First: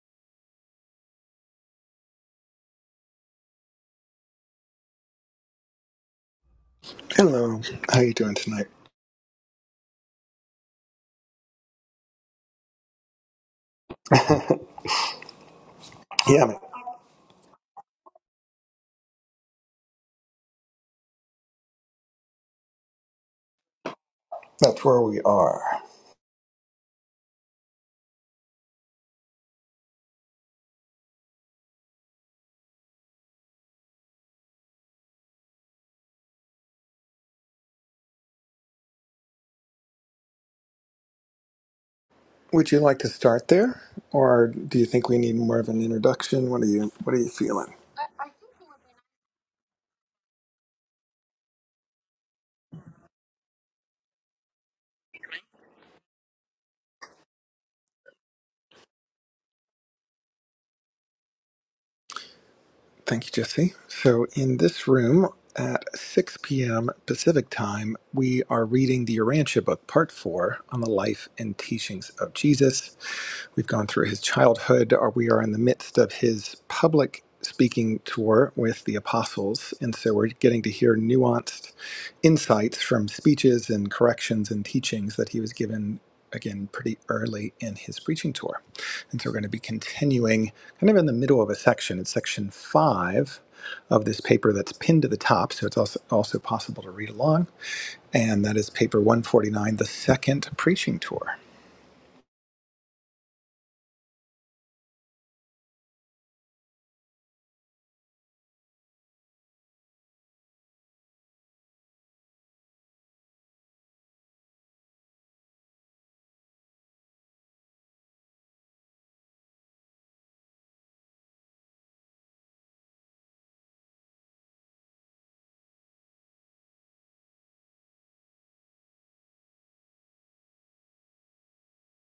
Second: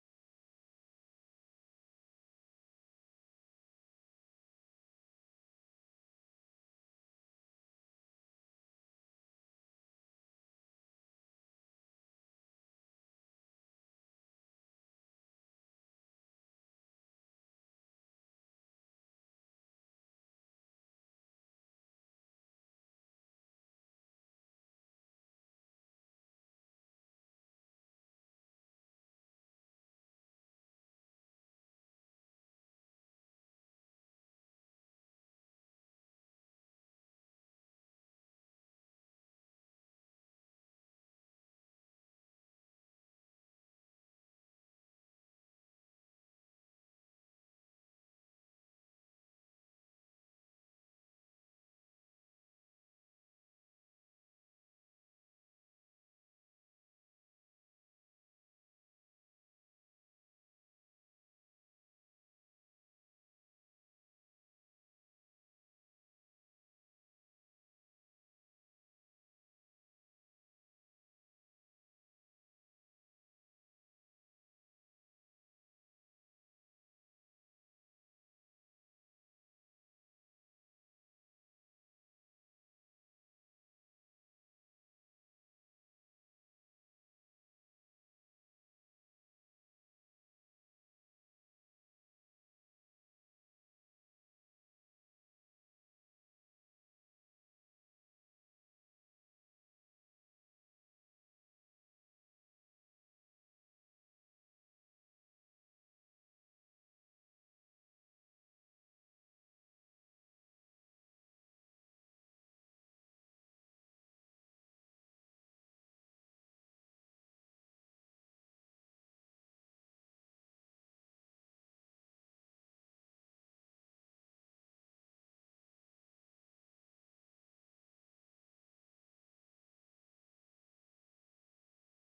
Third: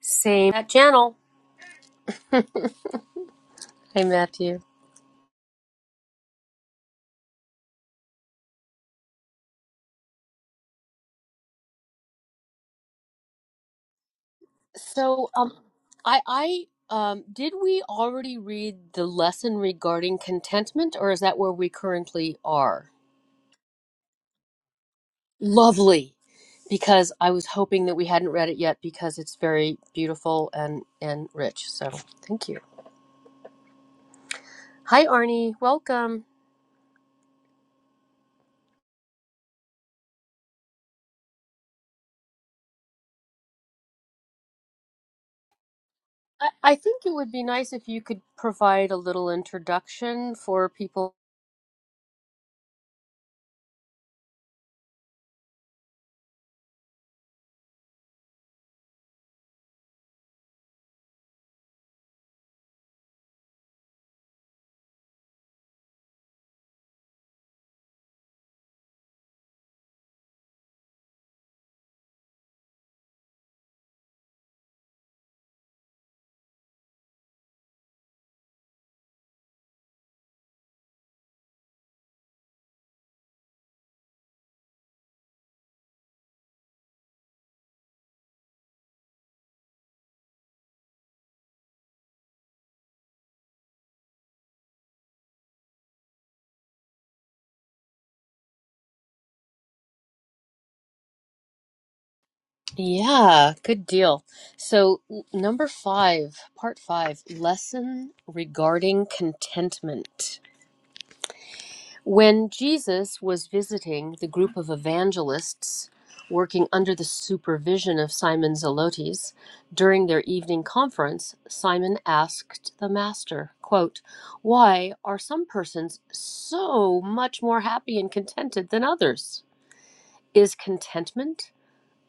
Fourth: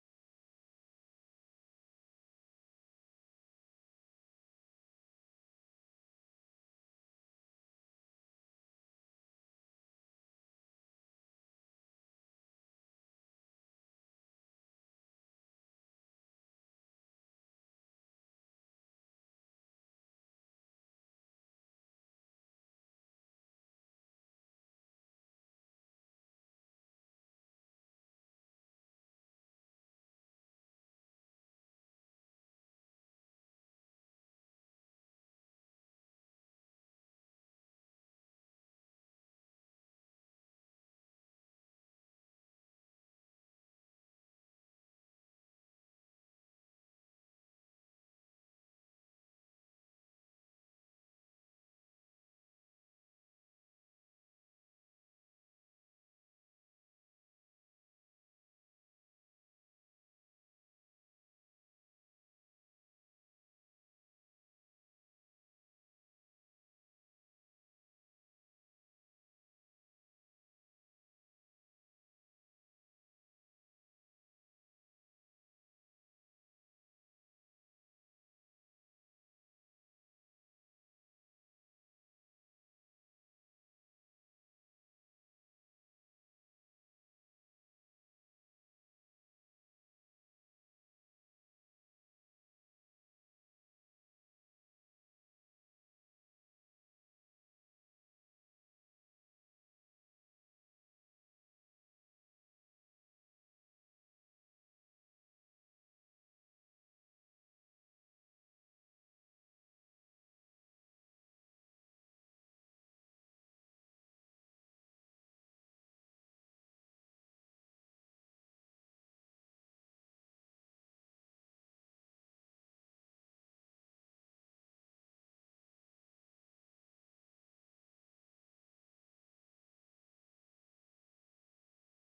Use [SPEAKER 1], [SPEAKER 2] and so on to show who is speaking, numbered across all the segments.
[SPEAKER 1] Same that channel. Hey, Matthew.
[SPEAKER 2] Hello, how you doing tonight?
[SPEAKER 1] So, um, I,
[SPEAKER 2] Yeah,
[SPEAKER 1] I, um, did we already read the lesson regarding contentment, or is that where we currently are?
[SPEAKER 2] that's where we are.
[SPEAKER 1] Lovely, because I was hoping that we hadn't read it yet because it's very beautiful and and rich. So, thank you. Hi, Arnie. Welcome.
[SPEAKER 2] Would you like to start there, or do you think we need more of an
[SPEAKER 1] I,
[SPEAKER 2] introduction? What are
[SPEAKER 1] I
[SPEAKER 2] you
[SPEAKER 1] think it
[SPEAKER 2] What are you
[SPEAKER 1] would be nice
[SPEAKER 2] feeling?
[SPEAKER 1] if you could provide a little introduction for people
[SPEAKER 2] Thank you, Jesse. So, in this room at 6 p.m. Pacific time, we are reading the Urantia book, Part Four, on the life and teachings of Jesus. We've gone through his childhood, or we are in the midst of his public speaking tour with the apostles, and so we're getting to hear nuanced. insights from speeches and corrections and teachings that he was given again pretty early in his preaching tour. And so we're going to be continuing kind of in the middle of a section. It's section five of this paper that's pinned to the top, so it's also, also possible to read along. And that is paper 149, The Second Preaching Tour.
[SPEAKER 1] Yeah, good deal. So, n- number five, part five, lesson regarding contentment. When Jesus was visiting the group of evangelists working under the supervision of Simon Zelotes during their evening conference, Simon asked the master, quote, "Why are some persons so much more happy and contented than others? Is contentment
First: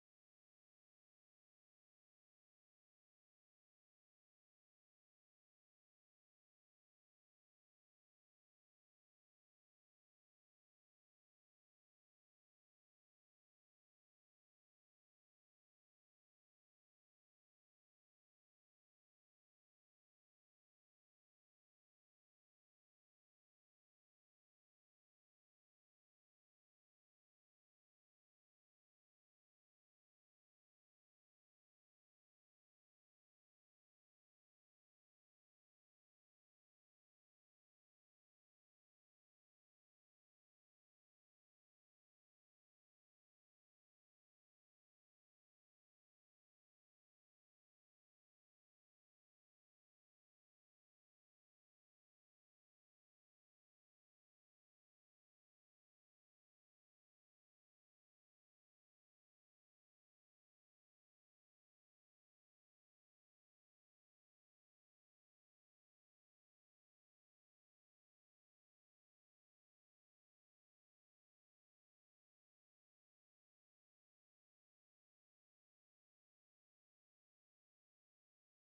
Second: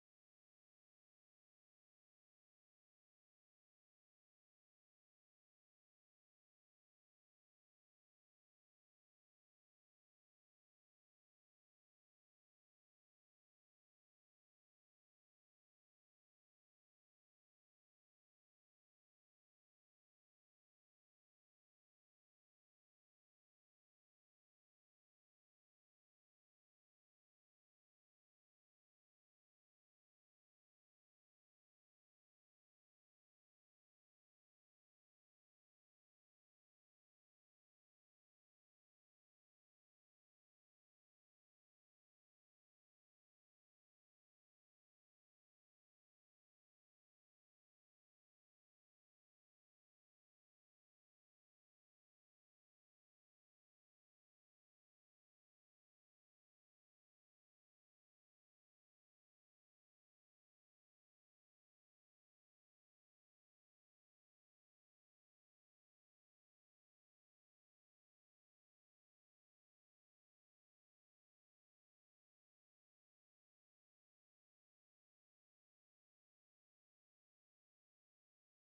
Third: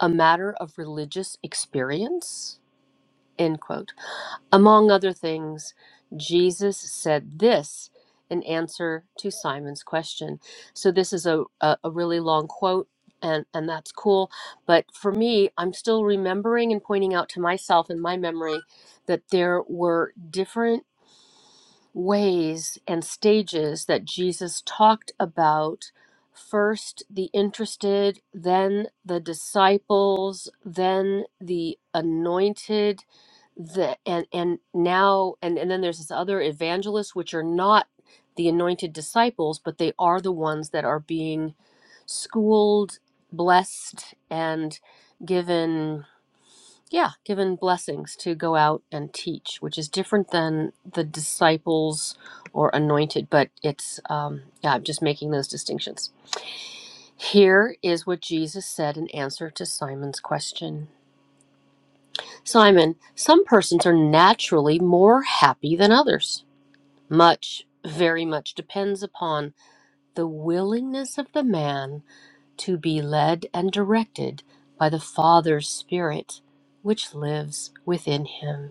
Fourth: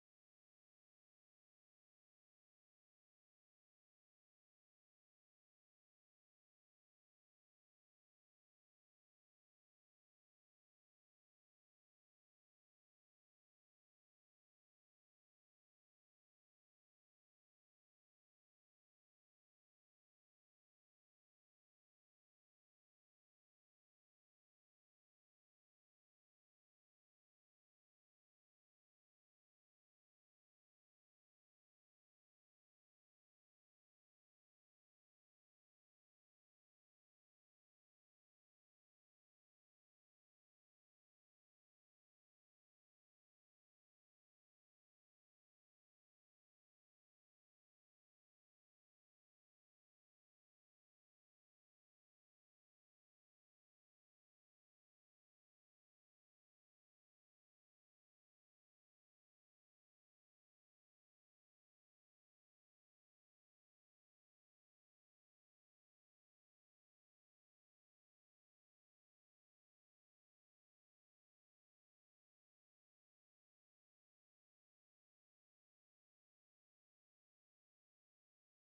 [SPEAKER 1] a matter of religious experience?" End quote. Among other things, Jesus said this in answer to Simon's question. So this is a, a, a really long quote and, and that's cool. But for me, I'm still remembering and pointing out to myself in my memory that there were different ways and stages that Jesus talked about first the interested, then the disciples, then the anointed, the and and now and and then there's this other evangelists which are not the anointed disciples, but they are the ones that are being schooled, blessed and given yeah, given blessings to go out and teach, which is different than the disciples or anointed, but it's, um, yeah, I'm just making those distinctions. Here is what Jesus said in answer to Simon's question Simon, some persons are naturally more happy than others. Much, very much depends upon the willingness of the man to be led and directed by the Father's Spirit, which lives within him.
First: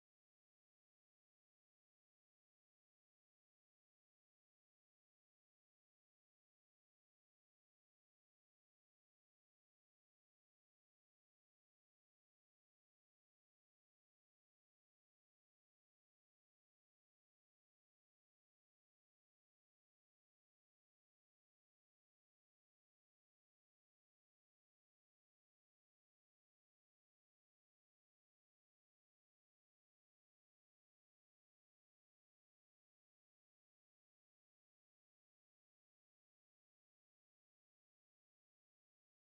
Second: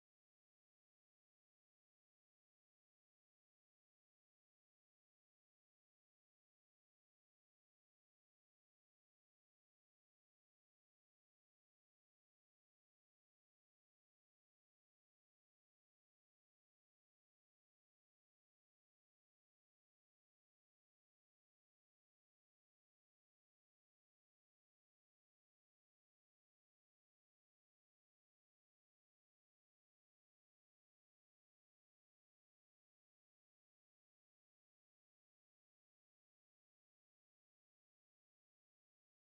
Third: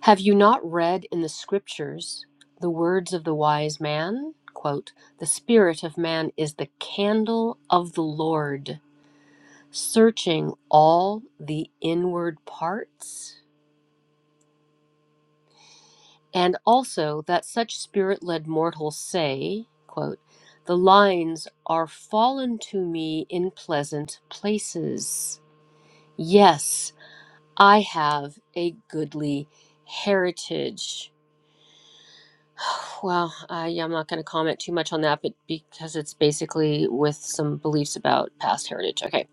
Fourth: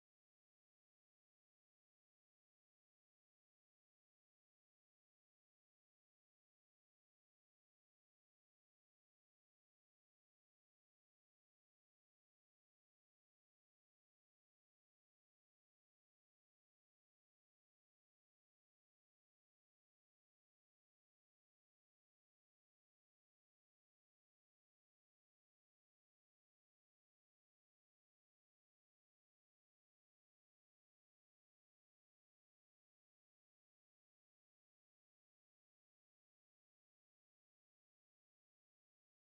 [SPEAKER 1] Have you not read in the scriptures the words of the wise man? Quote, the spirit of man is the candle of the Lord, searching all the inward parts. And also that such spirit led mortals say, quote, the lines are fallen to me in pleasant places. Yes, I have a goodly heritage. Well, I, I'm not going to comment too much on that, but because it's basically with some beliefs about past heritage. Okay.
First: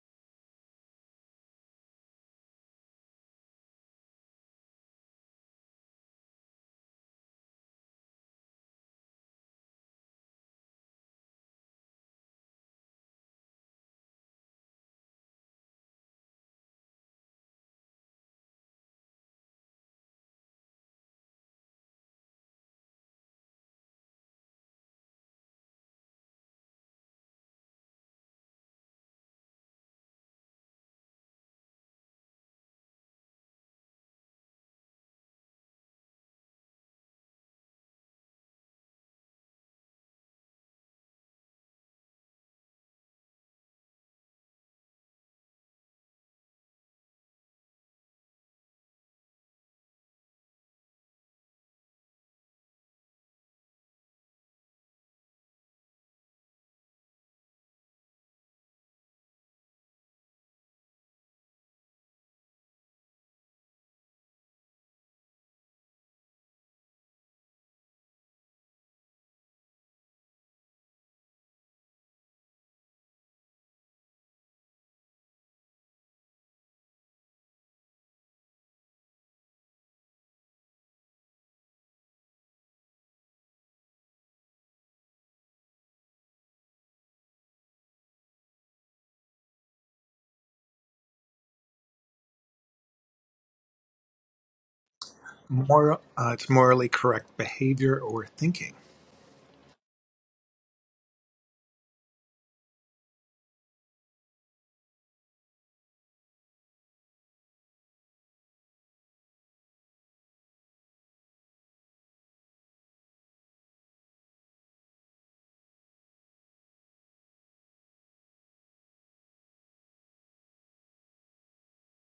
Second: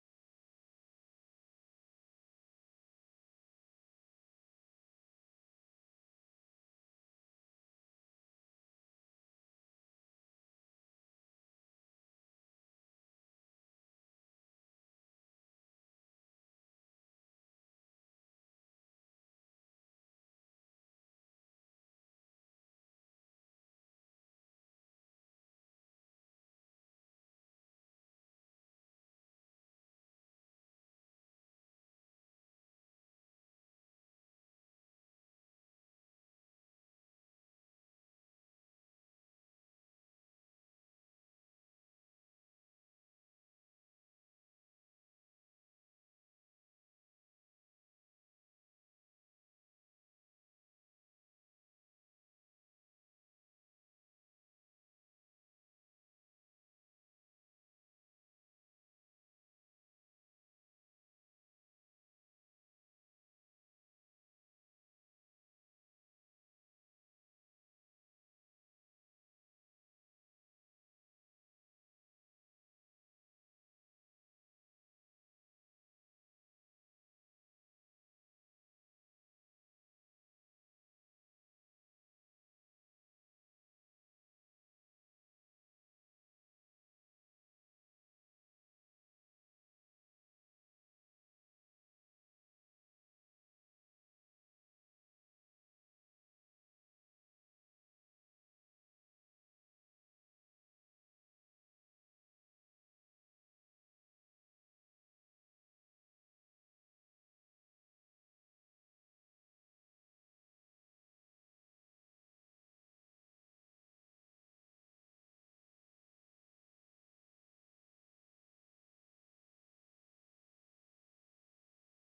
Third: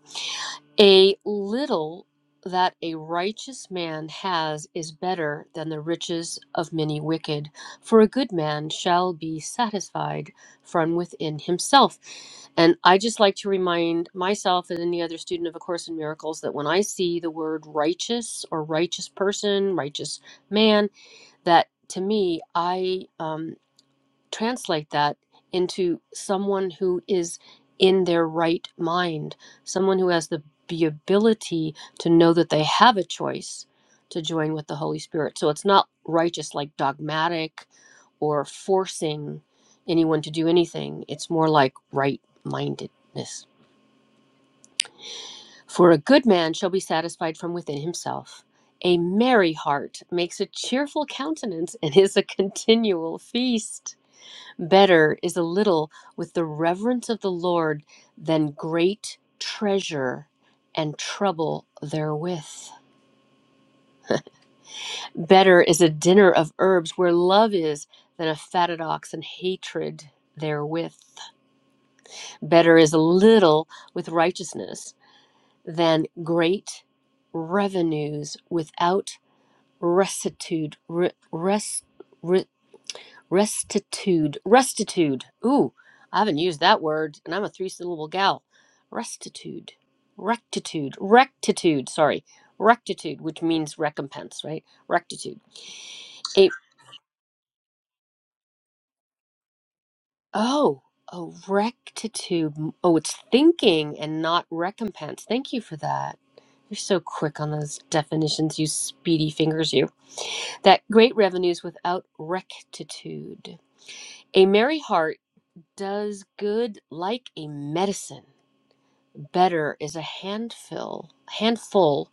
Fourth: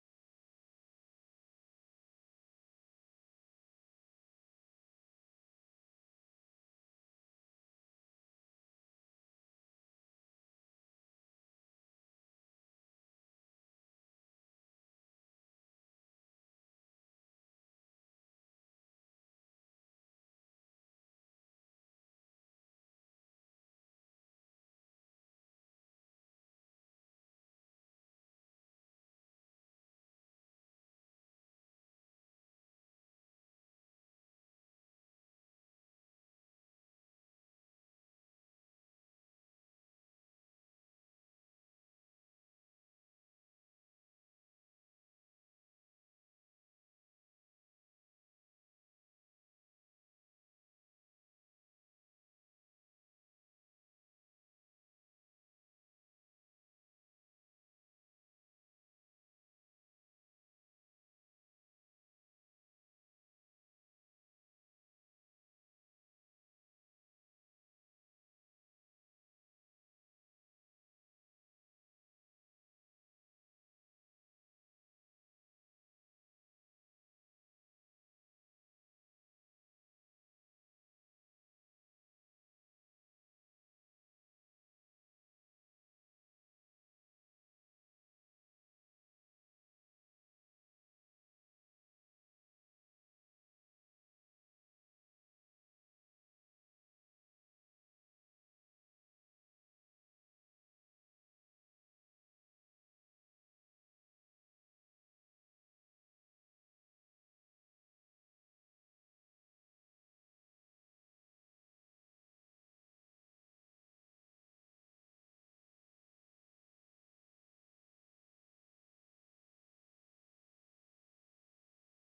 [SPEAKER 1] A little that a righteous man has is better than the riches of many wicked, for a good man shall be satisfied from within himself. And I just like to remind myself and any other student of A Course in Miracles that when I see the word righteous or righteous person, righteous man, that to me, I. um, translate that into someone who is in their right mind, someone who has the, the ability to know that they have a choice to join with the Holy Spirit. So it's not righteous, like dogmatic or forcing anyone to do anything. It's more like right mindedness. For a good man shall be satisfied from within himself. A merry heart makes a cheerful countenance and is a continual feast. Better is a little with the reverence of the Lord than great treasure and trouble therewith. Better is a dinner of herbs where love is than a fatted ox and hatred therewith. Better is a little with righteousness than great revenues without rectitude. re, res, re, Restitude. Restitude. Ooh, I haven't used that word, and I'm a three syllable gal. Restitude. Rectitude. Rectitude. Sorry. Rectitude, which means recompense, right? Rectitude.
[SPEAKER 2] Moral, uh,
[SPEAKER 1] A
[SPEAKER 2] it's morally correct behavior or thinking.
[SPEAKER 1] oh, a rectitude. Oh, it's thinking and not recompense. Thank you for that. You're so quick on those definitions, you speedy fingers, you. That great revenues without rectitude. A merry heart does good like a medicine. Better is a handful, handful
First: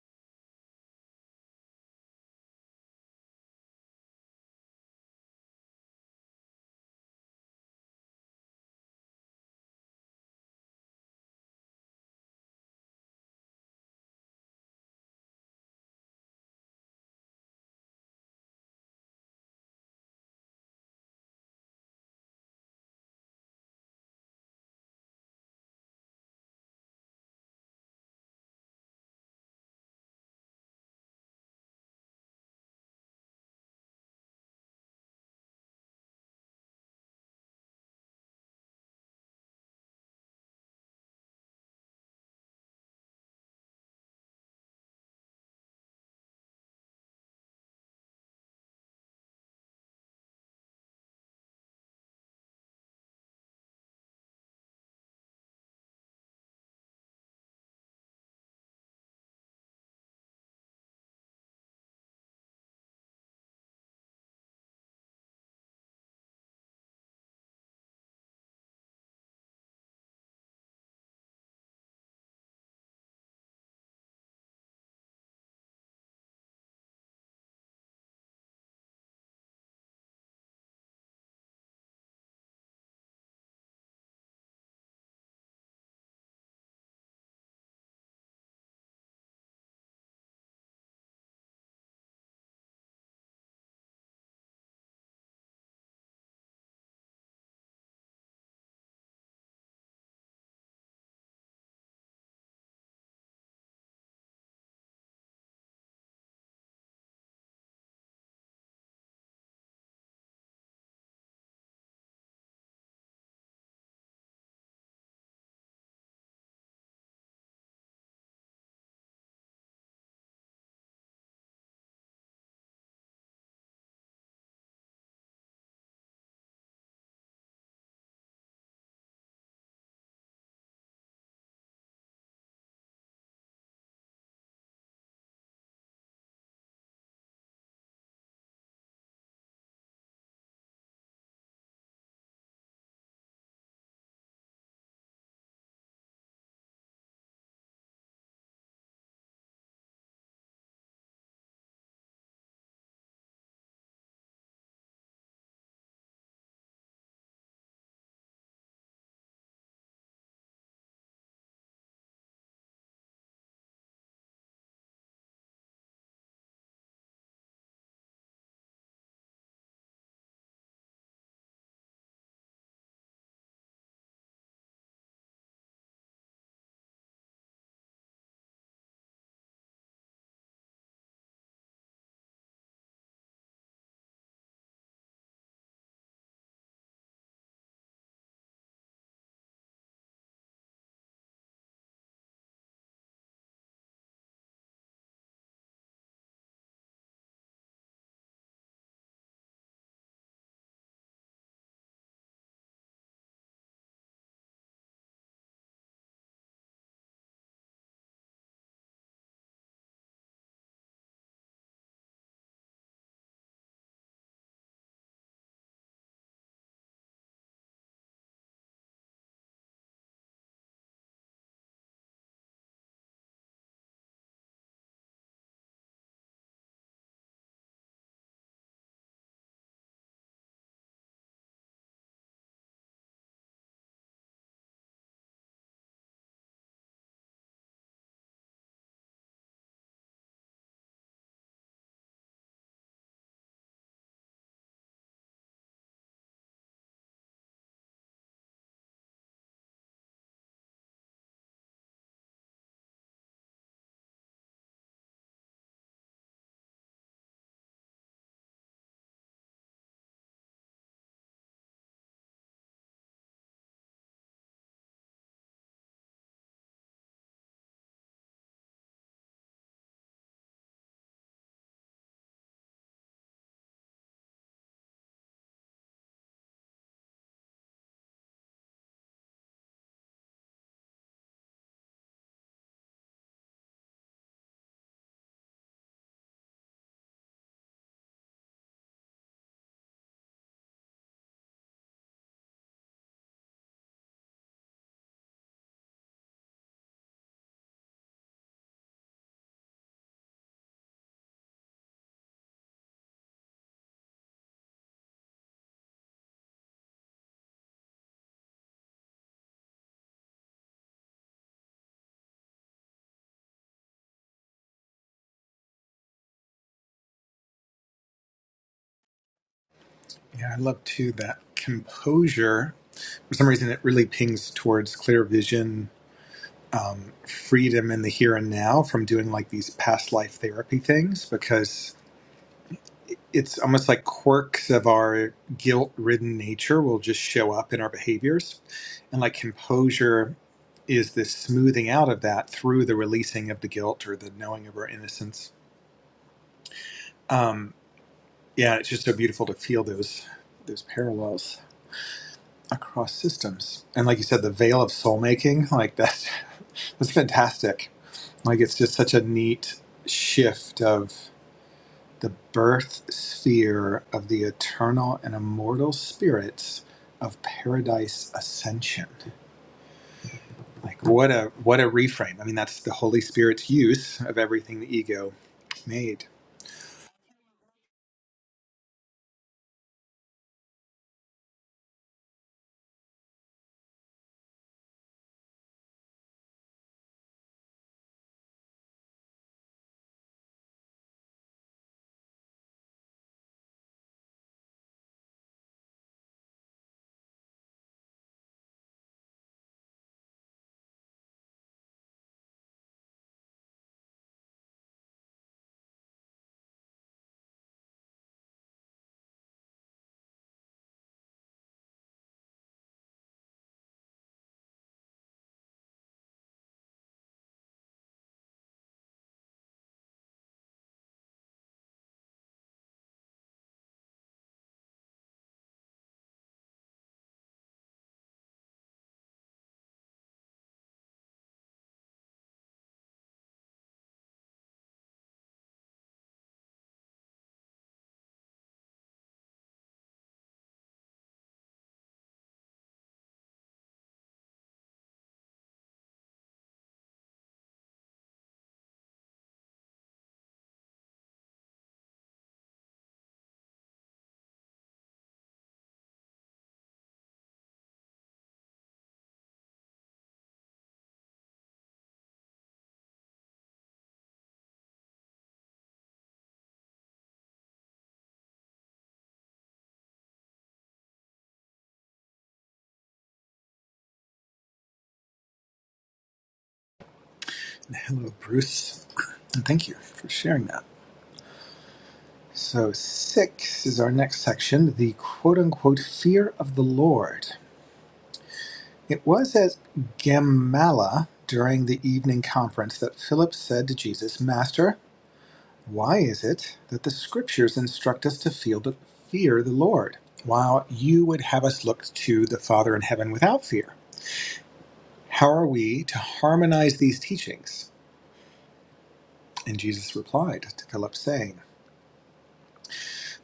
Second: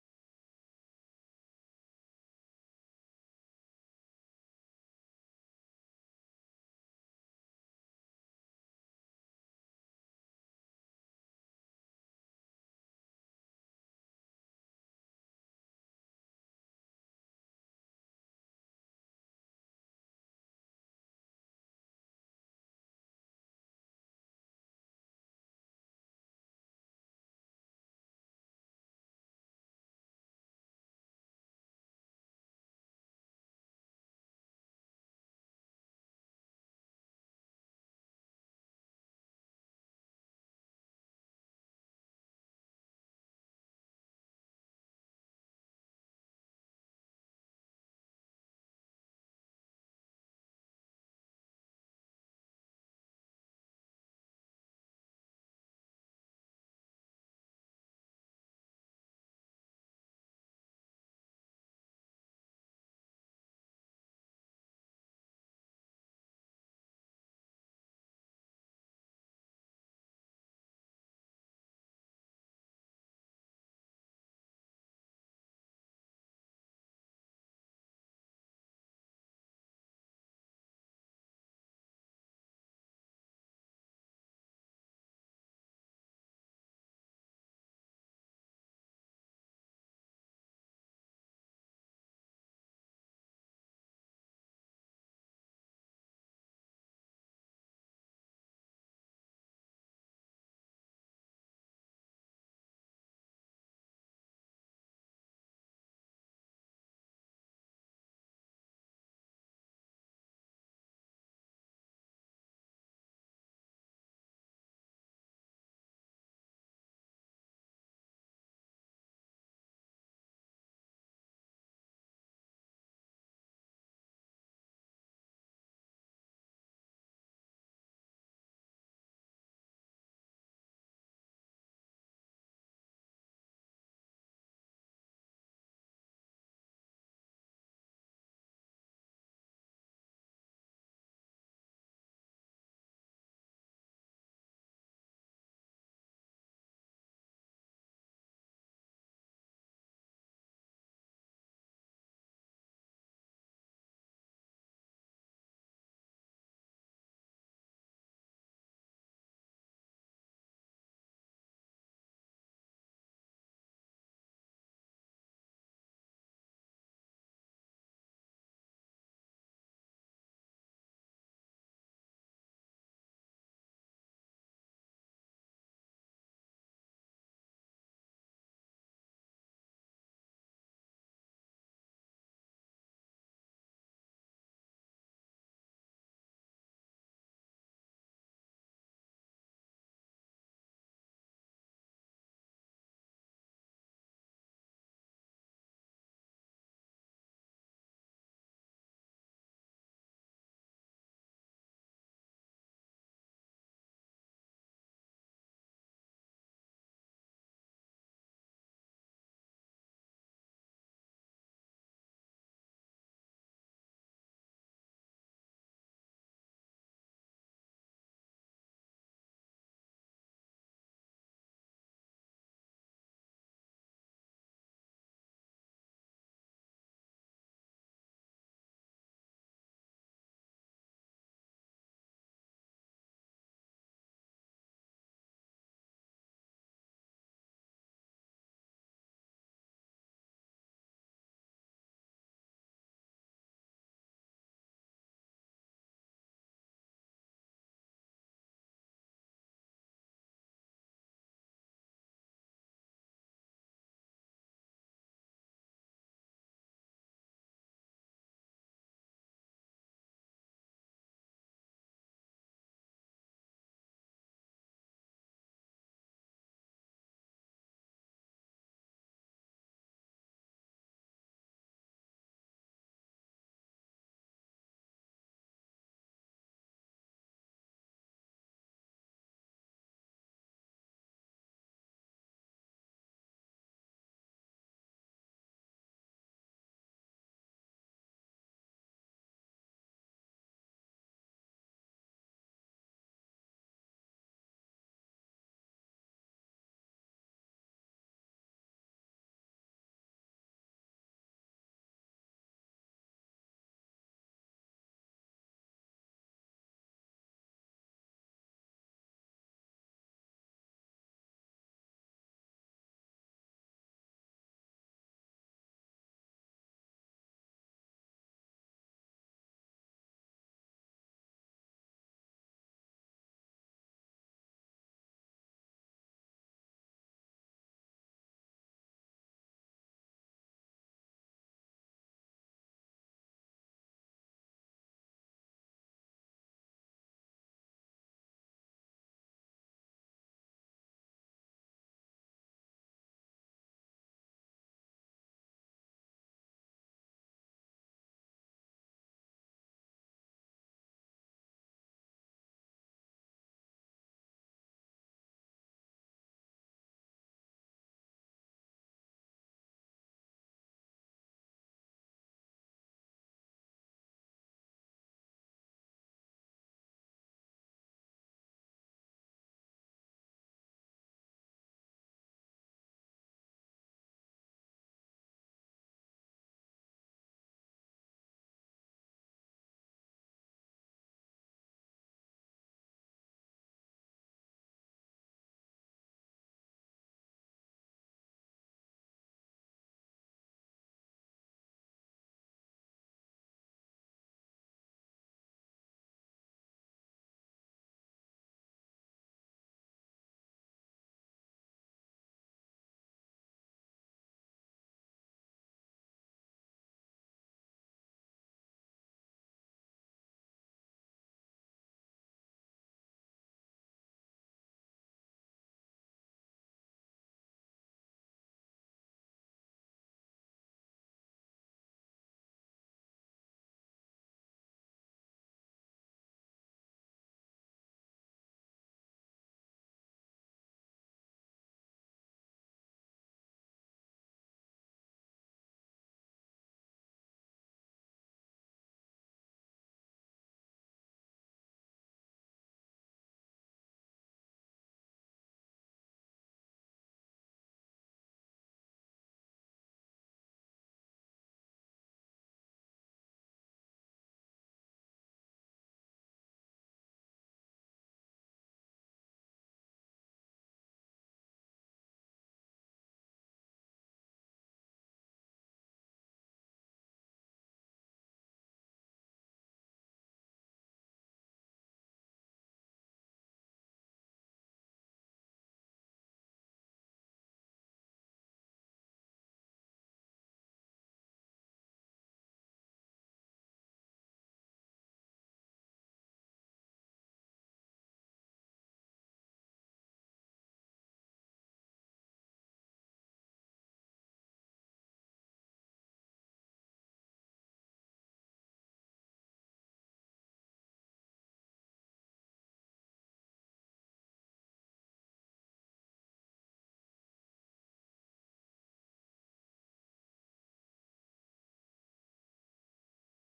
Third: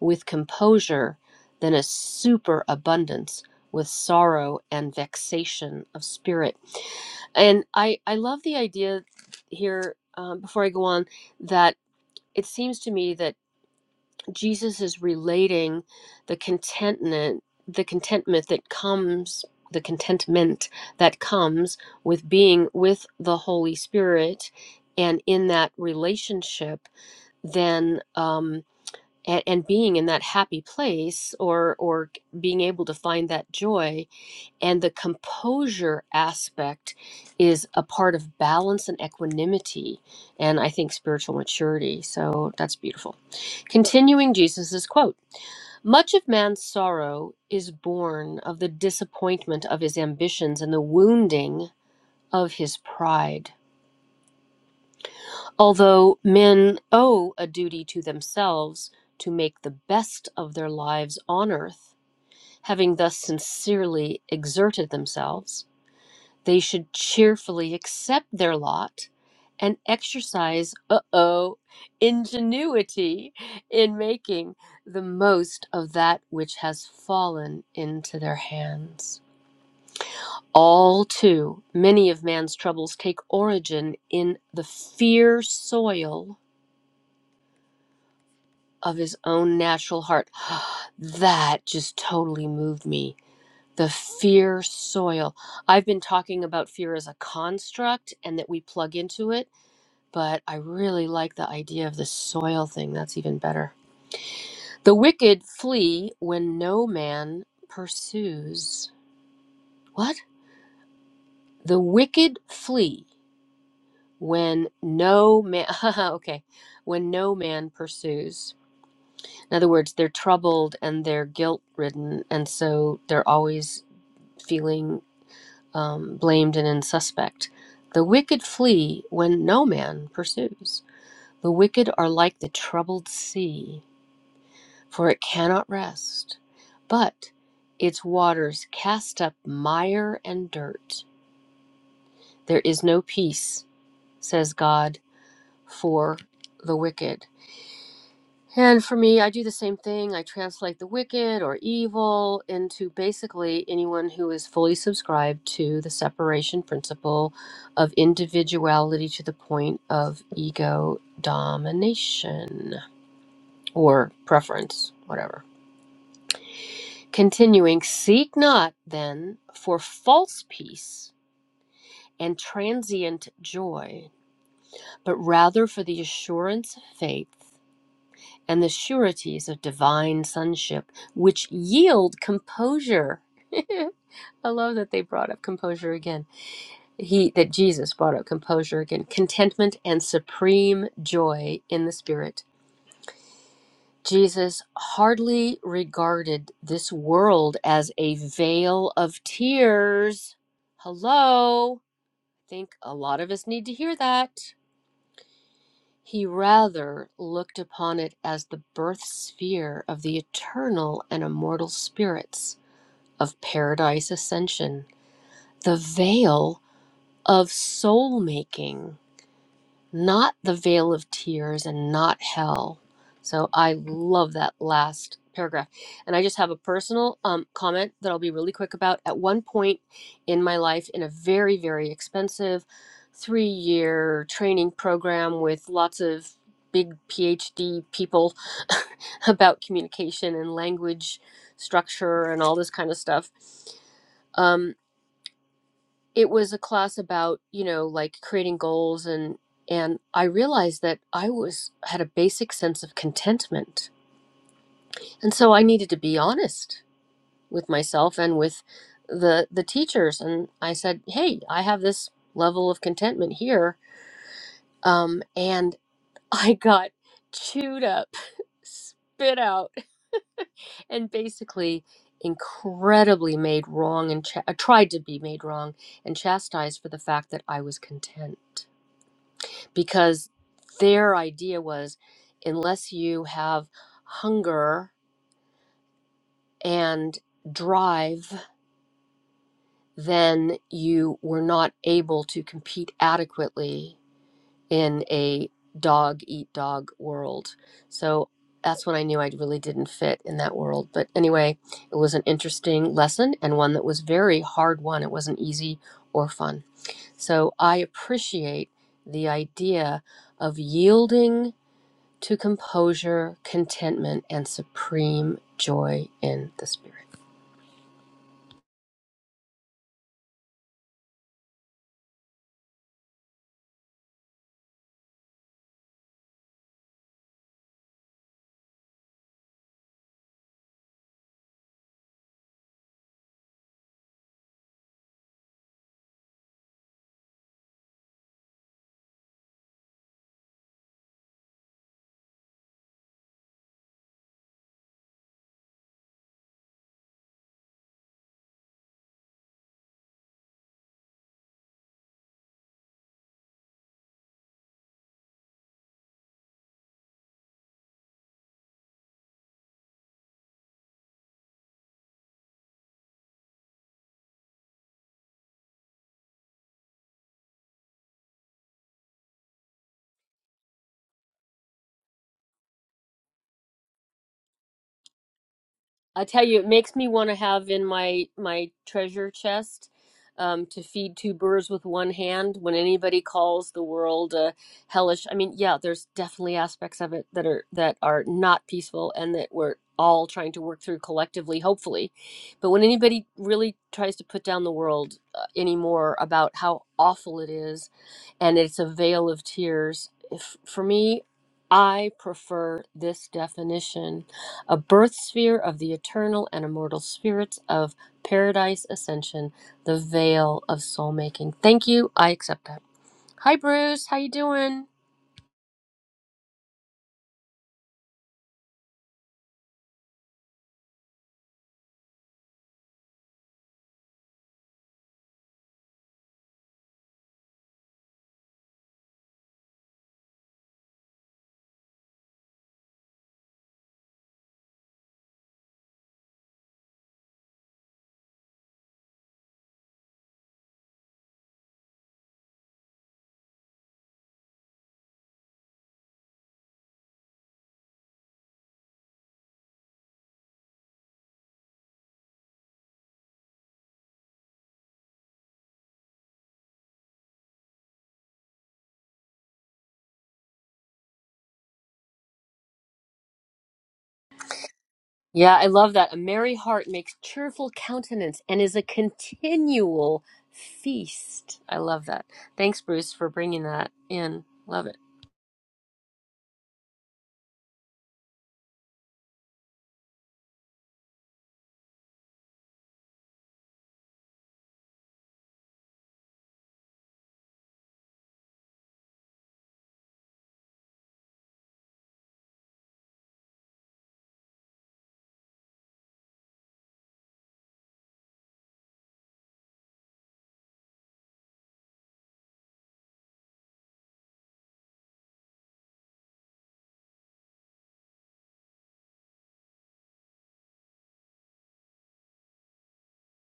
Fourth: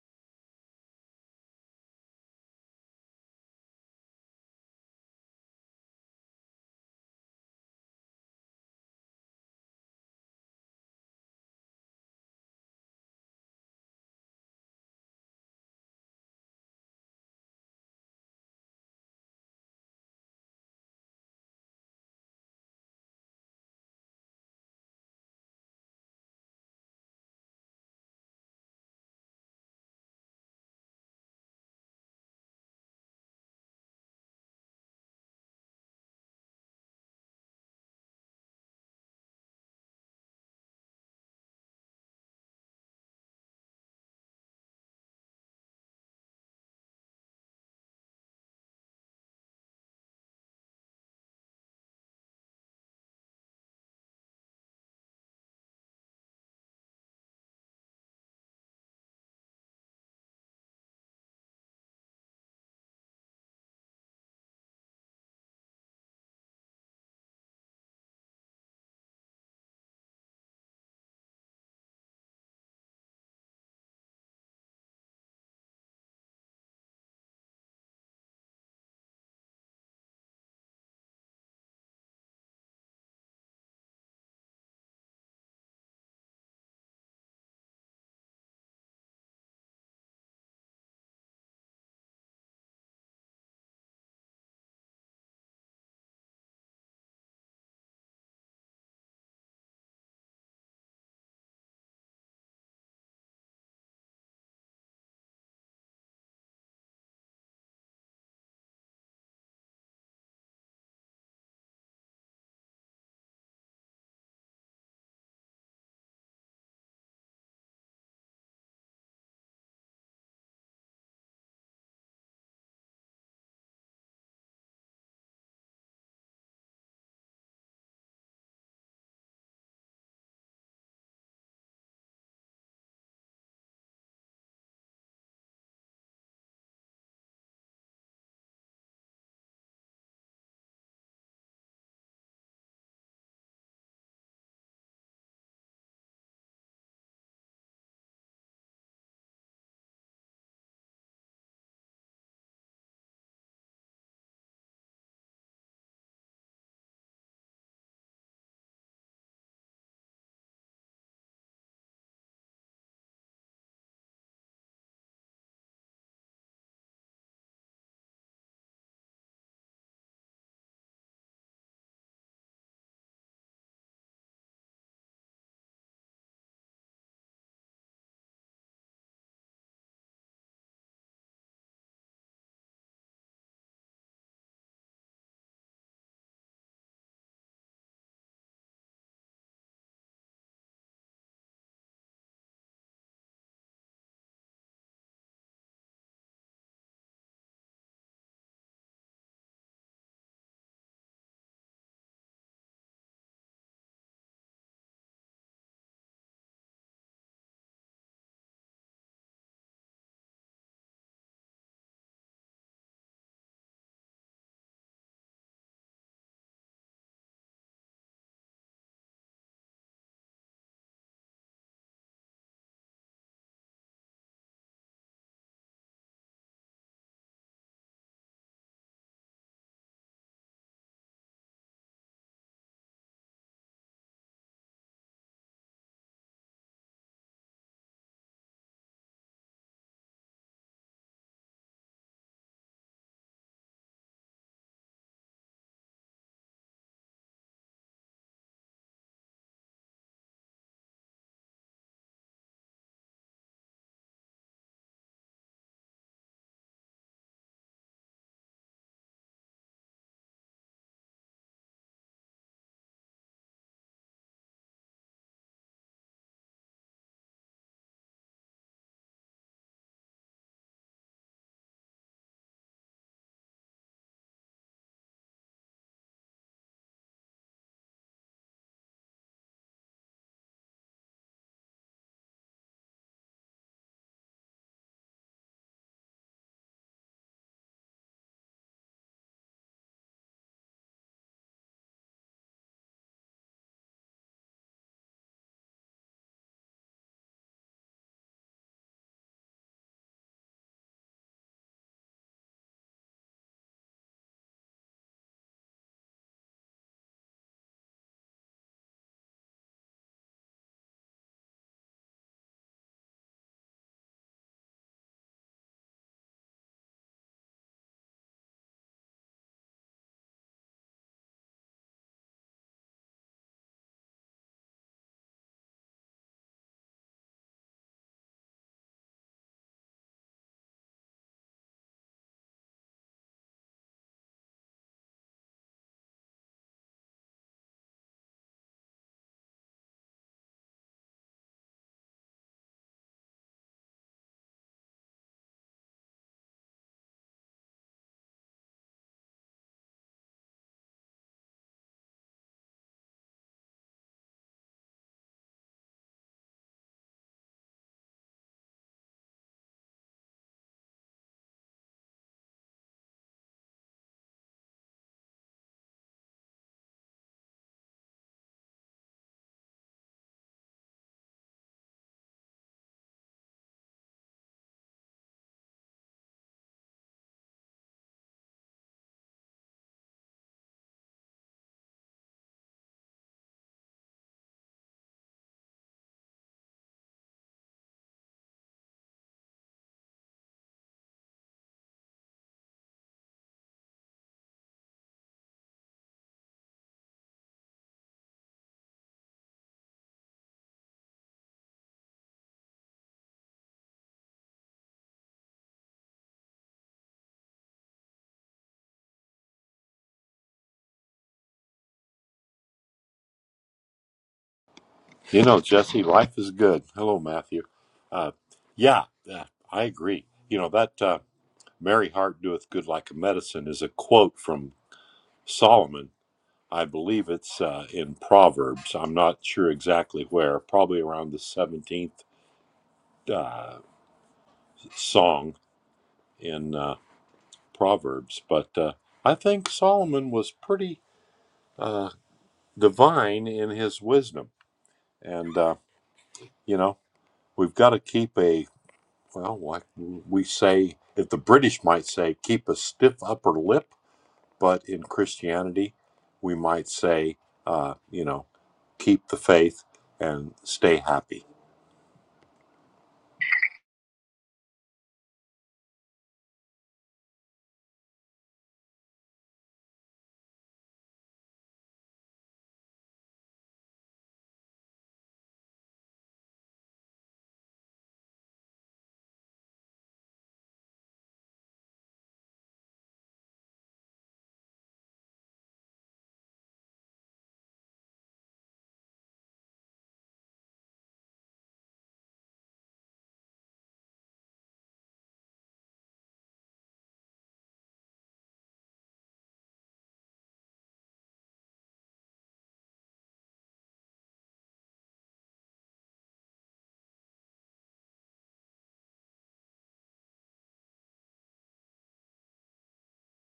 [SPEAKER 1] with composure than a superabundance with sorrow and vexation of spirit. And I, I love the idea here, um, before I go on, that it seems to me that. Jesus is relating the contentment, the contentment that comes, the contentment that comes with being with the Holy Spirit, and in that relationship, then um, and, and being in that happy place, or or being able to find that joy and the composure aspect is a part of balance and equanimity, and I think spiritual maturity. So that's beautiful. Continuing Jesus's quote Much of man's sorrow is born of the disappointment of his ambitions and the wounding of his pride. Although men owe a duty to themselves to make the best of their lives on earth, having thus sincerely exerted themselves, They should cheerfully accept their lot and exercise, uh oh, ingenuity in making the most of that which has fallen into their hands. All too many of man's troubles take origin in the fear soil of his own natural heart. that just totally moved me. The fear soil. I've been talking about fear as a construct and that we plug into it but I really like the idea of the soil thing. That's even better. The wicked flee when no man pursues. What? The wicked flee when no man. okay. When no man pursues. In other words, they're troubled and they're guilt ridden, and so they're always feeling um, blamed and insuspect. The wicked flee when no man pursues. The wicked are like the troubled sea for it cannot rest. But its waters cast up mire and dirt. There is no peace, says God, for the wicked. And for me, I do the same thing. I translate the wicked or evil into basically anyone who is fully subscribed to the separation principle of individuality to the point of ego domination or preference, whatever. Continuing, seek not then for false peace and transient joy, but rather for the assurance of faith and the sureties of divine sonship, which yield composure. I love that they brought up composure again. He that Jesus brought up composure again, contentment and supreme joy in the spirit Jesus hardly regarded this world as a veil of tears. Hello? I think a lot of us need to hear that. He rather looked upon it as the birth sphere of the eternal and immortal spirits of paradise ascension, the veil of soul making not the veil of tears and not hell. So I love that last paragraph. And I just have a personal um, comment that I'll be really quick about. At one point in my life, in a very, very expensive three year training program with lots of big PhD people about communication and language structure and all this kind of stuff. um, it was a class about you know like creating goals and and i realized that i was had a basic sense of contentment and so i needed to be honest with myself and with the the teachers and i said hey i have this level of contentment here um and i got chewed up spit out and basically incredibly made wrong and ch- tried to be made wrong and chastised for the fact that i was content because their idea was unless you have hunger and drive, then you were not able to compete adequately in a dog eat dog world. So that's when I knew I really didn't fit in that world. But anyway, it was an interesting lesson and one that was very hard one. It wasn't easy or fun. So I appreciate the idea of yielding to composure, contentment, and supreme joy in the Spirit.
[SPEAKER 2] Yeah, I love too that composure. For some reason, it really pings towards clear vision freedom in the here and now from doing like these past life therapy things because it's almost like quirks of our guilt ridden nature will just show up in our behaviors. And like composure is this smoothing out of that through the releasing of the guilt or the knowing of our innocence. Um, yeah, it's just so beautiful to feel those those parallels. across systems. And like you said, the veil of soul making, like that's that's fantastic. Like it's just such a neat shift of the birth sphere of the eternal and immortal spirits of paradise ascension. Like what a what a reframe. I mean that's the Holy Spirit's use of everything the ego
[SPEAKER 1] I
[SPEAKER 2] made.
[SPEAKER 1] tell you, it makes me want to have in my my treasure chest um, to feed two birds with one hand. When anybody calls the world uh, hellish, I mean, yeah, there's definitely aspects of it that are that are not peaceful and that we're all trying to work through collectively, hopefully. But when anybody really tries to put down the world uh, anymore about how awful it is, and it's a veil of tears, if, for me, I prefer this definition a birth sphere of the eternal and immortal spirits of paradise ascension, the veil of soul making. Thank you. I accept that. Hi Bruce, how you doing?
[SPEAKER 3] You know, Jesse, life is good. Hello, Matthew. Uh, yeah, uh, I agree. You know, that uh, Merry Heart Doeth Good Like a Medicine is a quote from Solomon. I believe it's uh, in Proverbs. I'm not sure exactly where, probably around the 17th uh, song in uh, Proverbs. But uh, I think Solomon was pretty uh, divine in his wisdom. And, uh, you know, we've got to keep a Well, like we say, if the British might say, keep a stiff upper lip, but in Christianity, we might say, uh, you know, keep the faith and stay happy.
[SPEAKER 1] Yeah, I love that. A merry heart makes cheerful countenance and is a continual feast. I love that. Thanks Bruce for bringing that in. Love it.
[SPEAKER 2] Hello, Bruce. And thank you for sharing that. So, six is our next section the quote unquote fear of the Lord. It was at Gamala during the evening conference that Philip said to Jesus, Master, why is it that the scriptures instruct us to feel the fear the Lord, while you would have us look to the Father in heaven without fear? How are we to harmonize these teachings? And Jesus replied to Philip, saying,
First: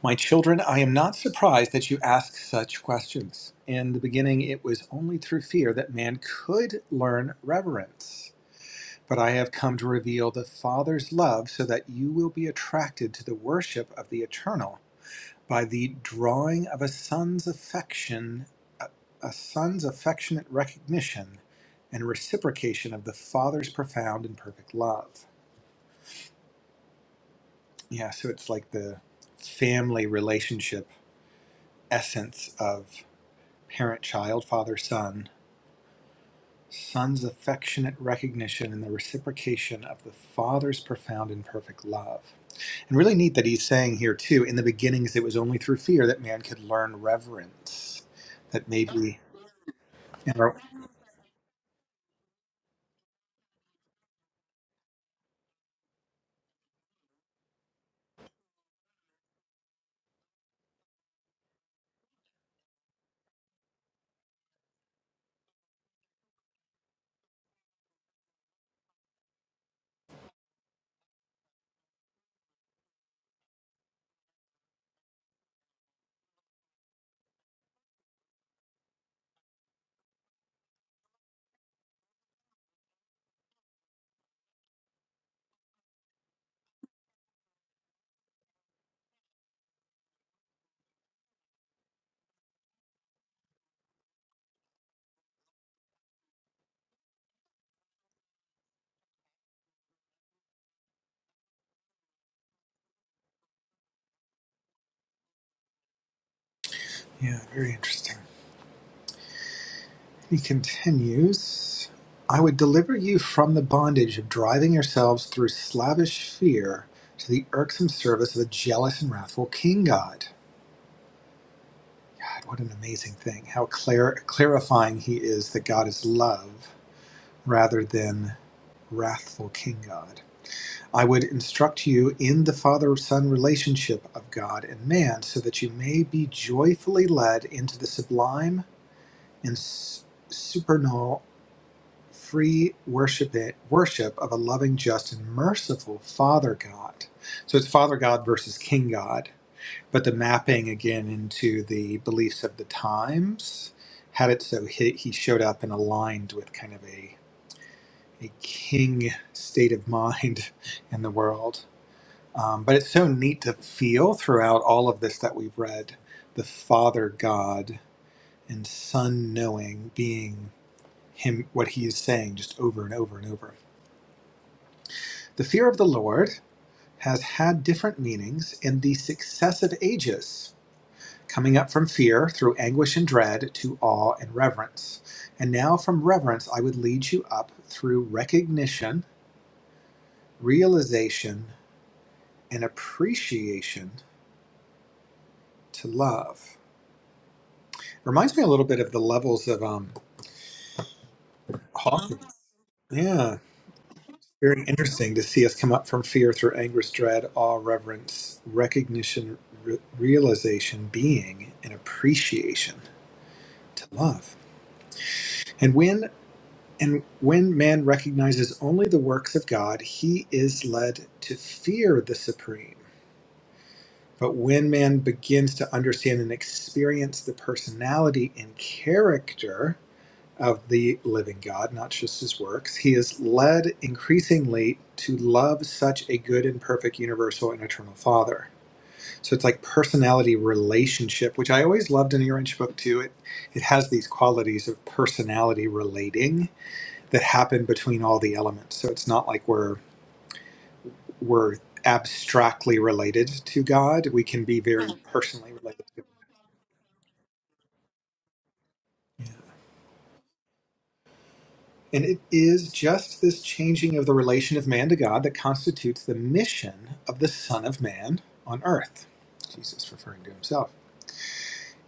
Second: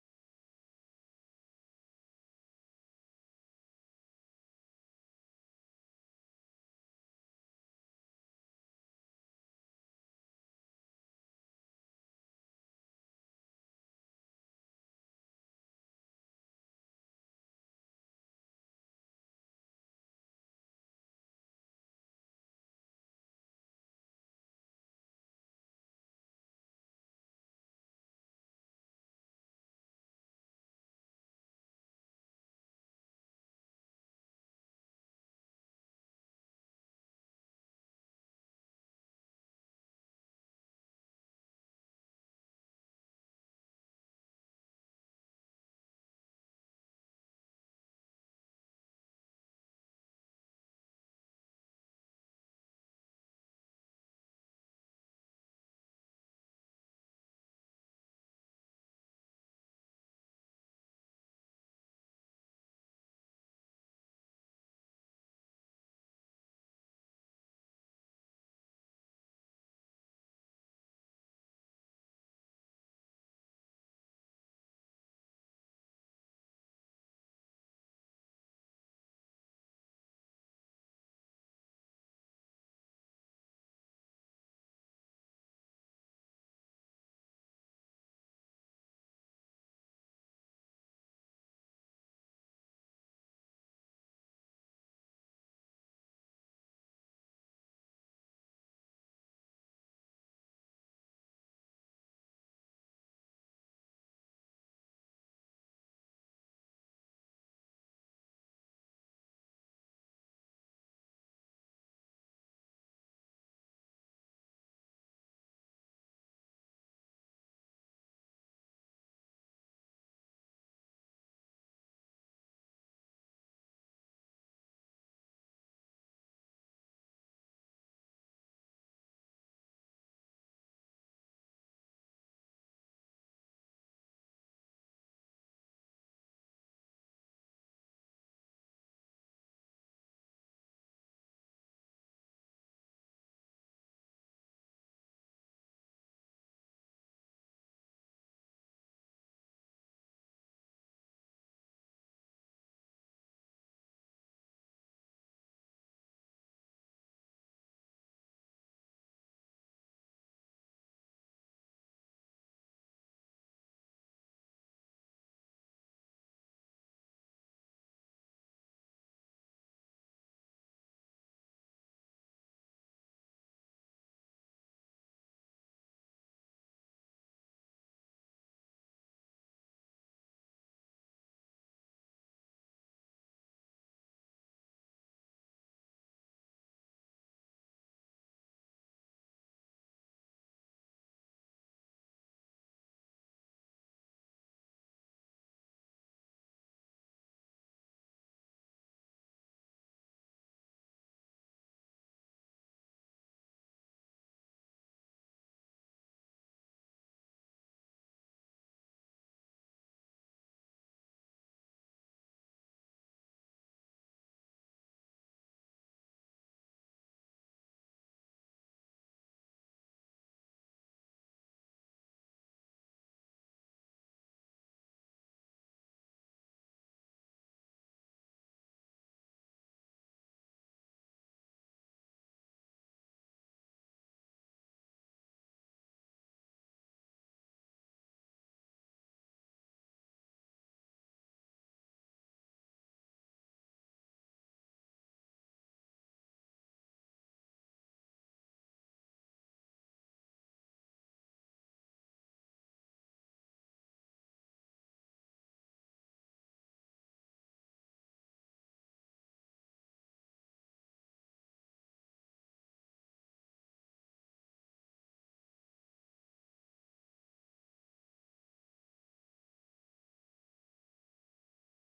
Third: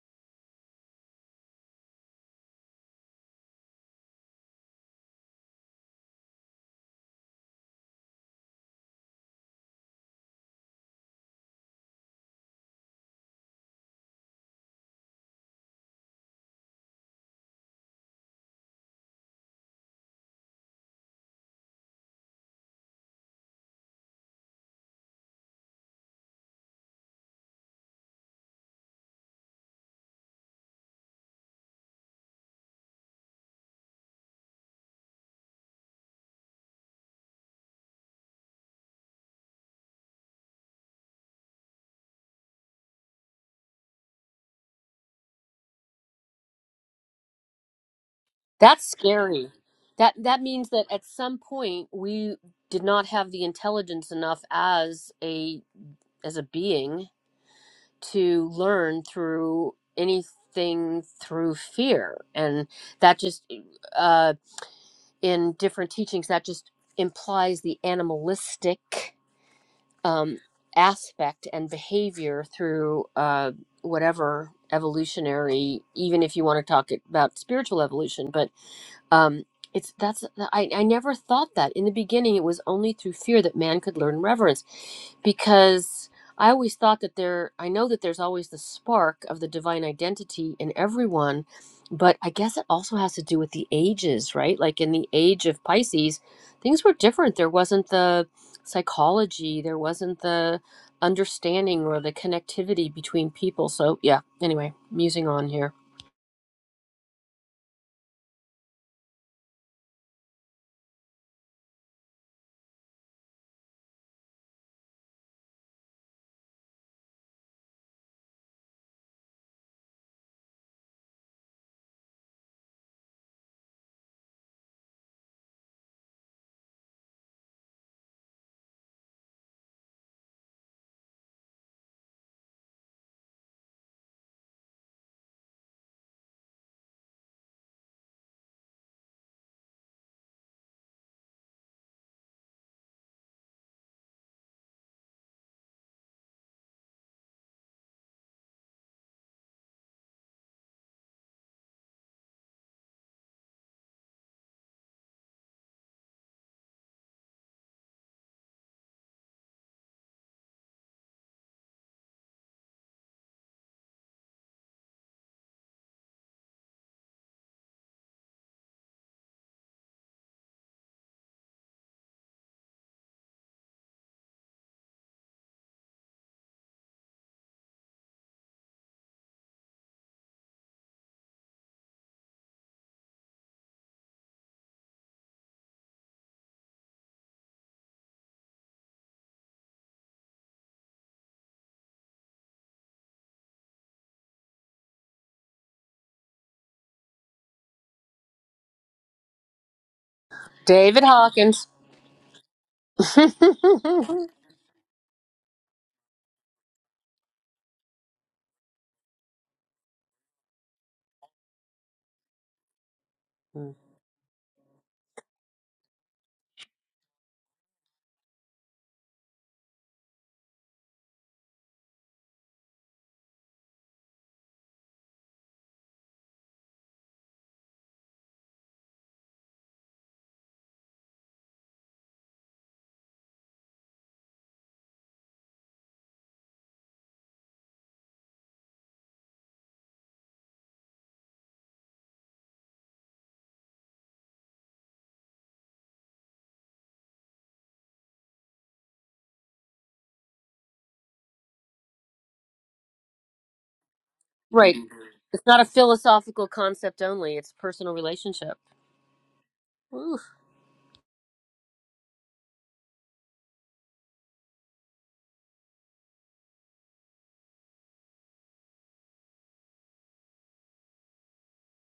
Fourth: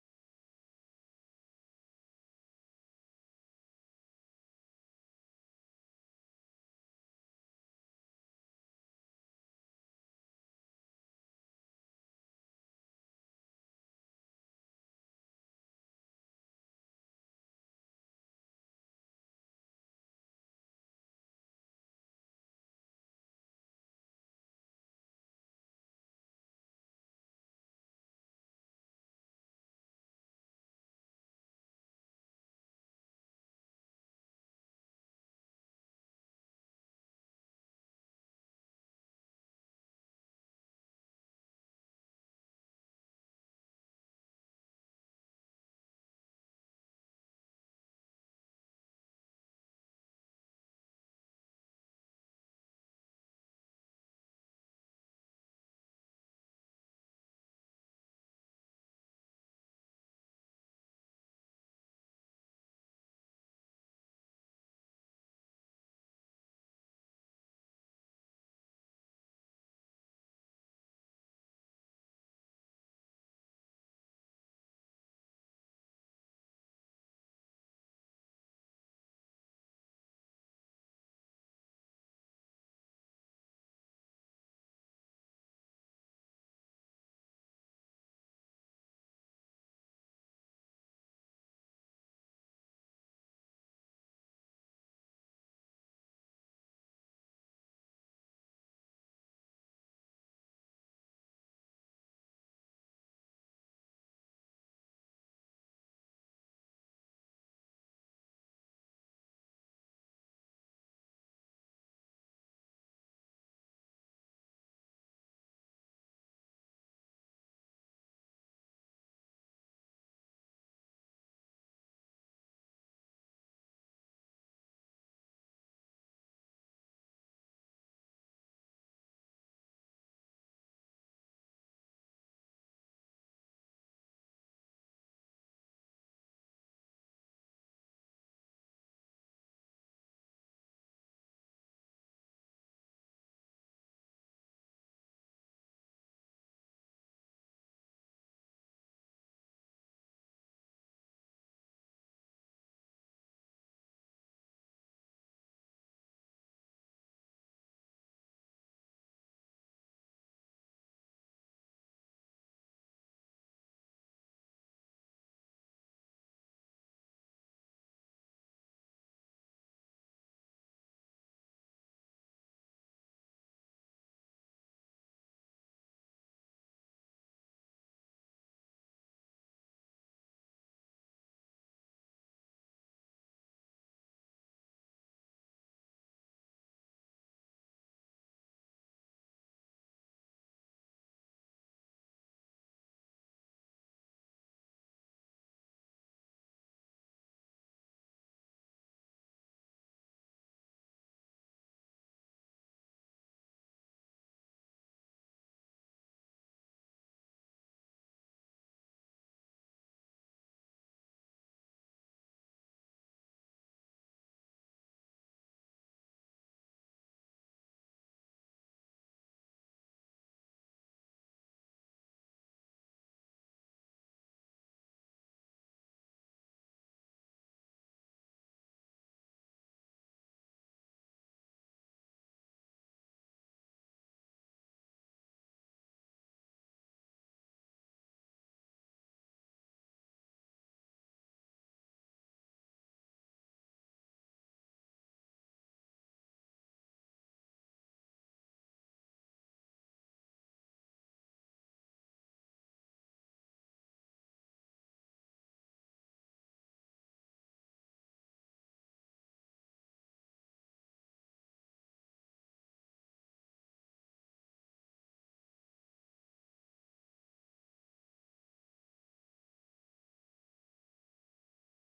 [SPEAKER 2] My children, I am not surprised that you ask such questions. In the beginning, it was only through fear that man could learn reverence. But I have come to reveal the Father's love so that you will be attracted to the worship of the eternal by the drawing of a son's affection, a, a son's affectionate recognition and reciprocation of the Father's profound and perfect love. Yeah, so it's like the family relationship essence of parent child, father son, son's affectionate recognition and the reciprocation of the father's profound and perfect love. And really neat that he's saying here, too, in the beginnings, it was only through fear that man could learn reverence. That
[SPEAKER 1] That's
[SPEAKER 2] maybe.
[SPEAKER 1] scary. That
[SPEAKER 2] you
[SPEAKER 1] that
[SPEAKER 2] know,
[SPEAKER 1] means that at some point we did not have the intelligence enough as a as a being to learn through anything through fear and that just uh, in different teachings that just implies the animalistic um, aspect and behavior through uh, whatever evolutionary even if you want to talk about spiritual evolution but um, it's that's I, I never thought that in the beginning. It was only through fear that man could learn reverence, because I always thought that there. I know that there's always the spark of the divine identity in everyone, but I guess it also has to do with the ages, right? Like in the age of Pisces, things were different. There wasn't the psychology, there wasn't the understanding or the connectivity between people. So yeah. Anyway, musing on here.
[SPEAKER 2] Yeah, very interesting. He continues I would deliver you from the bondage of driving yourselves through slavish fear to the irksome service of a jealous and wrathful king god. God, what an amazing thing. How clar- clarifying he is that God is love rather than wrathful King God. I would instruct you in the father son relationship of God and man so that you may be joyfully led into the sublime and s- supernal free worship, worship of a loving, just, and merciful Father God. So it's Father God versus King God but the mapping again into the beliefs of the times had it so he, he showed up and aligned with kind of a, a king state of mind in the world. Um, but it's so neat to feel throughout all of this that we've read the Father God and Son knowing being him what he is saying just over and over and over. The fear of the Lord has had different meanings in the successive ages coming up from fear through anguish and dread to awe and reverence. And now from reverence, I would lead you up through recognition, realization, and appreciation to love. Reminds me a little bit of the levels of um,
[SPEAKER 1] David Hawkins.
[SPEAKER 2] Hawkins. Yeah, very interesting to see us come up from fear through anguish, dread, awe, reverence, recognition, re- realization, being, and appreciation to love. And when And when man recognizes only the works of God, he is led to fear the supreme. But when man begins to understand and experience the personality and character of the living God, not just his works, he is led increasingly to love such a good and perfect universal and eternal Father. So it's like personality relationship, which I always loved in the Orange Book too. It it has these qualities of personality relating that happen between all the elements. So it's not like we're we're abstractly related to God. We can be
[SPEAKER 1] Right.
[SPEAKER 2] very
[SPEAKER 1] It's
[SPEAKER 2] personally
[SPEAKER 1] not a
[SPEAKER 2] related to God.
[SPEAKER 1] philosophical concept only, it's personal relationship.
[SPEAKER 2] yeah.
[SPEAKER 1] Oof.
[SPEAKER 2] And it is just this changing of the relation of man to God that constitutes the mission of the Son of Man on earth. Jesus referring to himself.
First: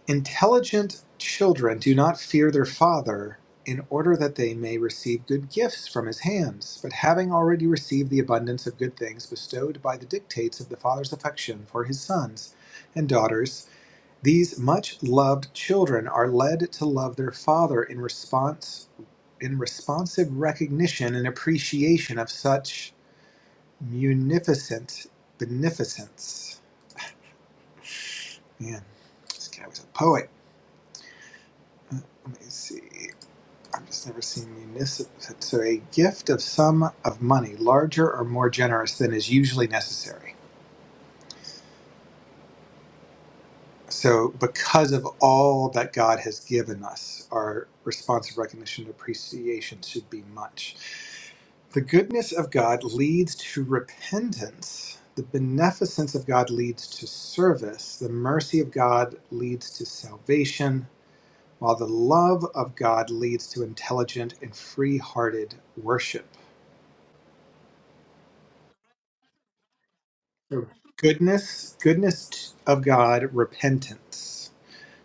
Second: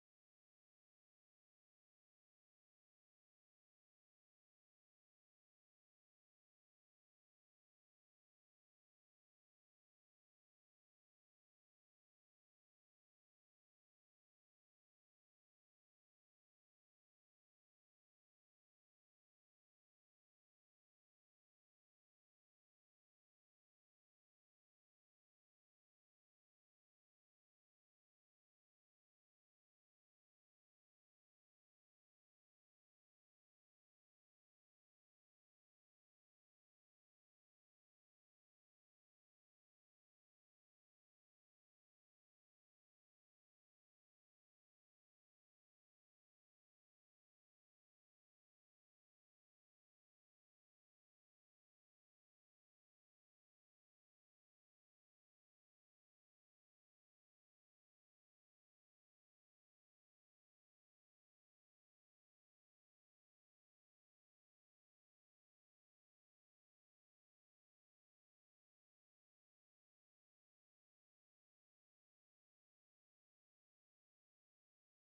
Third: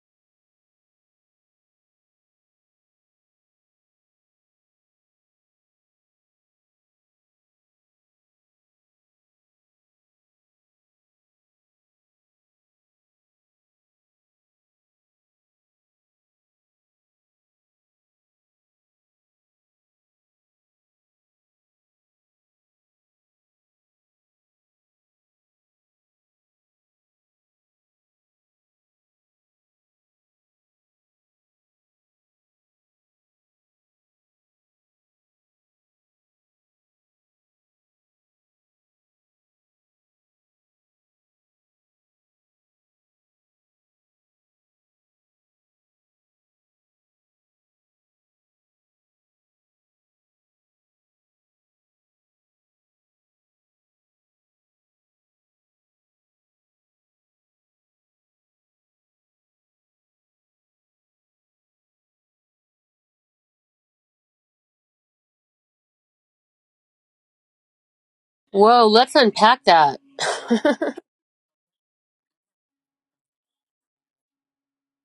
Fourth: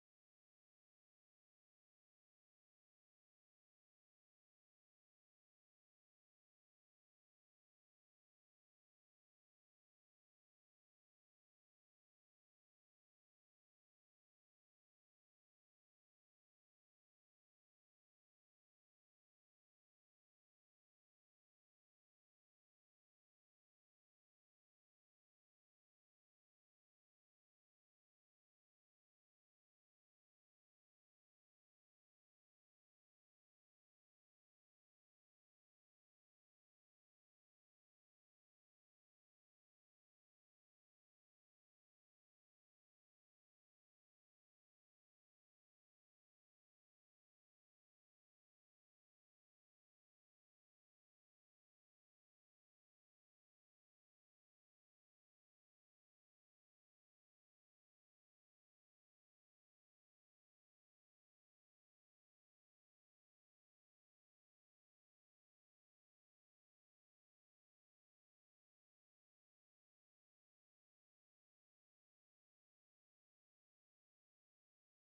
[SPEAKER 2] Intelligent children do not fear their father in order that they may receive good gifts from his hands, but having already received the abundance of good things bestowed by the dictates of the father's affection for his sons and daughters, these much loved children are led to love their father in response in responsive recognition and appreciation of such munificent beneficence. Man, this guy was a poet. Huh, Let me see. I've just never seen municipal. So a gift of sum of money larger or more generous than is usually necessary. So because of all that God has given us, our response of recognition and appreciation should be much. The goodness of God leads to repentance. The beneficence of God leads to service. The mercy of God leads to salvation, while the love of God leads to intelligent and free hearted worship.
[SPEAKER 1] Whoa, let's unpack that.
[SPEAKER 2] So goodness goodness of god repentance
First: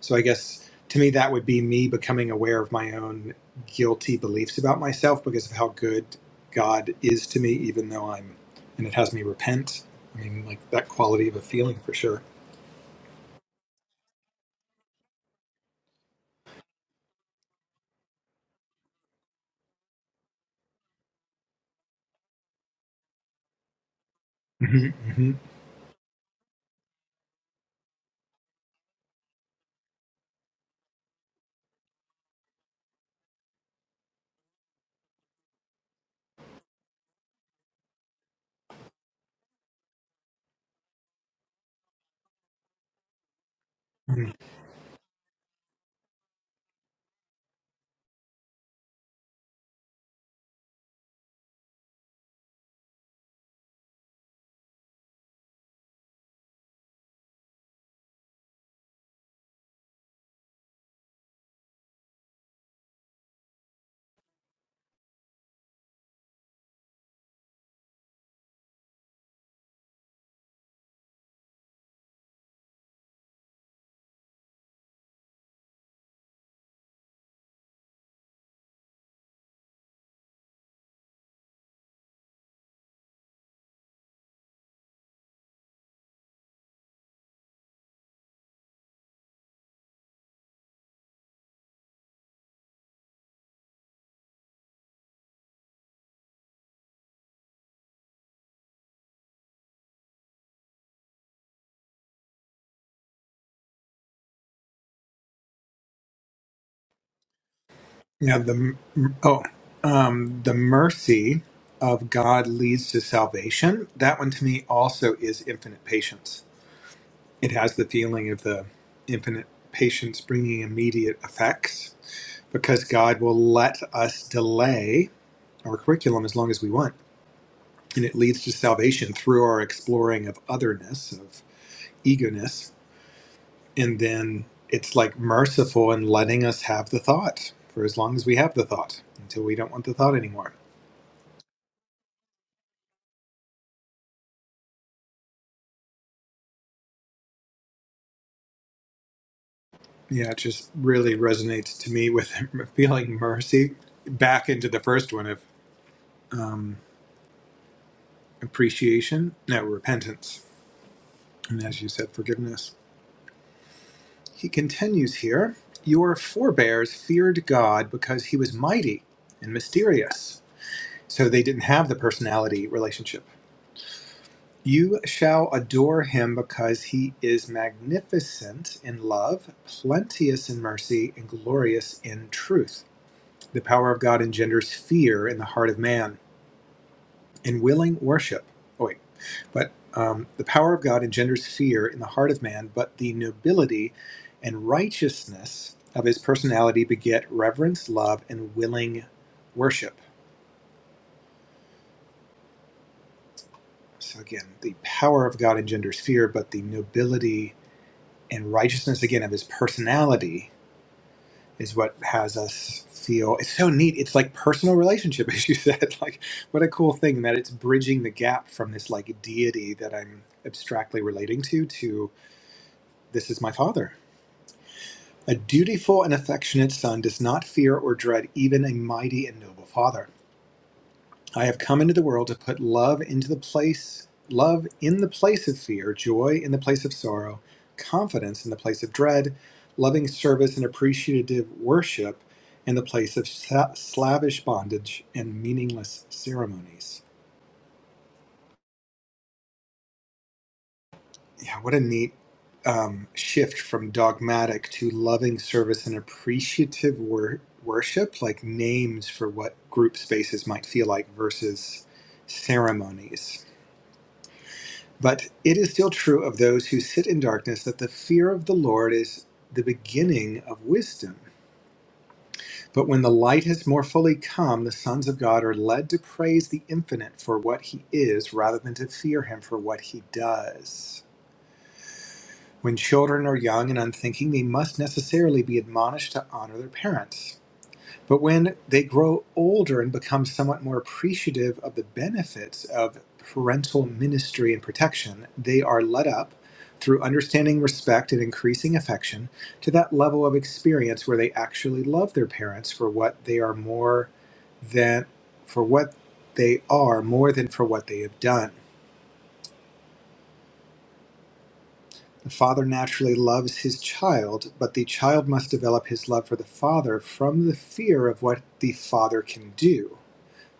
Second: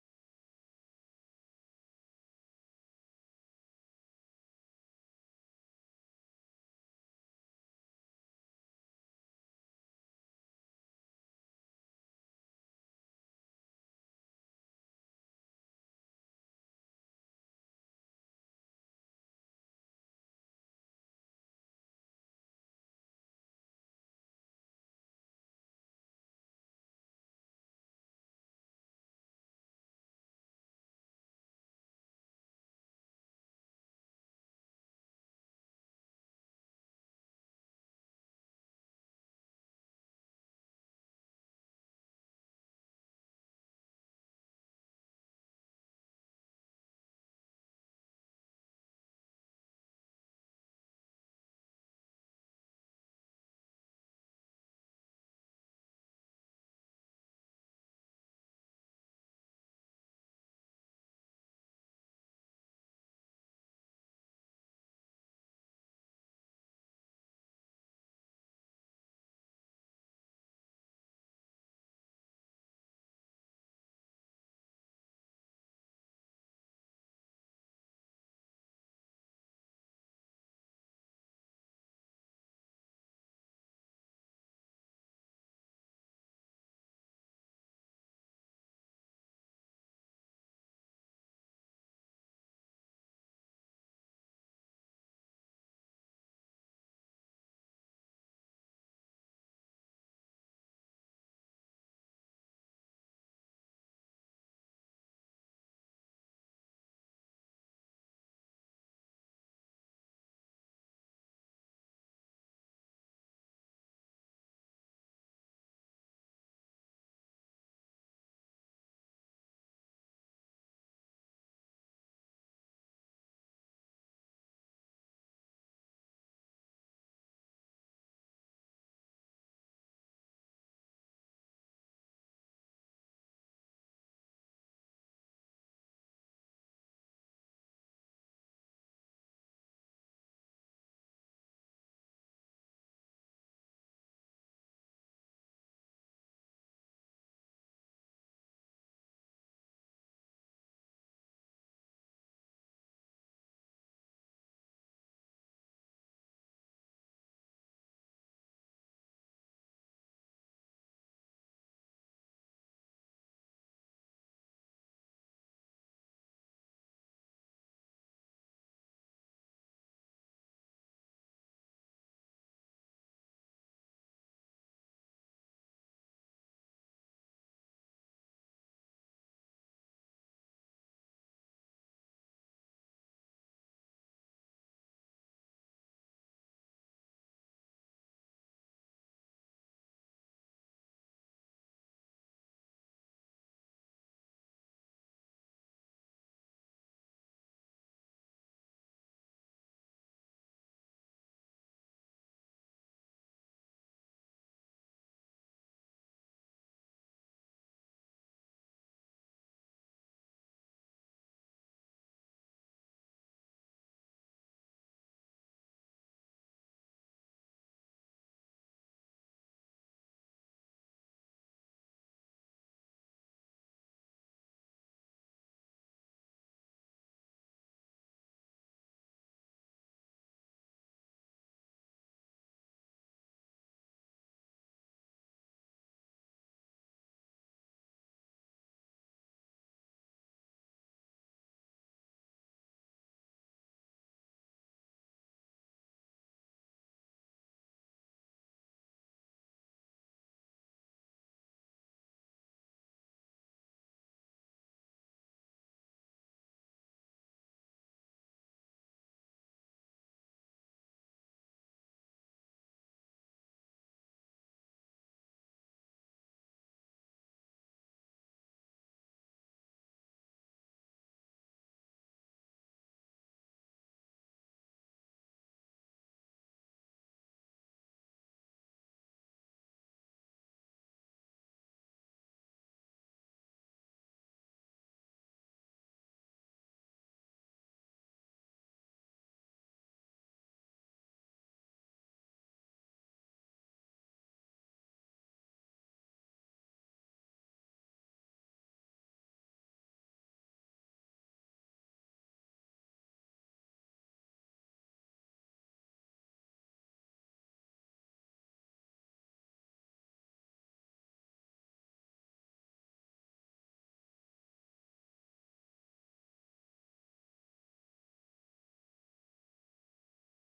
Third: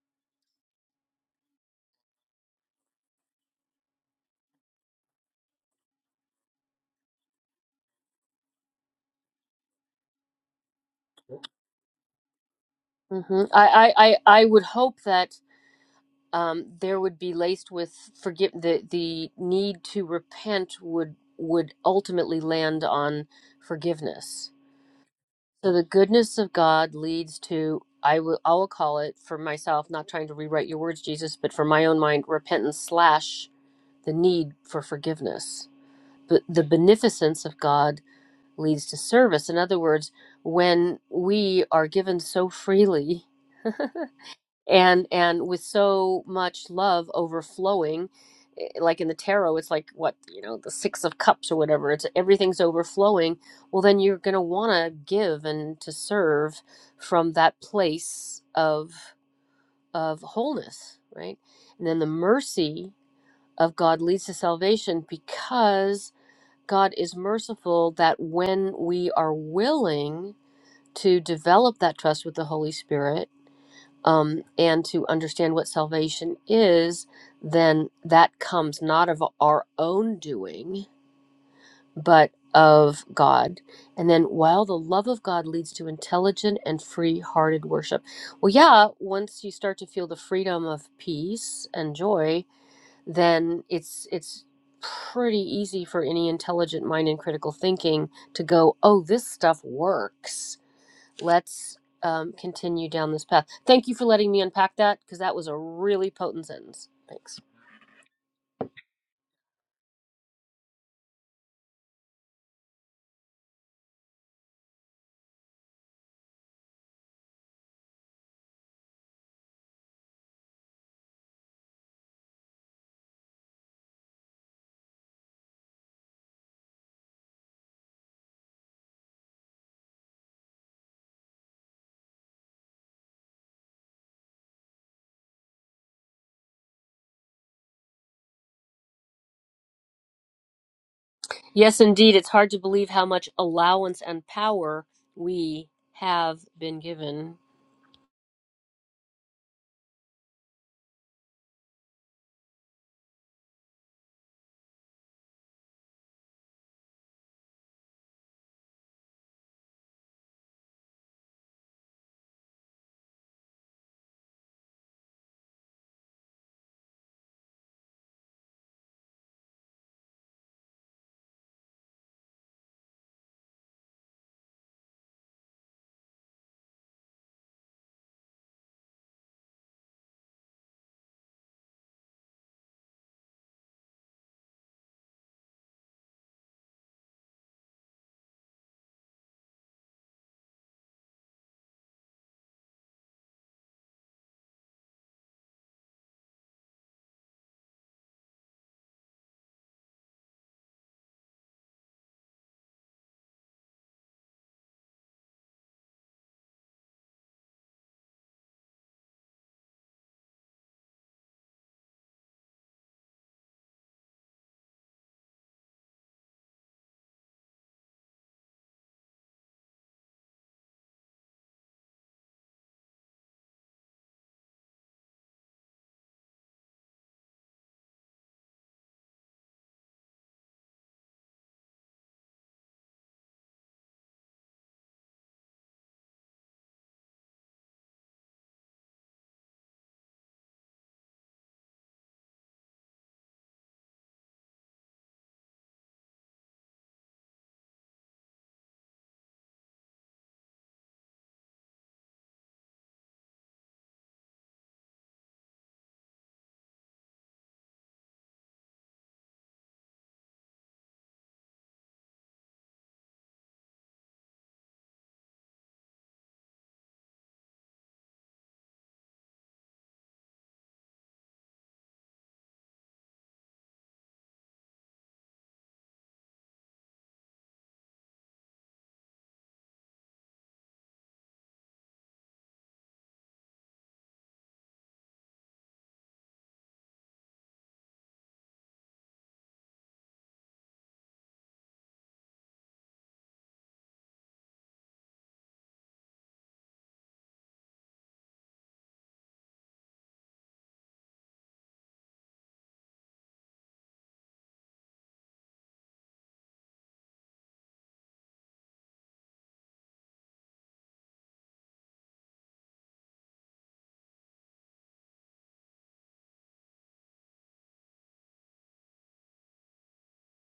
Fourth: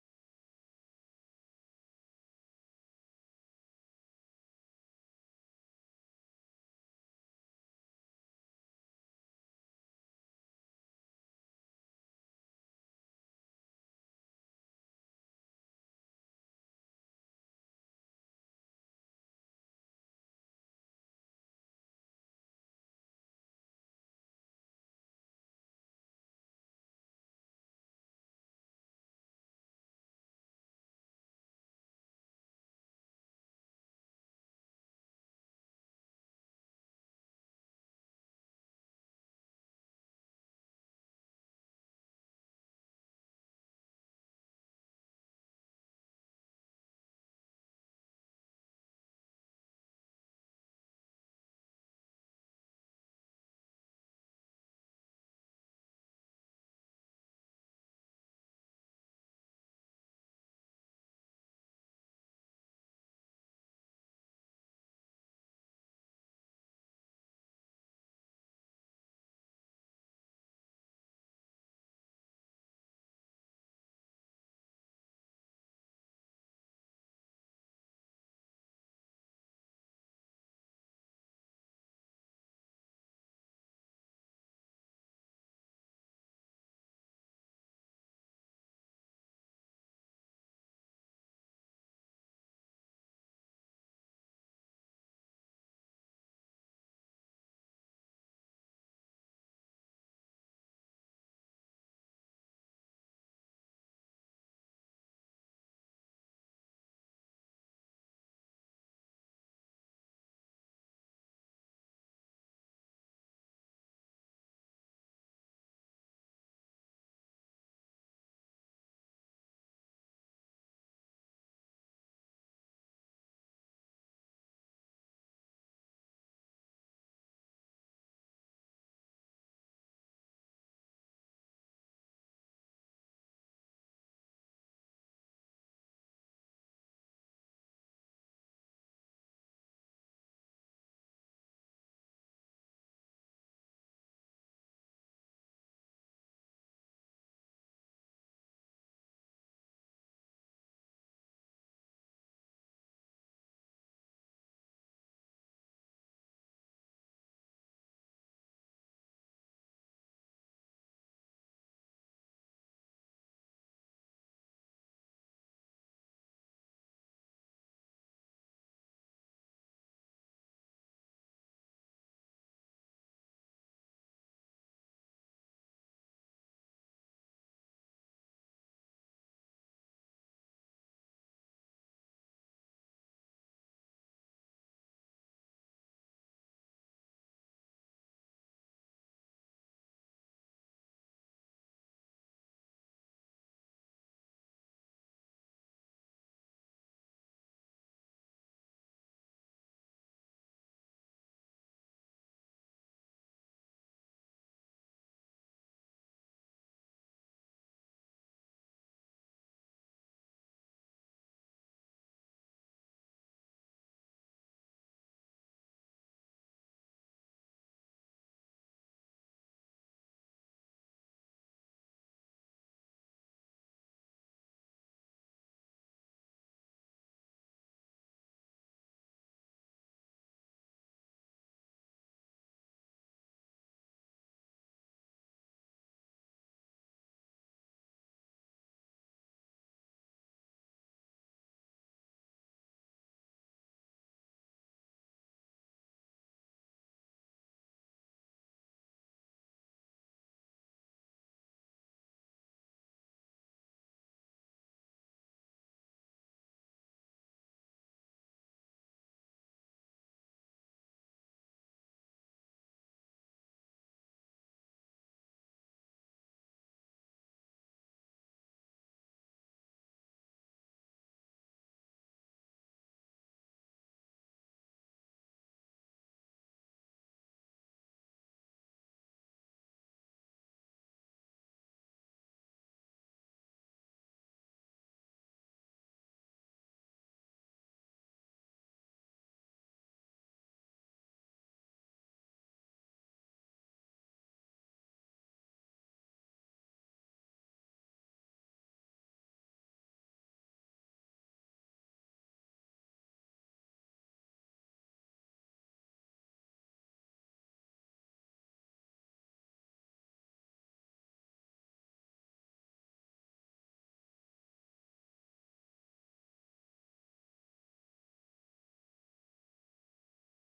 [SPEAKER 2] so i guess to me that would be me becoming aware of my own guilty beliefs about myself because of how good god is to me even though i'm and it has me repent i mean like that quality of a feeling for sure
[SPEAKER 1] hmm I, I, I, I would hope that um, there would be laced with forgive the the need to repent would would ultimately land on forgiveness.
[SPEAKER 2] hmm hmm
[SPEAKER 1] So the goodness of God leads to I will I will call it for myself, not trying to rewrite your words, Jesus, but for my own mind, repentance slash the need for forgiveness But the beneficence of God leads to service. In other words, when we are given so freely
[SPEAKER 2] hmm
[SPEAKER 1] and and with so much love overflowing, eh, like in the tarot, it's like what you know, the six of cups or whatever. It's everything's overflowing. Well, then you're going to want to give and to serve from that place of of wholeness, right? And then the mercy of God leads to salvation because God is merciful that when we are willing to develop that trust with the Holy Spirit um, and to understand what salvation is, then that comes not of our own doing, but of God. And then while the love of God leads to intelligent and free hearted worship. Well, yeah, once you start to feel the freedom of peace and joy then it's it's pretty easy for any intelligent mind and critical thinking to go, oh, this stuff works. Let's um, continue down this path. Thank you for letting me unpack that because that was a really potent sentence. Thanks.
[SPEAKER 2] yeah the oh um the mercy of god leads to salvation that one to me also is infinite patience It has the feeling of the infinite patience bringing immediate effects because God will let us delay our curriculum as long as we want. And it leads to salvation through our exploring of otherness, of egoness. And then it's like merciful in letting us have the thought for as long as we have the thought until we don't want the thought anymore.
[SPEAKER 1] Yes, indeed. It's hard to believe how much allowance and power we have been given.
[SPEAKER 2] Yeah, it just really resonates to me with feeling mercy back into the first one of um, appreciation, no, repentance And as you said, forgiveness. He continues here Your forebears feared God because he was mighty and mysterious. So they didn't have the personality relationship. You shall adore him because he is magnificent in love, plenteous in mercy, and glorious in truth. The power of God engenders fear in the heart of man. and willing worship. Oh, wait. But um, the power of God engenders fear in the heart of man, but the nobility and righteousness of his personality beget reverence, love, and willing worship. So again, the power of God engenders fear, but the nobility and righteousness again of his personality is what has us feel it's so neat it's like personal relationship as you said like what a cool thing that it's bridging the gap from this like deity that i'm abstractly relating to to This is my father. A dutiful and affectionate son does not fear or dread even a mighty and noble father. I have come into the world to put love into the place love in the place of fear, joy in the place of sorrow, confidence in the place of dread, loving service and appreciative worship in the place of slavish bondage and meaningless ceremonies. Yeah, what a neat um, shift from dogmatic to loving service and appreciative wor- worship, like names for what group spaces might feel like versus ceremonies. But it is still true of those who sit in darkness that the fear of the Lord is the beginning of wisdom. But when the light has more fully come, the sons of God are led to praise the infinite for what he is rather than to fear him for what he does. When children are young and unthinking, they must necessarily be admonished to honor their parents. But when they grow older and become somewhat more appreciative of the benefits of parental ministry and protection, they are led up through understanding respect and increasing affection to that level of experience where they actually love their parents for what they are more than for what they are more than for what they have done. The father naturally loves his child, but the child must develop his love for the father from the fear of what the father can do,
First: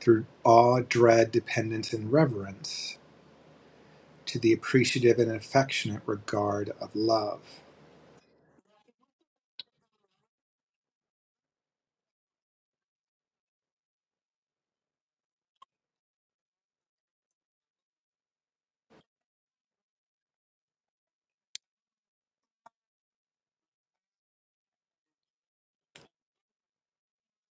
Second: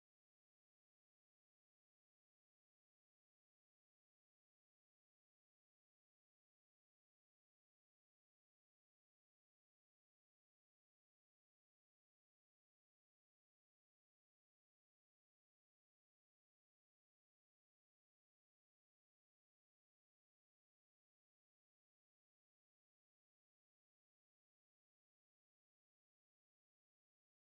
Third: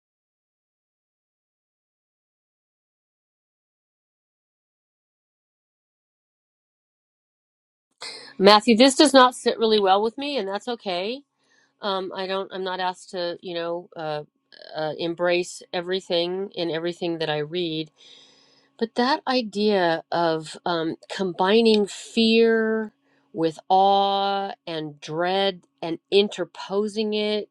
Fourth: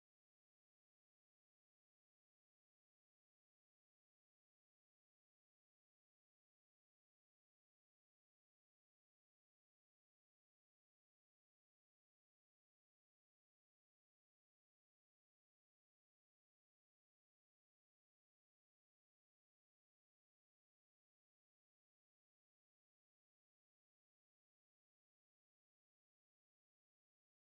[SPEAKER 2] through awe, dread, dependence, and reverence, to the appreciative and affectionate regard of love.
[SPEAKER 1] Matthew, this does not sit really well with me, and that's okay. Um, I don't. I'm not asked to, you know, uh, uh, embrace everything in everything that I read. But that idea of um, combining fear with awe and dread and interposing it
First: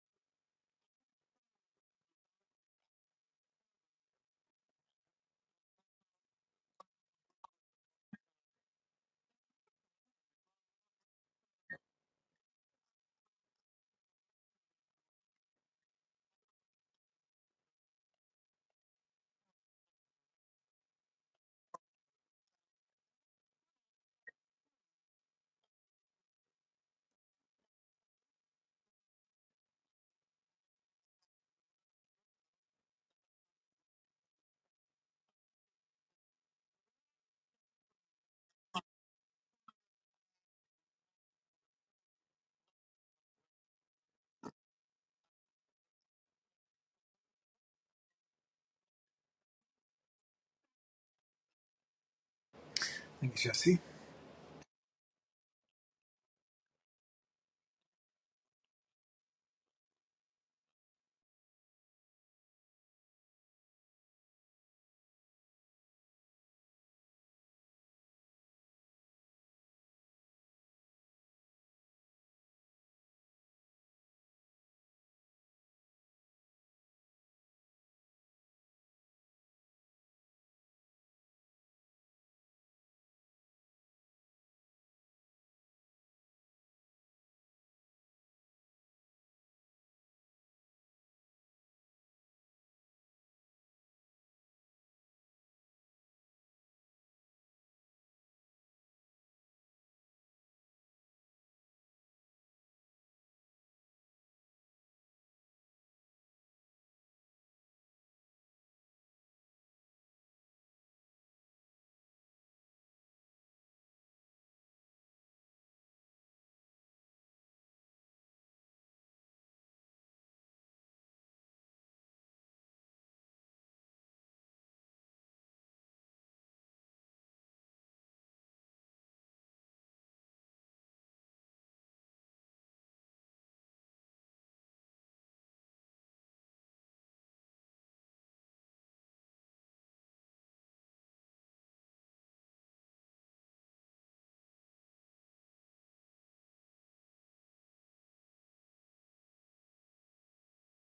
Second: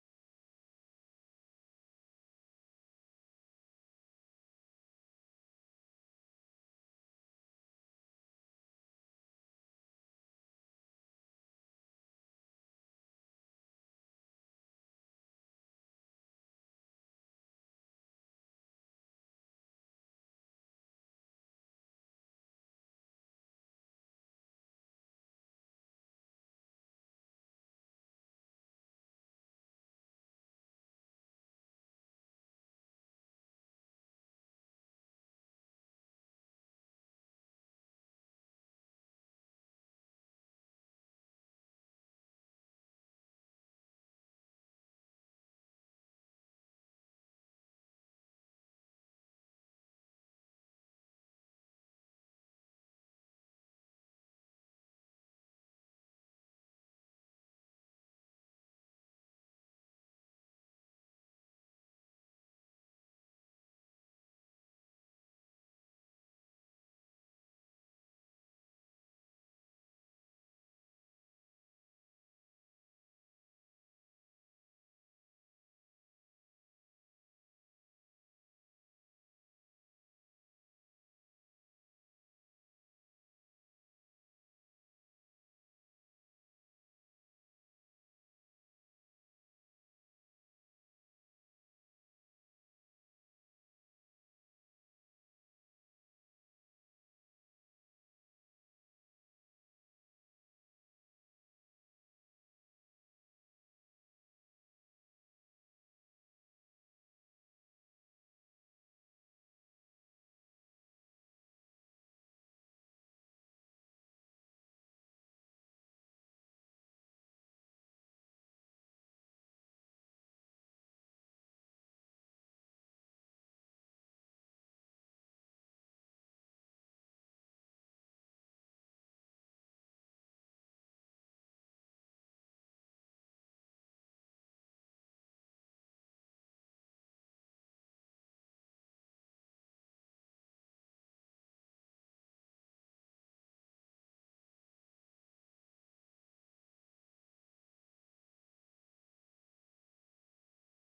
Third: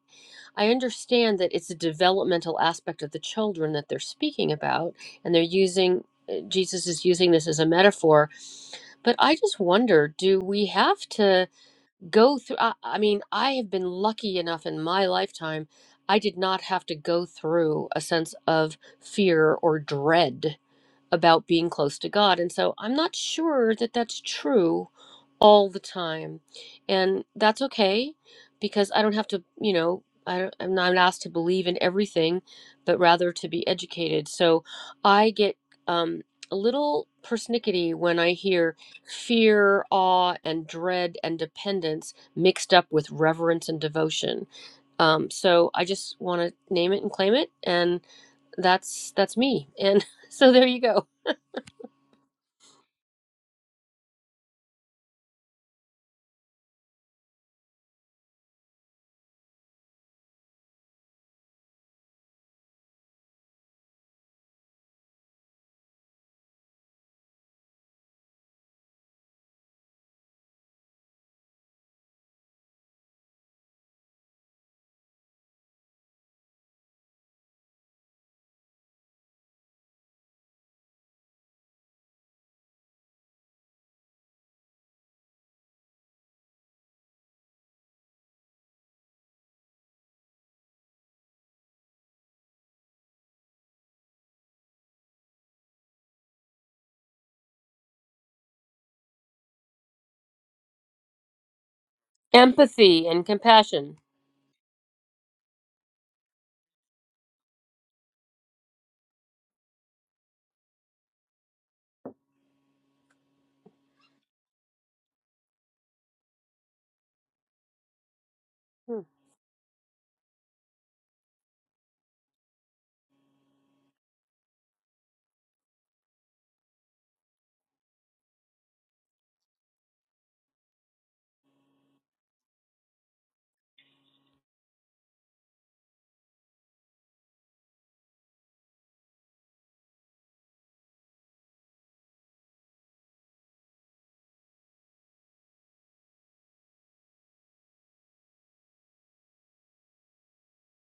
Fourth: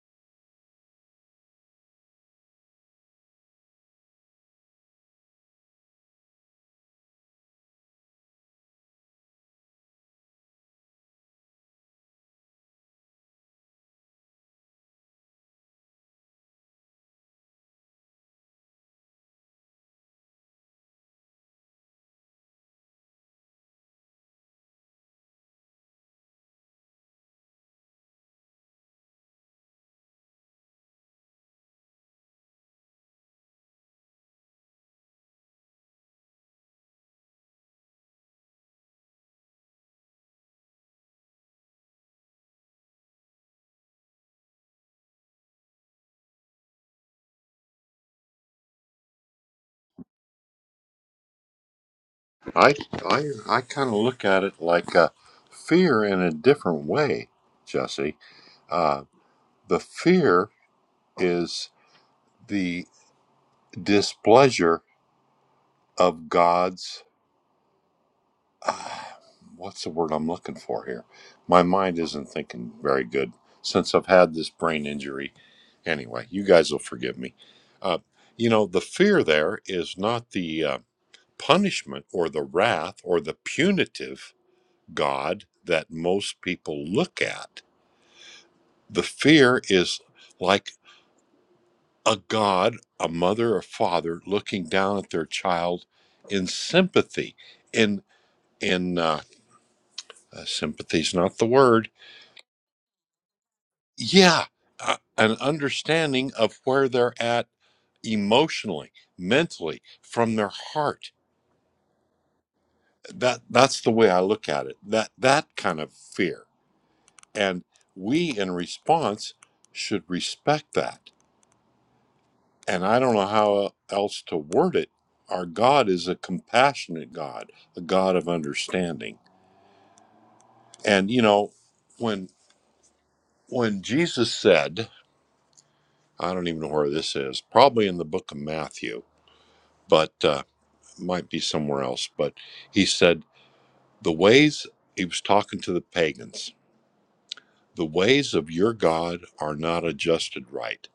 [SPEAKER 1] I understand that it's a developmental aspect of the children that they're speaking about, and they're using, uh, Jesus is using this as a metaphor. But I just wonder do we have to go through? I, I mean, I have been lucky enough in my lifetime, I did not have to go through a sense of fear or dread about being close to God. And so I'm not sure that that's true all the time. And that's okay because I don't have to, you know, I don't, I'm not asked to believe in everything, but rather to be educated. So I get um, a little persnickety when I hear fear, awe, and dread and dependence mixed up with reverence and devotion. Um, so I just want to name it and claim it, and that's that's me. And so there you go.
[SPEAKER 3] I I
[SPEAKER 2] Thanks,
[SPEAKER 3] I
[SPEAKER 2] Jesse.
[SPEAKER 3] kind of look at it like uh, fear in a different way, Jesse. Uh, the fear is the displeasure of God's ah, what's the word I'm looking for here? My mind isn't thinking very good since I've had this brain injury. Anyway, you guys will forgive me. Uh, you know, the fear there is not the uh, punishment or the wrath or the punitive God that most people look at. The fear is like a God, a mother, a father looking down at their child in sympathy, in in uh, uh, sympathy's not the word
[SPEAKER 1] empathy and compassion
[SPEAKER 3] yeah uh, an understanding of where they're at emotionally mentally from their heart that that's the way i look at it that that kind of fear and we in
[SPEAKER 1] Hmm.
[SPEAKER 3] response should respect that and i don't know how else to word it our god is a compassionate god a god of understanding and you know when when jesus said i don't even know where this is probably in the book of matthew but uh, might be somewhere else, but he said, The ways, he was talking to the pagans, the ways of your God are not adjusted right.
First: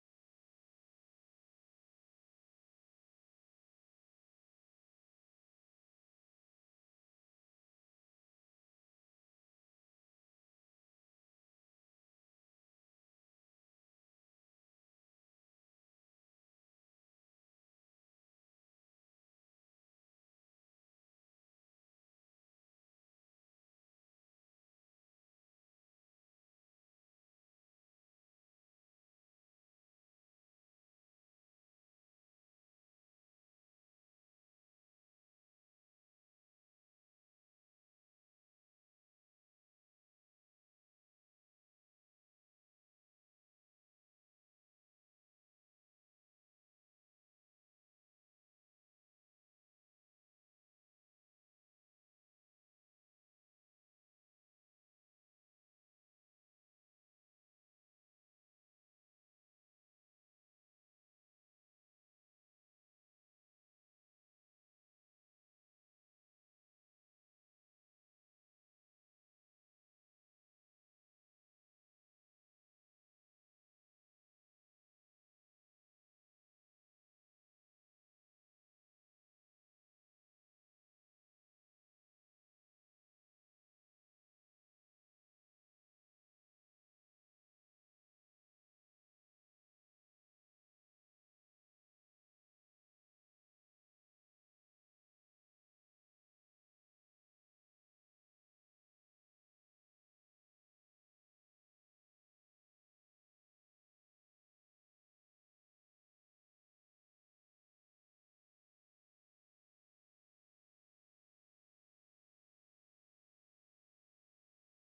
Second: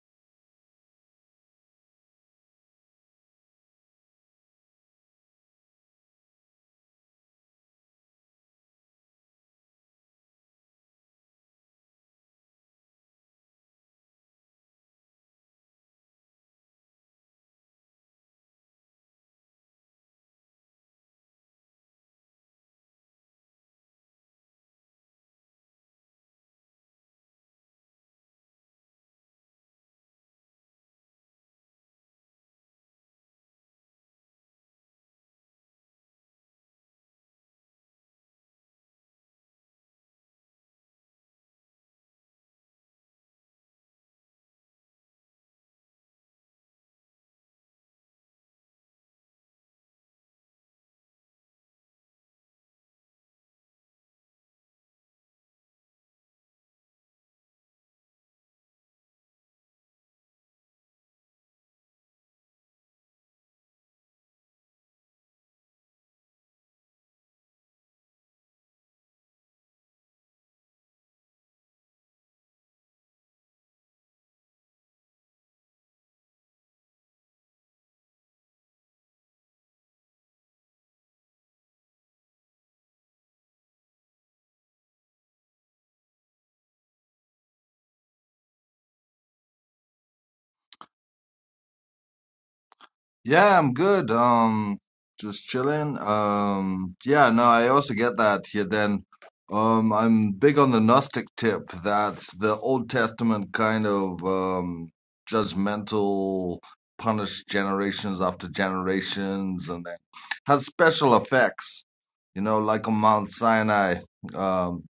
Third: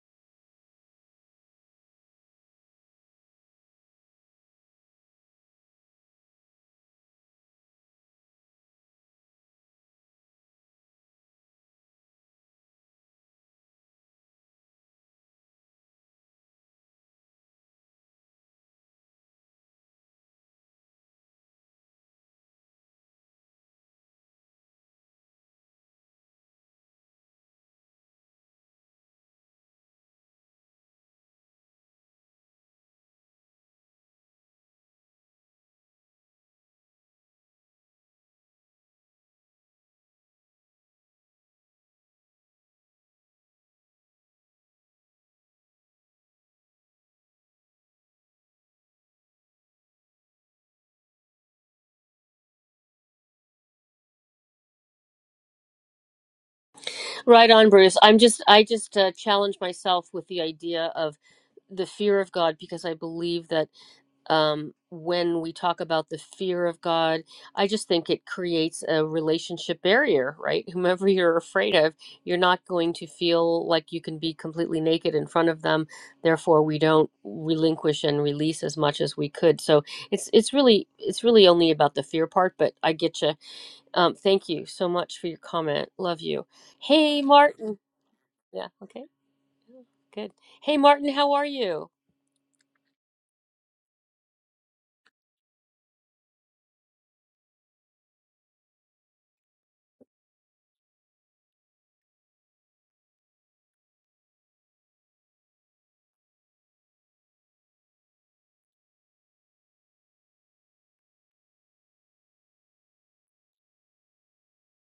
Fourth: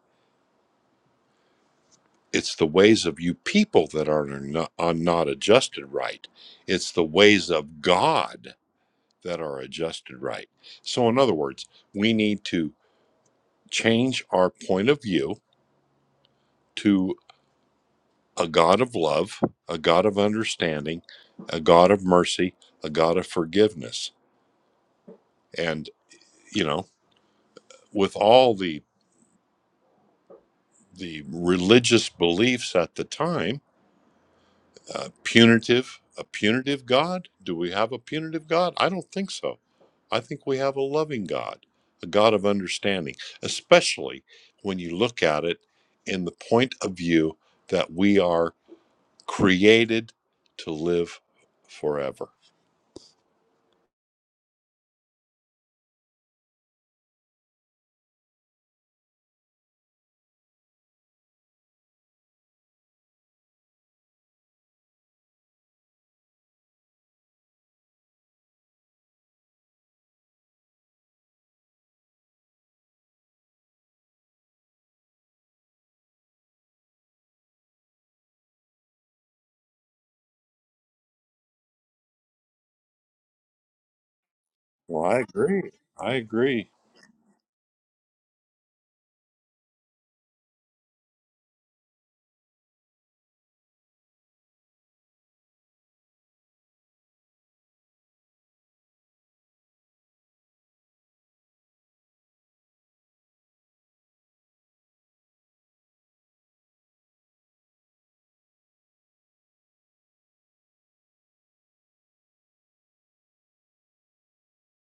[SPEAKER 3] It's the ways of you people that are not, are not adjusted right. It's the ways of God that are adjusted right. So, in other words, we need to change our point of view to a God of love, a God of understanding, a God of mercy, a God of forgiveness. And, you know, with all the the religious beliefs at the time uh, punitive a punitive god do we have a punitive god i don't think so i think we have a loving god a god of understanding especially when you look at it in the point of view that we are created to live forever
[SPEAKER 1] right on bruce i'm just i just uh, challenge myself with the idea of the fear of god because i believe that um, when we talk about the fear of god i just think it creates a relationship barrier right whomever you're afraid of you're not going to feel like you can be completely naked in front of them therefore we don't relinquish and release as much as we could so it's it's really it's really only about the fear part but i get you. Um, thank you so
[SPEAKER 3] well i
[SPEAKER 1] much for your
[SPEAKER 3] agree
[SPEAKER 1] comment.
[SPEAKER 3] i
[SPEAKER 1] Love you.
[SPEAKER 3] agree
[SPEAKER 1] Hey, Martin. Yeah, okay, good. Hey, Martin, how are you?
[SPEAKER 4] Yeah, I'm good. Um, just chilling. Um, yeah, no, I also get that here then. Um, I'm big on the Gnostic tip that the Old Testament kind of um judgmental punished generations after generations and then has special effects, you know, like on Mount Sinai, um,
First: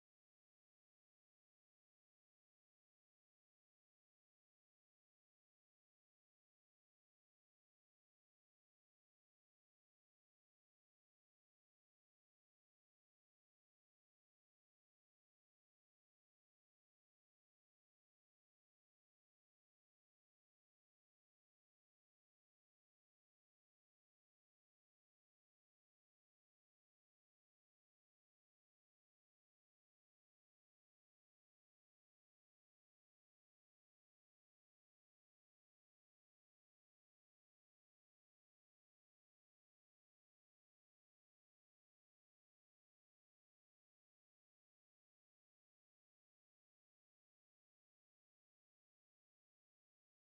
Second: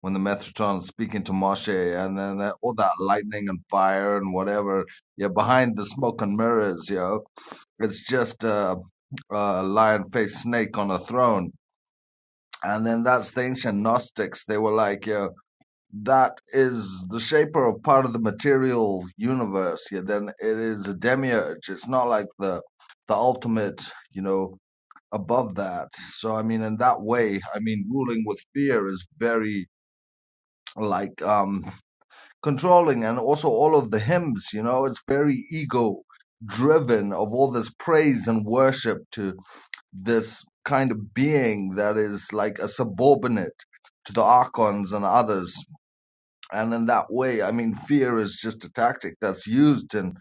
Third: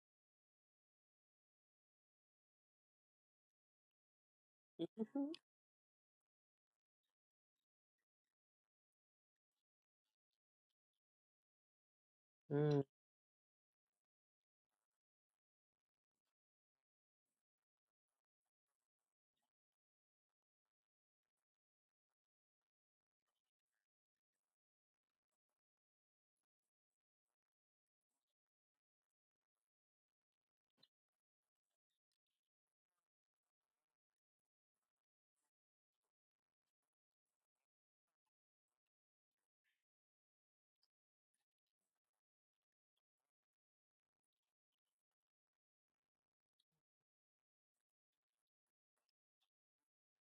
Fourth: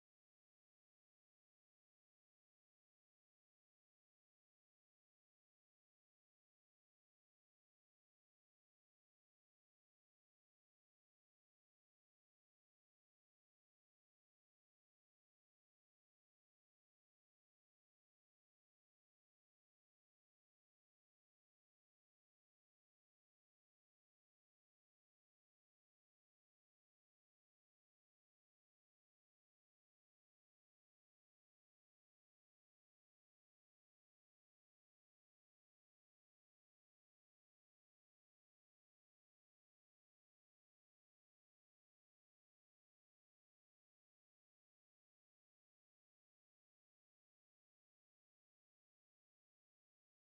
[SPEAKER 4] when the Metatron is speaking to Moshe and then that, all that lightning and fire and whatever, yeah,
[SPEAKER 1] Mhm.
[SPEAKER 4] behind the smoke and mirrors, yo. It's just a, a lion-faced snake on a throne.
[SPEAKER 1] Mm.
[SPEAKER 4] And then that's the ancient Gnostics. They were like, yeah, that is the shaper of part of the material universe. Yeah, then it is a demiurge. It's not like the the ultimate, you know, above that. So I mean, in that way, I mean, ruling with fear is very like um controlling, and also all of the hymns. You know, it's very ego driven of all this praise and worship to this kind of being that is like a subordinate to the archons and others. And in that way, I mean, fear is just a tactic that's used in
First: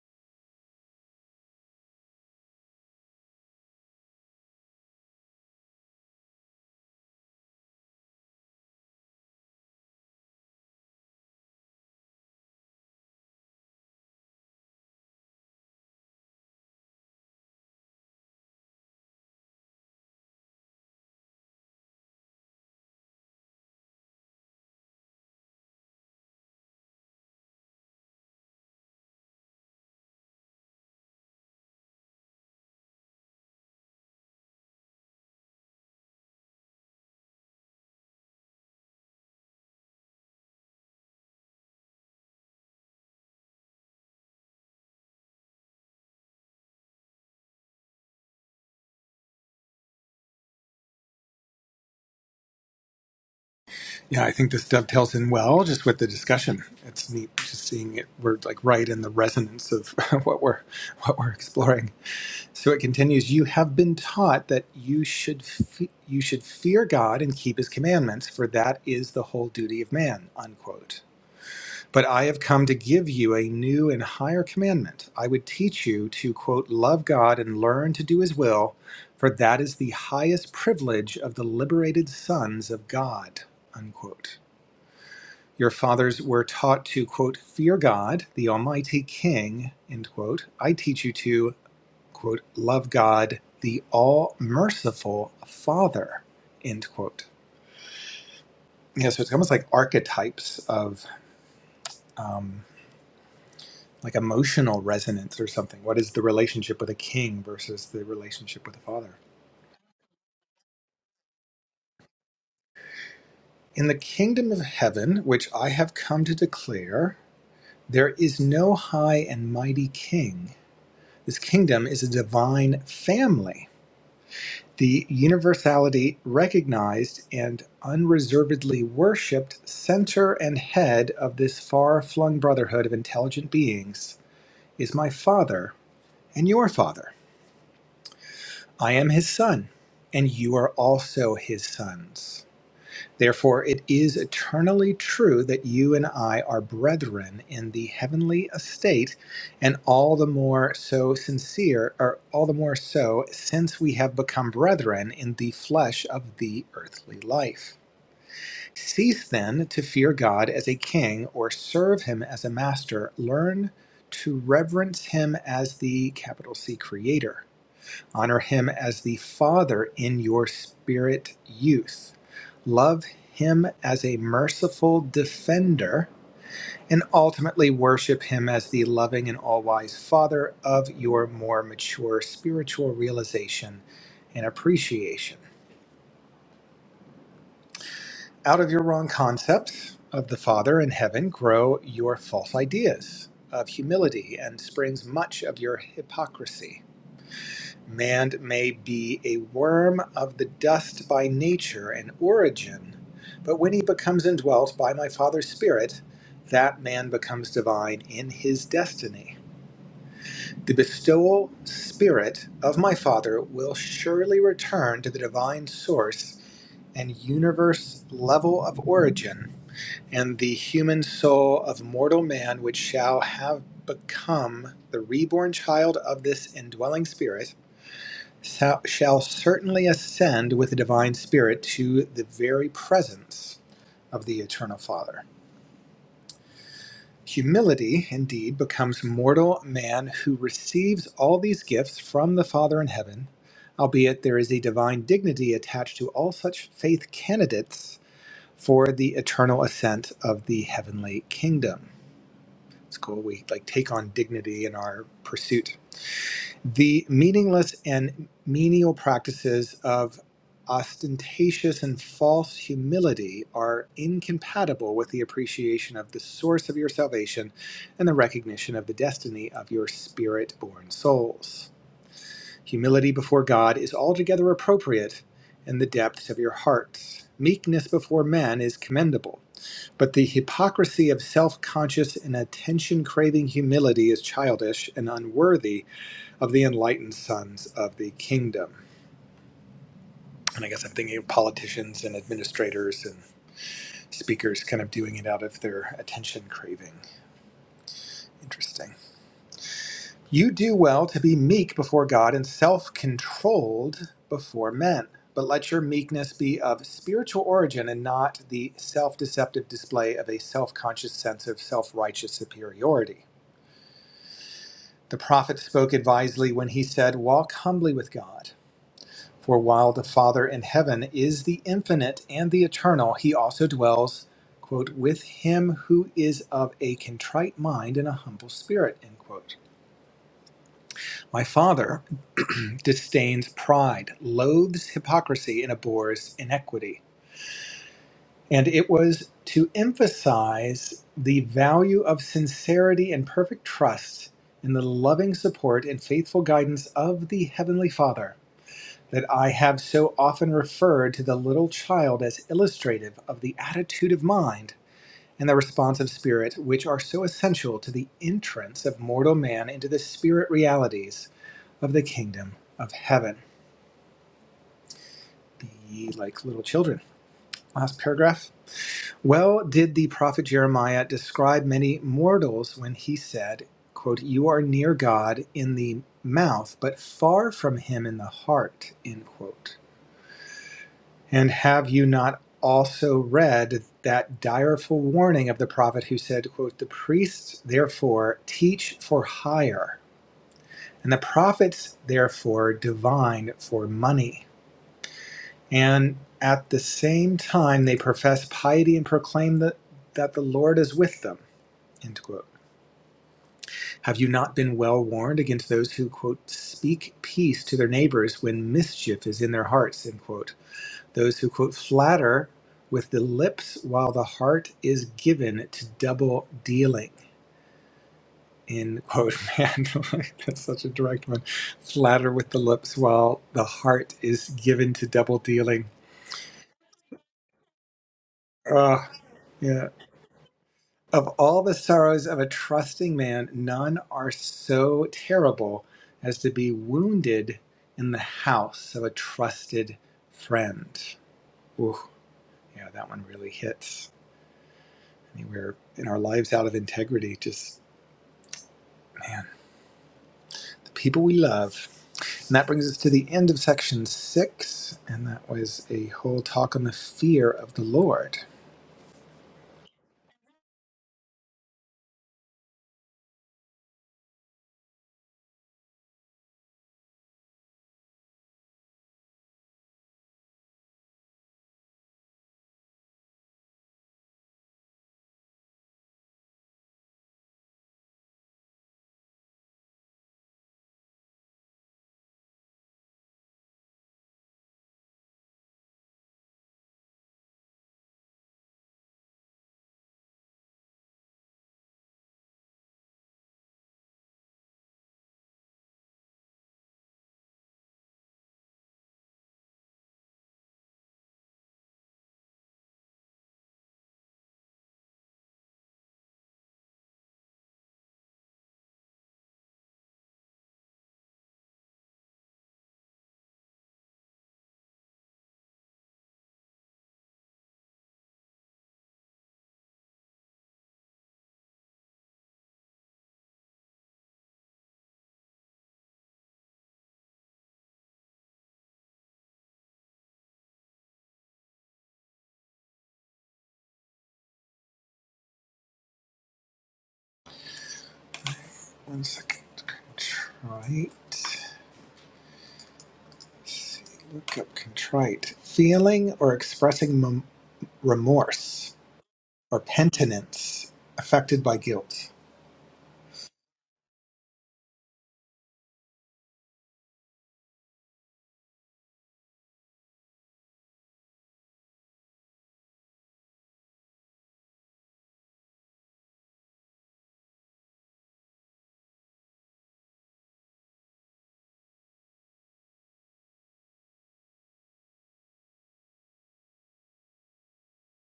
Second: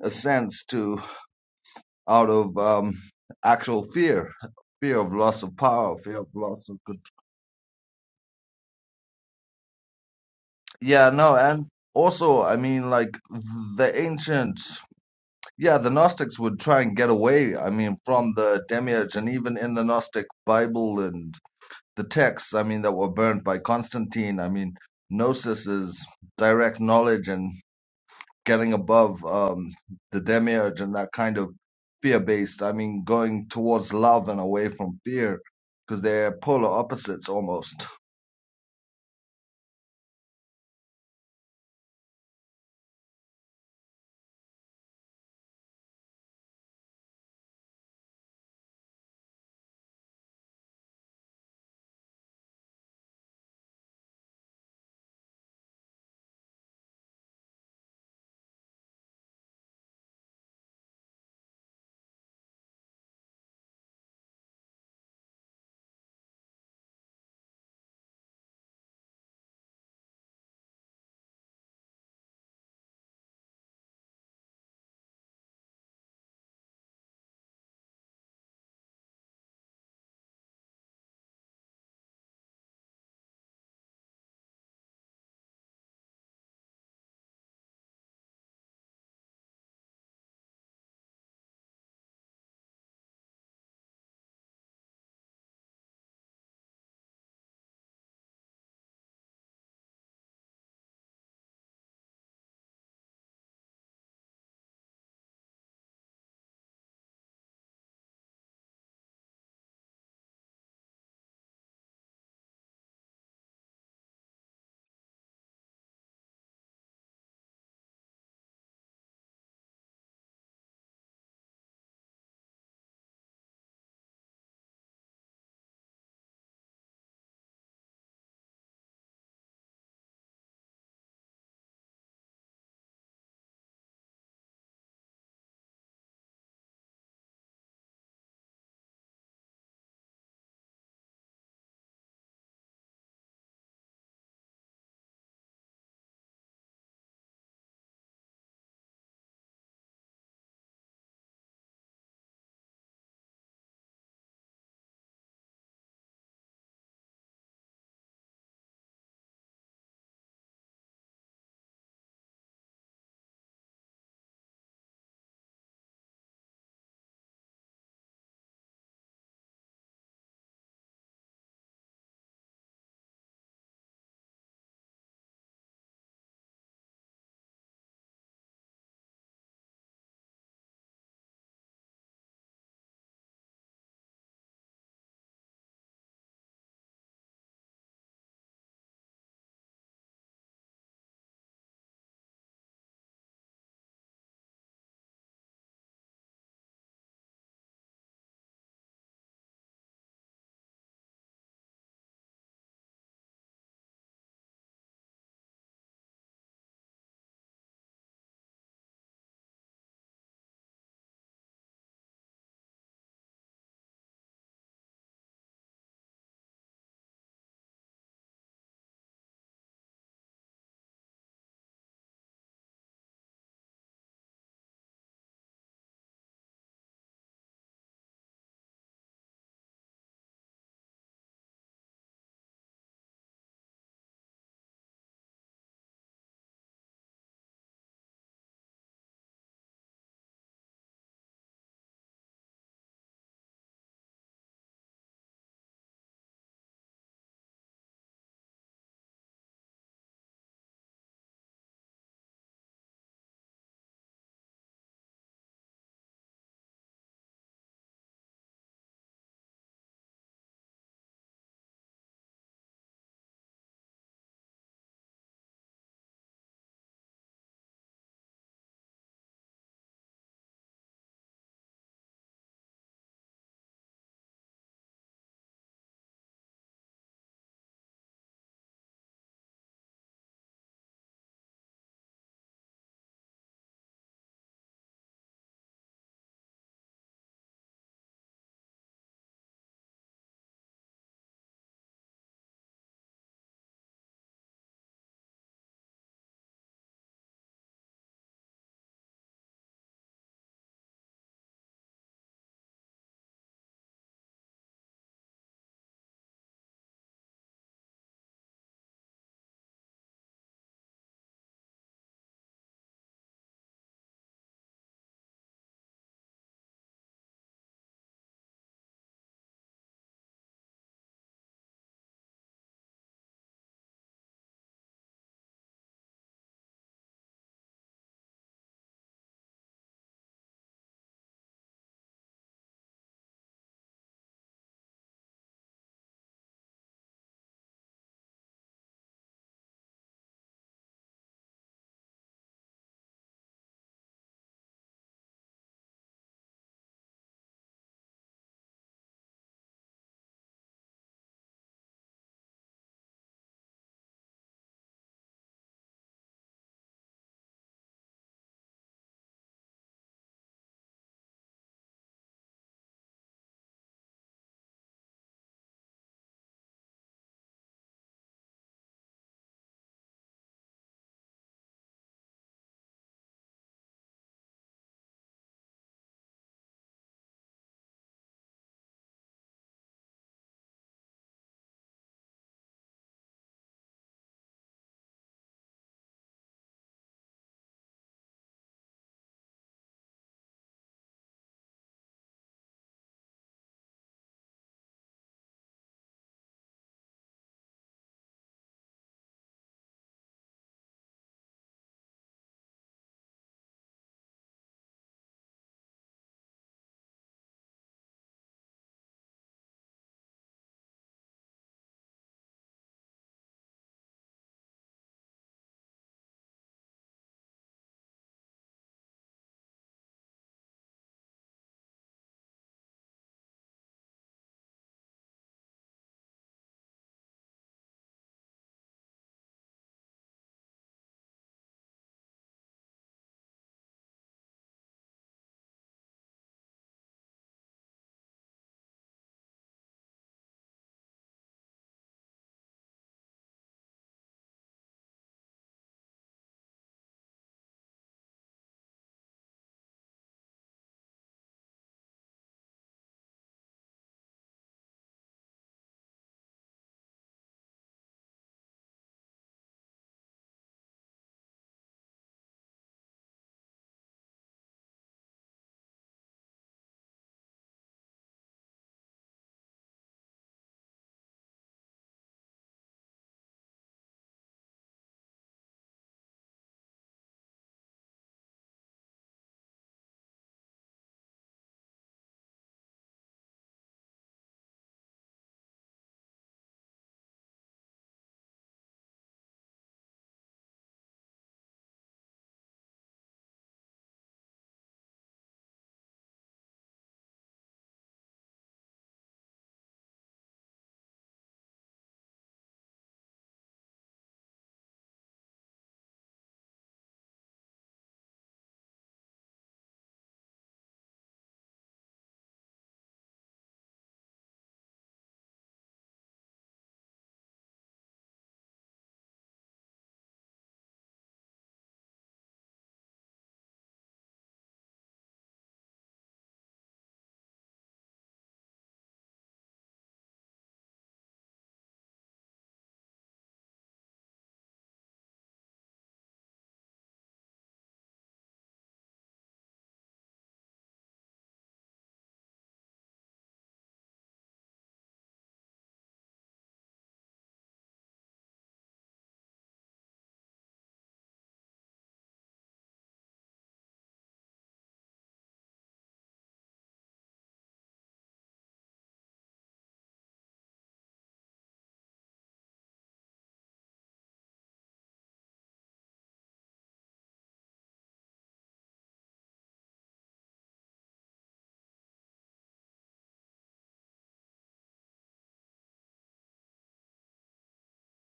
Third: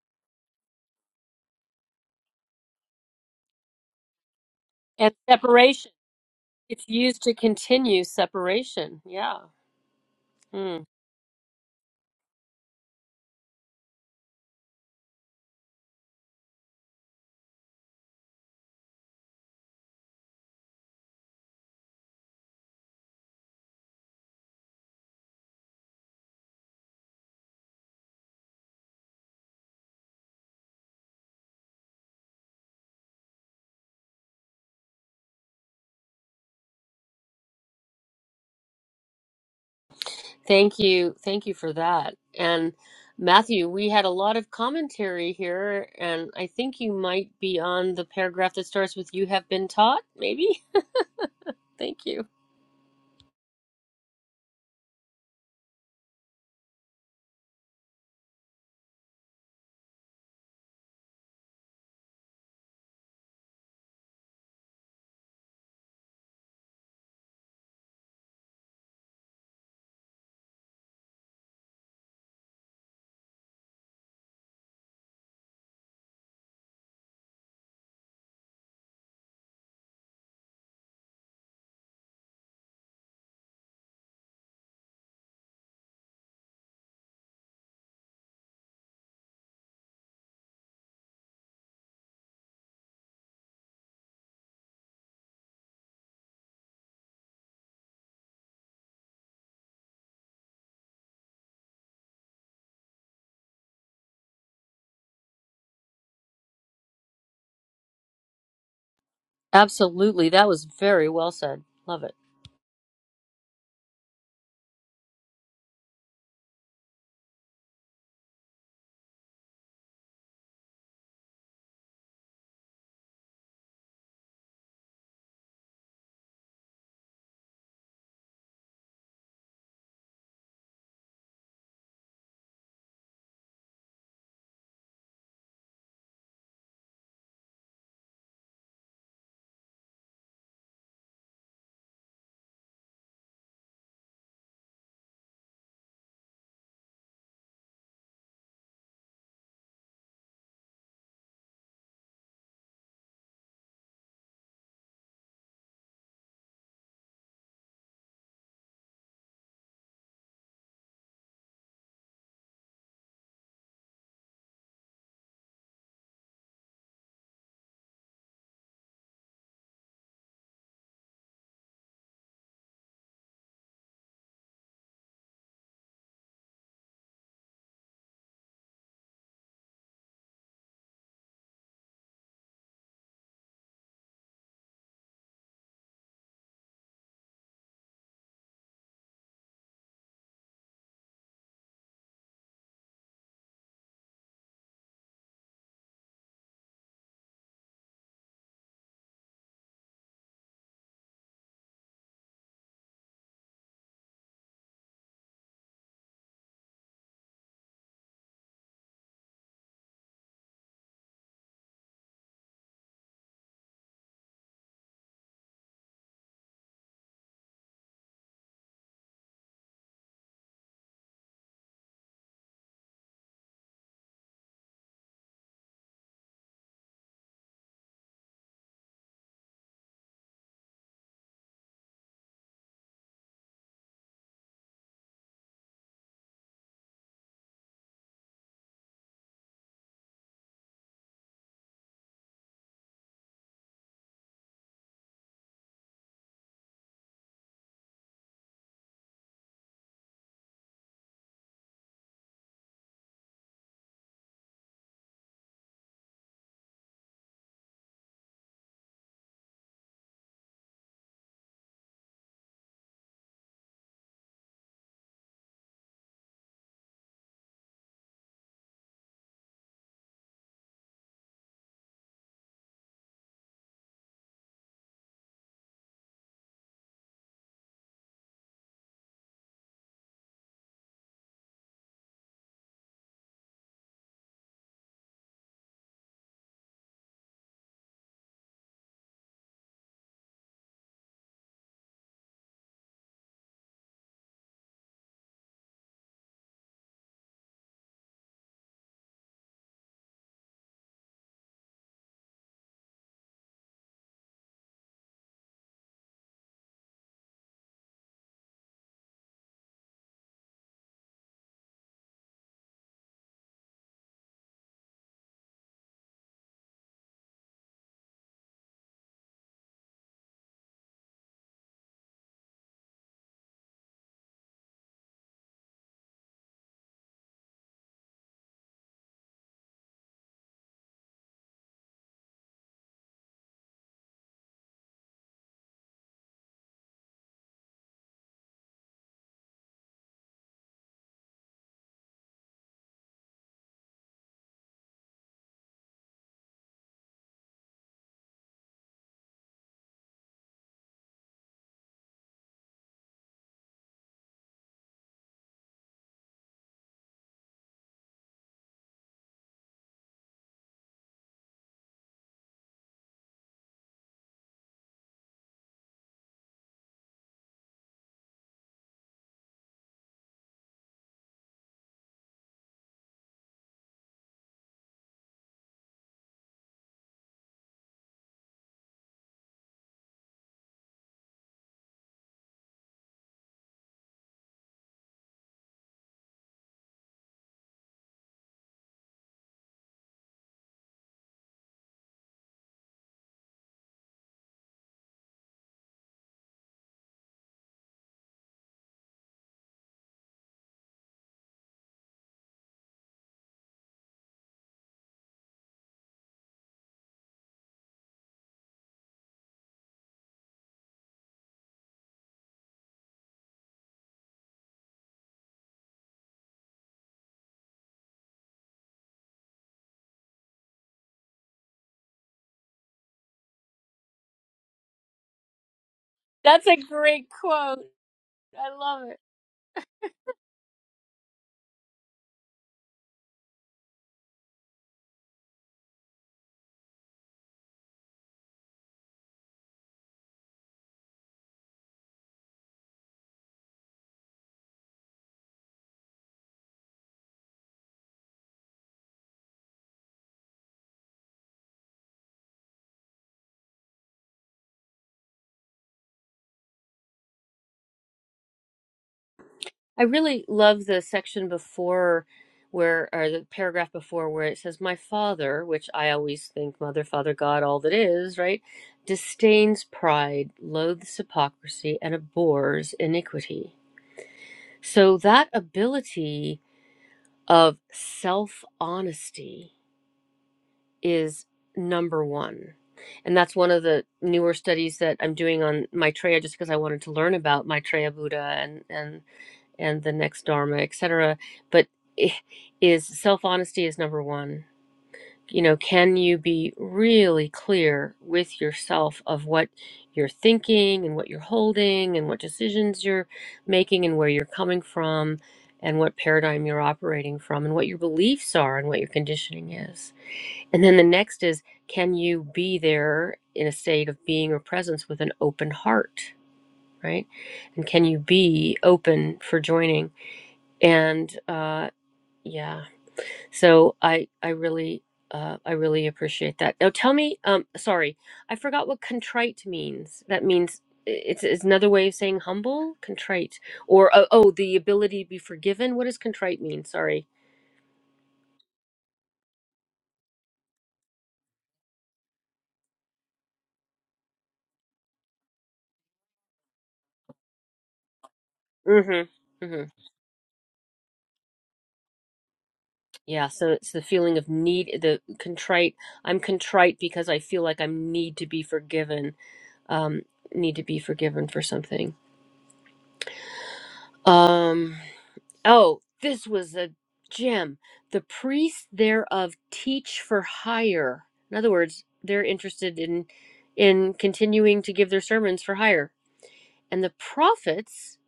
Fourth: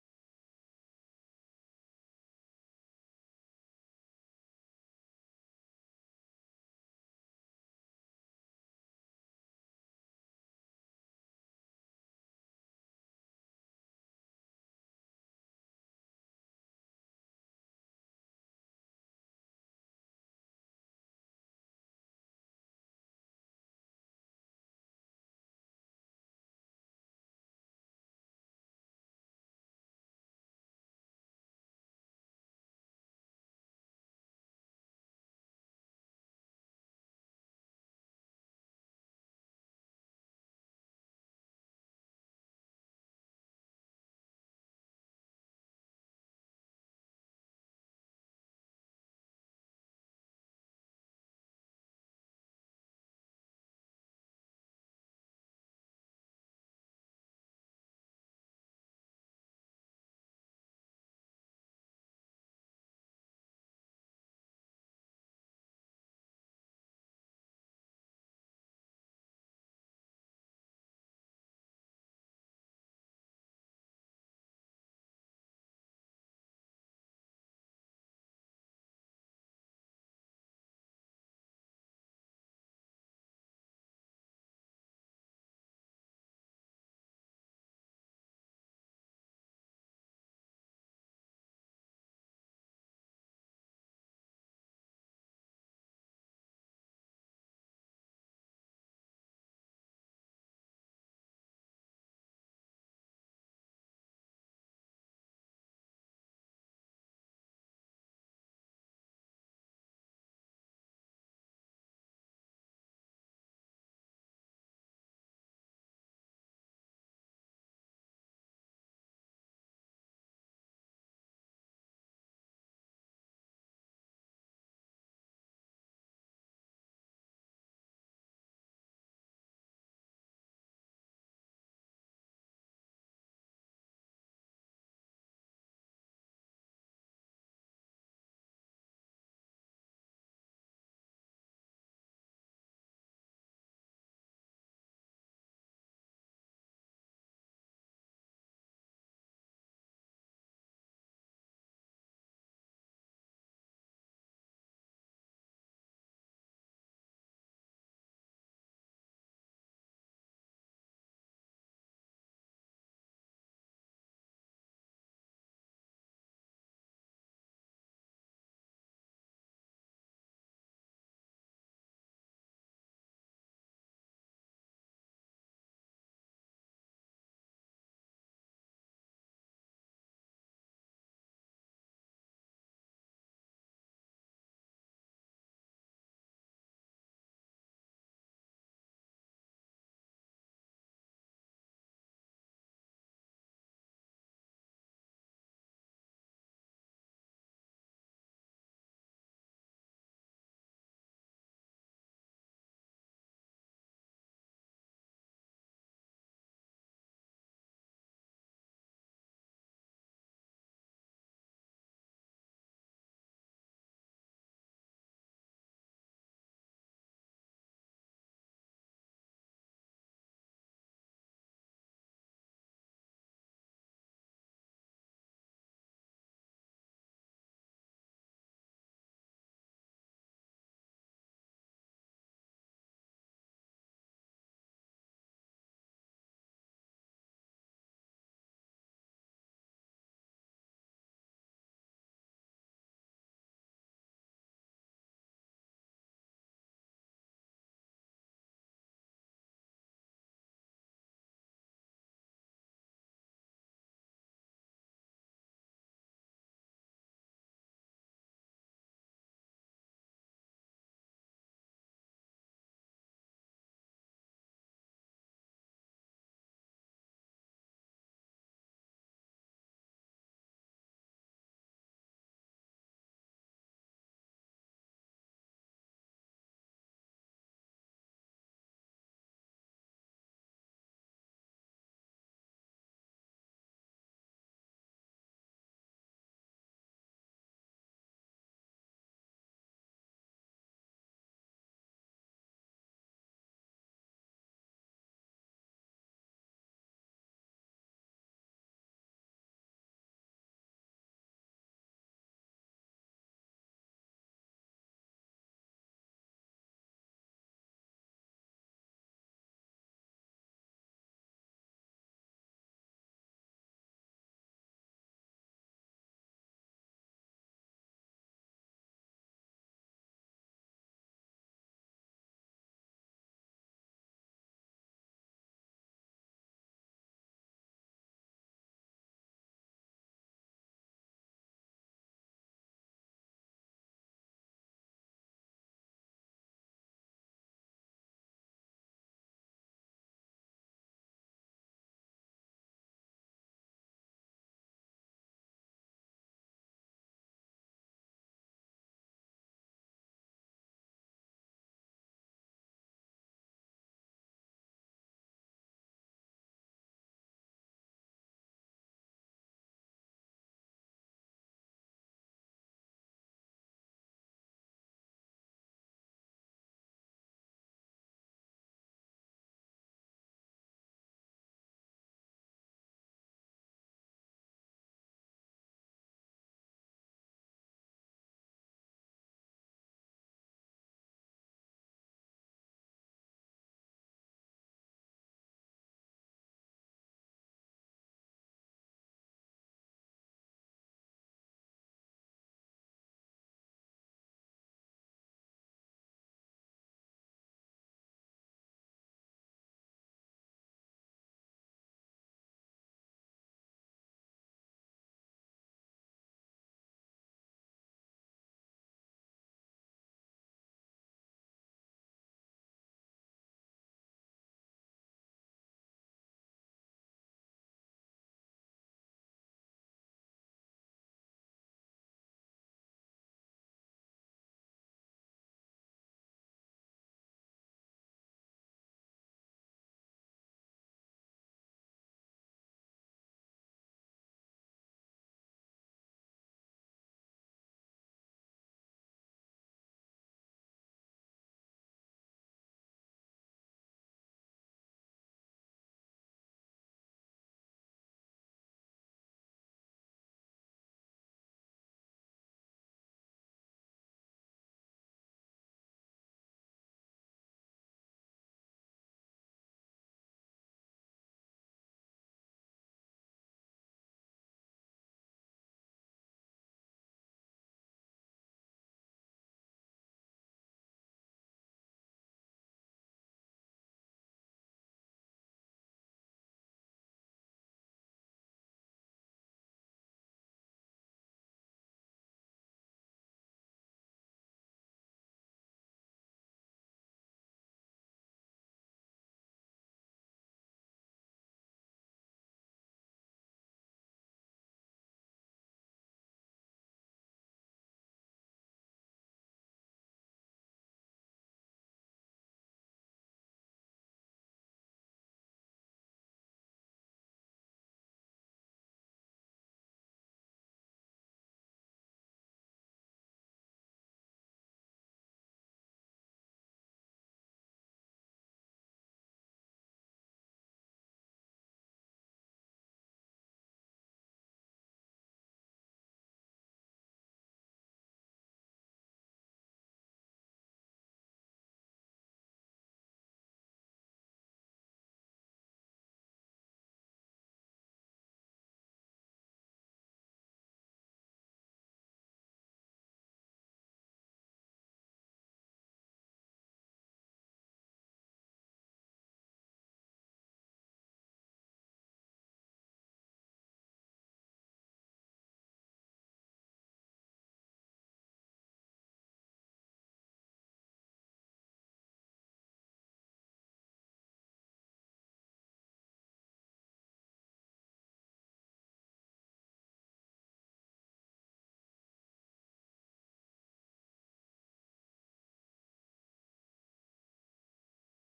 [SPEAKER 4] a sense to out of um, actual fear, fear of
[SPEAKER 1] And
[SPEAKER 4] loss of
[SPEAKER 1] separation.
[SPEAKER 4] power, fear of loss of
[SPEAKER 1] It's
[SPEAKER 4] control.
[SPEAKER 1] used to continue separation. Yeah. Mm.
[SPEAKER 4] Yeah, no, and also, I mean, like the ancients, yeah, the Gnostics would try and get away. I mean, from the demiurge, and even in the Gnostic Bible and the texts, I mean, that were burnt by Constantine. I mean, gnosis is direct knowledge and getting above um, the demiurge and that kind of fear based. I mean, going towards love and away from fear because they're polar opposites almost.
[SPEAKER 1] Thank you. Thank you for that. And Matthew, we had a lot of commentary here, and I think you might be on the paragraph that starts with You have been taught, maybe? Thank you.
[SPEAKER 2] Yeah, I think this dovetails in well just with the discussion. It's neat just seeing it. We're like right in the resonance of what we're what we're exploring. So it continues, you have been taught that you should fe- you should fear God and keep his commandments, for that is the whole duty of man. Unquote. But I have come to give you a new and higher commandment. I would teach you to quote love God and learn to do his will, for that is the highest privilege of the liberated sons of God. Unquote. Your fathers were taught to quote fear God, the almighty king, end quote. I teach you to quote, love God, the all merciful Father, end quote. Yeah, so it's almost like archetypes of um, like emotional resonance or something. What is the relationship with a king versus the relationship with a father?
[SPEAKER 1] Absolutely. That was very well said. Love it.
[SPEAKER 2] In the kingdom of heaven, which I have come to declare, there is no high and mighty king. This kingdom is a divine family the universality recognized and unreservedly worshipped center and head of this far flung brotherhood of intelligent beings is my Father and your Father. I am his Son, and you are also his sons. Therefore, it is eternally true that you and I are brethren in the heavenly estate, and all the more so sincere, or all the more so since we have become brethren in the flesh of the earthly life. Cease then to fear God as a king or serve him as a master. Learn to reverence him as the capital C creator. Honor him as the Father in your spirit youth. Love him as a merciful defender, and ultimately worship him as the loving and all wise Father of your more mature spiritual realization and appreciation. Out of your wrong concepts of the Father in heaven grow your false ideas of humility and springs much of your hypocrisy. Man may be a worm of the dust by nature and origin, but when he becomes indwelt by my Father's Spirit, that man becomes divine in his destiny. The bestowal spirit of my Father will surely return to the divine source and universe level of origin, and the human soul of mortal man, which shall have become the reborn child of this indwelling spirit thou shall certainly ascend with the divine spirit to the very presence of the eternal father humility indeed becomes mortal man who receives all these gifts from the father in heaven albeit there is a divine dignity attached to all such faith candidates for the eternal ascent of the heavenly kingdom it's cool we like take on dignity in our pursuit The meaningless and menial practices of ostentatious and false humility are incompatible with the appreciation of the source of your salvation and the recognition of the destiny of your spirit born souls. Humility before God is altogether appropriate in the depths of your hearts. Meekness before men is commendable, but the hypocrisy of self conscious and attention craving humility is childish and unworthy of the enlightened sons of the kingdom. And I guess I'm thinking of politicians and administrators and speakers kind of doing it out of their attention craving. Interesting. You do well to be meek before God and self controlled before men, but let your meekness be of spiritual origin and not the self deceptive display of a self conscious sense of self righteous superiority. The prophet spoke advisedly when he said, Walk humbly with God. For while the Father in heaven is the infinite and the eternal, he also dwells, quote, with him who is of a contrite mind and a humble spirit, end quote. My Father disdains pride, loathes hypocrisy, and abhors inequity. And it was to emphasize the value of sincerity and perfect trust in the loving support and faithful guidance of the Heavenly Father that I have so often referred to the little child as illustrative of the attitude of mind and the responsive spirit which are so essential to the entrance of mortal man into the spirit realities of the kingdom of heaven. Be ye like little children. Last paragraph. Well did the prophet Jeremiah describe many mortals when he said, quote, You are near God in the mouth, but far from him in the heart. End quote. And have you not also read that direful warning of the prophet who said, quote, The priests therefore teach for hire, and the prophets therefore divine for money. And at the same time they profess piety and proclaim that, that the Lord is with them. End quote. Have you not been well warned against those who, quote, speak peace to their neighbors when mischief is in their hearts, end quote? Those who quote flatter with the lips while the heart is given to double dealing. End quote, man. Like, That's such a direct one. Flatter with the lips while the heart is given to double dealing.
[SPEAKER 1] That's a great quote. I
[SPEAKER 2] Ugh,
[SPEAKER 1] love it.
[SPEAKER 2] yeah. Of all the sorrows of a trusting man, none are so terrible as to be wounded in the house of a trusted friend. Ooh, yeah, that one really hits. I mean, we're in our lives out of integrity. Just, man, the people we love. And that brings us to the end of section six. And that was a whole talk on the fear of the Lord.
[SPEAKER 1] I really love the section before where, or the paragraph before where it says, My father, which I always think mother, father, God, all that is, right? Disdains pride, loathes hypocrisy, and abhors iniquity. So that ability of self honesty is number one. And that's one of the newer studies that I'm doing on Maitreya just because I wanted to learn about Maitreya Buddha and, and and the next dharma, etc. But is self honesty is number one. You know, can you be really clear with yourself of what you're thinking and what you're holding and what decisions you're making and where you're coming from and what paradigm you're operating from and what your beliefs are and what your conditioning is. And then the next is can you be there in a state of being or presence with an open heart, right? And can you be open for joining? and uh, yeah so i i really uh, i really appreciate that now tell me um sorry i forgot what contrite means that means i- it's, it's another way of saying humble contrite or oh, oh the ability to be forgiven what does contrite mean sorry
[SPEAKER 2] One second. Contrite. Look up contrite. Feeling or expressing mem- remorse
[SPEAKER 1] mm-hmm
[SPEAKER 2] or
[SPEAKER 1] mm-hmm
[SPEAKER 2] penitence affected by guilt.
[SPEAKER 1] yeah so it's the feeling of need the contrite i'm contrite because i feel like i am need to be forgiven um need to be forgiven for something Um. Oh, this was a gem. The priests thereof teach for hire. In other words, they're interested in in continuing to give their sermons for hire. And the prophets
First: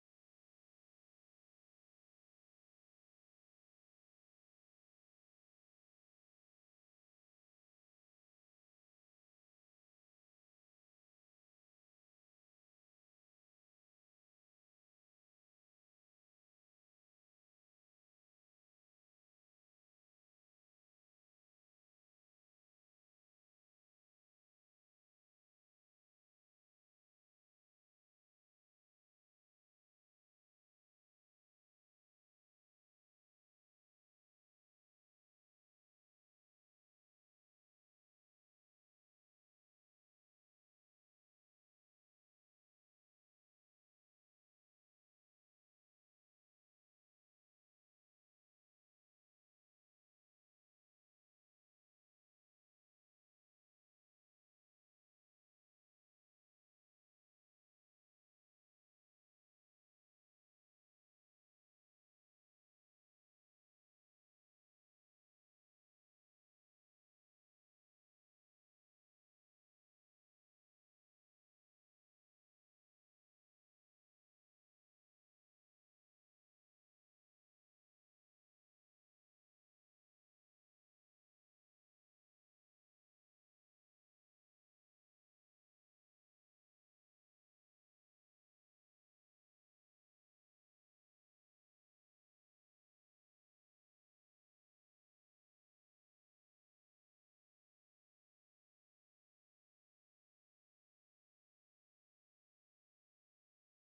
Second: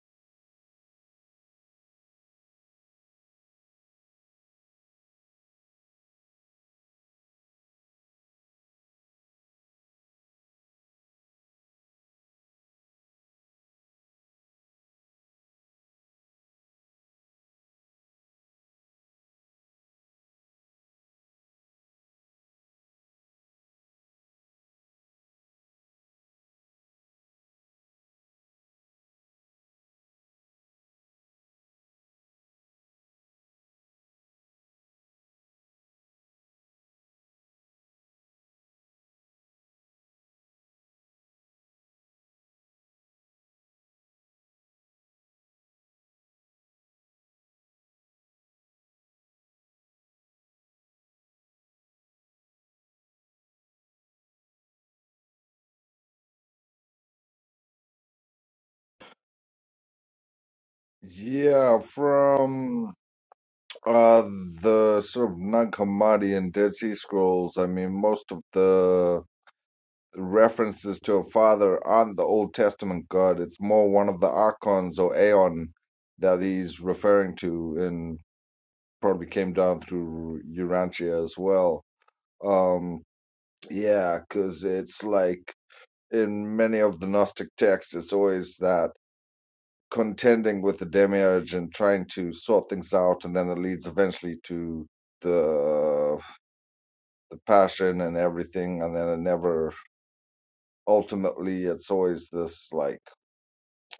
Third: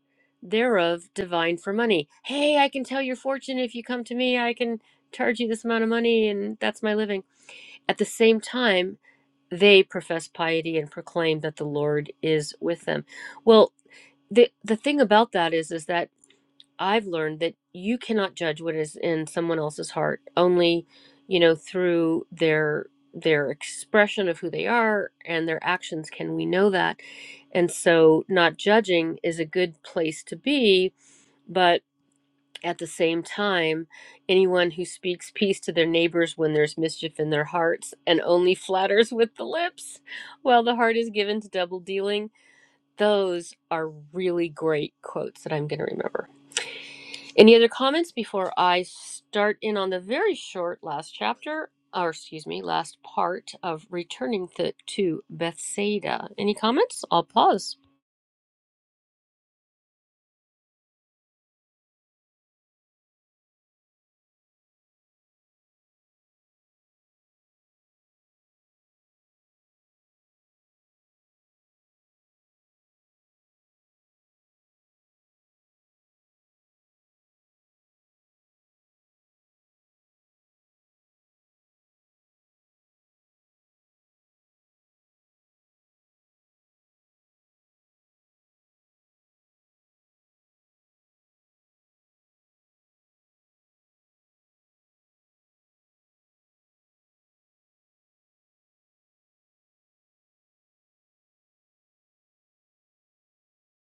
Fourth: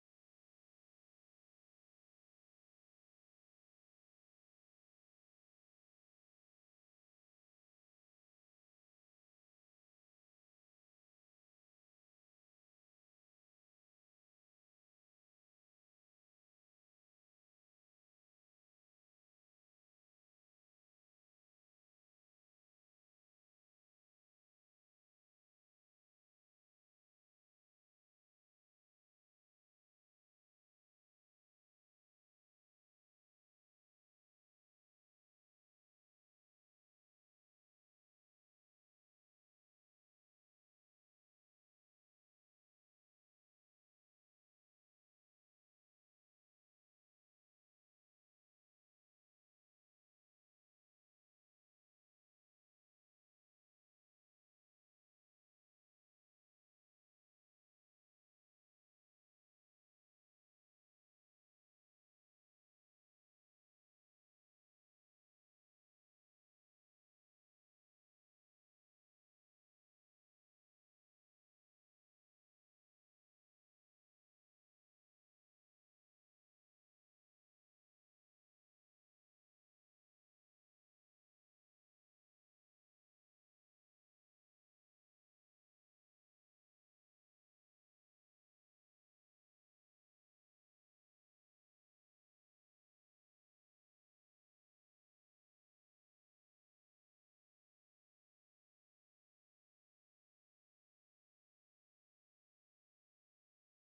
[SPEAKER 1] thereof divine for money. Hey, I can tell your fortune if you come to me. I can charge you this amount of money and that's my living. At the same time, they profess piety and proclaim that the Lord is with them. Well, the the thing about that is is that I've learned that you cannot judge what is in someone else's heart only, you know, through their their expression of who they are and their actions can we know that. And so not judging is a good place to be, but at the same time, anyone who speaks peace to their neighbors when there's mischief in their hearts and only flatters with the lips while the heart is given to double dealing, those are really great quotes that I'm going to remember. Any other comments before I start in on the very short last chapter, or excuse me, last part of returning to, to Bethsaida? Any comments? I'll pause.
[SPEAKER 4] Yeah, from uh the sort of non-Hammadian Dead Sea Scrolls, I mean most of the. references to a father aren't the Old Testament God. It's more one of the archons or aeon that he's referring to, and probably came down through Urantia as well. Um, yeah, because it's like in many of the Gnostic texts, it's always that contending with the demiurge and trying to sort things out, and then it leads eventually to the the passion and everything, and then it never ultimately it's always this like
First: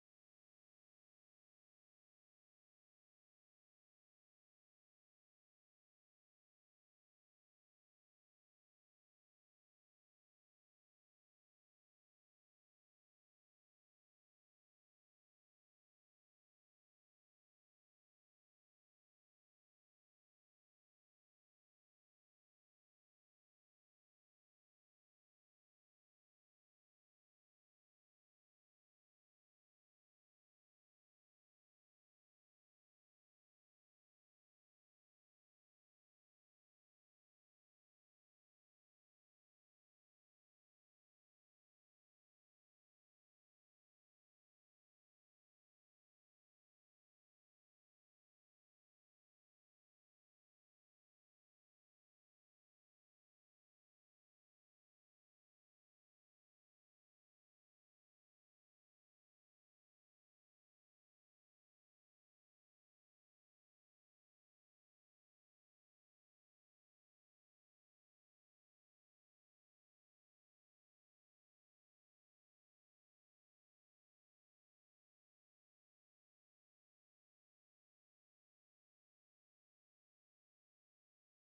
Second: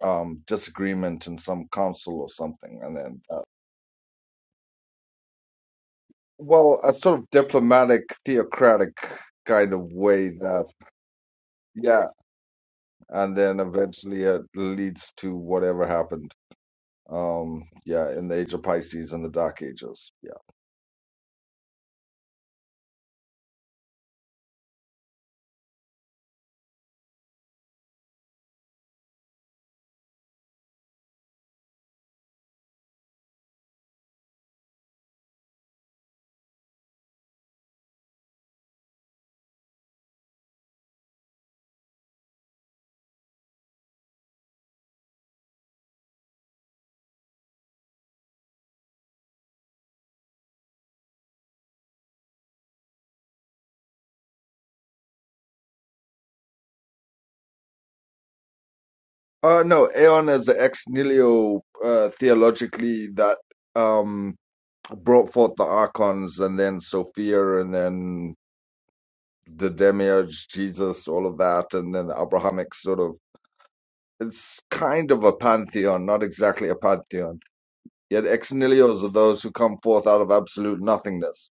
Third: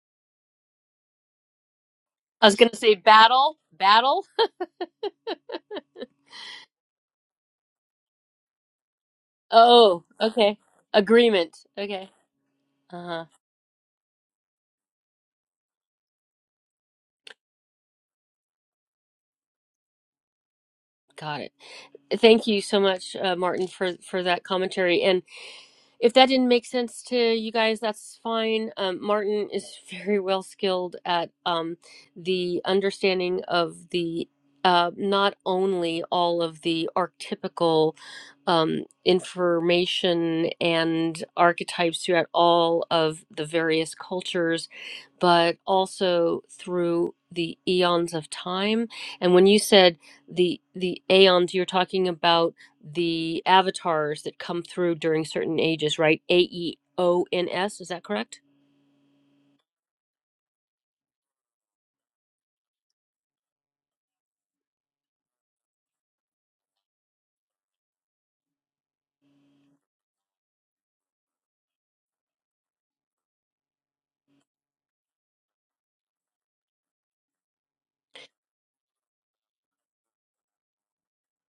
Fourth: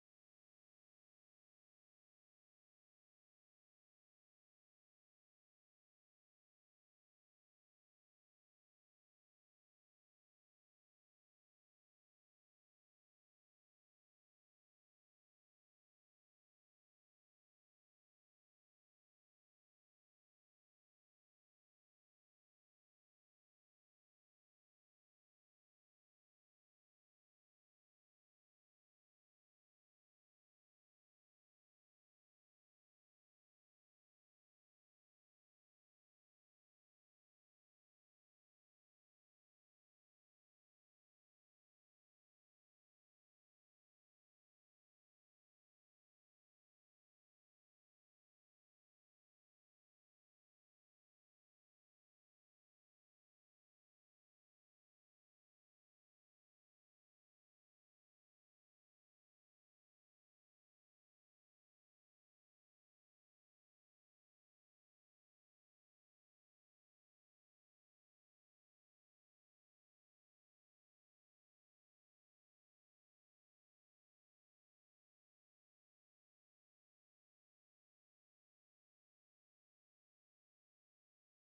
[SPEAKER 4] um, disagreement in some council or
[SPEAKER 1] I was going to
[SPEAKER 4] something,
[SPEAKER 1] say
[SPEAKER 4] and then uh,
[SPEAKER 1] battle, battle.
[SPEAKER 4] well, a sort of diplomatic, theocratic kind of
[SPEAKER 1] Oh,
[SPEAKER 4] way
[SPEAKER 1] okay.
[SPEAKER 4] that
[SPEAKER 1] Agreement.
[SPEAKER 4] yeah,
[SPEAKER 1] Okay. Uh huh.
[SPEAKER 4] and then eventually it leads to whatever happened. Um, yeah, in the Age of Pisces and the Dark Ages. Yeah.
[SPEAKER 1] Got it. Thank you so much, uh, Martin, for for that commentary. And if that didn't make sense to you guys, that's fine. Um, Martin is very well skilled at um, the understanding of the uh, not only all of the archetypical um, information and archetypes throughout all of the various cultures, but also through the eons of time. And when you said the the aeons, you're talking about the avatars that come through during certain ages, right? A E O N S, is that correct?
[SPEAKER 4] Uh, no, Aeon is ex nihilo uh, theologically that um brought forth the archons and then Sophia and then the demiurge Jesus, all of that, and then the Abrahamic sort of It's kind of a pantheon, not exactly a pantheon. Yet ex nihilios are those who come forth out of absolute nothingness,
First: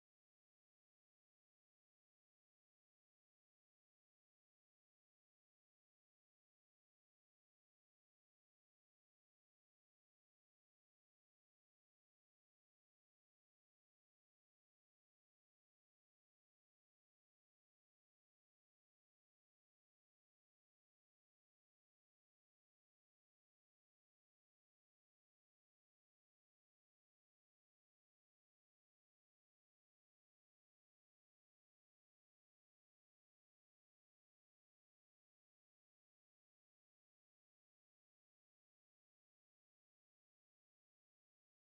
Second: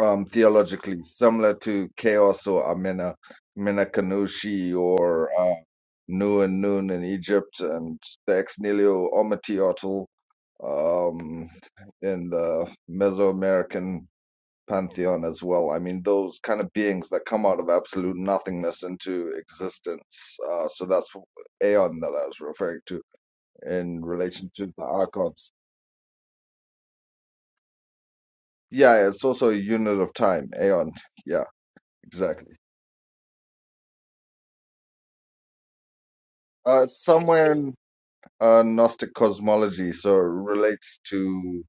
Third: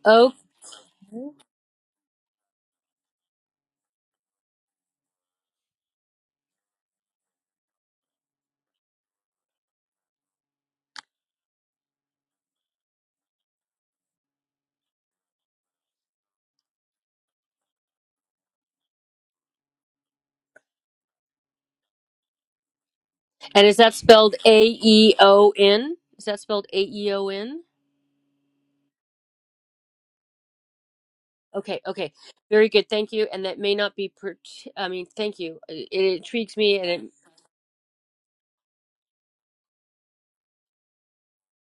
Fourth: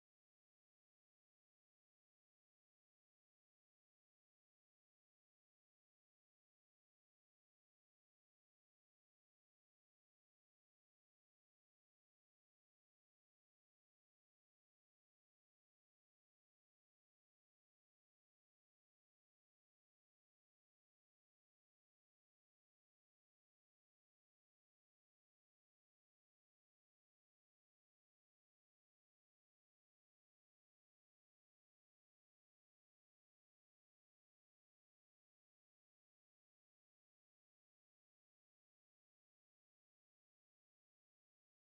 [SPEAKER 4] um,
[SPEAKER 1] Oh,
[SPEAKER 4] theologically, similar to chaos or Amena, Amena Kanushi or uh, Nu and Nun in Egypt, and the ex nihilo Omityotl um, in the Mesoamerican pantheon as well. I mean, those kind of beings that come out of absolute nothingness into existence. Uh, so that's Aeon that I was referring to
[SPEAKER 1] And is that
[SPEAKER 4] in
[SPEAKER 1] spelled
[SPEAKER 4] relation
[SPEAKER 1] A
[SPEAKER 4] to the
[SPEAKER 1] E O
[SPEAKER 4] archons.
[SPEAKER 1] N? Is that spelled A E O N?
[SPEAKER 4] Yeah, it's also a unit of time, aeon. Yeah,
[SPEAKER 1] Okay, okay.
[SPEAKER 4] exactly.
[SPEAKER 1] Very good. Thank you. And that may not be, per- I mean, thank you. It, it intrigues me
[SPEAKER 4] Uh,
[SPEAKER 1] and it,
[SPEAKER 4] somewhere in uh, Gnostic cosmology, so it relates to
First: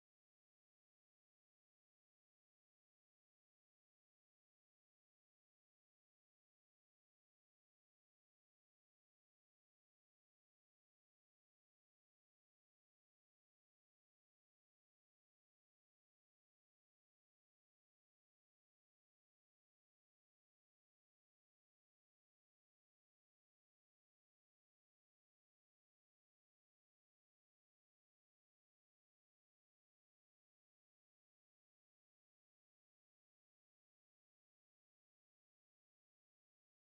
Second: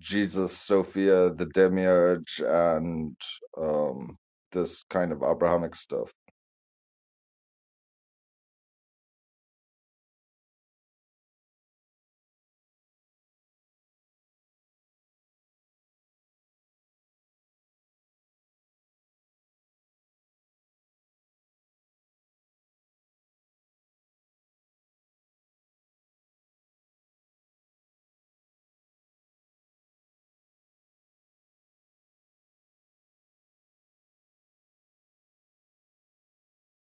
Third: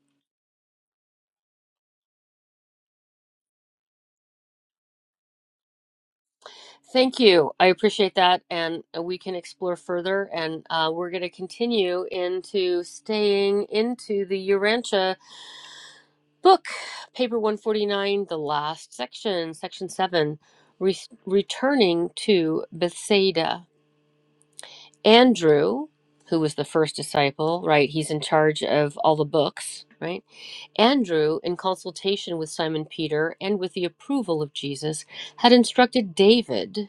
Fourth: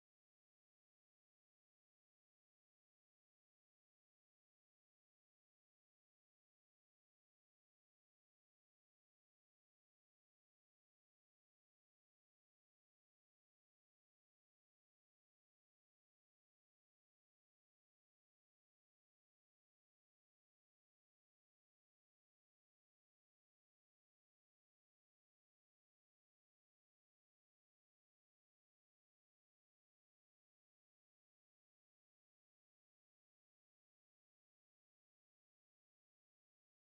[SPEAKER 4] Jesus, Sophia, the demiurge, and um, this kind of Abrahamic stuff.
[SPEAKER 1] thank you. I appreciate that. And we can explore further. And uh, we're going to continue into staying into the Urantia Book, paper 149, the last section, section 7, re- returning to Bethsaida. Andrew, who was the first disciple, right? He's in charge of all the books, right? Andrew, in consultation with Simon Peter and with the approval of Jesus, had instructed David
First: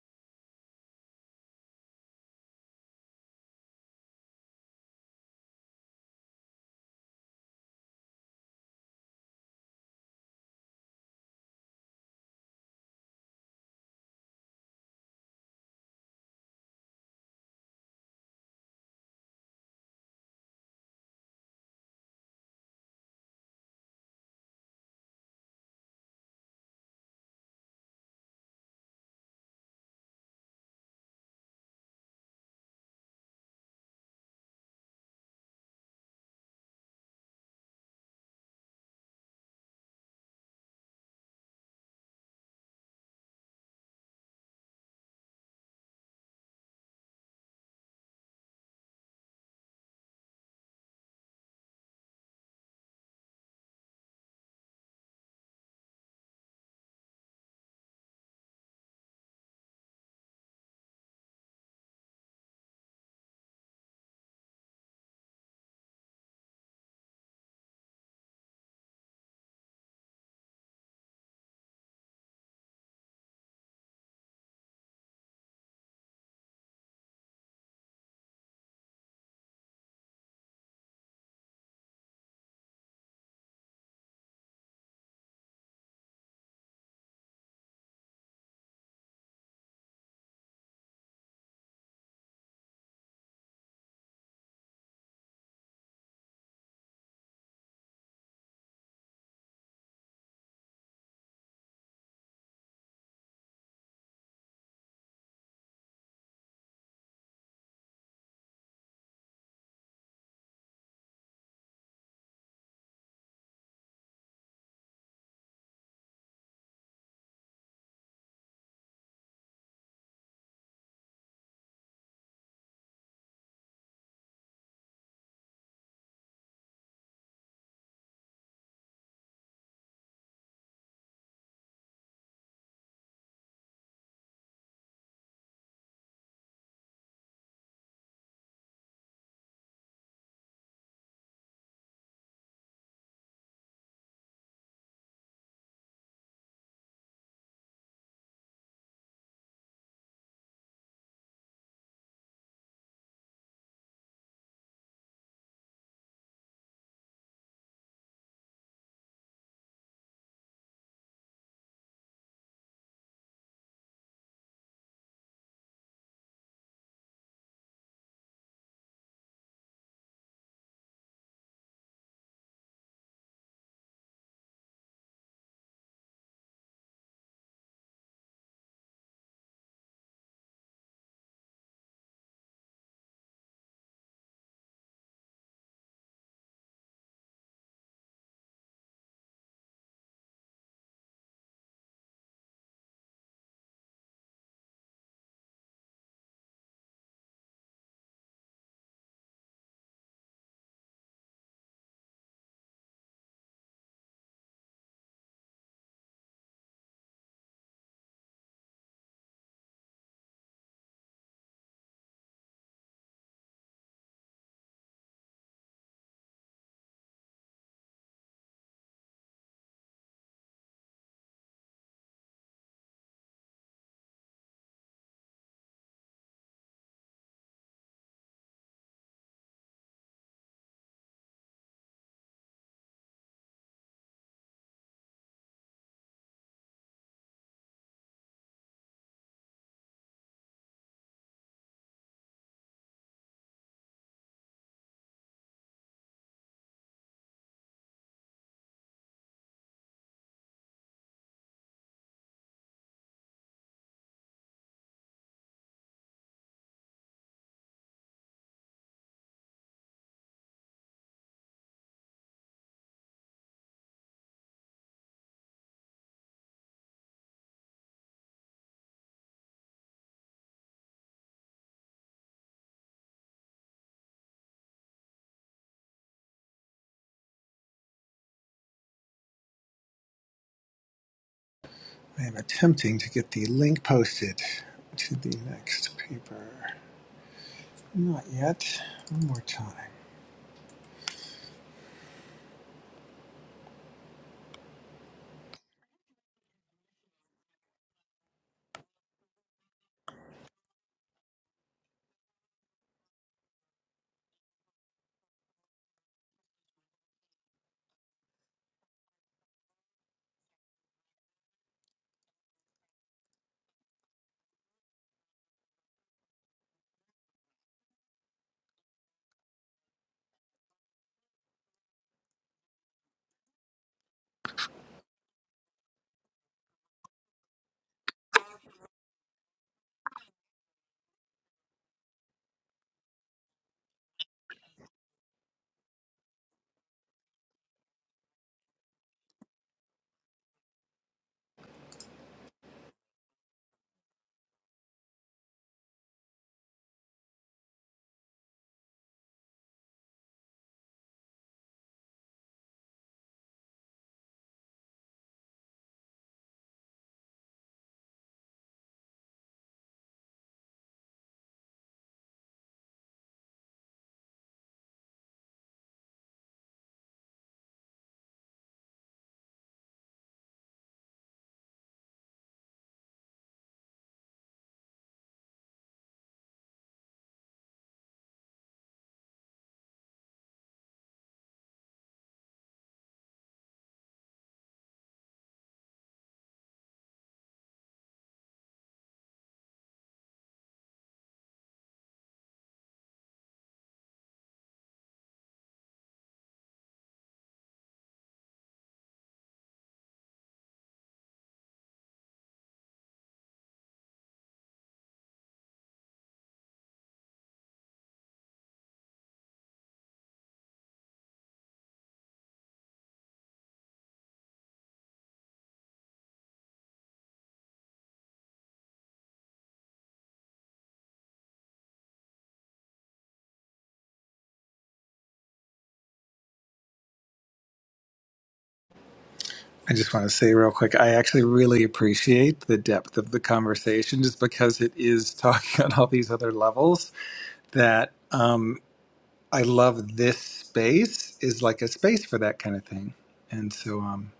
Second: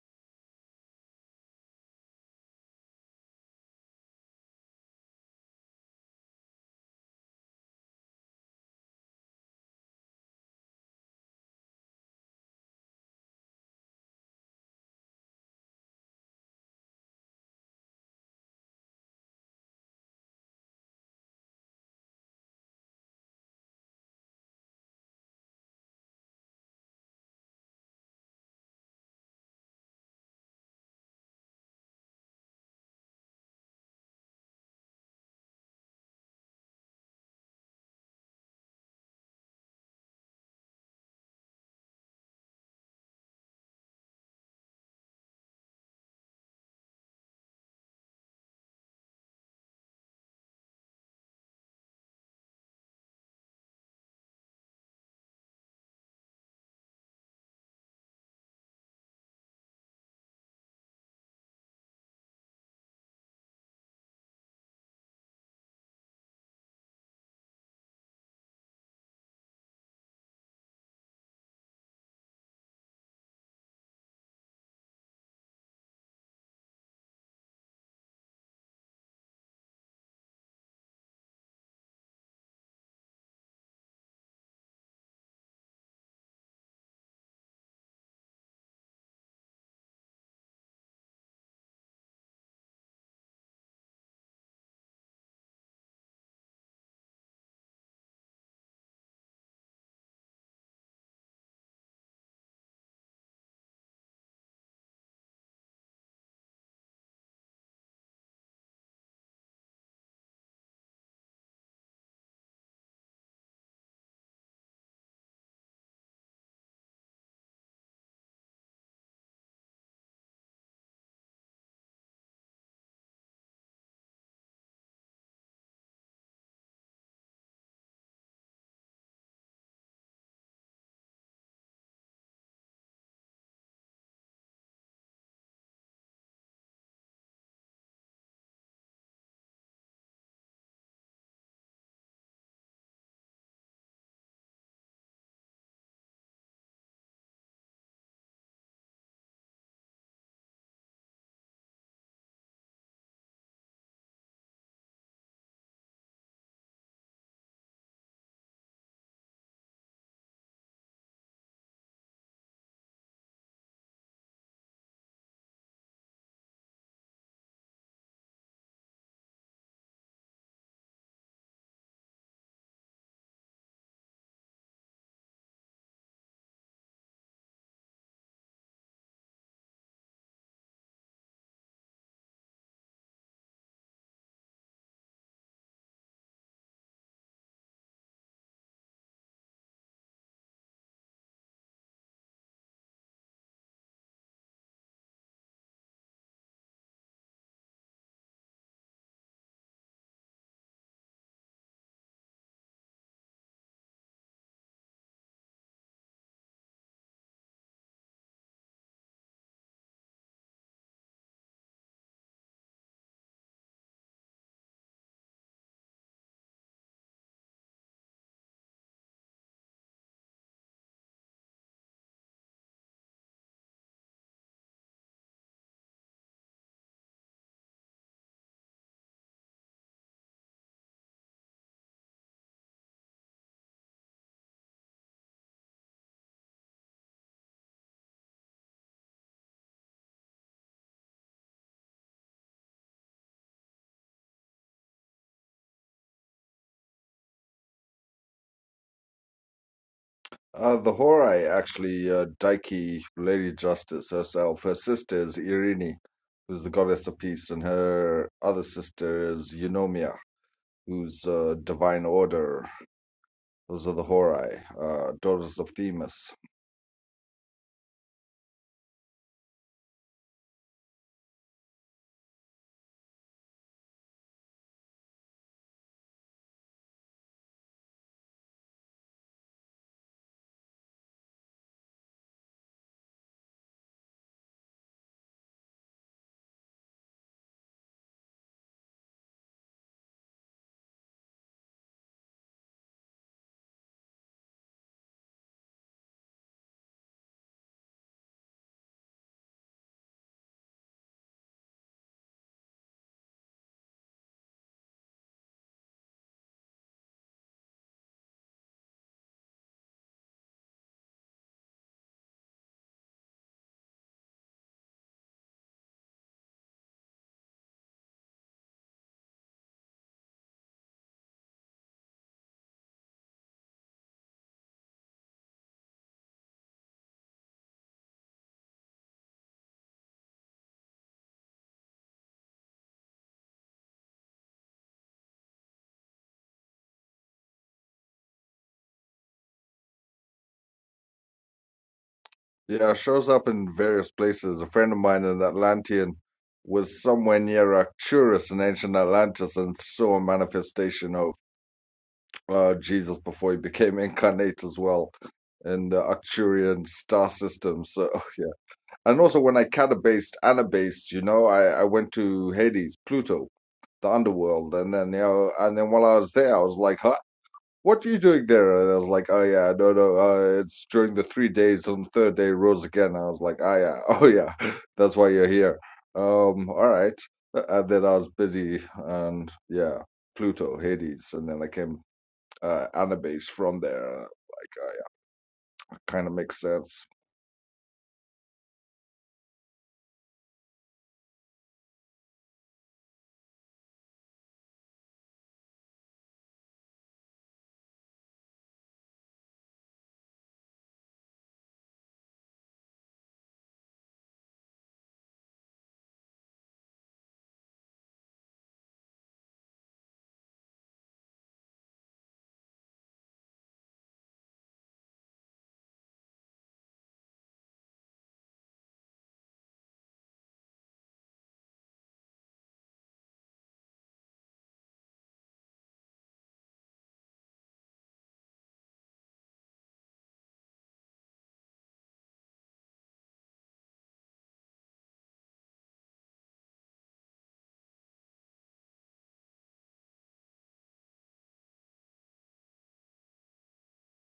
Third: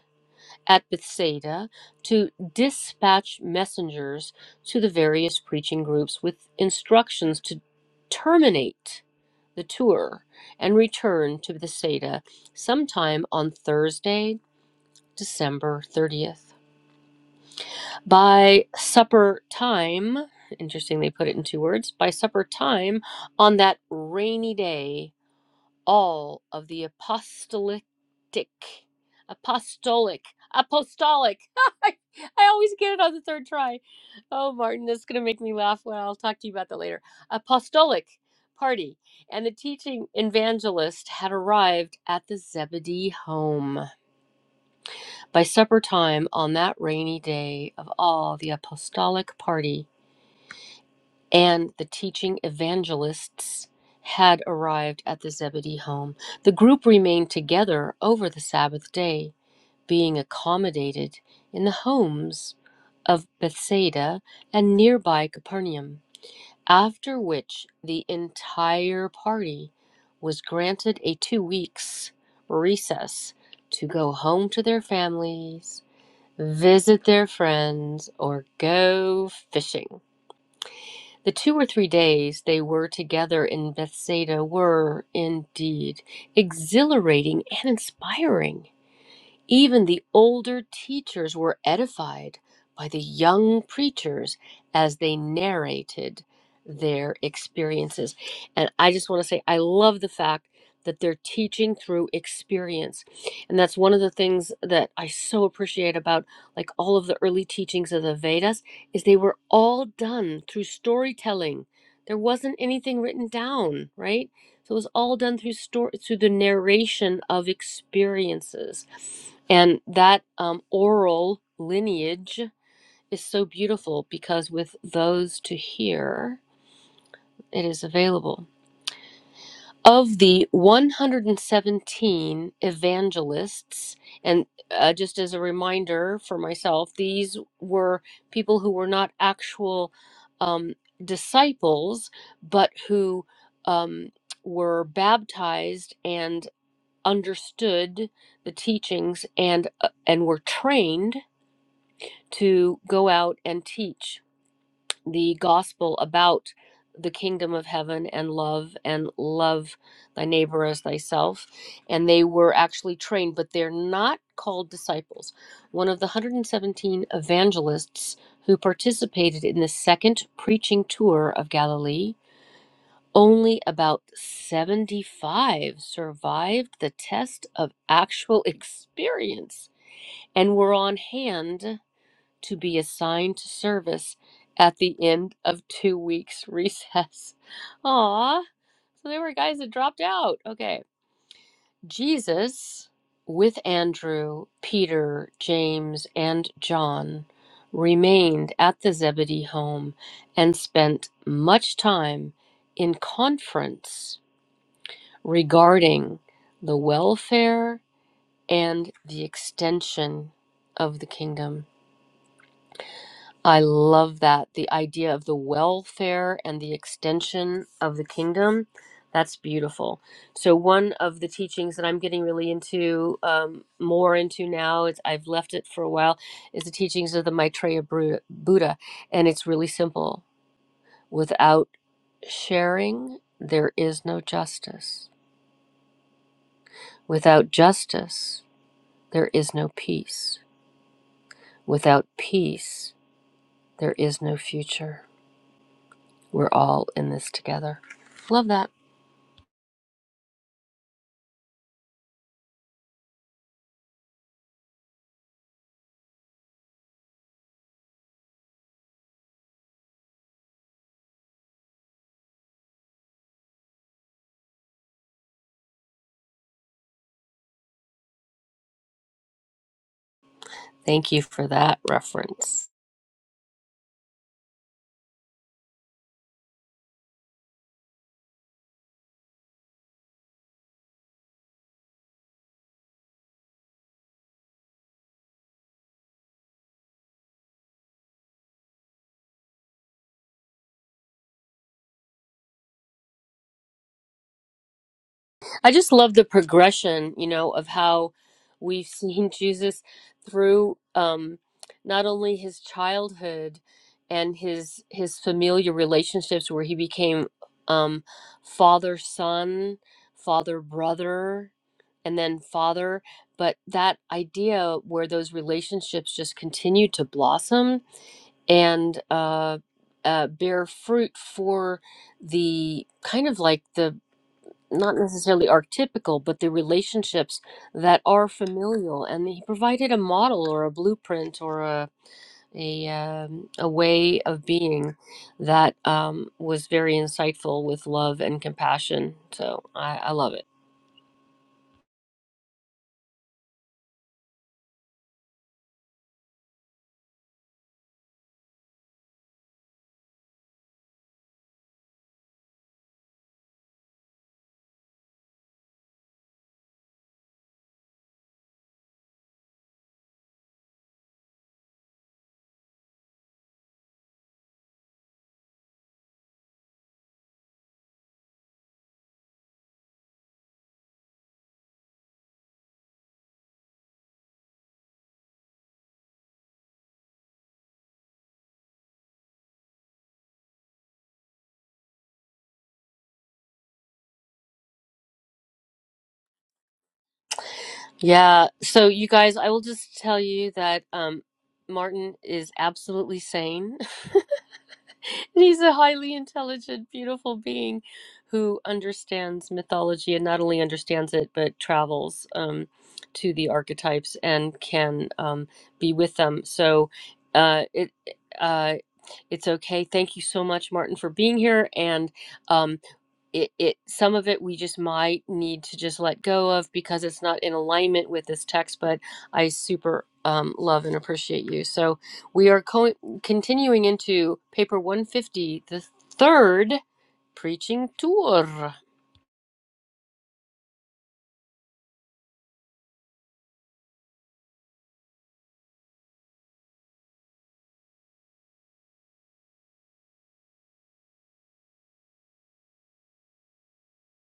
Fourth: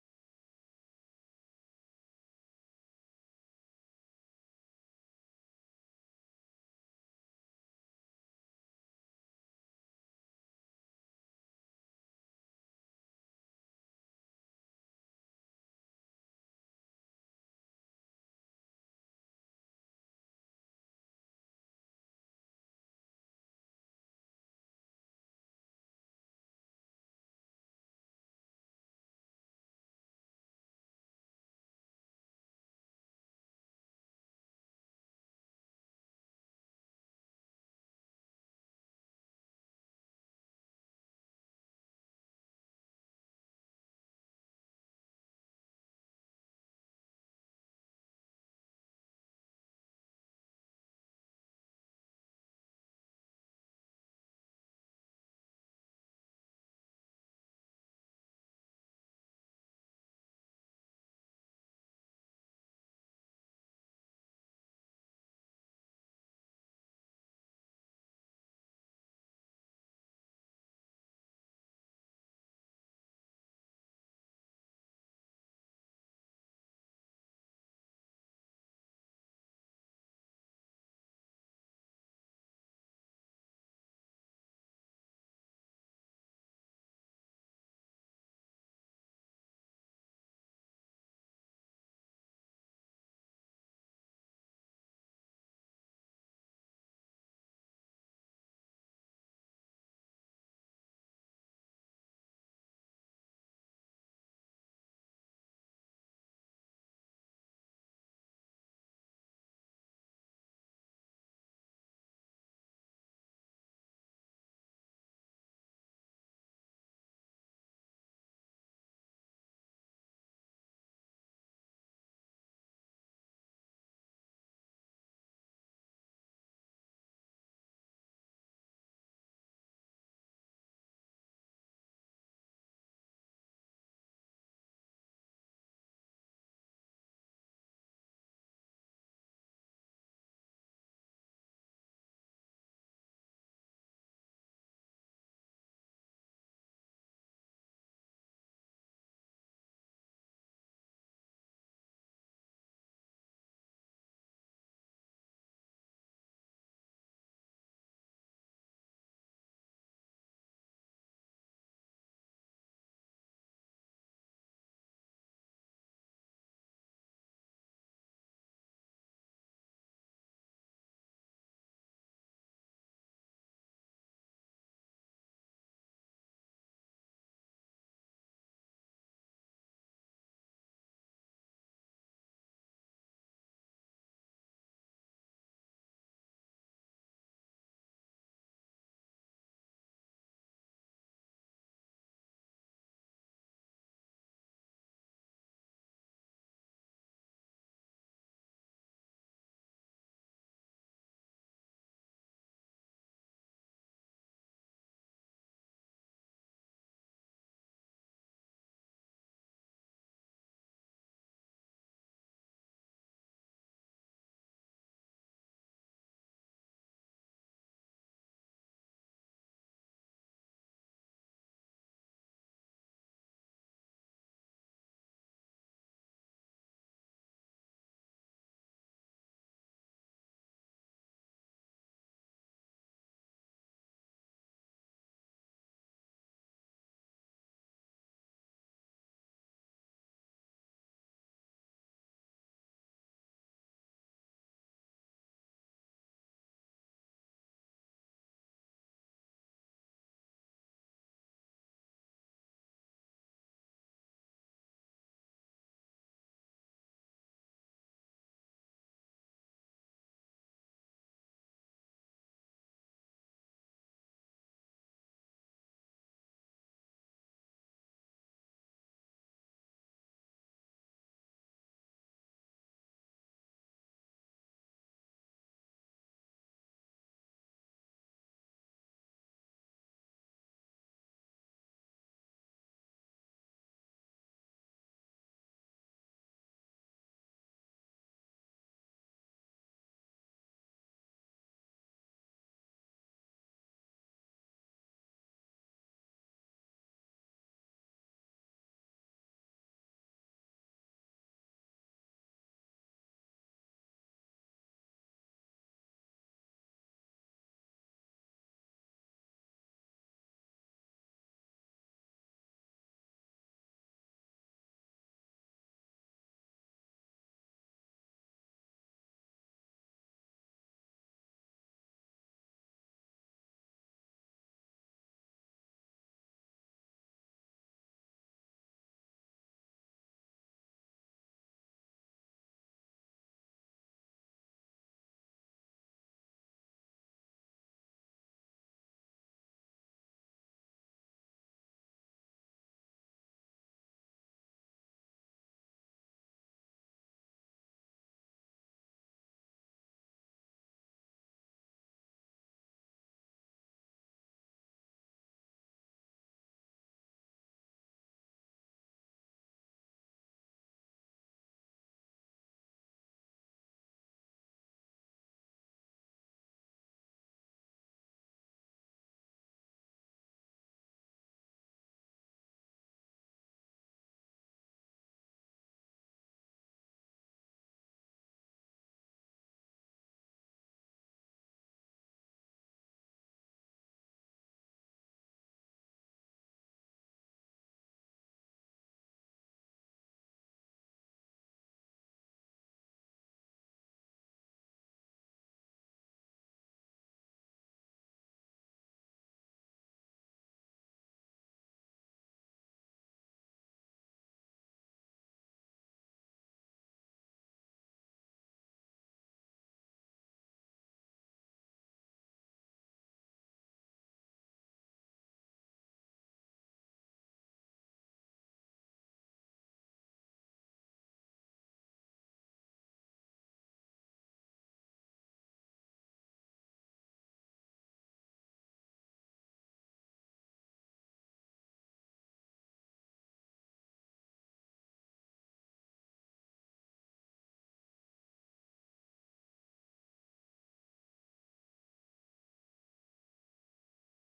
[SPEAKER 1] at Bethsaida to dispatch messengers to the various preaching groups with instructions to terminate the tour and return to Bethsaida sometime on Thursday, December 30th. By supper time, interesting they put it in two words, by supper time on that rainy day, all of the apostolic apostolic apostolic I always get it on the third try. Oh, Martin, this is going to make me laugh. Well, I'll talk to you about that later. Apostolic party and the teaching evangelist had arrived at the Zebedee home. By supper time on that rainy day of all the apostolic party and the teaching evangelists had arrived at the Zebedee home. The group remained together over the Sabbath day, being accommodated in the homes of Bethsaida and nearby Capernaum, after which the entire party was granted a two weeks recess to go home to their families, visit their friends, or go fishing. The two or three days they were together in Bethsaida were, indeed, exhilarating and inspiring. Even the older teachers were edified by the young preachers as they narrated their experiences. And I just want to say, I love the fact that they're teaching through experience. And that's one of the things that I so appreciate about like all of the early teachings of the Vedas is they were all done through storytelling. There wasn't anything written down, right? So it was all done through story through the narration of experiences. And that um, oral lineage is so beautiful because with those to hear, it is available. Of the 117 evangelists, and uh, just as a reminder for myself, these were people who were not actual um, disciples, but who um, were baptized and understood the teachings and uh, and were trained to go out and teach the gospel about the kingdom of heaven and love and love thy neighbor as thyself. And they were actually trained, but they're not called disciples. One of the 117 evangelists who participated in the second preaching tour of Galilee, only about 75 survived the test of actual experience and were on hand to be assigned to service at the end of two weeks recess. Aw, so there were guys that dropped out. Okay. Jesus, with Andrew, Peter, James, and John, remained at the Zebedee home and spent much time in conference regarding the welfare and the extension of the kingdom. I love that. The idea of the welfare and the extension of the kingdom. That's beautiful. So one of the teachings that I'm getting really into, um, more into now, it's I've left it for a while, is the teachings of the Maitreya Bru- Buddha, and it's really simple. Without sharing, there is no justice. Without justice, there is no peace. Without peace, there is no future. We're all in this together. Love that.
[SPEAKER 4] Uh, the Horai, actually, uh, Dike, Lady Justice herself, her sister is Irene, who's the goddess of peace, and her other sister is Eunomia, who's a divine order Those are the Horai, uh, daughters of Themis.
[SPEAKER 1] Thank you for that reference.
[SPEAKER 2] I am attempting to get the link posted to the next paper. Not yet. One more time.
[SPEAKER 1] I just love the progression, you know, of how we've seen Jesus through um, not only his childhood and his his familiar relationships, where he became um, father son, father brother, and then father, but that idea where those relationships just continued to blossom and uh, uh, bear fruit for the kind of like the not necessarily archetypical, but the relationships that are familial. And he provided a model or a blueprint or a a um, a way of being that um, was very insightful with love and compassion. So I, I love it.
[SPEAKER 4] Yeah, shows up in various places. A friend of mine, an Atlantean, was somewhere near Arcturus in ancient Atlantis and saw a manifestation of uh, Jesus before he became incarnate as well in the Arcturian star system. So, yeah. And also, when I catabased, anabased, you know, I, I went to Hades, Pluto, the underworld. And then, you know, and then while I was there, I was like, huh? what are you doing there? And I was like, oh yeah, no, no, uh, it's during the three days. On the third day, rose again. I was like, oh yeah, oh yeah, that's why you're here. Um, all right. Uh, And then I was busy, and yeah, Pluto, Hades, and then I came uh, Anubis from there. Kind of makes sense.
[SPEAKER 1] Yeah. So you guys, I will just tell you that um, Martin is absolutely sane. And he's a highly intelligent, beautiful being who understands mythology and not only understands it, but travels um, to the archetypes and can um, be with them. So uh, it uh, it's okay. Thank you so much, Martin, for being here. And um, it it some of it we just might need to just let go of because it's not in alignment with this text but i super um, love and appreciate you so we are co- continuing into paper 150 the third preaching tour
[SPEAKER 2] I just want to say real quick, I actually really appreciate the depth of the conversation just because it is talking on all these other levels that um, I love this space is like a space for that kind of thing. And so, um,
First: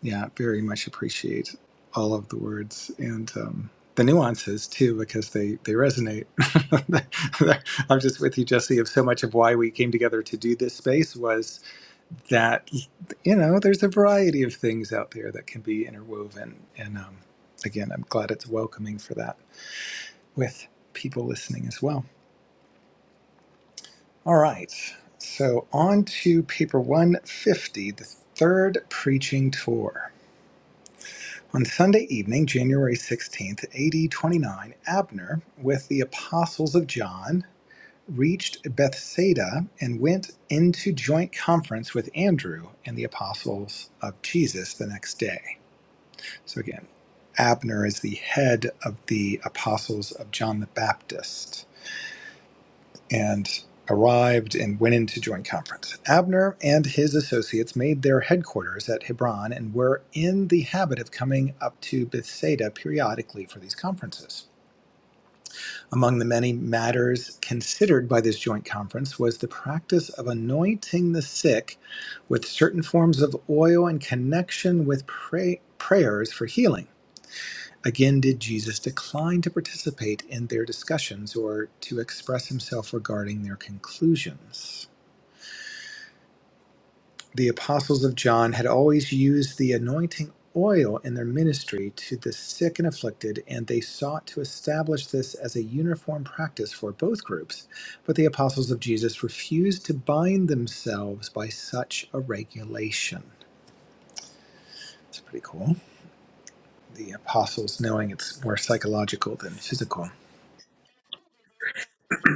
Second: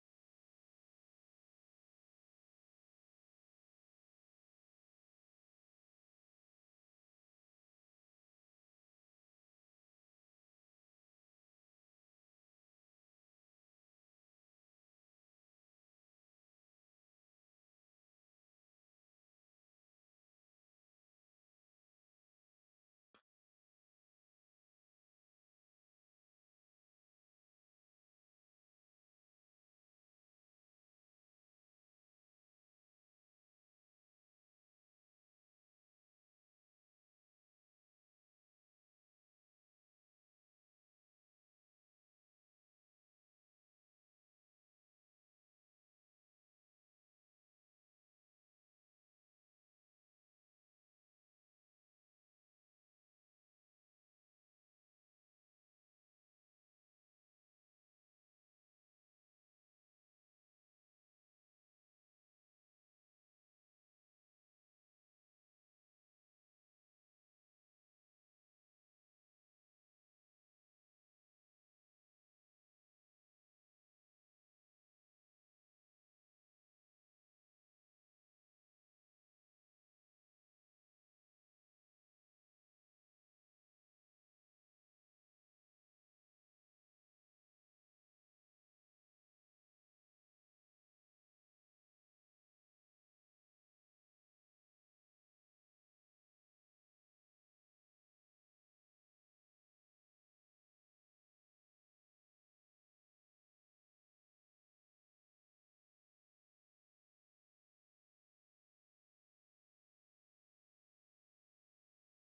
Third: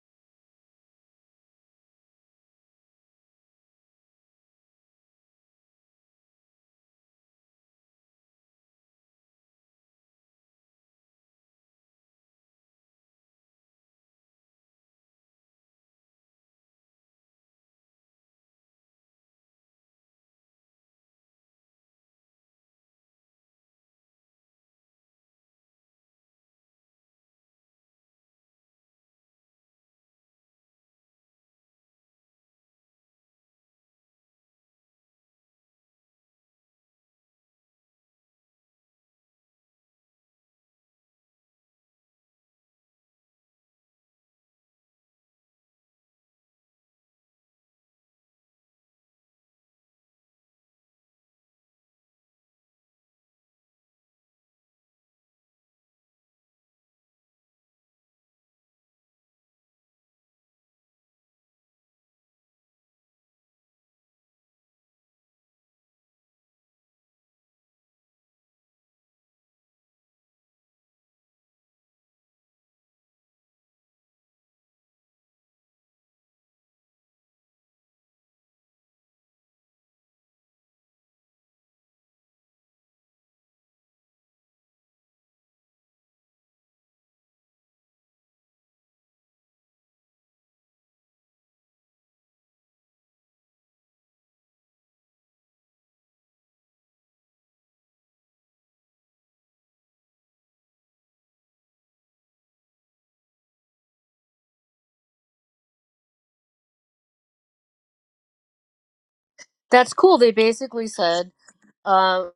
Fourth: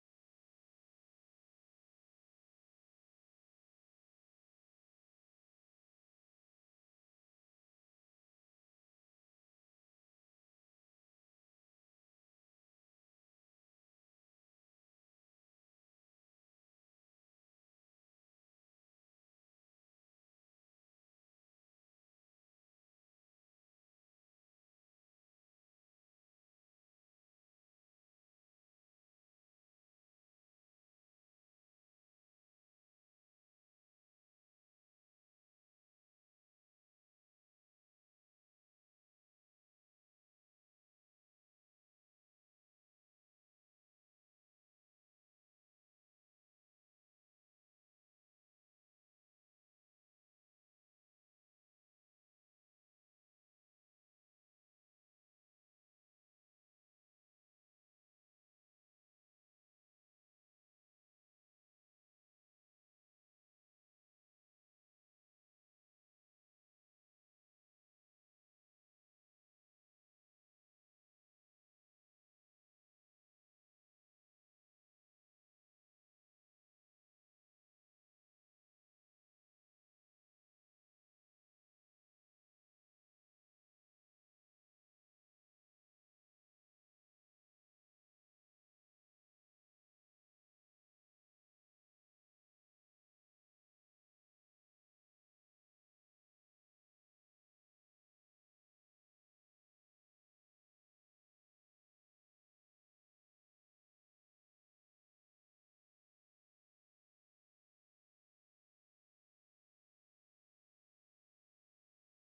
[SPEAKER 2] yeah, very much appreciate all of the words and um, the nuances too, because they, they resonate. I'm just with you, Jesse, of so much of why we came together to do this space was that you know there's a variety of things out there that can be interwoven and um, again i'm glad it's welcoming for that with people listening as well all right so on to paper 150 the third preaching tour on Sunday evening, January 16th, AD 29, Abner, with the apostles of John, reached Bethsaida and went into joint conference with Andrew and the apostles of Jesus the next day. So again, Abner is the head of the apostles of John the Baptist and arrived and went in to join conference. Abner and his associates made their headquarters at Hebron and were in the habit of coming up to Bethsaida periodically for these conferences. Among the many matters considered by this joint conference was the practice of anointing the sick with certain forms of oil in connection with pray- prayers for healing. Again, did Jesus decline to participate in their discussions or to express himself regarding their conclusions? The apostles of John had always used the anointing oil in their ministry to the sick and afflicted, and they sought to establish this as a uniform practice for both groups. But the apostles of Jesus refused to bind themselves by such a regulation. It's pretty cool. The apostles knowing it's more psychological than
[SPEAKER 1] that's
[SPEAKER 2] physical.
[SPEAKER 1] cool they basically said Uh,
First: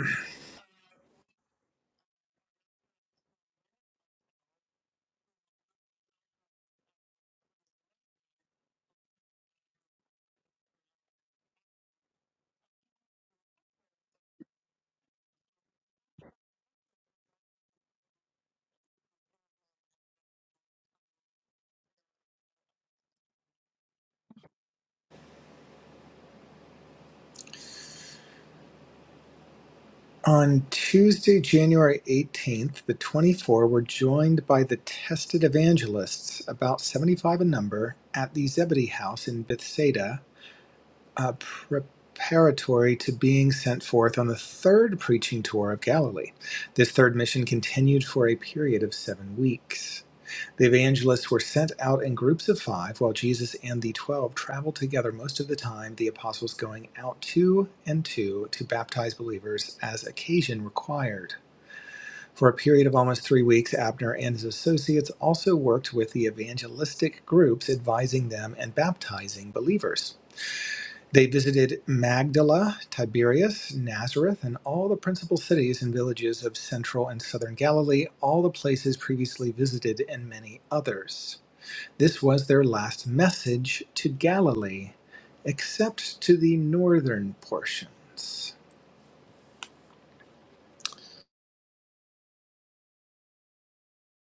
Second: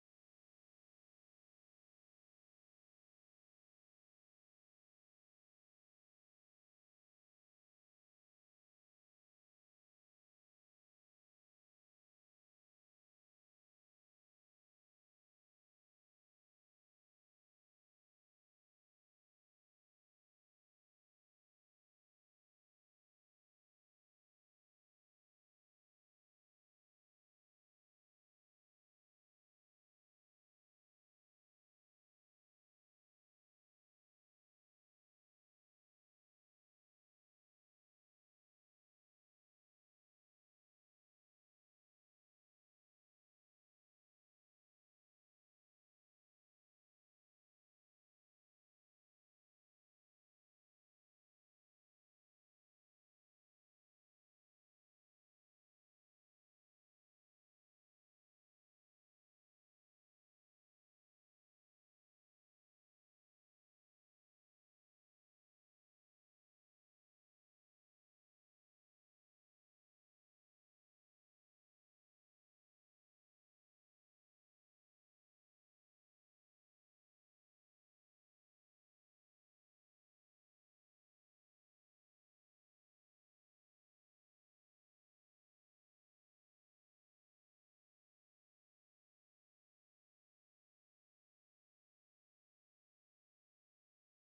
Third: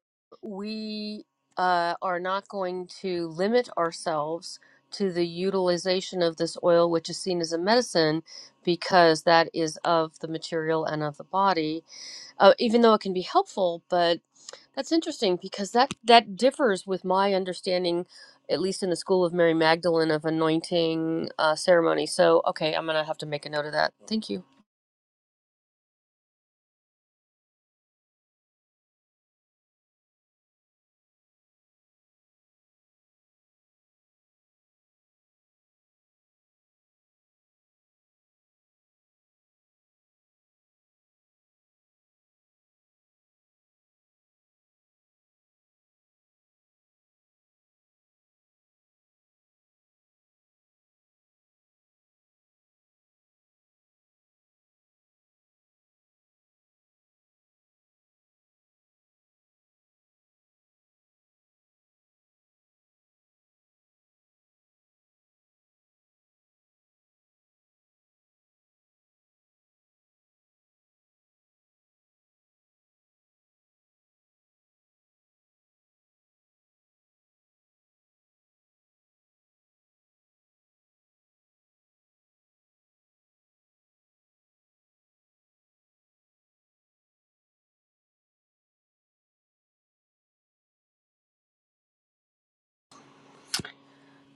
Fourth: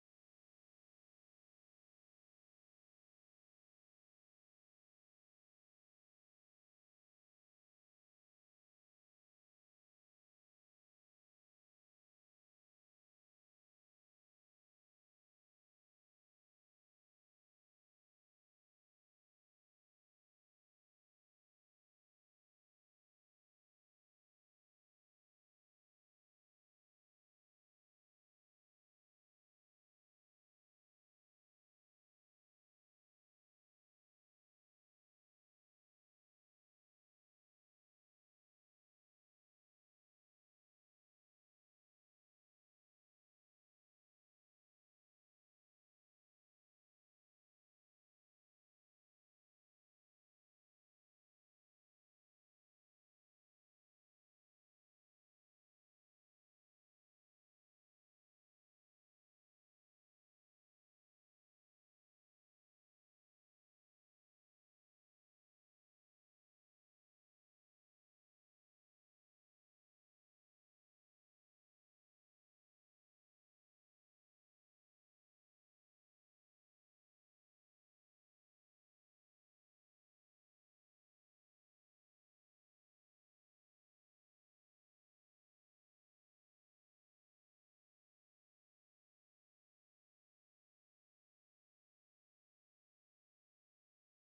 [SPEAKER 1] we uh, are not going to limit ourselves to the utilization of this oil, which is seen as a medicine, because that is of the material and of the body. Uh, even though it can be helpful, but that's interesting because that that differs with my understanding, at least in the school of Mary Magdalene, of anointing uh, ceremony. So, okay, I'm gonna have to make a note of that. Thank you.
[SPEAKER 2] On Tuesday, January 18th, the 24 were joined by the tested evangelists, about 75 in number, at the Zebedee house in Bethsaida, uh, preparatory to being sent forth on the third preaching tour of Galilee. This third mission continued for a period of seven weeks. The evangelists were sent out in groups of five, while Jesus and the twelve traveled together most of the time, the apostles going out two and two to baptize believers as occasion required. For a period of almost three weeks, Abner and his associates also worked with the evangelistic groups, advising them and baptizing believers. They visited Magdala, Tiberias, Nazareth, and all the principal cities and villages of central and southern Galilee, all the places previously visited, and many others. This was their last message to Galilee, except to the northern portions.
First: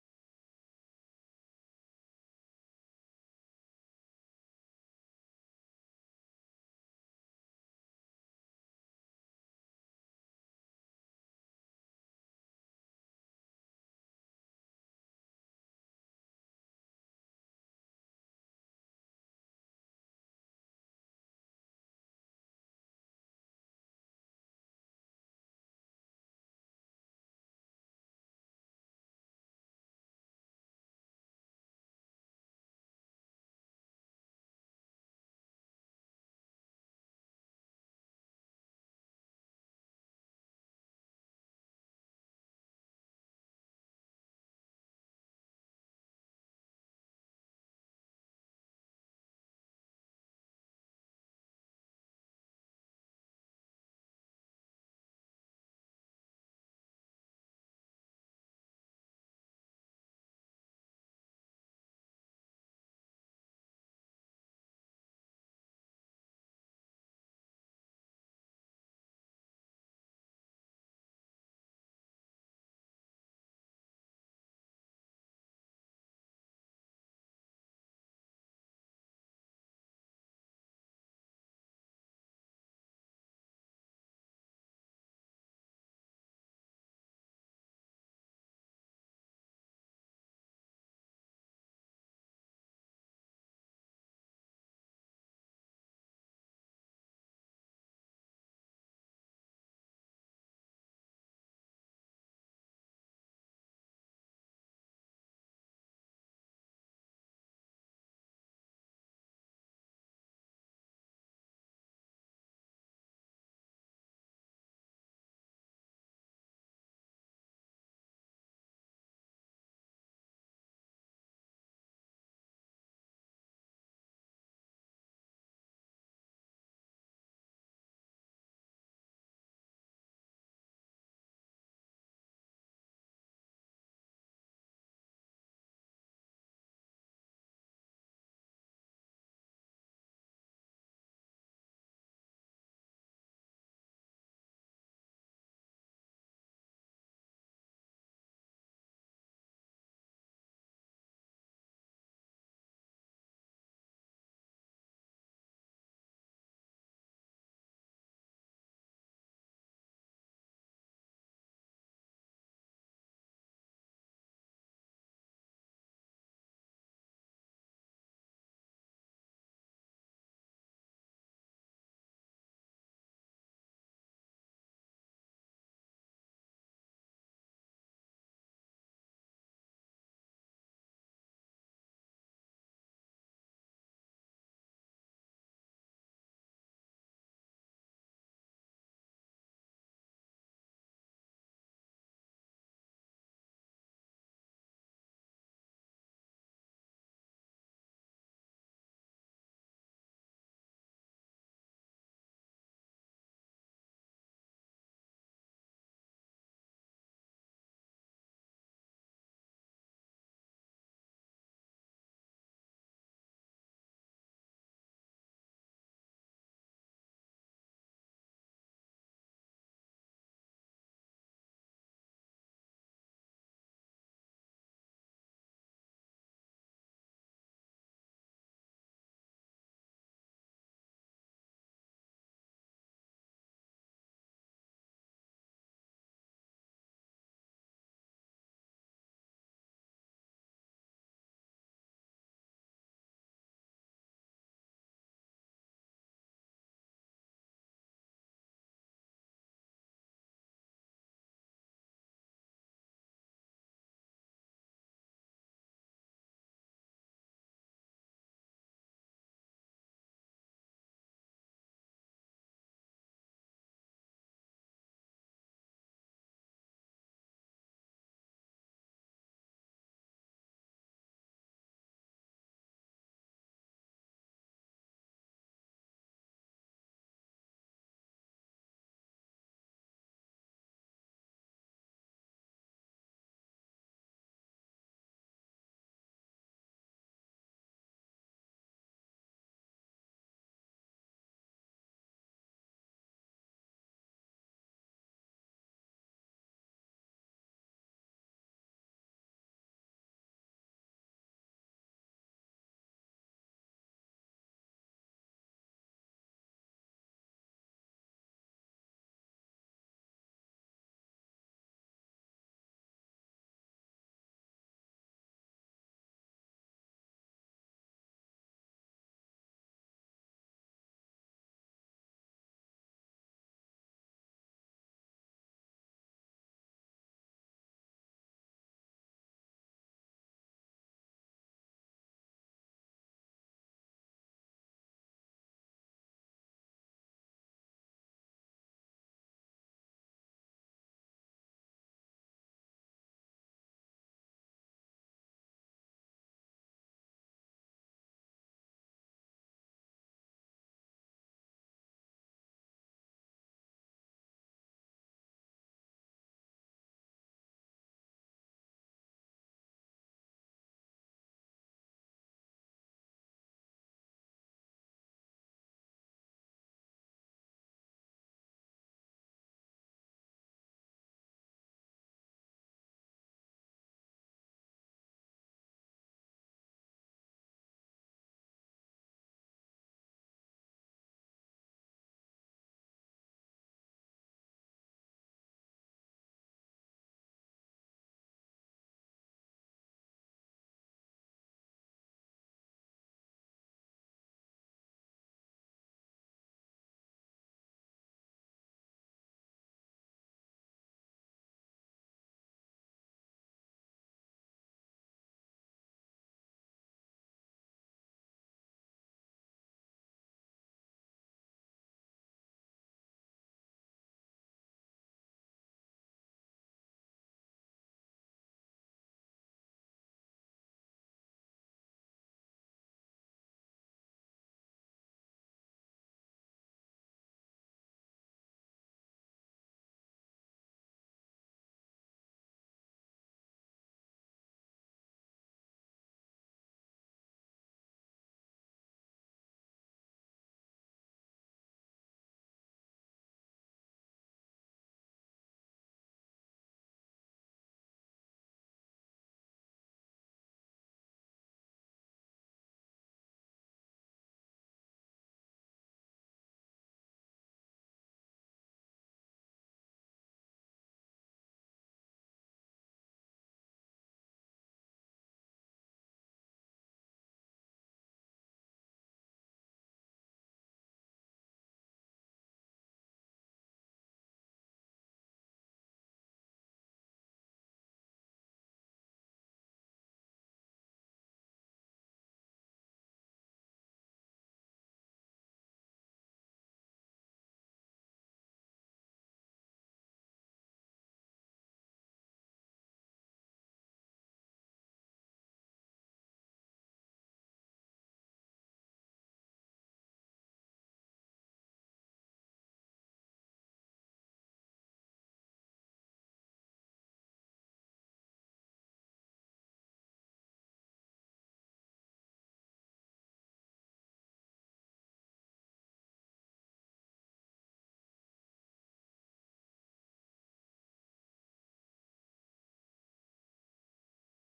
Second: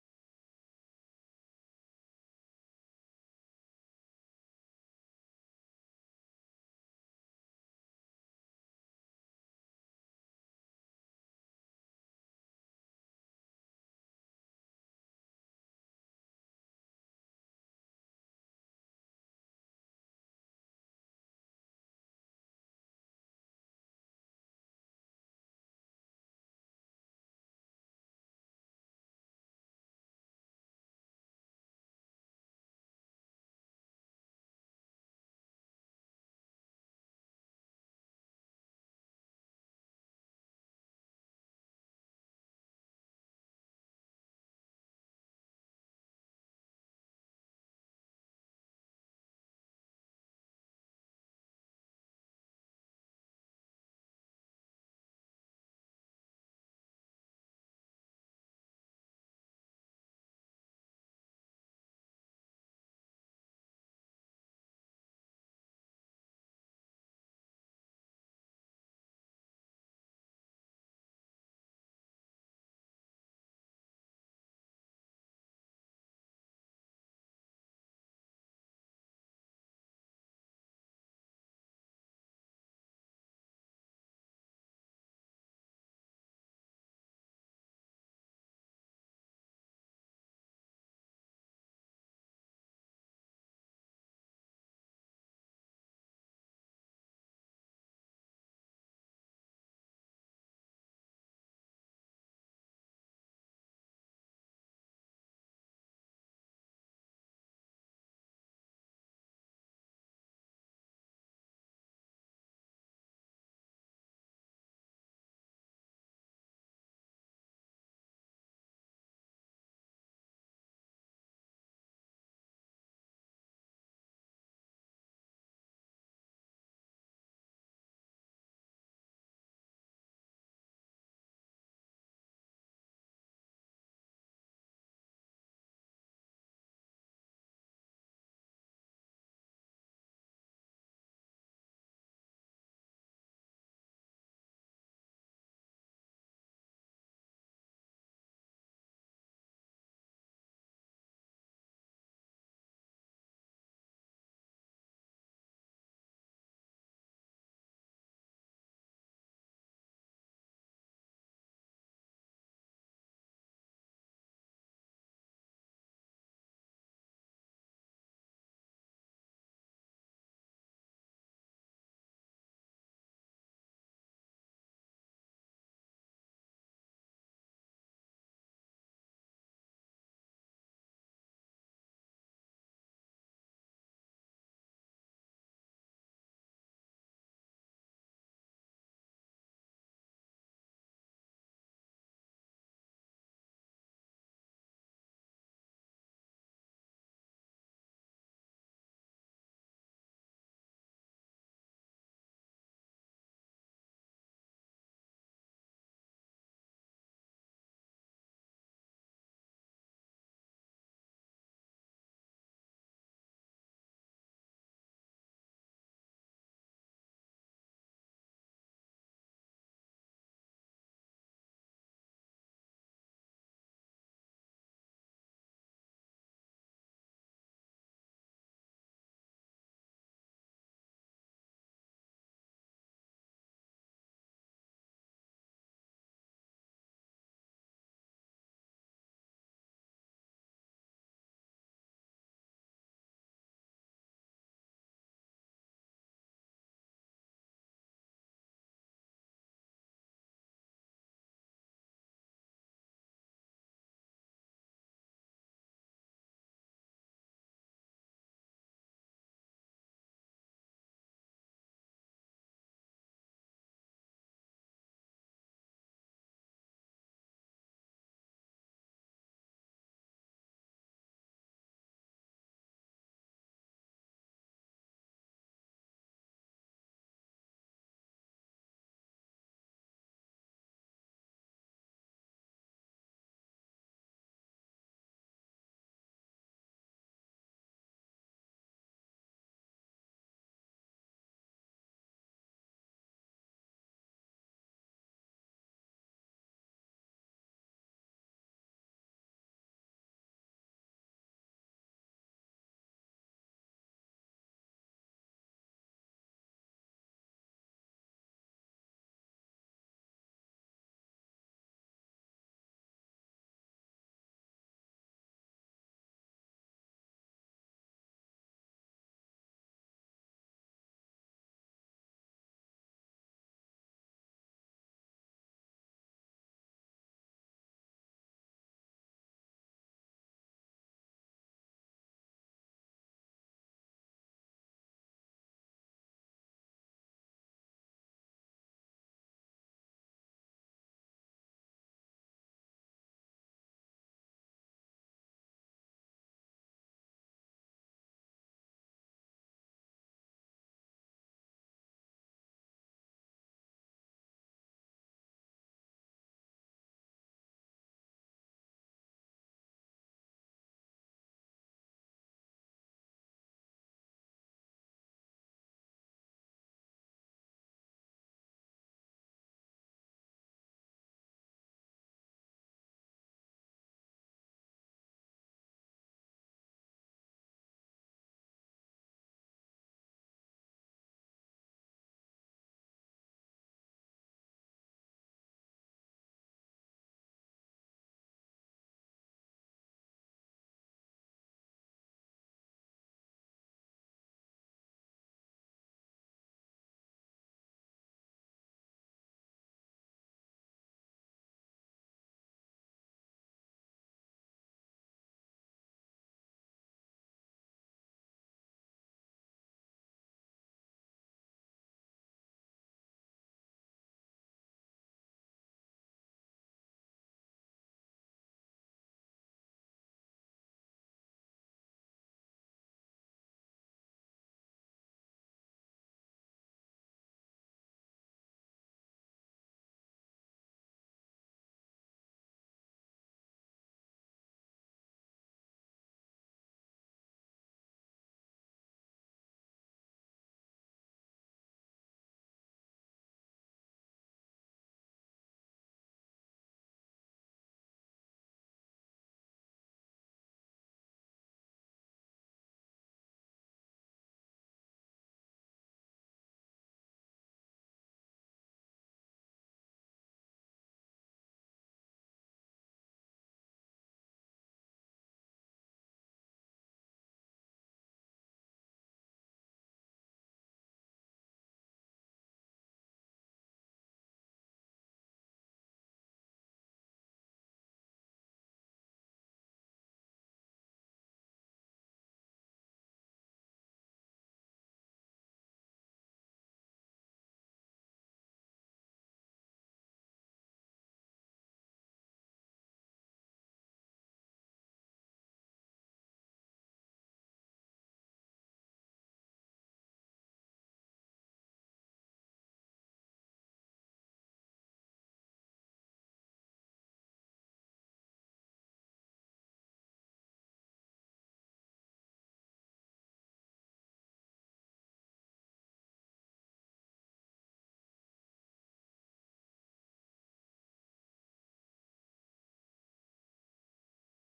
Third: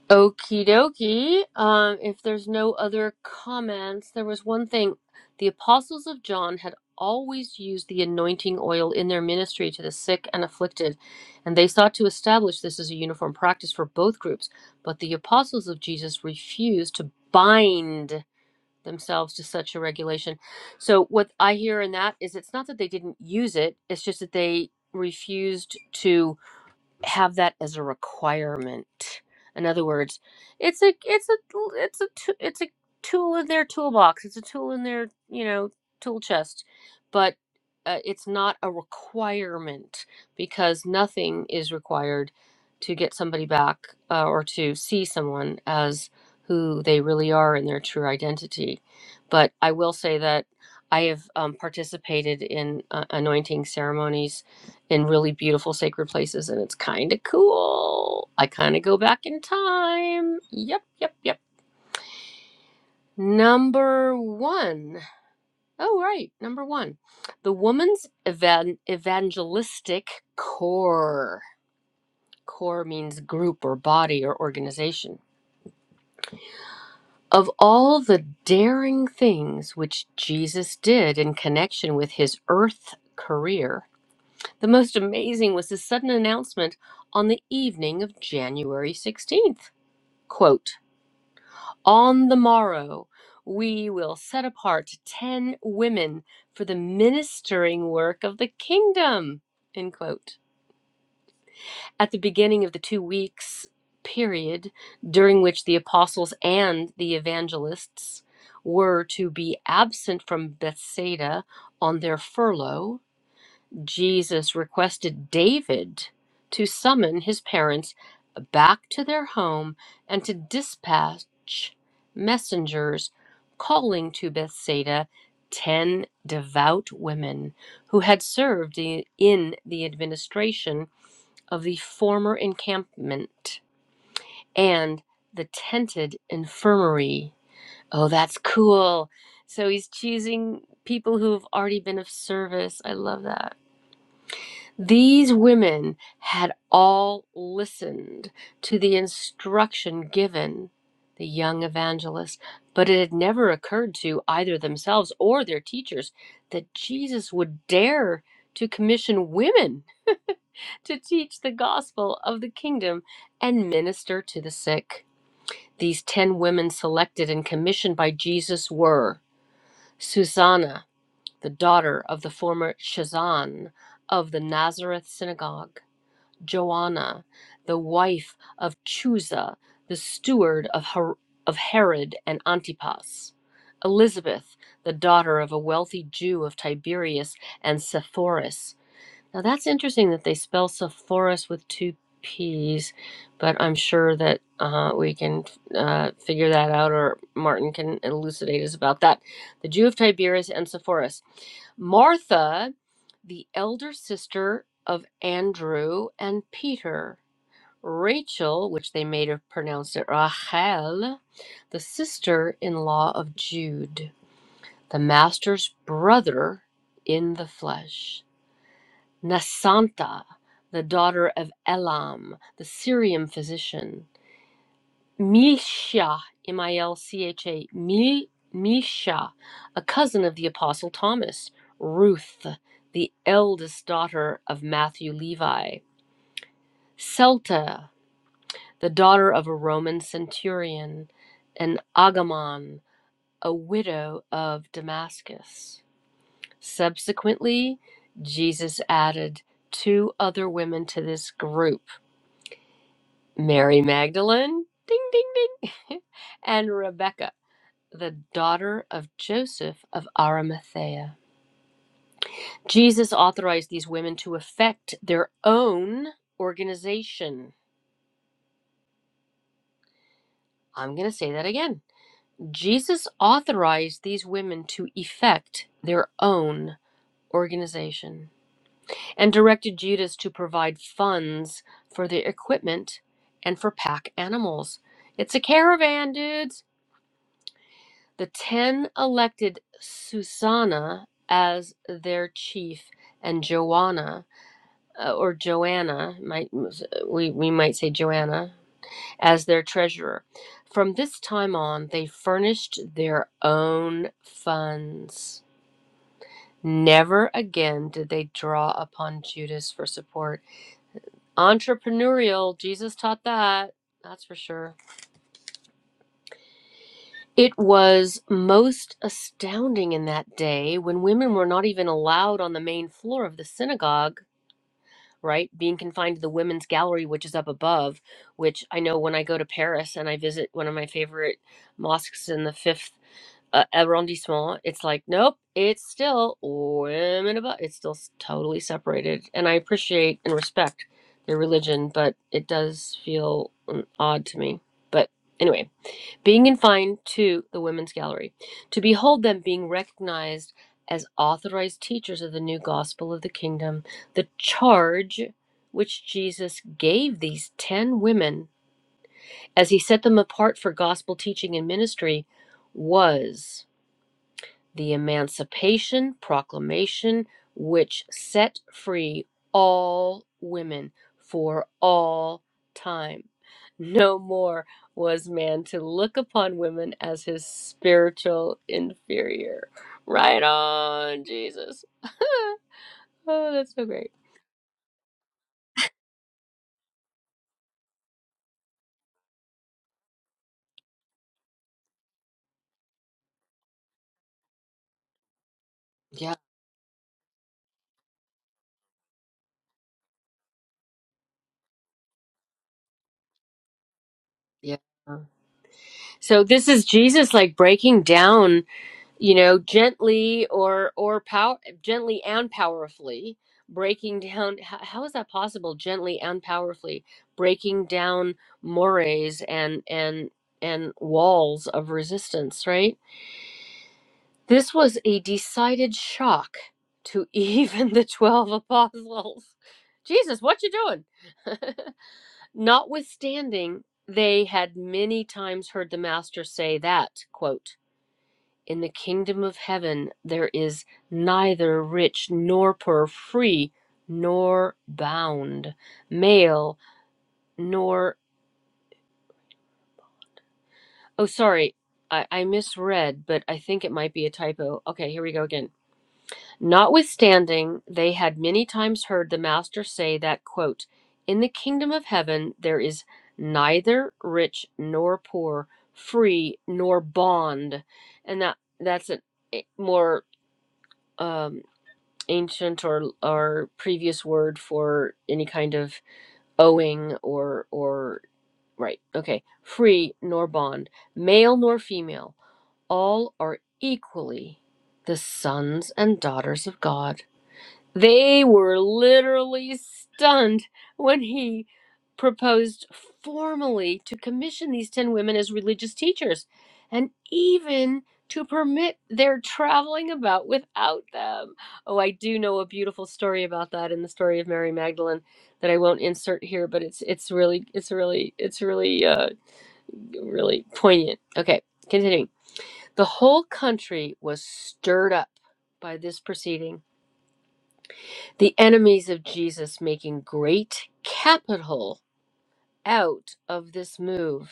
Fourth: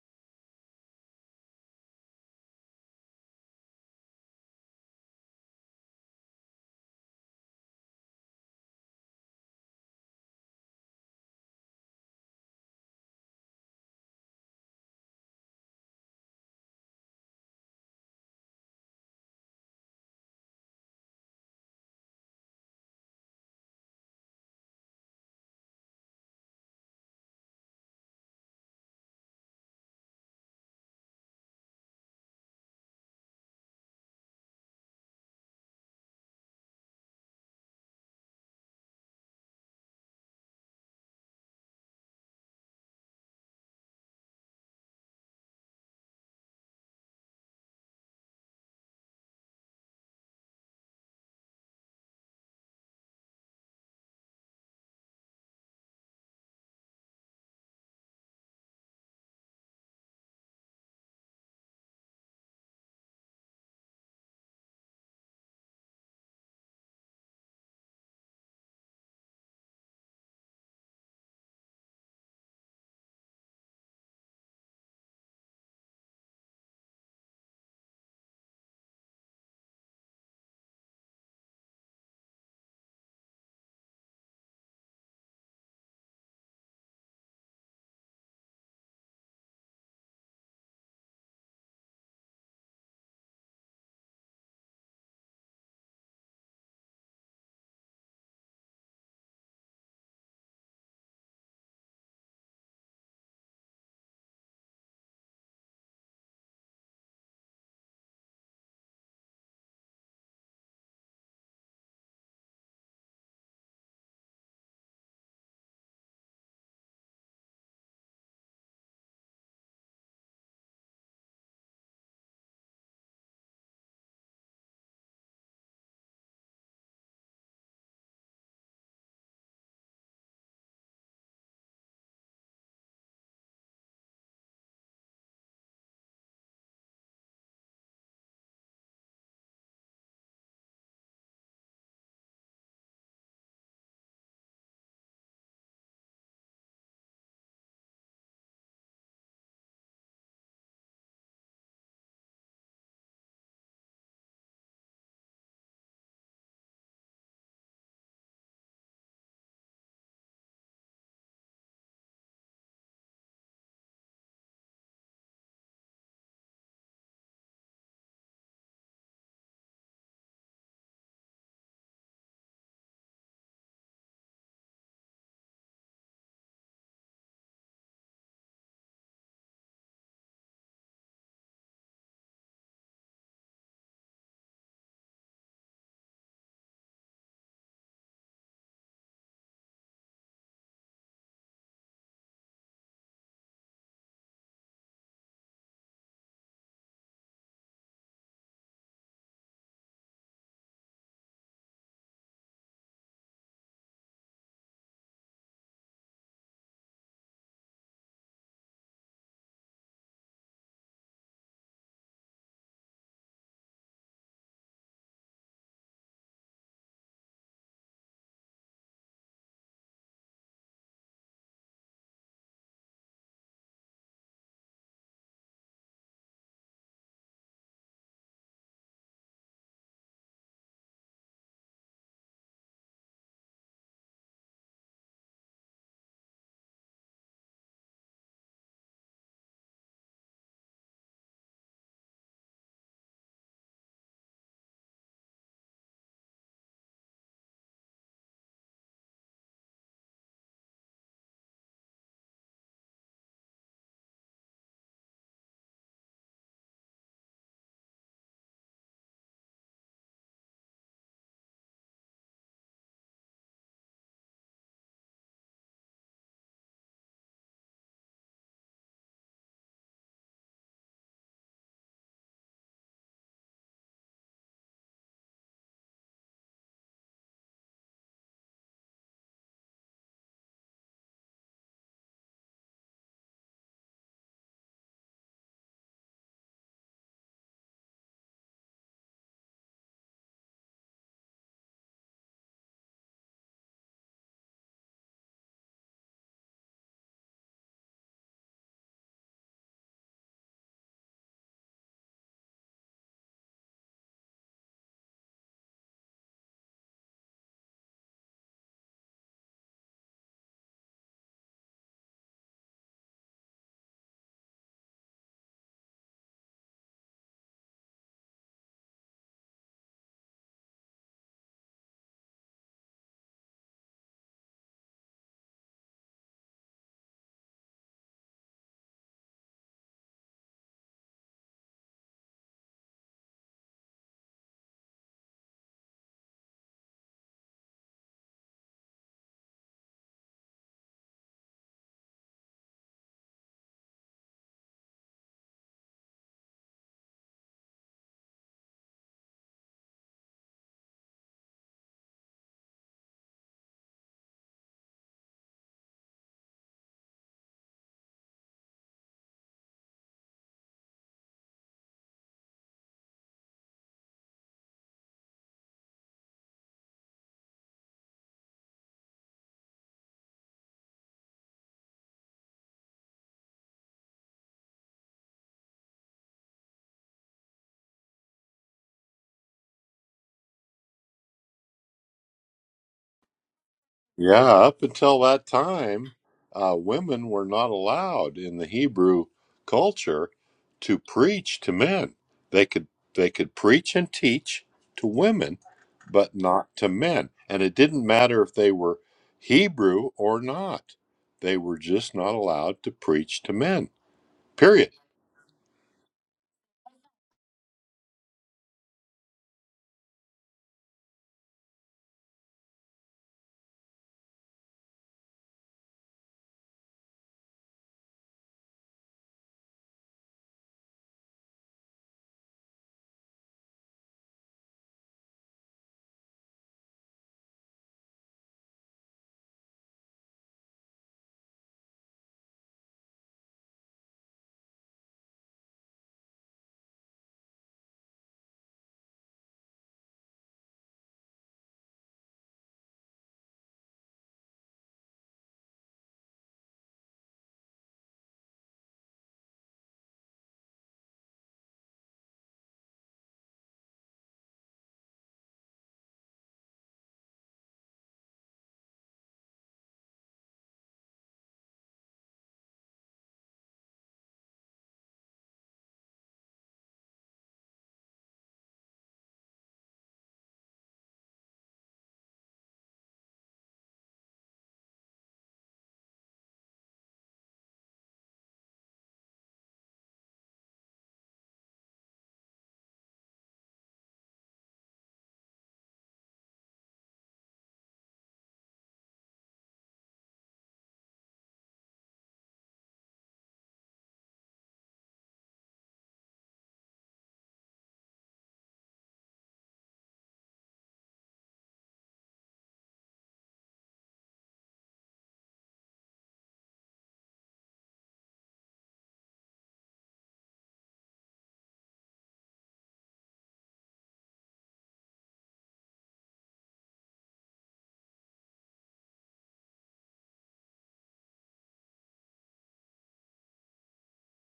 [SPEAKER 1] Okie dokie. Um, if there's no other comments, there was one thing. The apostles of John had always used the anointing oil in their ministry to the sick and afflicted, and they sought to establish this as a uniform practice for both groups. But the apostles of Jesus refused to bind themselves to such a regulation. So, what I hear in that is it's not that they didn't use it, it's just that they refused to have that as a requirement. In other words, it's a it's a it's a t- it's a tool in their toolbox. It's a tool in their you know tool chest, but uh, it's not a requirement because nothing is required to get somebody back uh, or to see someone as who they really are in their true identity. But I will say that I have um, participated in uh, anointing ceremonies in really beautiful sacred places and it's kind of cool. I kind of go back in time. Yep, yep, yep. Number one. Oh, right. Number one. The woman's evan- evangelistic core. Core means group or body or organization. Of all the daring things which Jesus did in connection with his earth career, the most amazing was his sudden announcement on the evening of January 16th. Quote, on the morrow, we will set apart 10 women for the ministering work of the kingdom. End quote. At the beginning of the two weeks period during which the apostles and the evangelists were to be absent from Bethsaida on their furlough, Jesus requested David to summon his parents back to their home and to dispatch messengers calling to Bethsaida 10 devout women who had served i- in the administration of the former encampment and the tented infirmary. Oh, that's cool. So he's choosing people who've already been of service. I love that. These women had all listened to the instruction given the young evangelist, but it had never occurred to either themselves or their teachers that Jesus would dare to commission women to teach the gospel of the kingdom and minister to the sick. These ten women selected and commissioned by Jesus were Susanna, the daughter of the former Shazan of the Nazareth synagogue. Joanna, the wife of Chusa, the steward of, Her- of Herod and Antipas, Elizabeth, the daughter of a wealthy Jew of Tiberias and Sepphoris, now that's interesting that they spell Sepphoris with two P's, but I'm sure that uh, we can uh, figure that out, or Martin can elucidate us about that. The Jew of Tiberias and Sepphoris. Martha, the elder sister of Andrew and Peter. Rachel, which they may have pronounced it Rachel, the sister in law of Jude, the master's brother in the flesh. Nasanta, the daughter of Elam, the Syrian physician, Milsha, M I L C H A, Mil- Misha, a cousin of the Apostle Thomas, Ruth, the eldest daughter of Matthew Levi, Celta, the daughter of a Roman centurion, and Agamon, a widow of Damascus. Subsequently, Jesus added two other women to this group. Mary Magdalene, ding, ding, ding, and Rebecca, the daughter of Joseph of Arimathea. Jesus authorized these women to effect their own organization. I'm going to say that again. Jesus authorized these women to effect their own organization and directed Judas to provide funds for their equipment and for pack animals. It's a caravan, dudes The ten elected Susanna as their chief, and Joanna, uh, or Joanna, might we, we might say Joanna, as their treasurer. From this time on, they furnished their own funds. Never again did they draw upon Judas for support. Entrepreneurial, Jesus taught that, that's for sure. It was most astounding in that day when women were not even allowed on the main floor of the synagogue, right? Being confined to the women's gallery, which is up above, which I know when I go to Paris and I visit one of my favorite mosques in the fifth uh, arrondissement, it's like, nope, it's still women above. It's still s- totally separated. And I appreciate and respect their religion, but it does feel mm, odd to me. But anyway being confined to the women's gallery, to behold them being recognized as authorized teachers of the new gospel of the kingdom, the charge which Jesus gave these 10 women as he set them apart for gospel teaching and ministry was the Emancipation Proclamation, which set free all women for all time. No more was man to look upon women as his spiritual inferior. Right on, Jesus. oh, that's so great.
[SPEAKER 3] Yeah, up until that time, uh, women were not allowed in the Hebrew culture to preach to men. They could they could preach and teach to women, but
[SPEAKER 1] Yeah,
[SPEAKER 3] not to men. And it didn't matter if they were Hebrew or not. They were just not allowed to preach to men.
[SPEAKER 1] yeah.
[SPEAKER 3] Period.
[SPEAKER 1] So this is Jesus like breaking down you know gently or or power gently and powerfully breaking down how, how is that possible gently and powerfully breaking down mores and and and walls of resistance right this was a decided shock to even the 12 apostles jesus what you doing notwithstanding they had many times heard the master say that quote in the kingdom of heaven there is neither rich nor poor, free nor bound, male nor. Oh, sorry, I, I misread, but I think it might be a typo. Okay, here we go again. Notwithstanding, they had many times heard the Master say that, quote, In the kingdom of heaven there is neither rich nor poor, free nor bond. And that that's a more um. ancient or or previous word for any kind of owing or or right okay free nor bond male nor female all are equally the sons and daughters of god they were literally stunned when he proposed formally to commission these 10 women as religious teachers and even to permit their traveling about without them. Oh, I do know a beautiful story about that in the story of Mary Magdalene that I won't insert here, but it's it's really it's really it's really uh really poignant. Okay, continuing. The whole country was stirred up by this proceeding the enemies of Jesus making great capital out of this move.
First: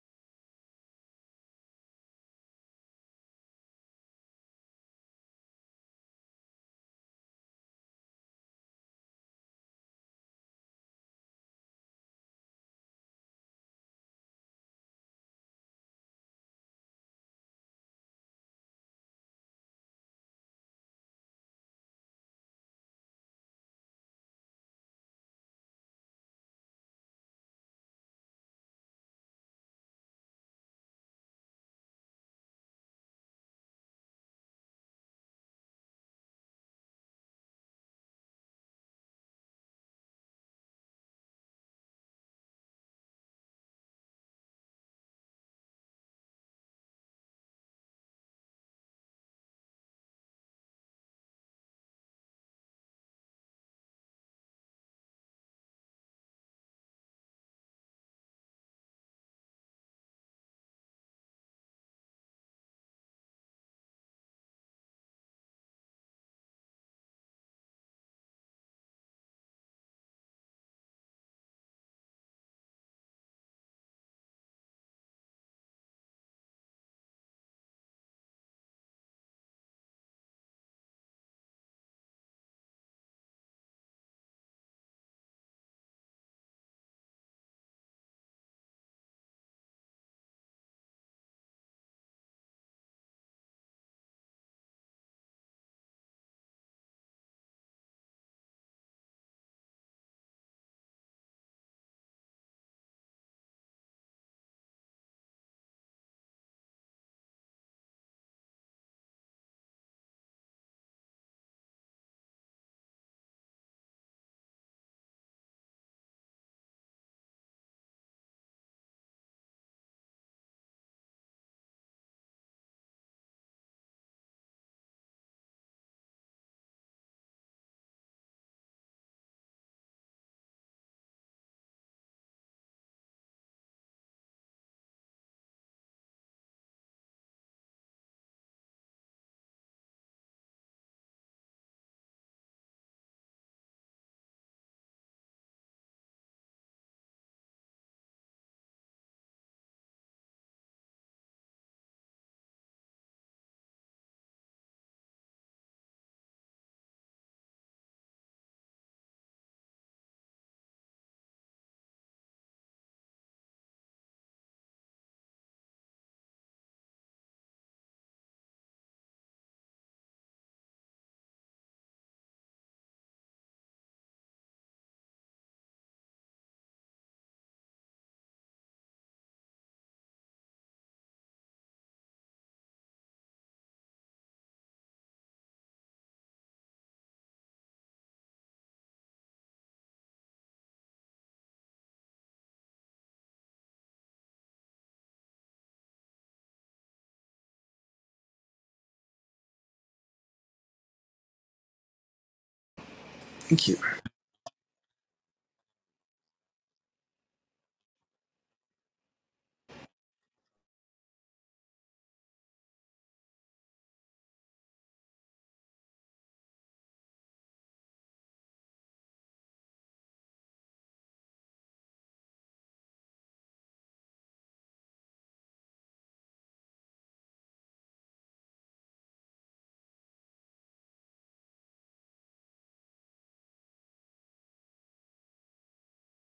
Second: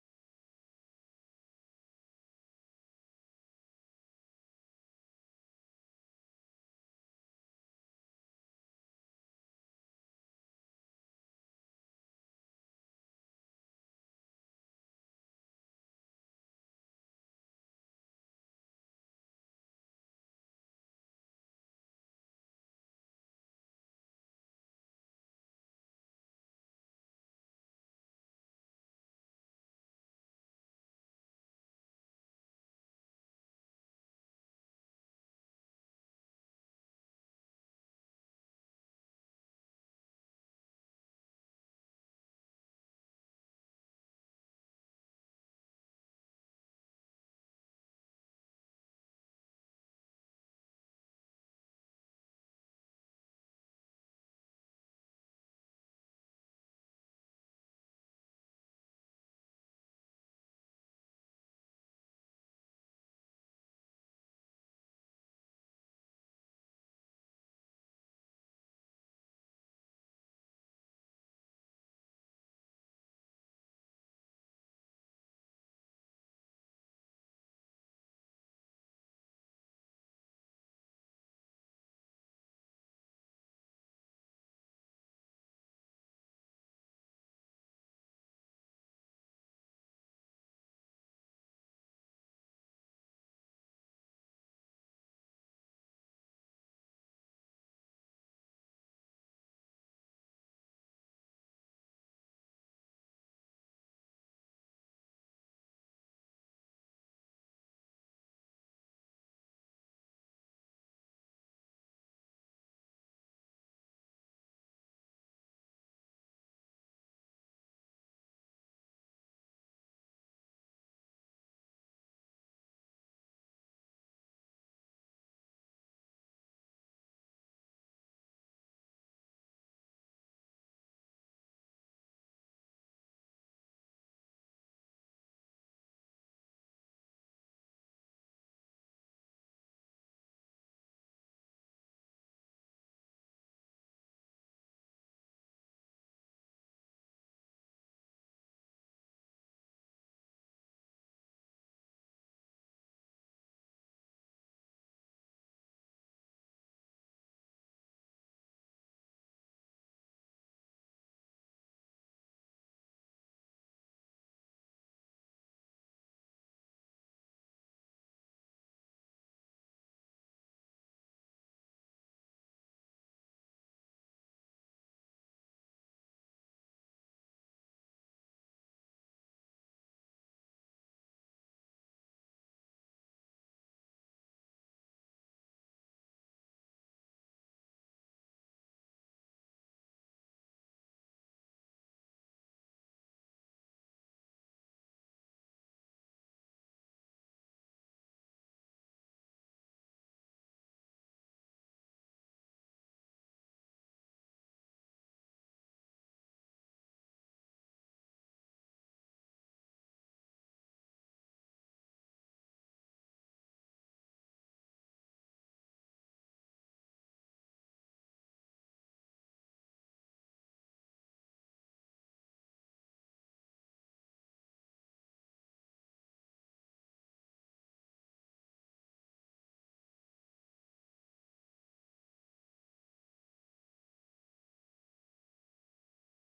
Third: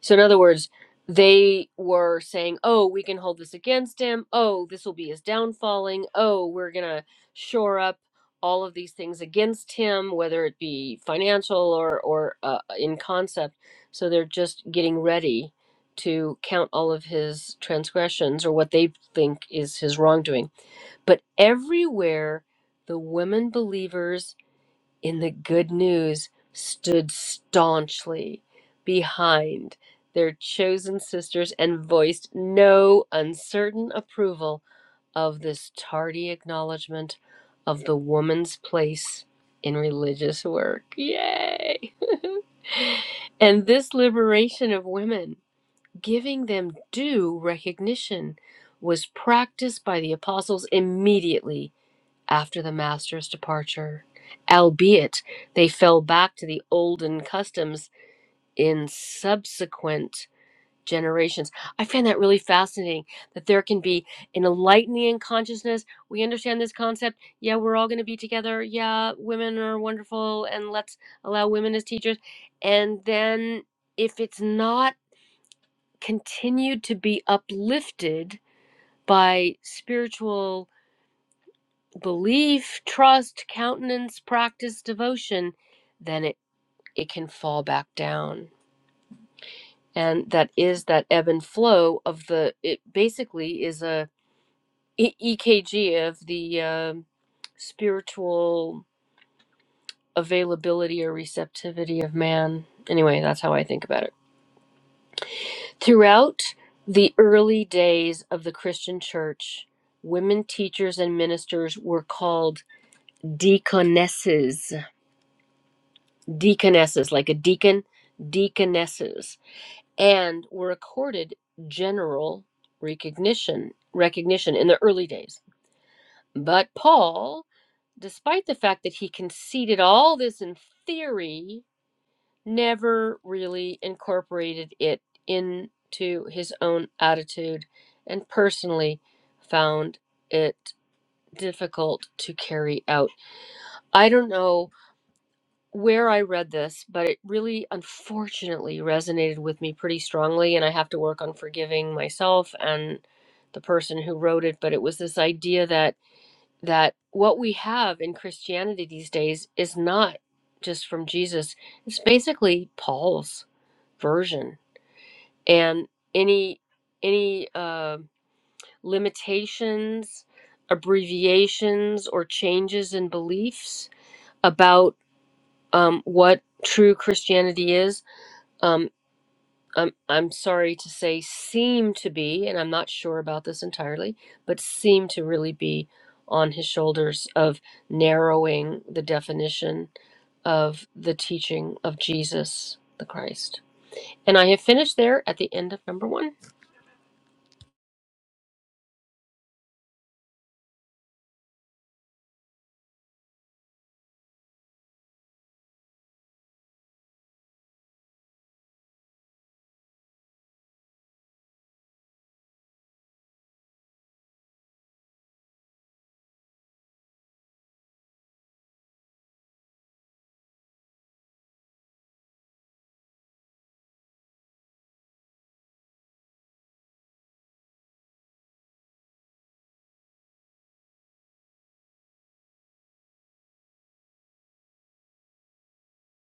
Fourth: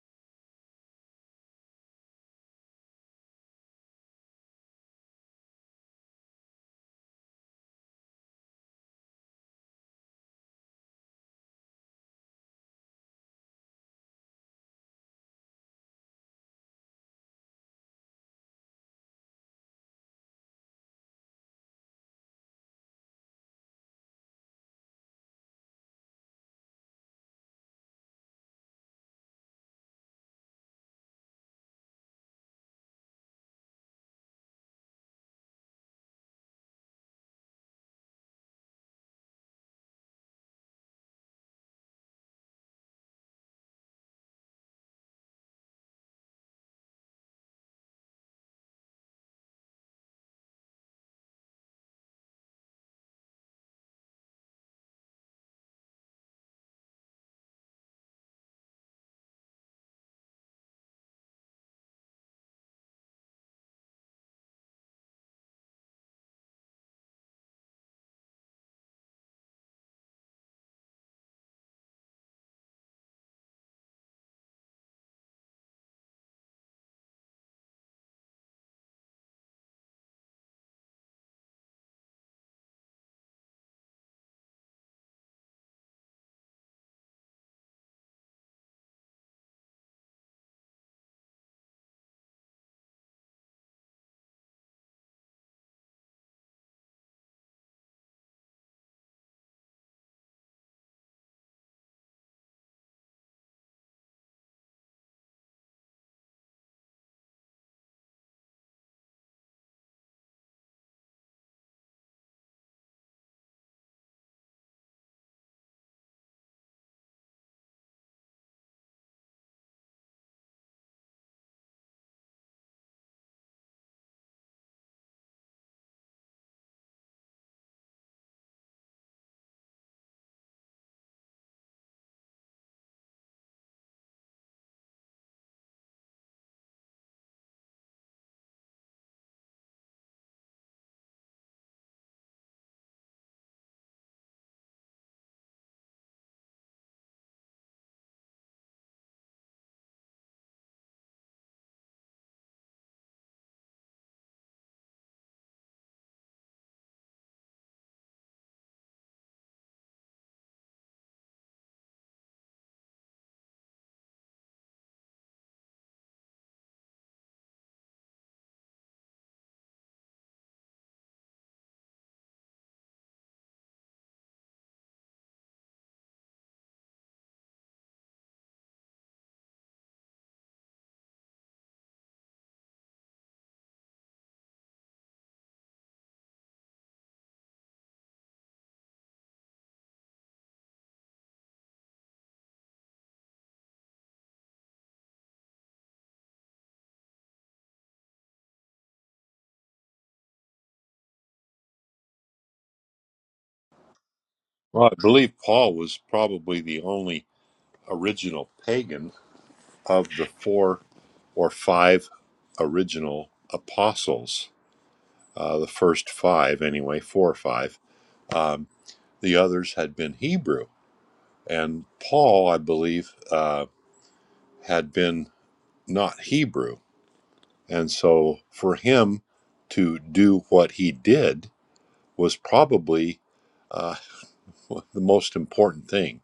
[SPEAKER 1] So, in other words, they were saying, oh, we can hold this against him. Oh, this will be his downfalling. Oh, we're going to shore up all of these things against him, whether it be financial or, or uh, in concept. So, they're just getting ready to count all of his transgressions or what they think is his wrongdoing But everywhere the women believers in the good news stood staunchly behind their chosen sisters and voiced no uncertain approval of this tardy acknowledgement of the woman's place in religious work. Yay! and this liberation of women, giving them due recognition, was practiced by the apostles immediately after the master's departure, albeit they fell back to the olden customs in subsequent generations. I find that really fascinating that there can be an enlightening consciousness. We understand this concept. Yeah, we're all going to be together. Yeah, women are wonderful and let's allow women as teachers. And then if it's not continued to be uplifted by spiritual belief, trust, countenance, practice, devotion, then it, it can fall back down. And that is that ebb and flow of the, it basically is a E- EKG of the um spiritual availability or receptivity of man. Anyway, that's how I think about it. Throughout the early days of the Christian church, women teachers and ministers were called deaconesses deaconesses, like a deacon, deaconesses, and were accorded general recognition recognition in the early days. But Paul, despite the fact that he conceded all this in theory, never really incorporated it into his own attitude and personally found it difficult to carry out. I don't know where I read this, but it really unfortunately resonated with me pretty strongly. And I have to work on forgiving myself and the person who wrote it. But it was this idea that that what we have in Christianity these days is not just from Jesus. It's basically Paul's version. And any any uh, limitations, abbreviations, or changes in beliefs about um, what true Christianity is. Um, I'm, I'm sorry to say, seem to be, and I'm not sure about this entirely, but seem to really be on his shoulders of narrowing the definition of the teaching of Jesus the Christ. And I have finished there at the end of number one.
[SPEAKER 2] Thank you.
[SPEAKER 3] Well, I believe Paul was probably the only original pagan of the four or five original apostles. uh, the first five anyway, four or five. Um, the others had been Hebrew, and Paul, I believe, uh, had been not Hebrew, and so for him to do what he did was probably uh, the most important thing.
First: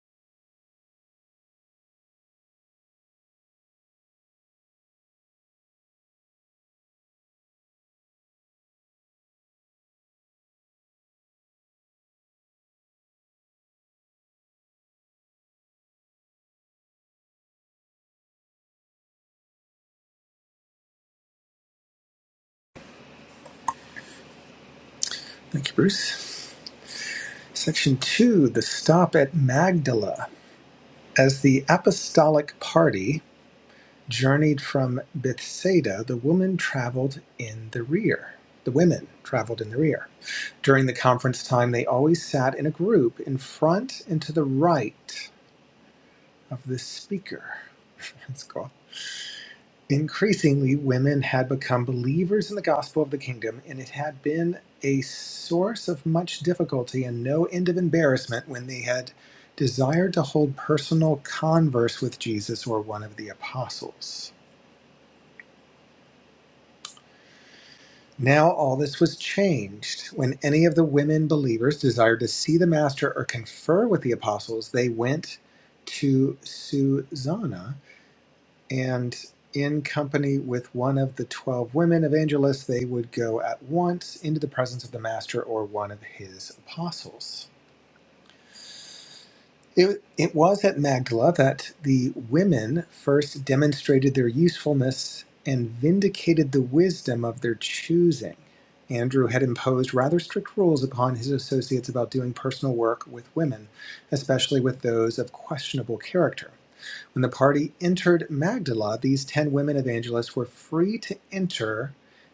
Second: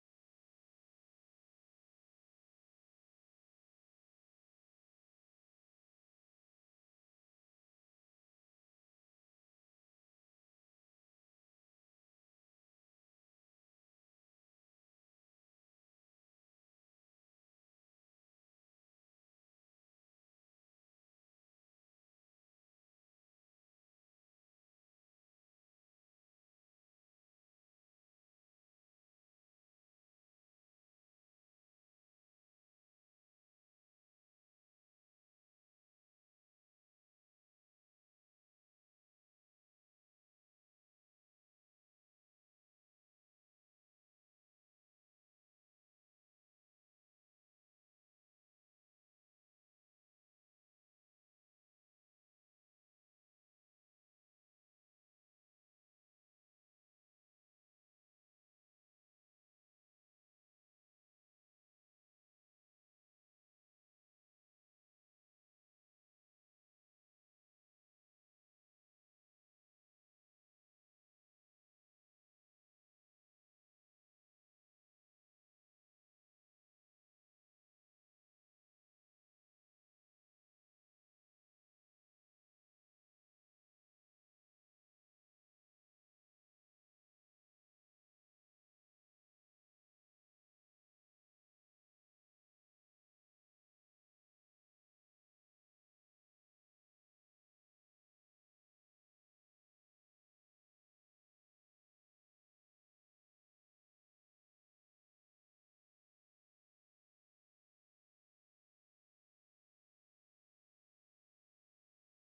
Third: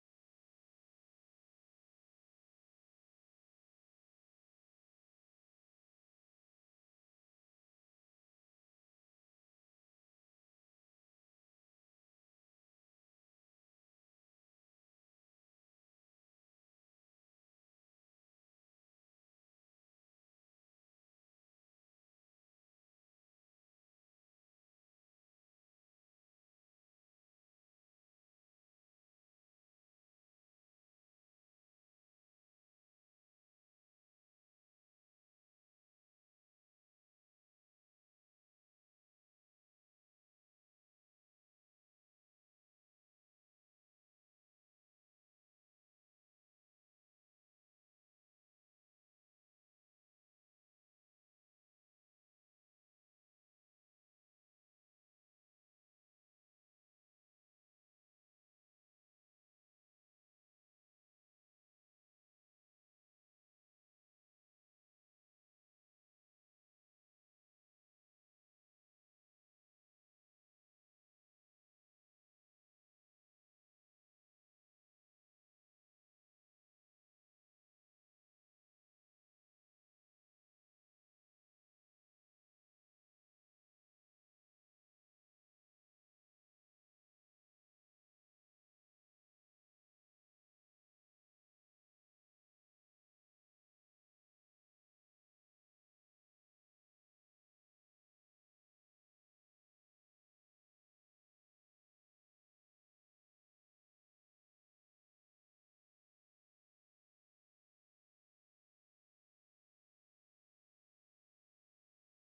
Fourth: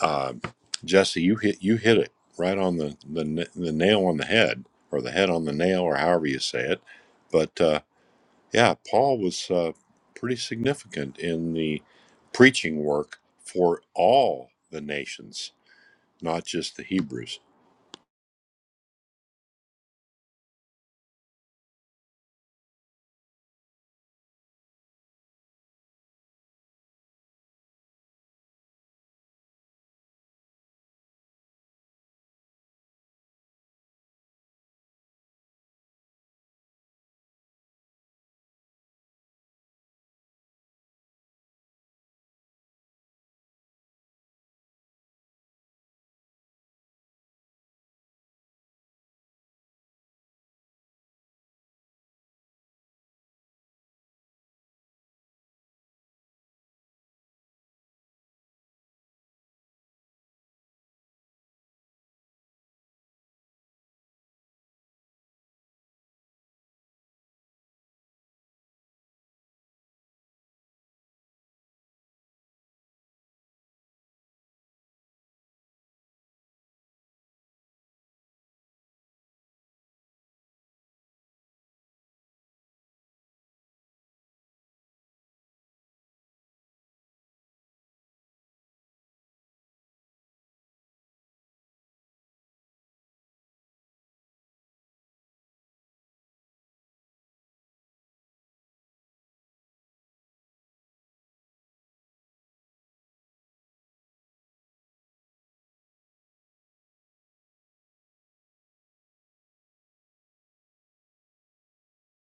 [SPEAKER 3] Um, Jesse, you hit you hit it right on the, the the nail on the head, or the head on the nail, or however you say it. But uh, Yeah, Paul was uh, pretty significant in the preaching work for all the nations, not just the Hebrews.
[SPEAKER 2] Thank you, Bruce. Section 2 The Stop at Magdala. As the apostolic party journeyed from Bethsaida, the woman traveled in the rear. The women traveled in the rear. During the conference time, they always sat in a group in front and to the right of the speaker. That's cool. Increasingly, women had become believers in the gospel of the kingdom, and it had been a source of much difficulty and no end of embarrassment when they had desired to hold personal converse with Jesus or one of the apostles. Now, all this was changed. When any of the women believers desired to see the Master or confer with the apostles, they went to Susanna and in company with one of the 12 women evangelists, they would go at once into the presence of the master or one of his apostles. It, it was at Magdala that the women first demonstrated their usefulness and vindicated the wisdom of their choosing. Andrew had imposed rather strict rules upon his associates about doing personal work with women, especially with those of questionable character. When the party entered Magdala, these 10 women evangelists were free to enter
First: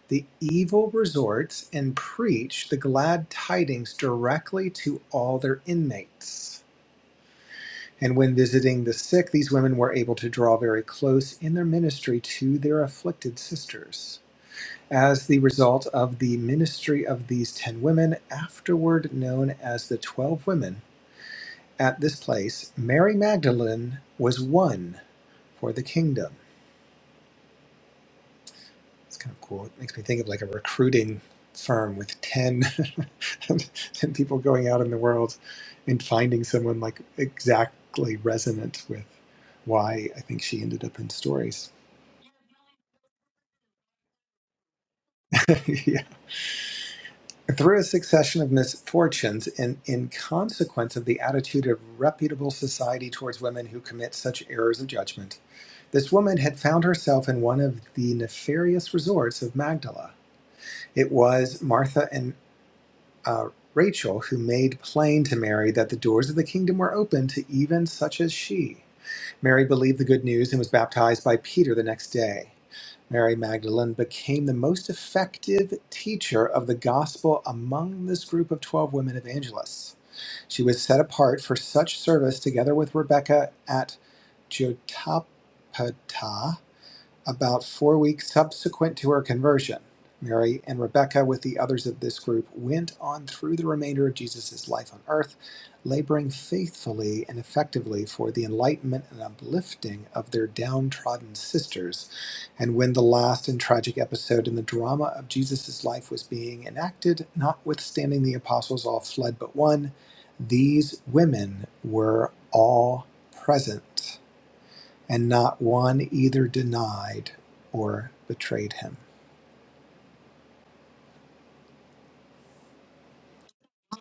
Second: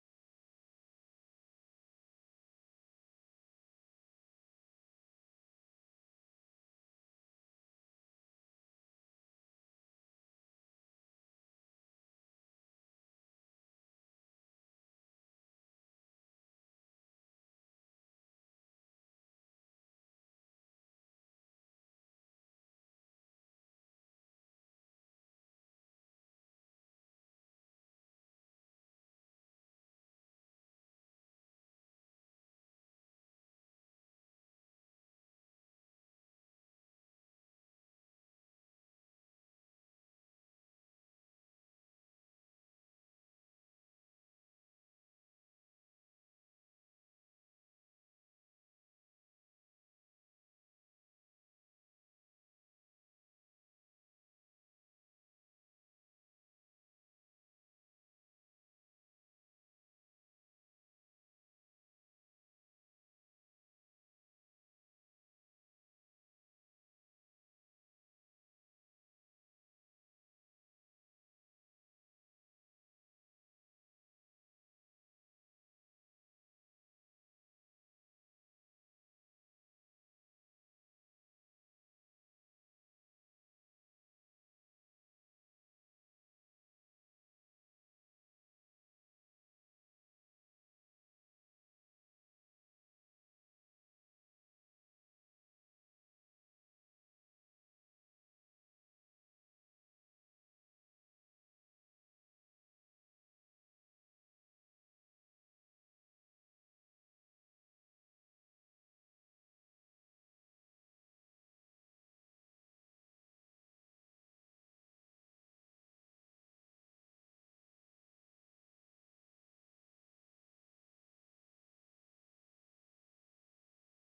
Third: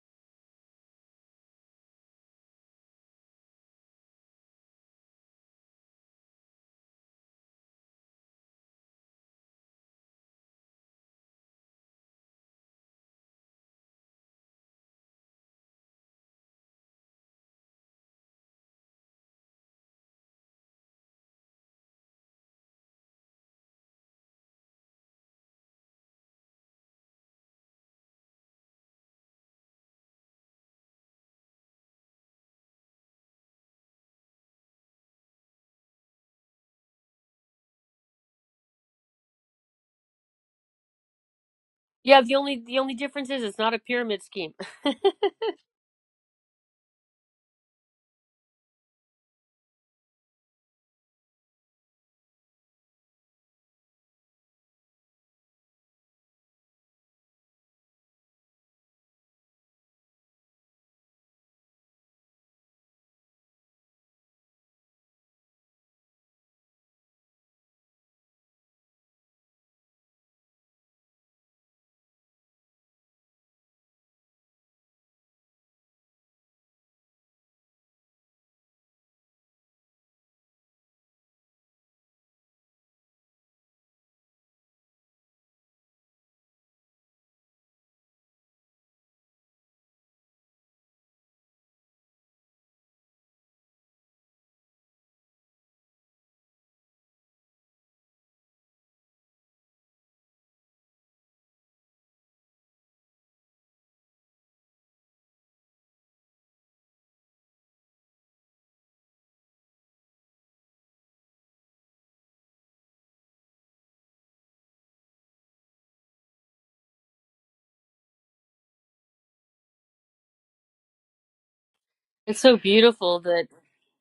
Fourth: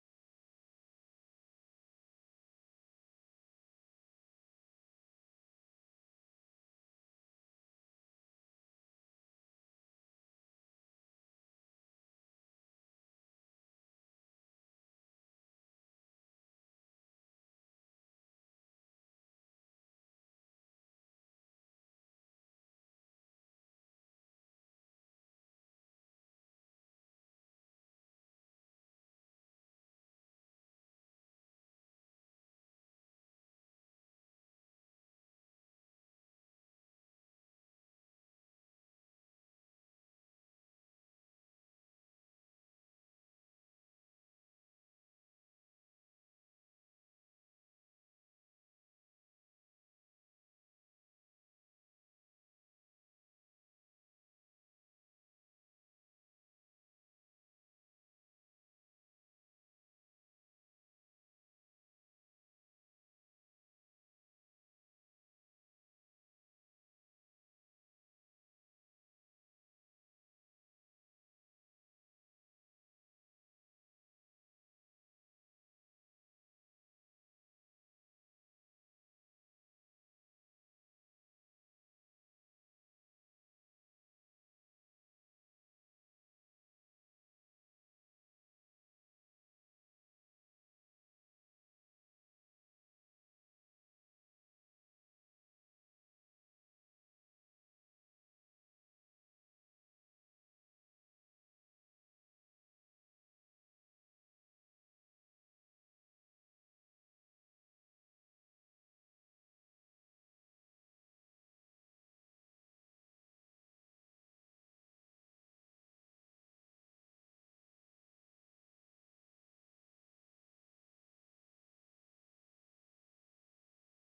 [SPEAKER 2] the evil resorts and preach the glad tidings directly to all their inmates. And when visiting the sick, these women were able to draw very close in their ministry to their afflicted sisters. As the result of the ministry of these 10 women, afterward known as the 12 women, at this place, Mary Magdalene was one for the kingdom. It's kind of cool. It makes me think of like a recruiting firm with 10, 10 people going out in the world and finding someone like exactly resonant with why I think she ended up in stories.
[SPEAKER 1] Yeah, the only the only difference is it's not a pyramid scheme.
[SPEAKER 2] yeah. Through a succession of misfortunes and in consequence of the attitude of reputable society towards women who commit such errors of judgment, this woman had found herself in one of the nefarious resorts of Magdala. It was Martha and uh, Rachel, who made plain to Mary that the doors of the kingdom were open to even such as she. Mary believed the good news and was baptized by Peter the next day. Mary Magdalene became the most effective teacher of the gospel among this group of 12 women evangelists. She was set apart for such service together with Rebecca at Jotapata about four weeks subsequent to her conversion, Mary and Rebecca, with the others of this group, went on through the remainder of Jesus' life on earth, laboring faithfully and effectively for the enlightenment and uplifting of their downtrodden sisters. And when the last and tragic episode in the drama of Jesus' life was being enacted, notwithstanding the apostles all fled but one, these women were all present and not one either denied or betrayed him.
[SPEAKER 1] It's so beautiful that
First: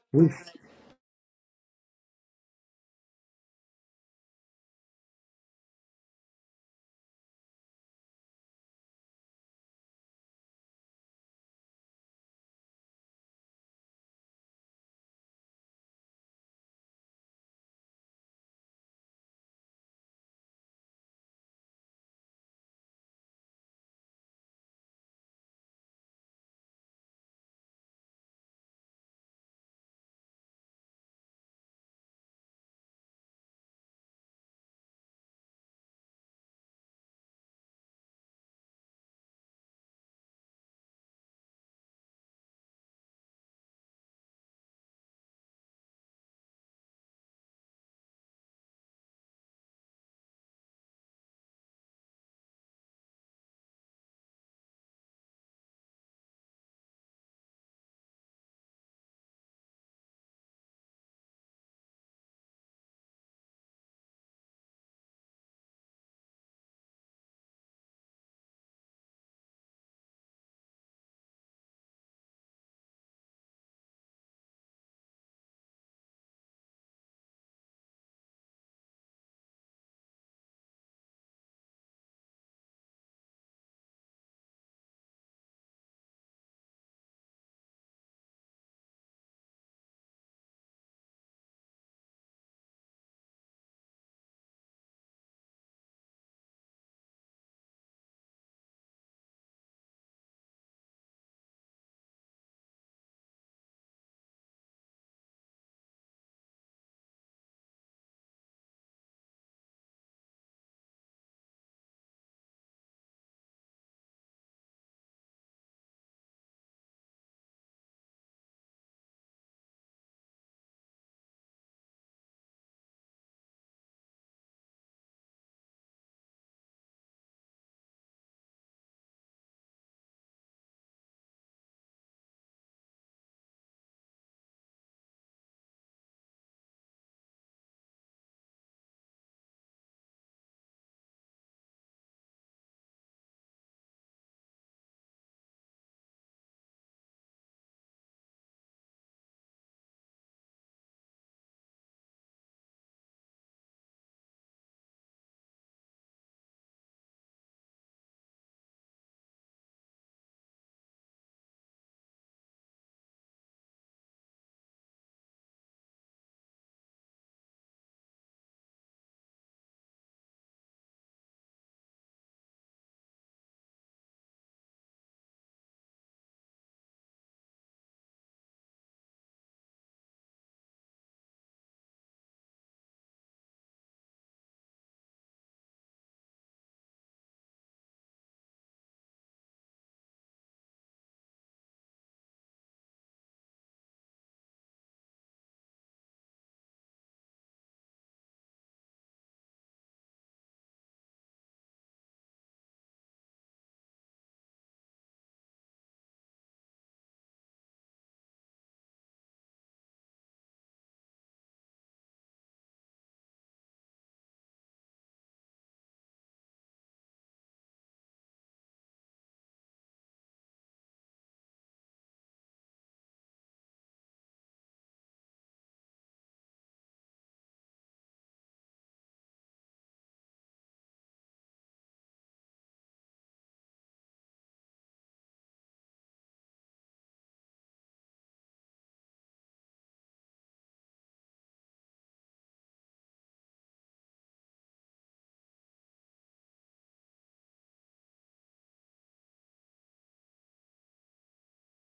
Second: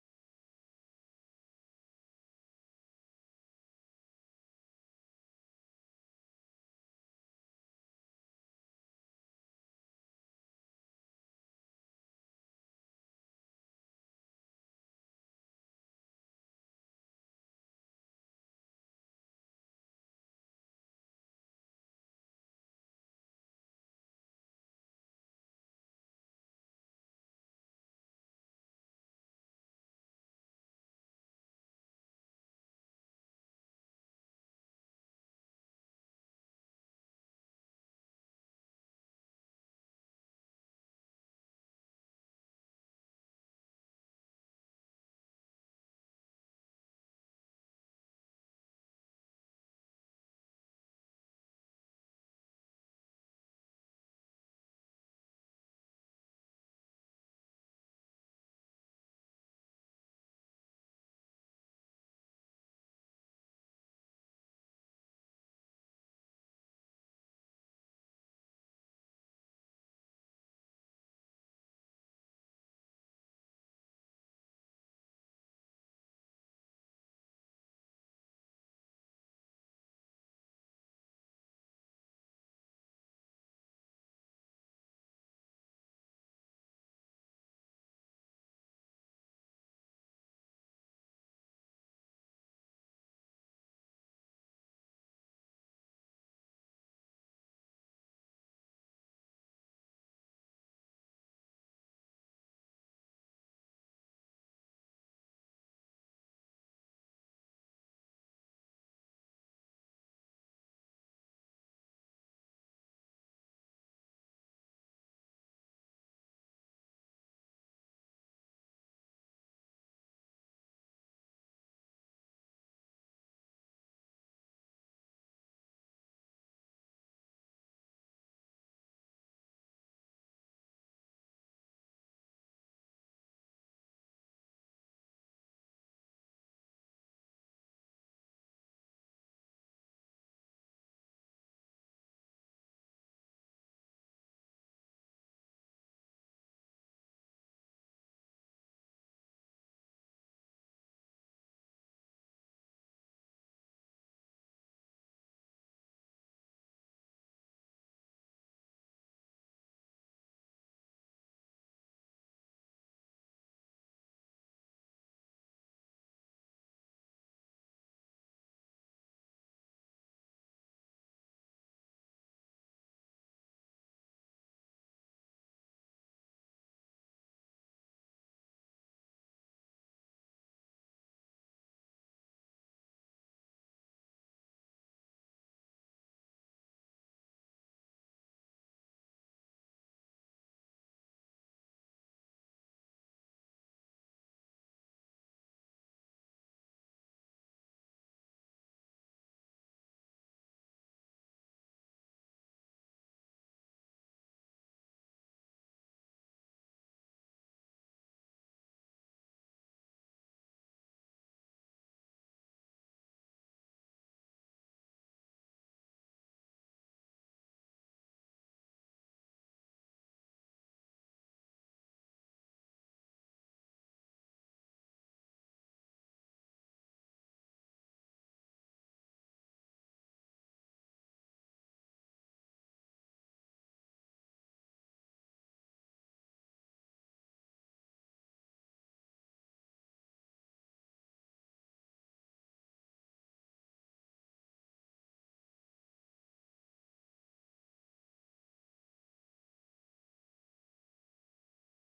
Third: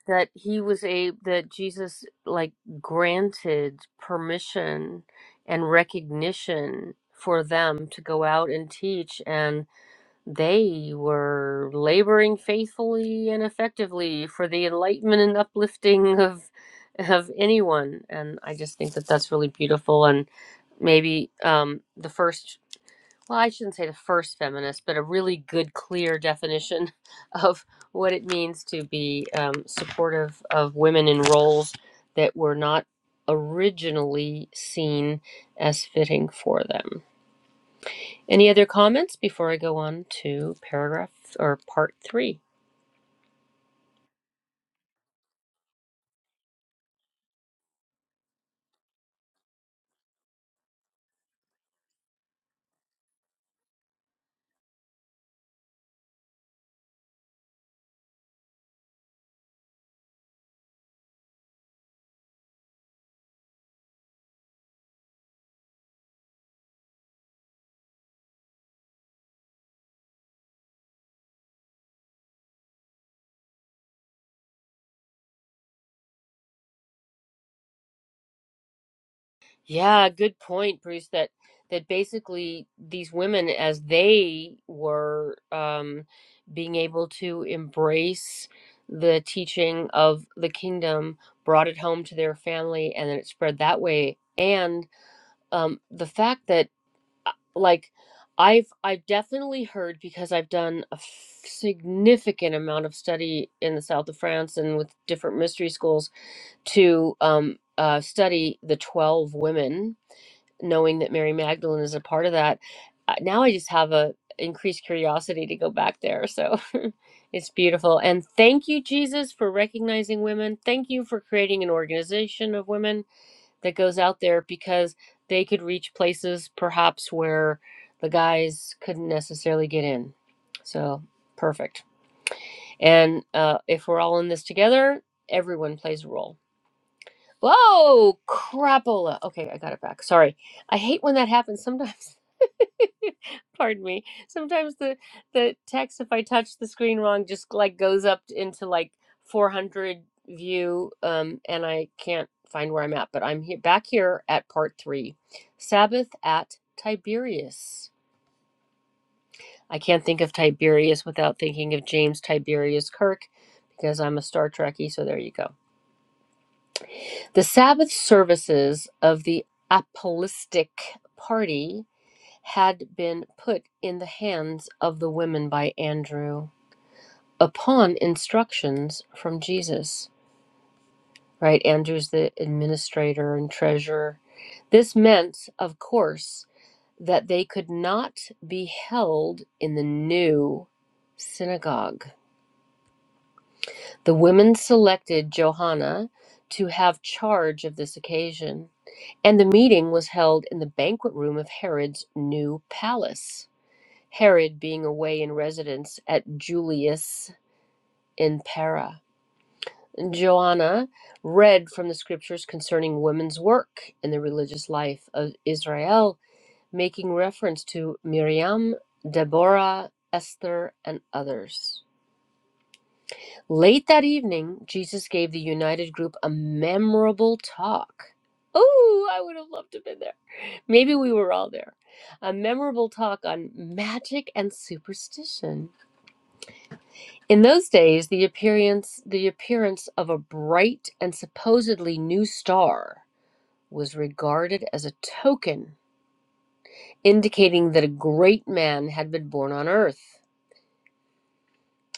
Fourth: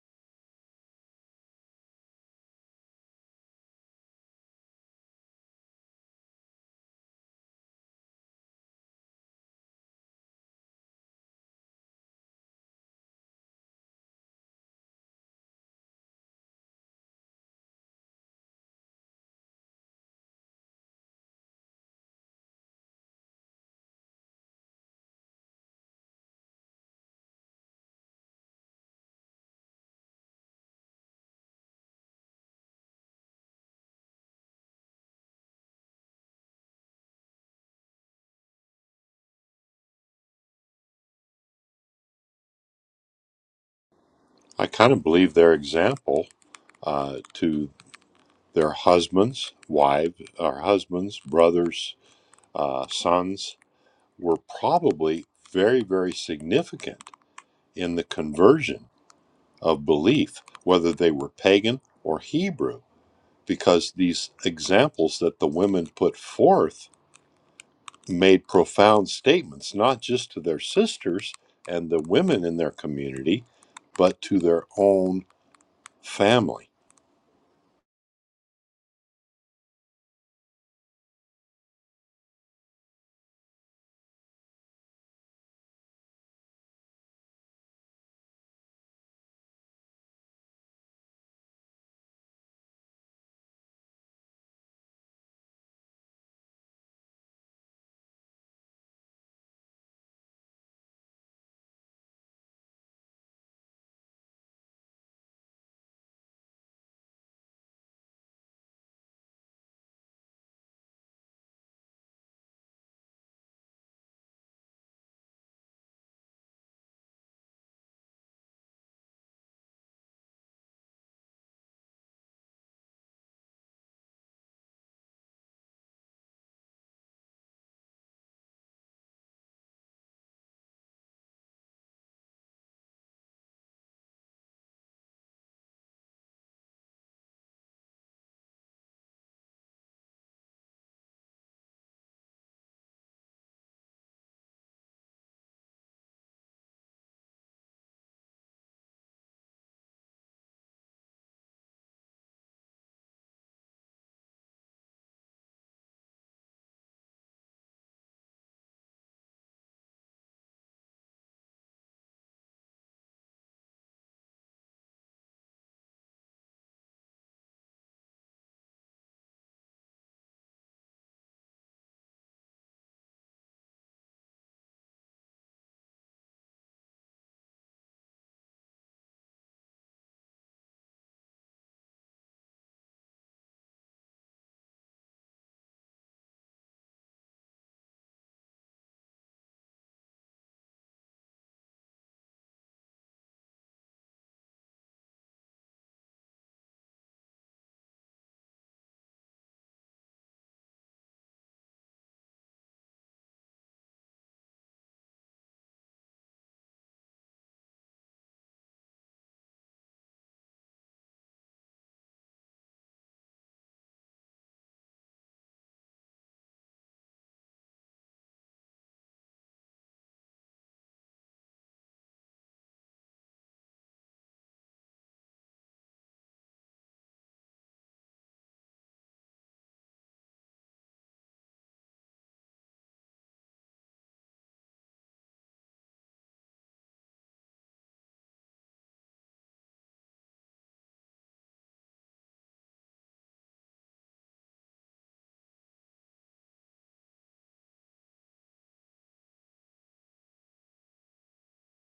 [SPEAKER 1] that
[SPEAKER 2] Oof.
[SPEAKER 1] he was a that Jesus like granted permission and recognition for them to go out and teach and they were laboring faithfully and effectively for the enlightenment and uplifting of of anyone and I just think that that's really beautiful and maybe um the first well, I shouldn't say the first feminist, but a really good, clear definition of what it means to be um, supportive of women in roles that were not originally seen as fitting for them. Any other comments before I go on to paragraph or part three?
[SPEAKER 3] I kind of believe their example uh, to their husbands, wives, or husbands, brothers, uh, sons were probably very, very significant in the conversion of belief, whether they were pagan or Hebrew, because these examples that the women put forth made profound statements, not just to their sisters and the women in their community, but to their own family.
[SPEAKER 1] Yeah, good point, Bruce. That that basically these women, as they were um, being able to embrace the teaching of the kingdom, brought it home to their family, and then it spread that way. And um, the fact that, uh, like, I've I've definitely heard because I've done a f- significant amount of study in the south of France and with different mystery schools to um, uh, study the 12 women, knowing that Mary Magdalene is a part of that. Uh, Now I just have a increased curiosity to go back there. So it's beautiful. And thank you, Jesus, for recognizing women. Thank you for creating an organization of women that goes out there because they could reach places perhaps where the guys couldn't necessarily get in. So perfect. And uh, if we're all in this together, everyone plays a role. Whoa, crapola. Okay, I got it back. Sorry. I hate when that happens sometimes. Pardon me. Sometimes the the text, if I touch the screen wrong, just like goes up into like 400 view, um, and I can't find where I'm at. But I'm here, back here at part three, Sabbath at Tiberias. I can't think of Tiberius without thinking of James Tiberius Kirk because I'm a Star Trekkie. So there you go. The Sabbath services of the Apostolic Party had been put in the hands of the women by Andrew upon instructions from Jesus. Right? Andrew's the administrator and treasurer. This meant, of course, that they could not be held in the new synagogue. The women selected Johanna to have charge of this occasion. And the meeting was held in the banquet room of Herod's new palace, Herod being away in residence at Julius in Pera. And Joanna read from the scriptures concerning women's work in the religious life of Israel, making reference to Miriam, Deborah, Esther, and others. Late that evening, Jesus gave the united group a memorable talk. Oh, I would have loved to have been there. Maybe we were all there. A memorable talk on magic and superstition. In those days, the appearance the appearance of a bright and supposedly new star was regarded as a token indicating that a great man had been born on earth.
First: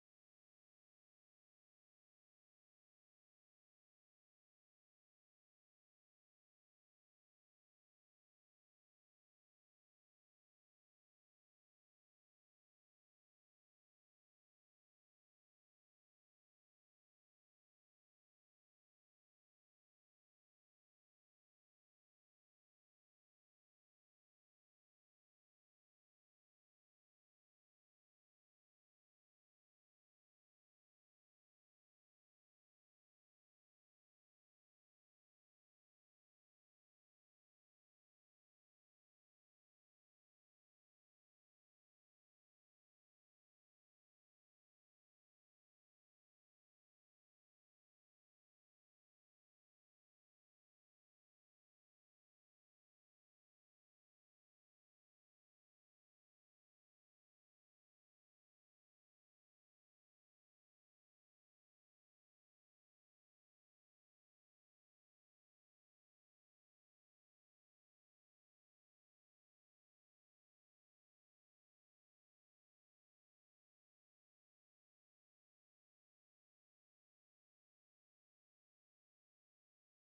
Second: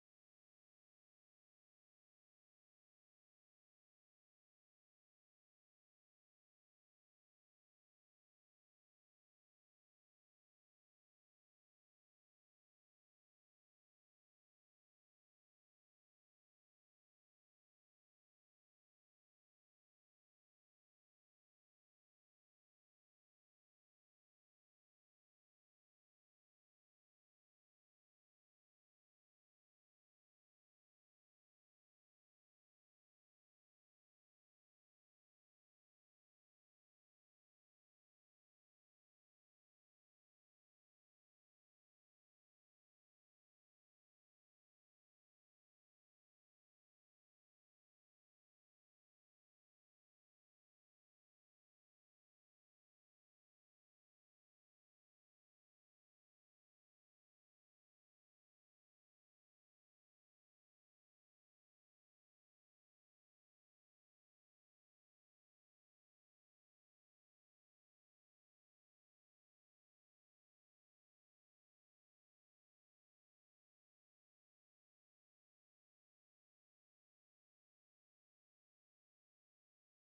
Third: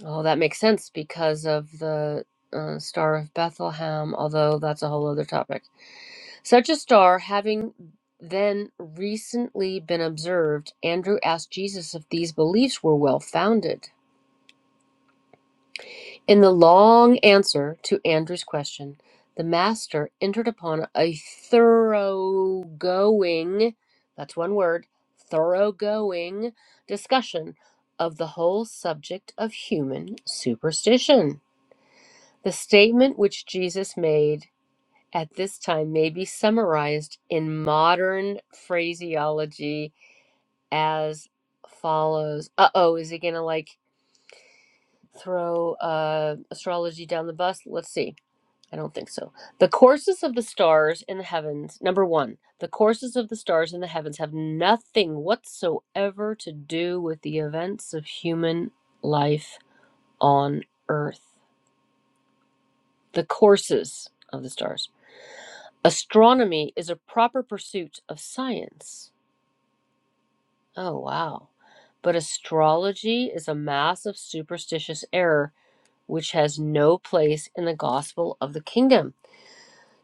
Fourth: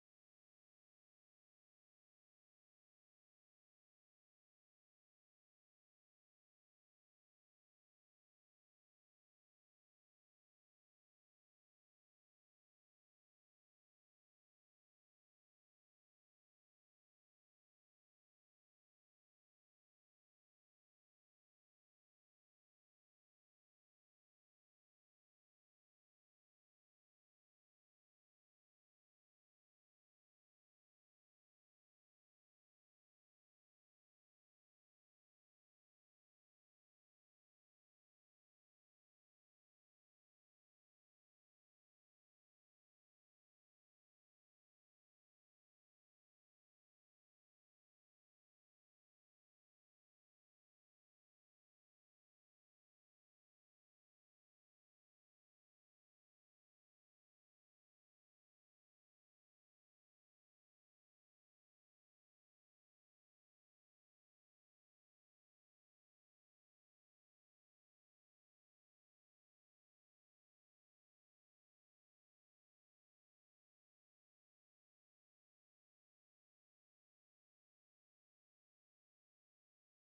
[SPEAKER 1] Oh, that makes sense because of the uh, Star of Bethlehem, although that's a whole other topic. Such a star having then recently been observed, Andrew asked Jesus if these beliefs were well founded. In the long answer to Andrew's question, the master entered upon a thoroughgoing, that's one word, thoroughgoing discussion of the whole subject of human superstition. The statement which Jesus made at this time may be summarized in modern phraseology as follows Uh oh, is he going to like throw uh, astrology down the bus? Let's see. I don't think so. The courses of the stars in the heavens, number one, the courses of the stars in the heavens have nothing whatsoever to do with the events of human life on earth. The courses of the stars. Astronomy is a proper pursuit of science. Oh, wow. But astrology is a mass of superstitious error which has no place in the gospel of the kingdom.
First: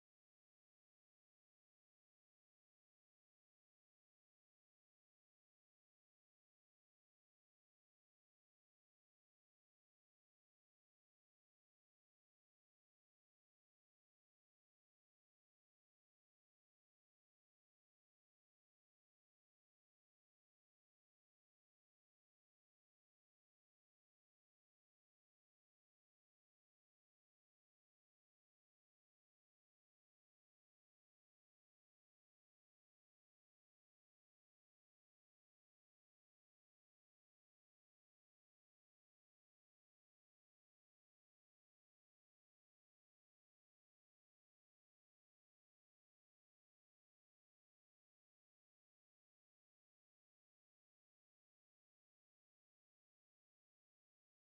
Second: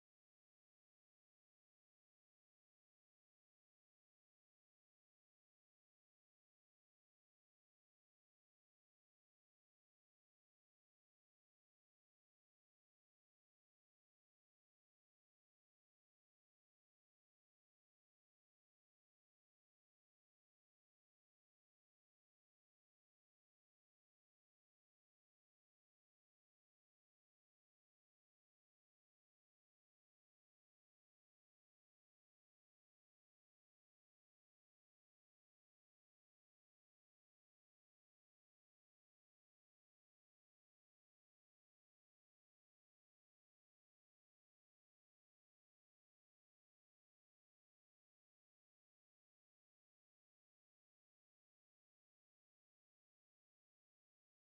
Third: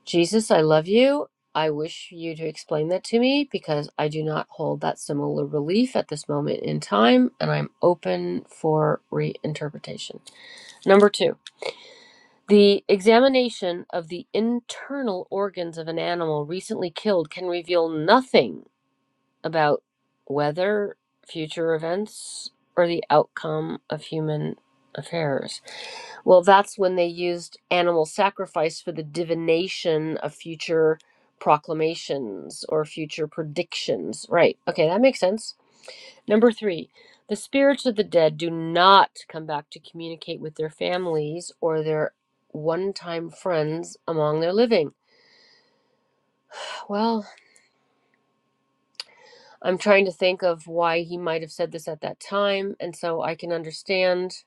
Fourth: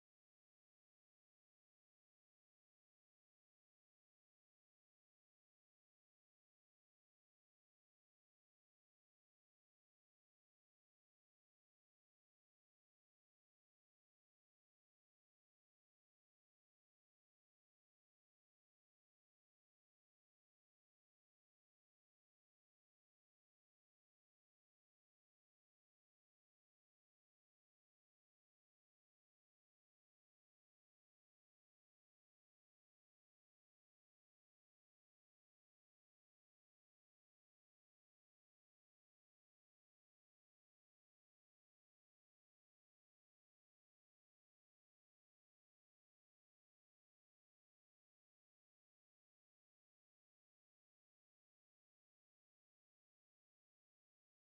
[SPEAKER 1] Jesus, I love you. I wish you to explain that to me because I do not hold that similar belief at this moment in time and I'm open for reinterpretation. Number two, the examination of the internal organs of an animal recently killed can reveal nothing about whether future events or the outcome of human affairs. Well, that's when they used animal sacrifice for the divination of future proclamations or future predictions. Right. Okay, that makes sense. Number three, the spirits of the dead do not come back to communicate with their families or their one time friends among their living. Well, I'm trying to think of why he might have said this at that time. And so I can understand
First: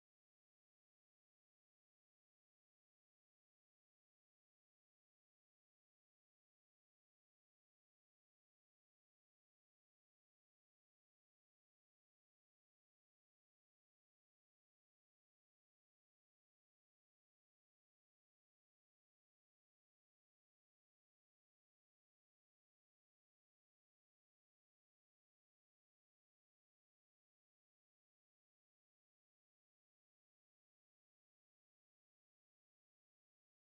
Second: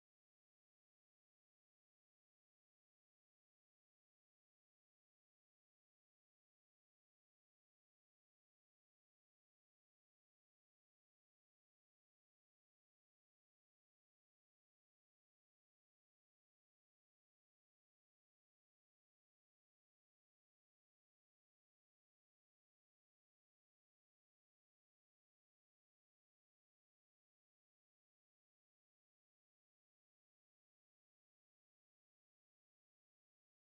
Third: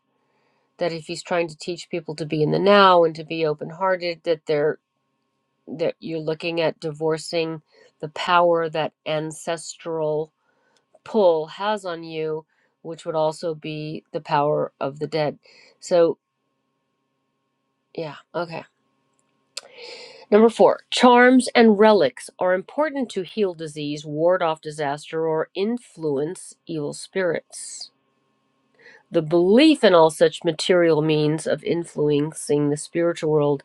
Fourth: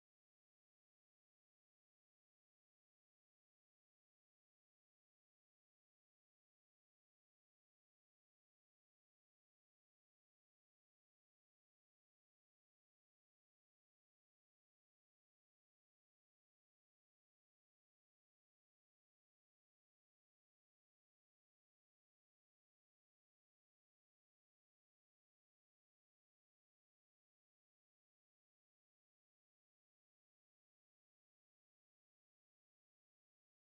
[SPEAKER 1] that if he's trying to teach people to be in the now and to be open hearted, that they're that you're looking at divorcing the power that ancestral pull has on you, which would also be the power of the dead. So yeah, okay. Number four, charms and relics are important to heal disease, ward off disaster, or influence evil spirits. The belief in all such material means of influencing the spiritual world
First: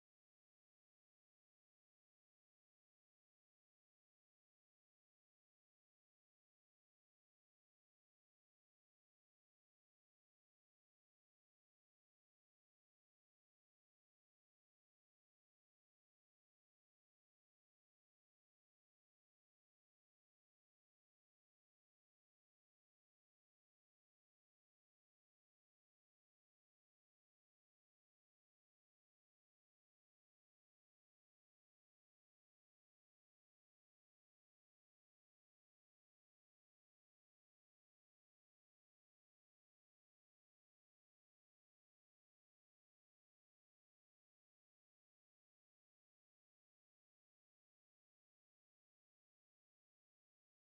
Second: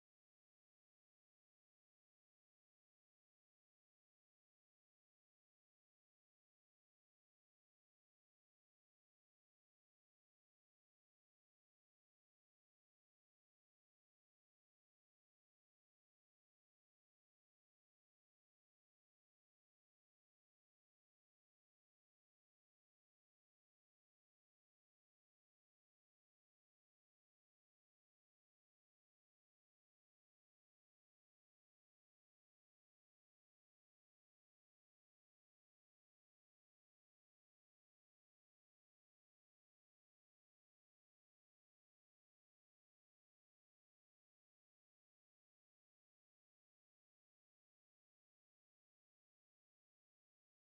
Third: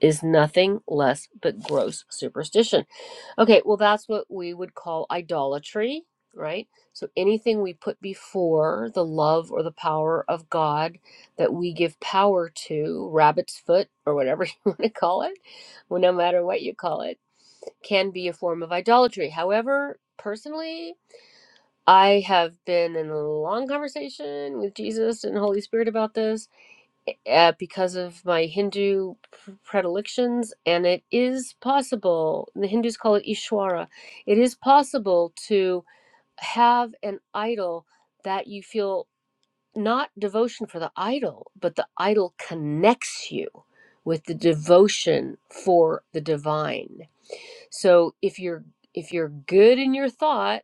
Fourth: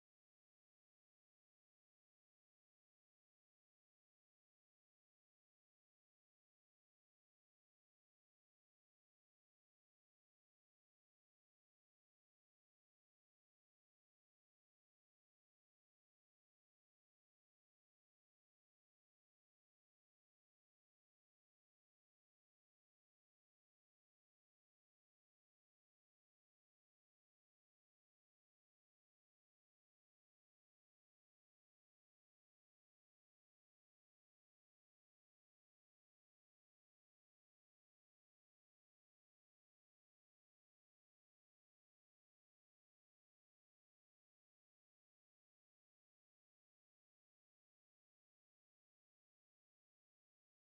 [SPEAKER 1] is nothing less but gross superstition. Okay, well, that's what we would call idolatry, right? So anything we put before the love or the power of God that we give power to, rabbit's foot or whatever you want to call it, well, no matter what you call it, can be a form of idolatry. However, personally, I have been in a long conversation with Jesus and Holy Spirit about this uh, because of my Hindu predilections, and it is possible, the Hindus call it Ishwara, it is possible to have an idol that you feel not devotion for the idol, but the idol connects you with the devotion for the divine. So if you're if you're good in your thought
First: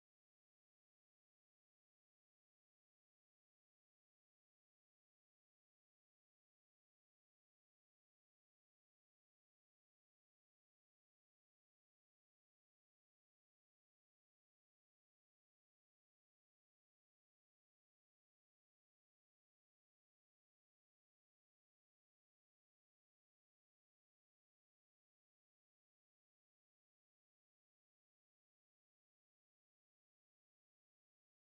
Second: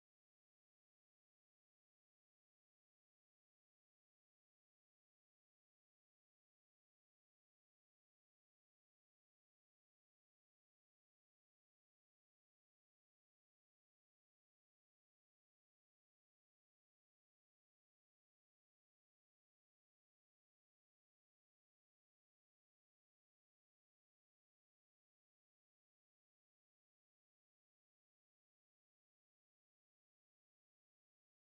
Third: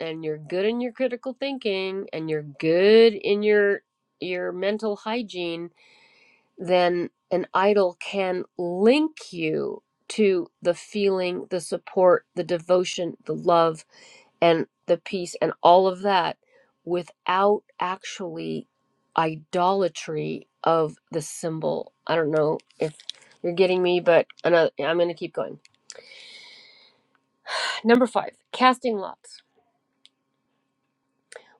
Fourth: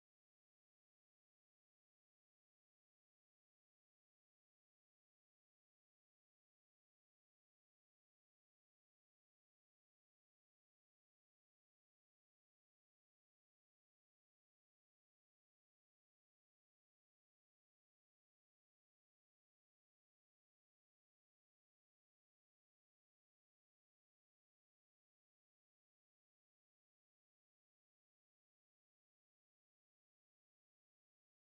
[SPEAKER 1] and you're good in your critical thinking and you're good in your your mental hygiene then an idol can link you to the feeling the support the devotion the love and the peace and all of that without actually idolatry of the symbol i don't know if you're getting me but i'm going to keep going number 5 casting lots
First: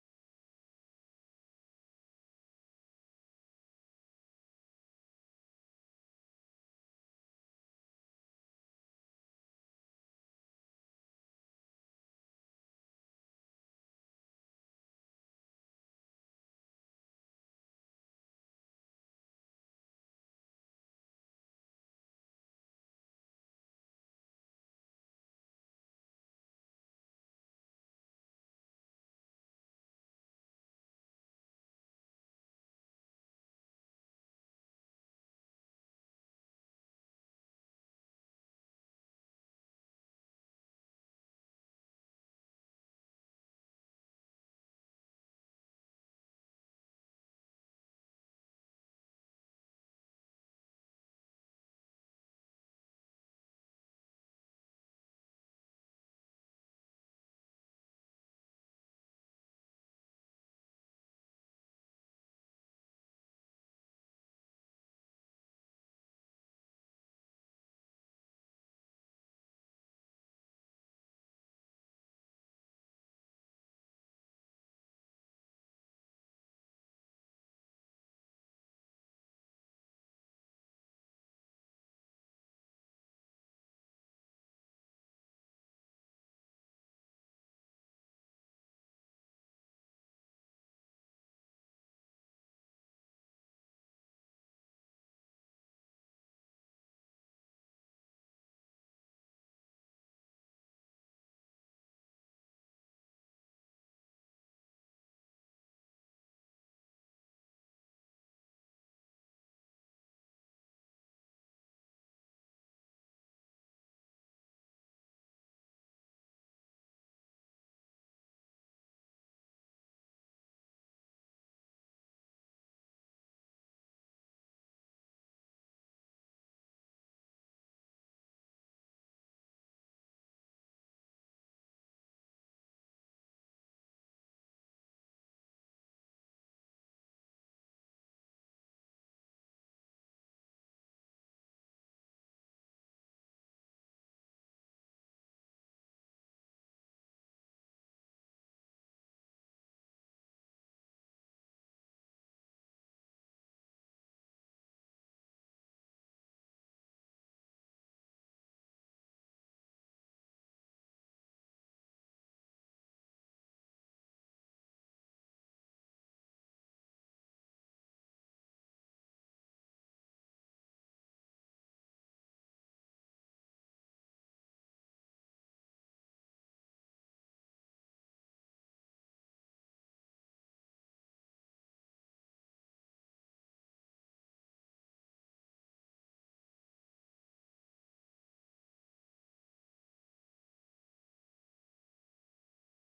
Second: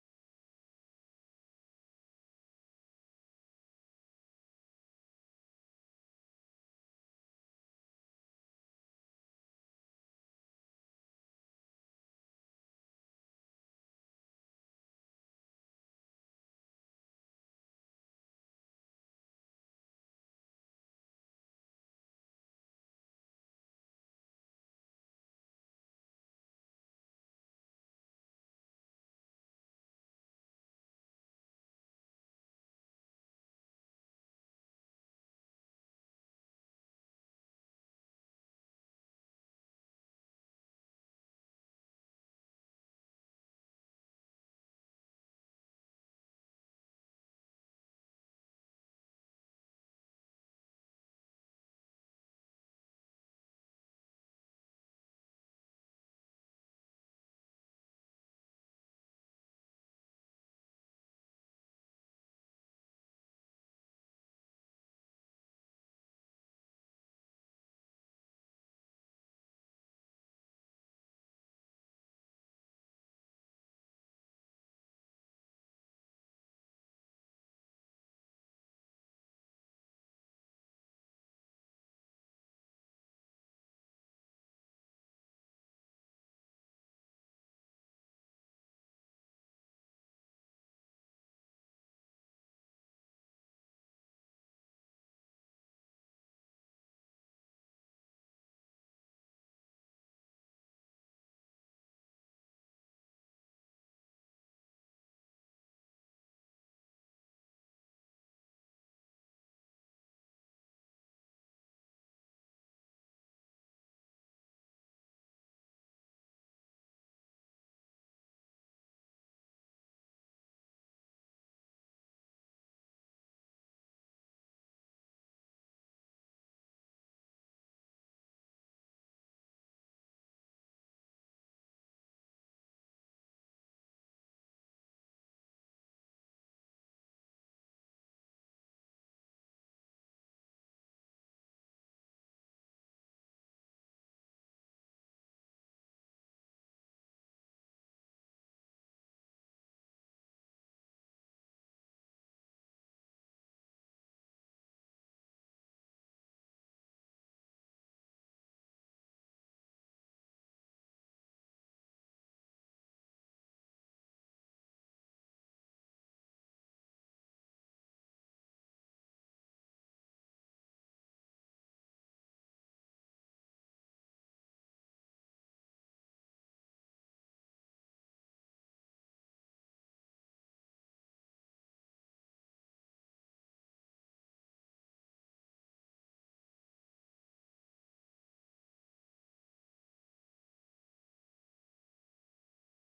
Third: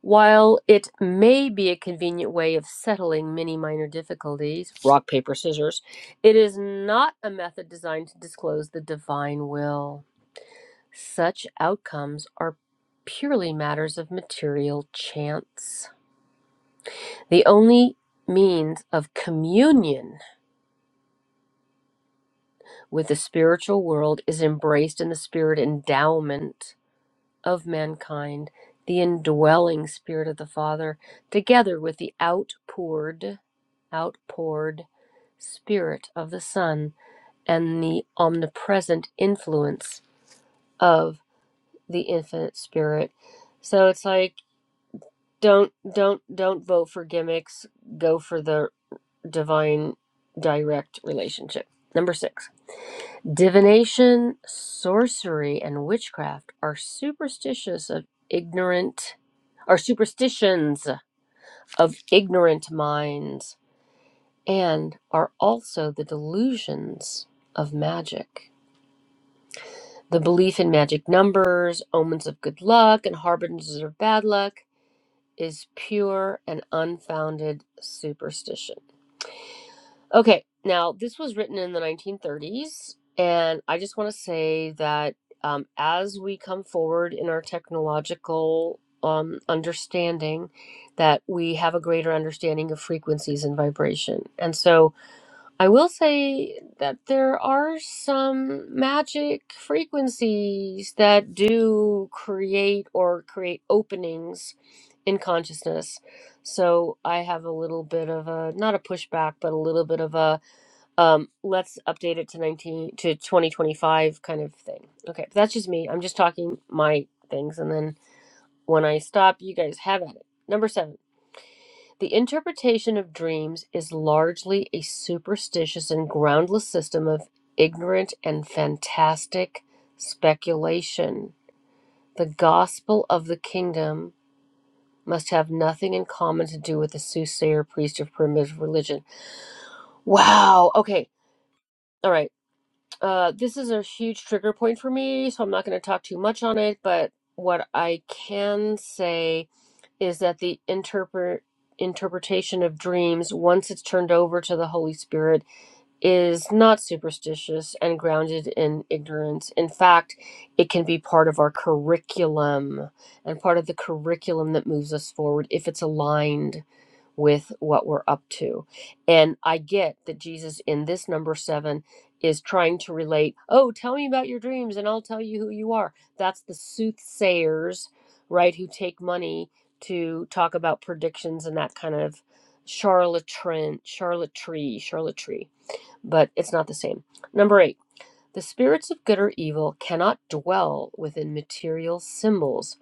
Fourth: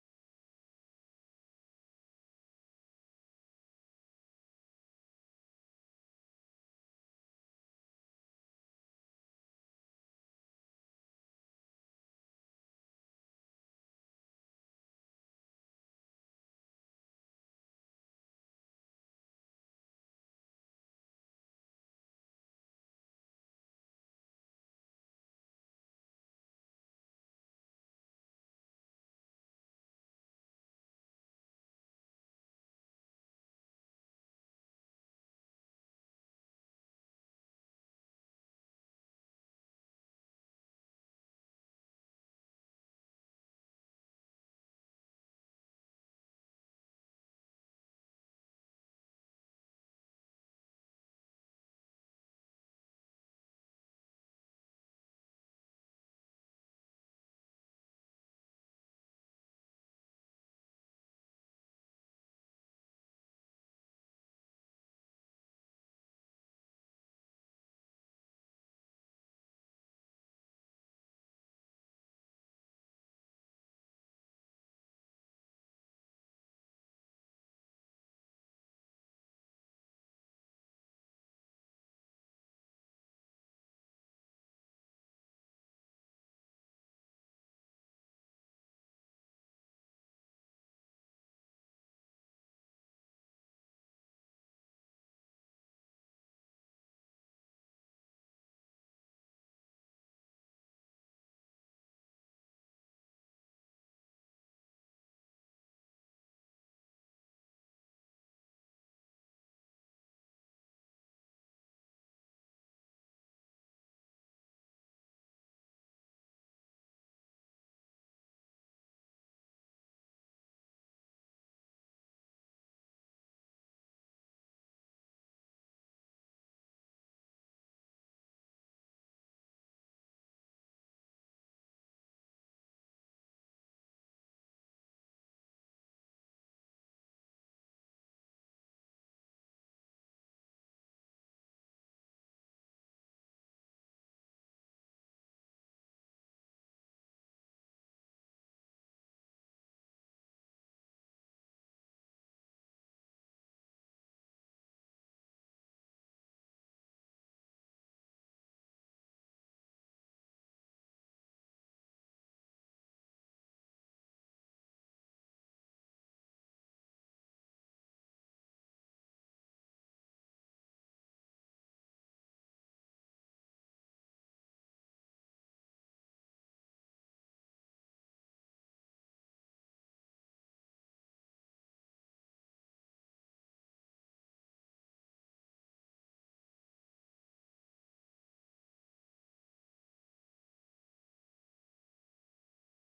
[SPEAKER 1] While it may be a convenient way of settling many minor difficulties, rock, paper, scissors, it is not a method designed to disclose the divine will. Such outcomes are purely matters of material chance. The only means of communion with the spiritual world is embraced in the spirit endowment of mankind, the indwelling Spirit of the Father, together with the outpoured, outpoured Spirit of the Son, and the omnipresent influence of the Infinite Spirit. So it's like don't don't don't vote for gimmicks. Go for the divine direct relationship. Number six. Divination, sorcery, and witchcraft are superstitious of ignorant are superstitions of ignorant minds and are also the delusions of magic. The belief in magic numbers, omens of good luck, and harbingers of bad luck is pure and unfounded superstition. Okay, now this was written in the 1930s, and I just want to say that um, as we come forward in our technological um, understanding, that we have a greater understanding of frequencies and vibration. And so I will say that there are some magic frequencies that do create or create openings in consciousness. So I have a little bit of a, not a pushback, but a little bit of a, um let's update it to 19 to 2025 kind of thing okay but that's just me i'm just talking my things and then when i stop you guys have at it number seven the interpretation of dreams is largely a superstitious and groundless system of ignorant and fantastic speculation the gospel of the kingdom must have nothing in common to do with the soothsayer priest of primitive religion wow okay all right Uh, this is a huge trigger point for me, so I'm not going to talk too much on it. But what I can say is that the interpret interpretation of dreams, once it's turned over to the Holy Spirit, is not superstitious and grounded in ignorance. In fact, it can be part of our curriculum and part of the curriculum that moves us forward if it's aligned with what we're up to. And I get that Jesus in this number seven is trying to relate, oh, tell me about your dreams and I'll tell you who you are. That's the soothsayers, right, who take money to talk about predictions and that kind of charlatan, charlatry, charlatry. But it's not the same. Number eight. The spirits of good or evil cannot dwell within material symbols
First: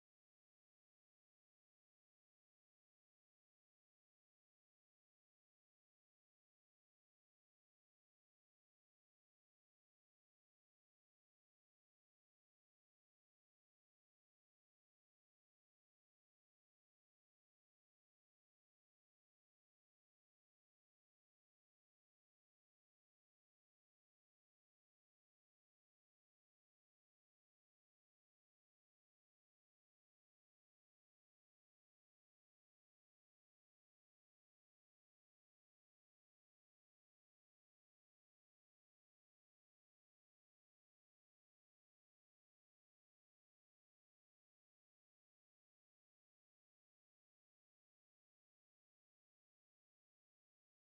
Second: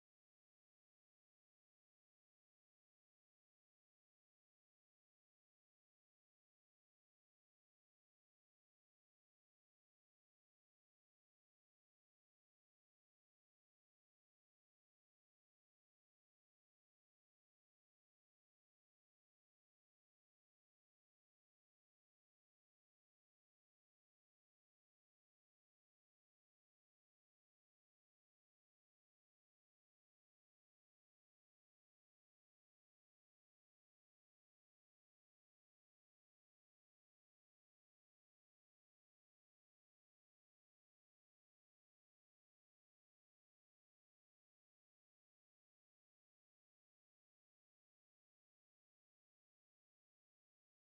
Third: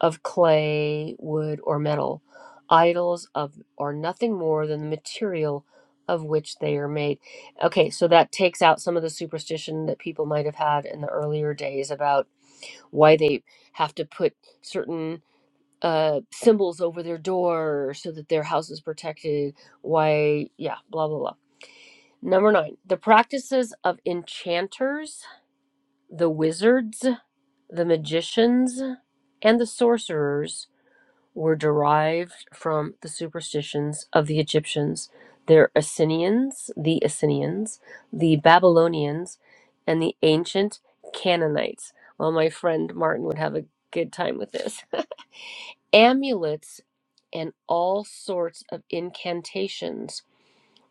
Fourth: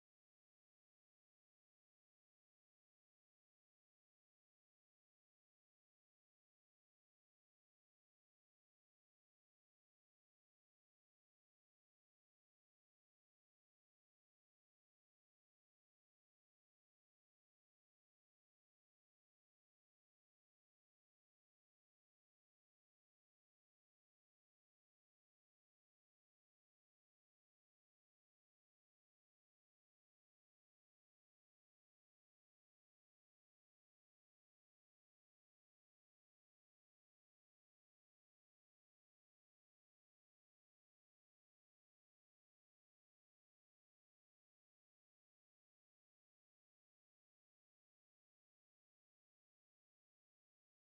[SPEAKER 1] of clay, wood, or metal, idols of are nothing more than the material of which they are made. Okay, so that takes out some of the superstition that people might have had in the earlier days about why they have to put certain uh symbols over their door so that their house is protected, why yeah, blah blah blah. Number 9, the practices of enchanters the wizards, the magicians, and the sorcerers were derived from the superstitions of the Egyptians, their Assyrians, the Assyrians, the Babylonians, and the ancient Canaanites. Well, my friend Martin would have a good time with this. Amulets and all sorts of incantations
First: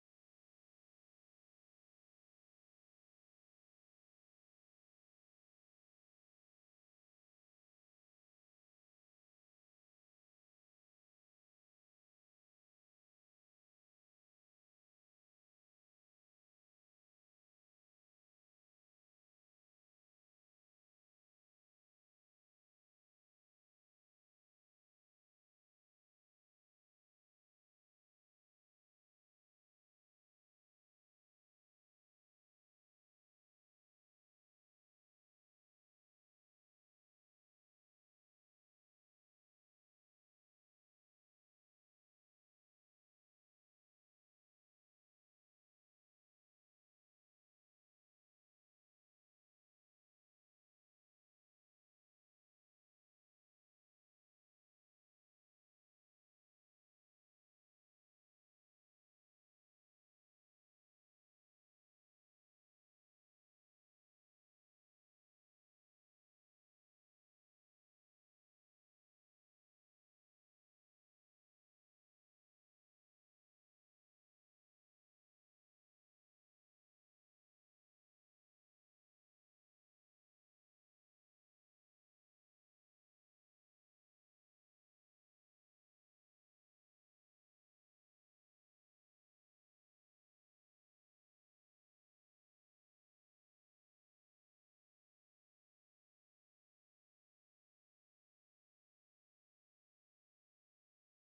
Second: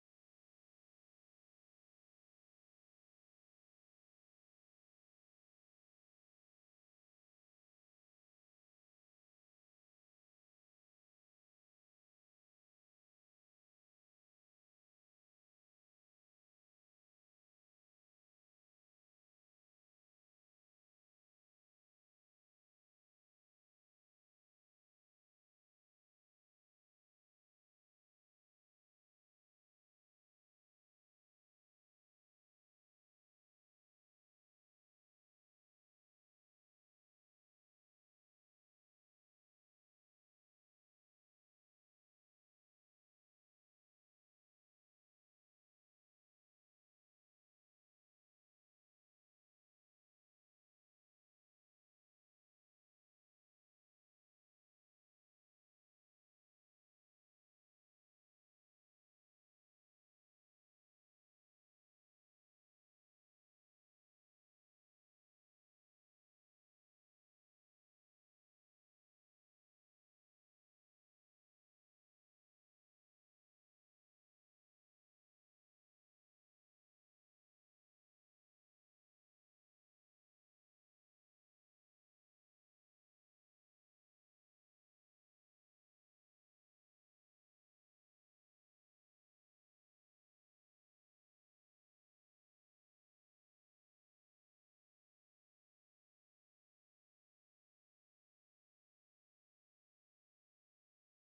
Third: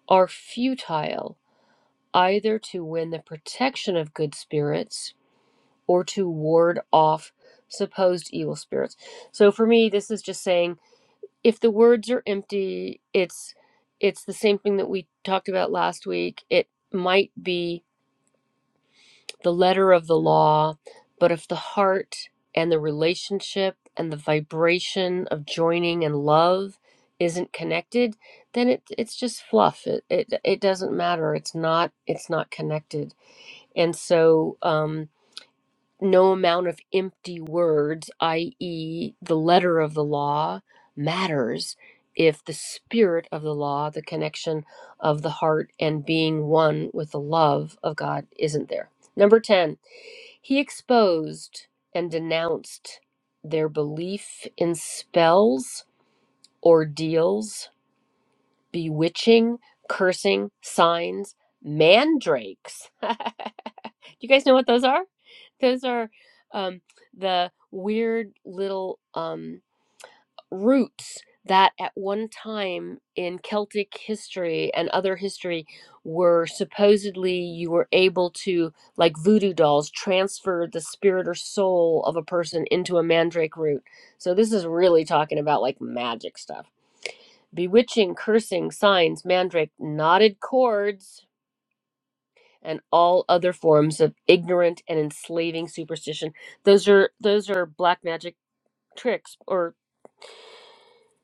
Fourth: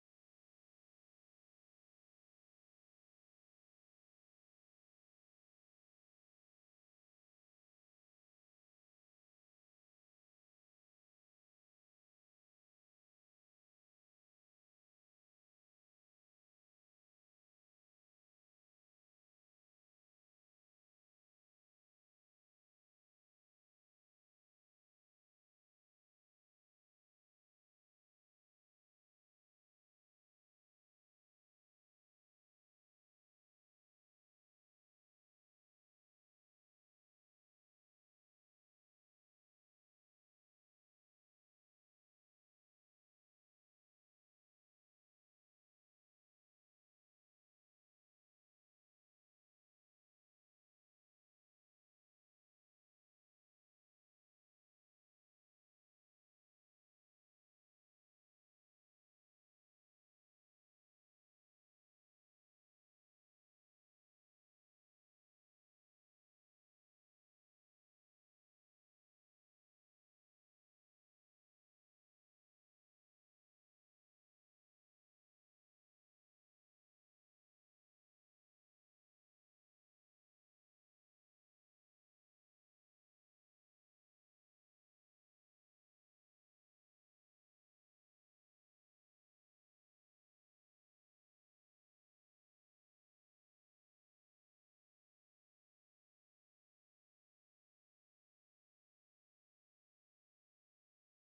[SPEAKER 1] are futile either to win the protection of good spirits or to ward off supposed evil spirits. So for me this is just saying if the words are empty, it's it's the same thing that we talked about last week. It might be the letter of the law, but if the heart and the relationship and the vibration of joining and love isn't connected, then it it's just fluff. It it, it doesn't matter. It's not it's not connected. And so um no amount of empty words, i.e., the letter of the law, matters if the spirit of the law, the connection of the heart and being one with the love of God, isn't there. Number 10, he exposed and denounced their belief in spells, ordeals, bewitching, cursing, signs, mandrakes. Do you guys know what those are? Those are um, the weird little um, roots that at one time in Celtic history and other history were supposedly you were able to, like voodoo dolls, transfer the spirit or soul of a person into a mandrake root. So this is really talking about like magic stuff. Bewitching, cursing, signs, mandrake, knotted cords. And all other forms of ignorant and enslaving superstition. Those are those are black magic tricks or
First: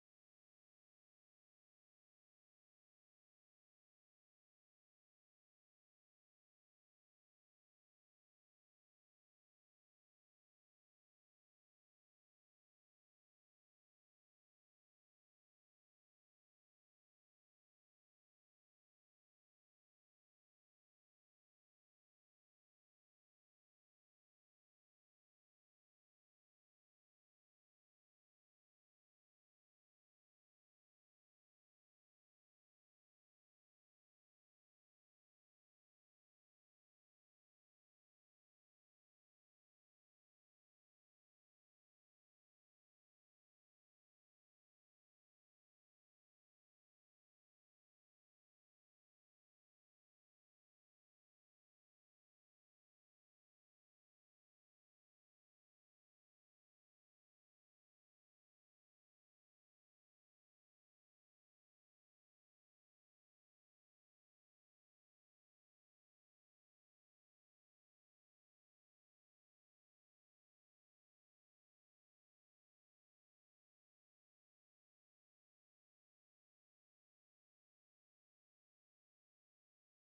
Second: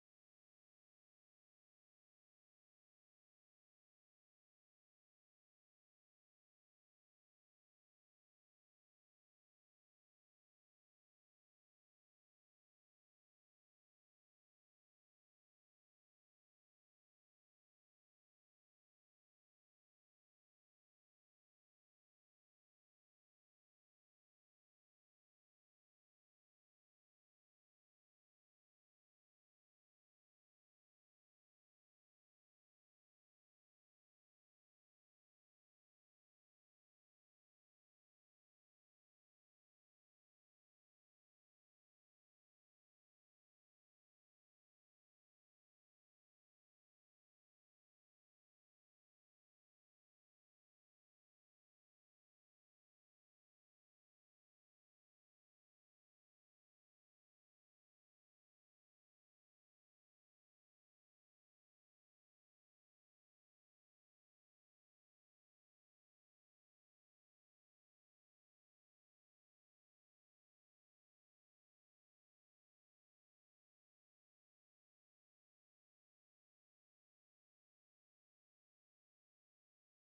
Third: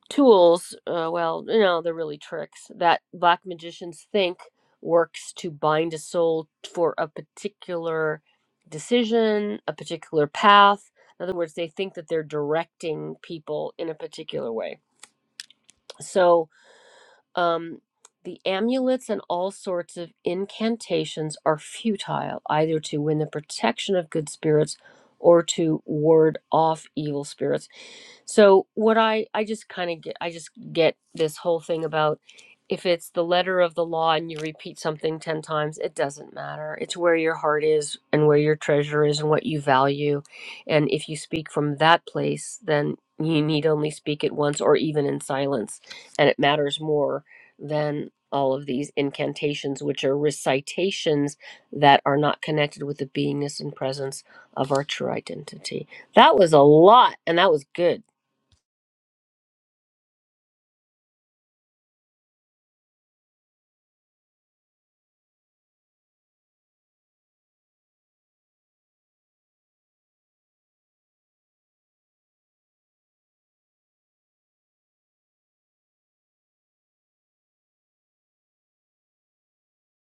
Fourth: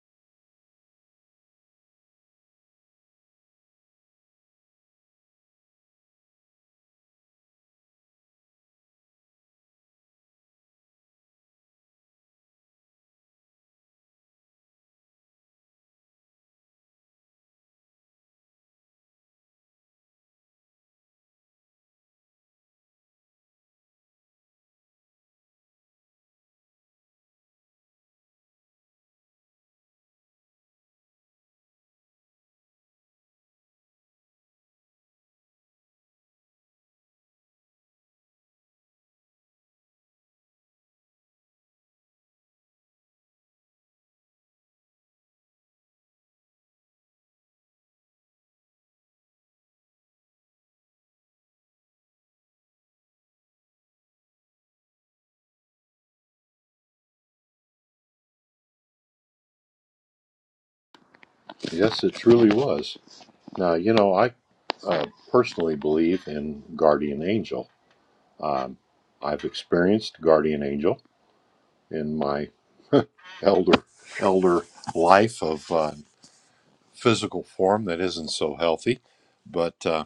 [SPEAKER 1] tools uh, well you know they're really tricks that black magicians think works to bind a soul for a particular decision a particular path in other words they think that they're directing people in a particular way so um, the amulets and all sorts of incantations are futile either to win the protection of good spirits or to ward off evil spirits so what I I just kind of get I just get this whole thing about if it's the letter of the law and you repeat something 10 times, it doesn't matter. It's where your heart is and where your treasure is and what you value. And if you speak from that place, then you need only speak it once or even in silence. And it matters more than all of these incantations, which are recitations that are not connected with the beingness and presence of our true identity. That was a lot and that was good.
[SPEAKER 3] Yes, it truly was. Now, you know, I uh, personally believe in guardian angel. I've experienced guardian angel in my elder elder life of uh, physical form that isn't so healthy, but uh,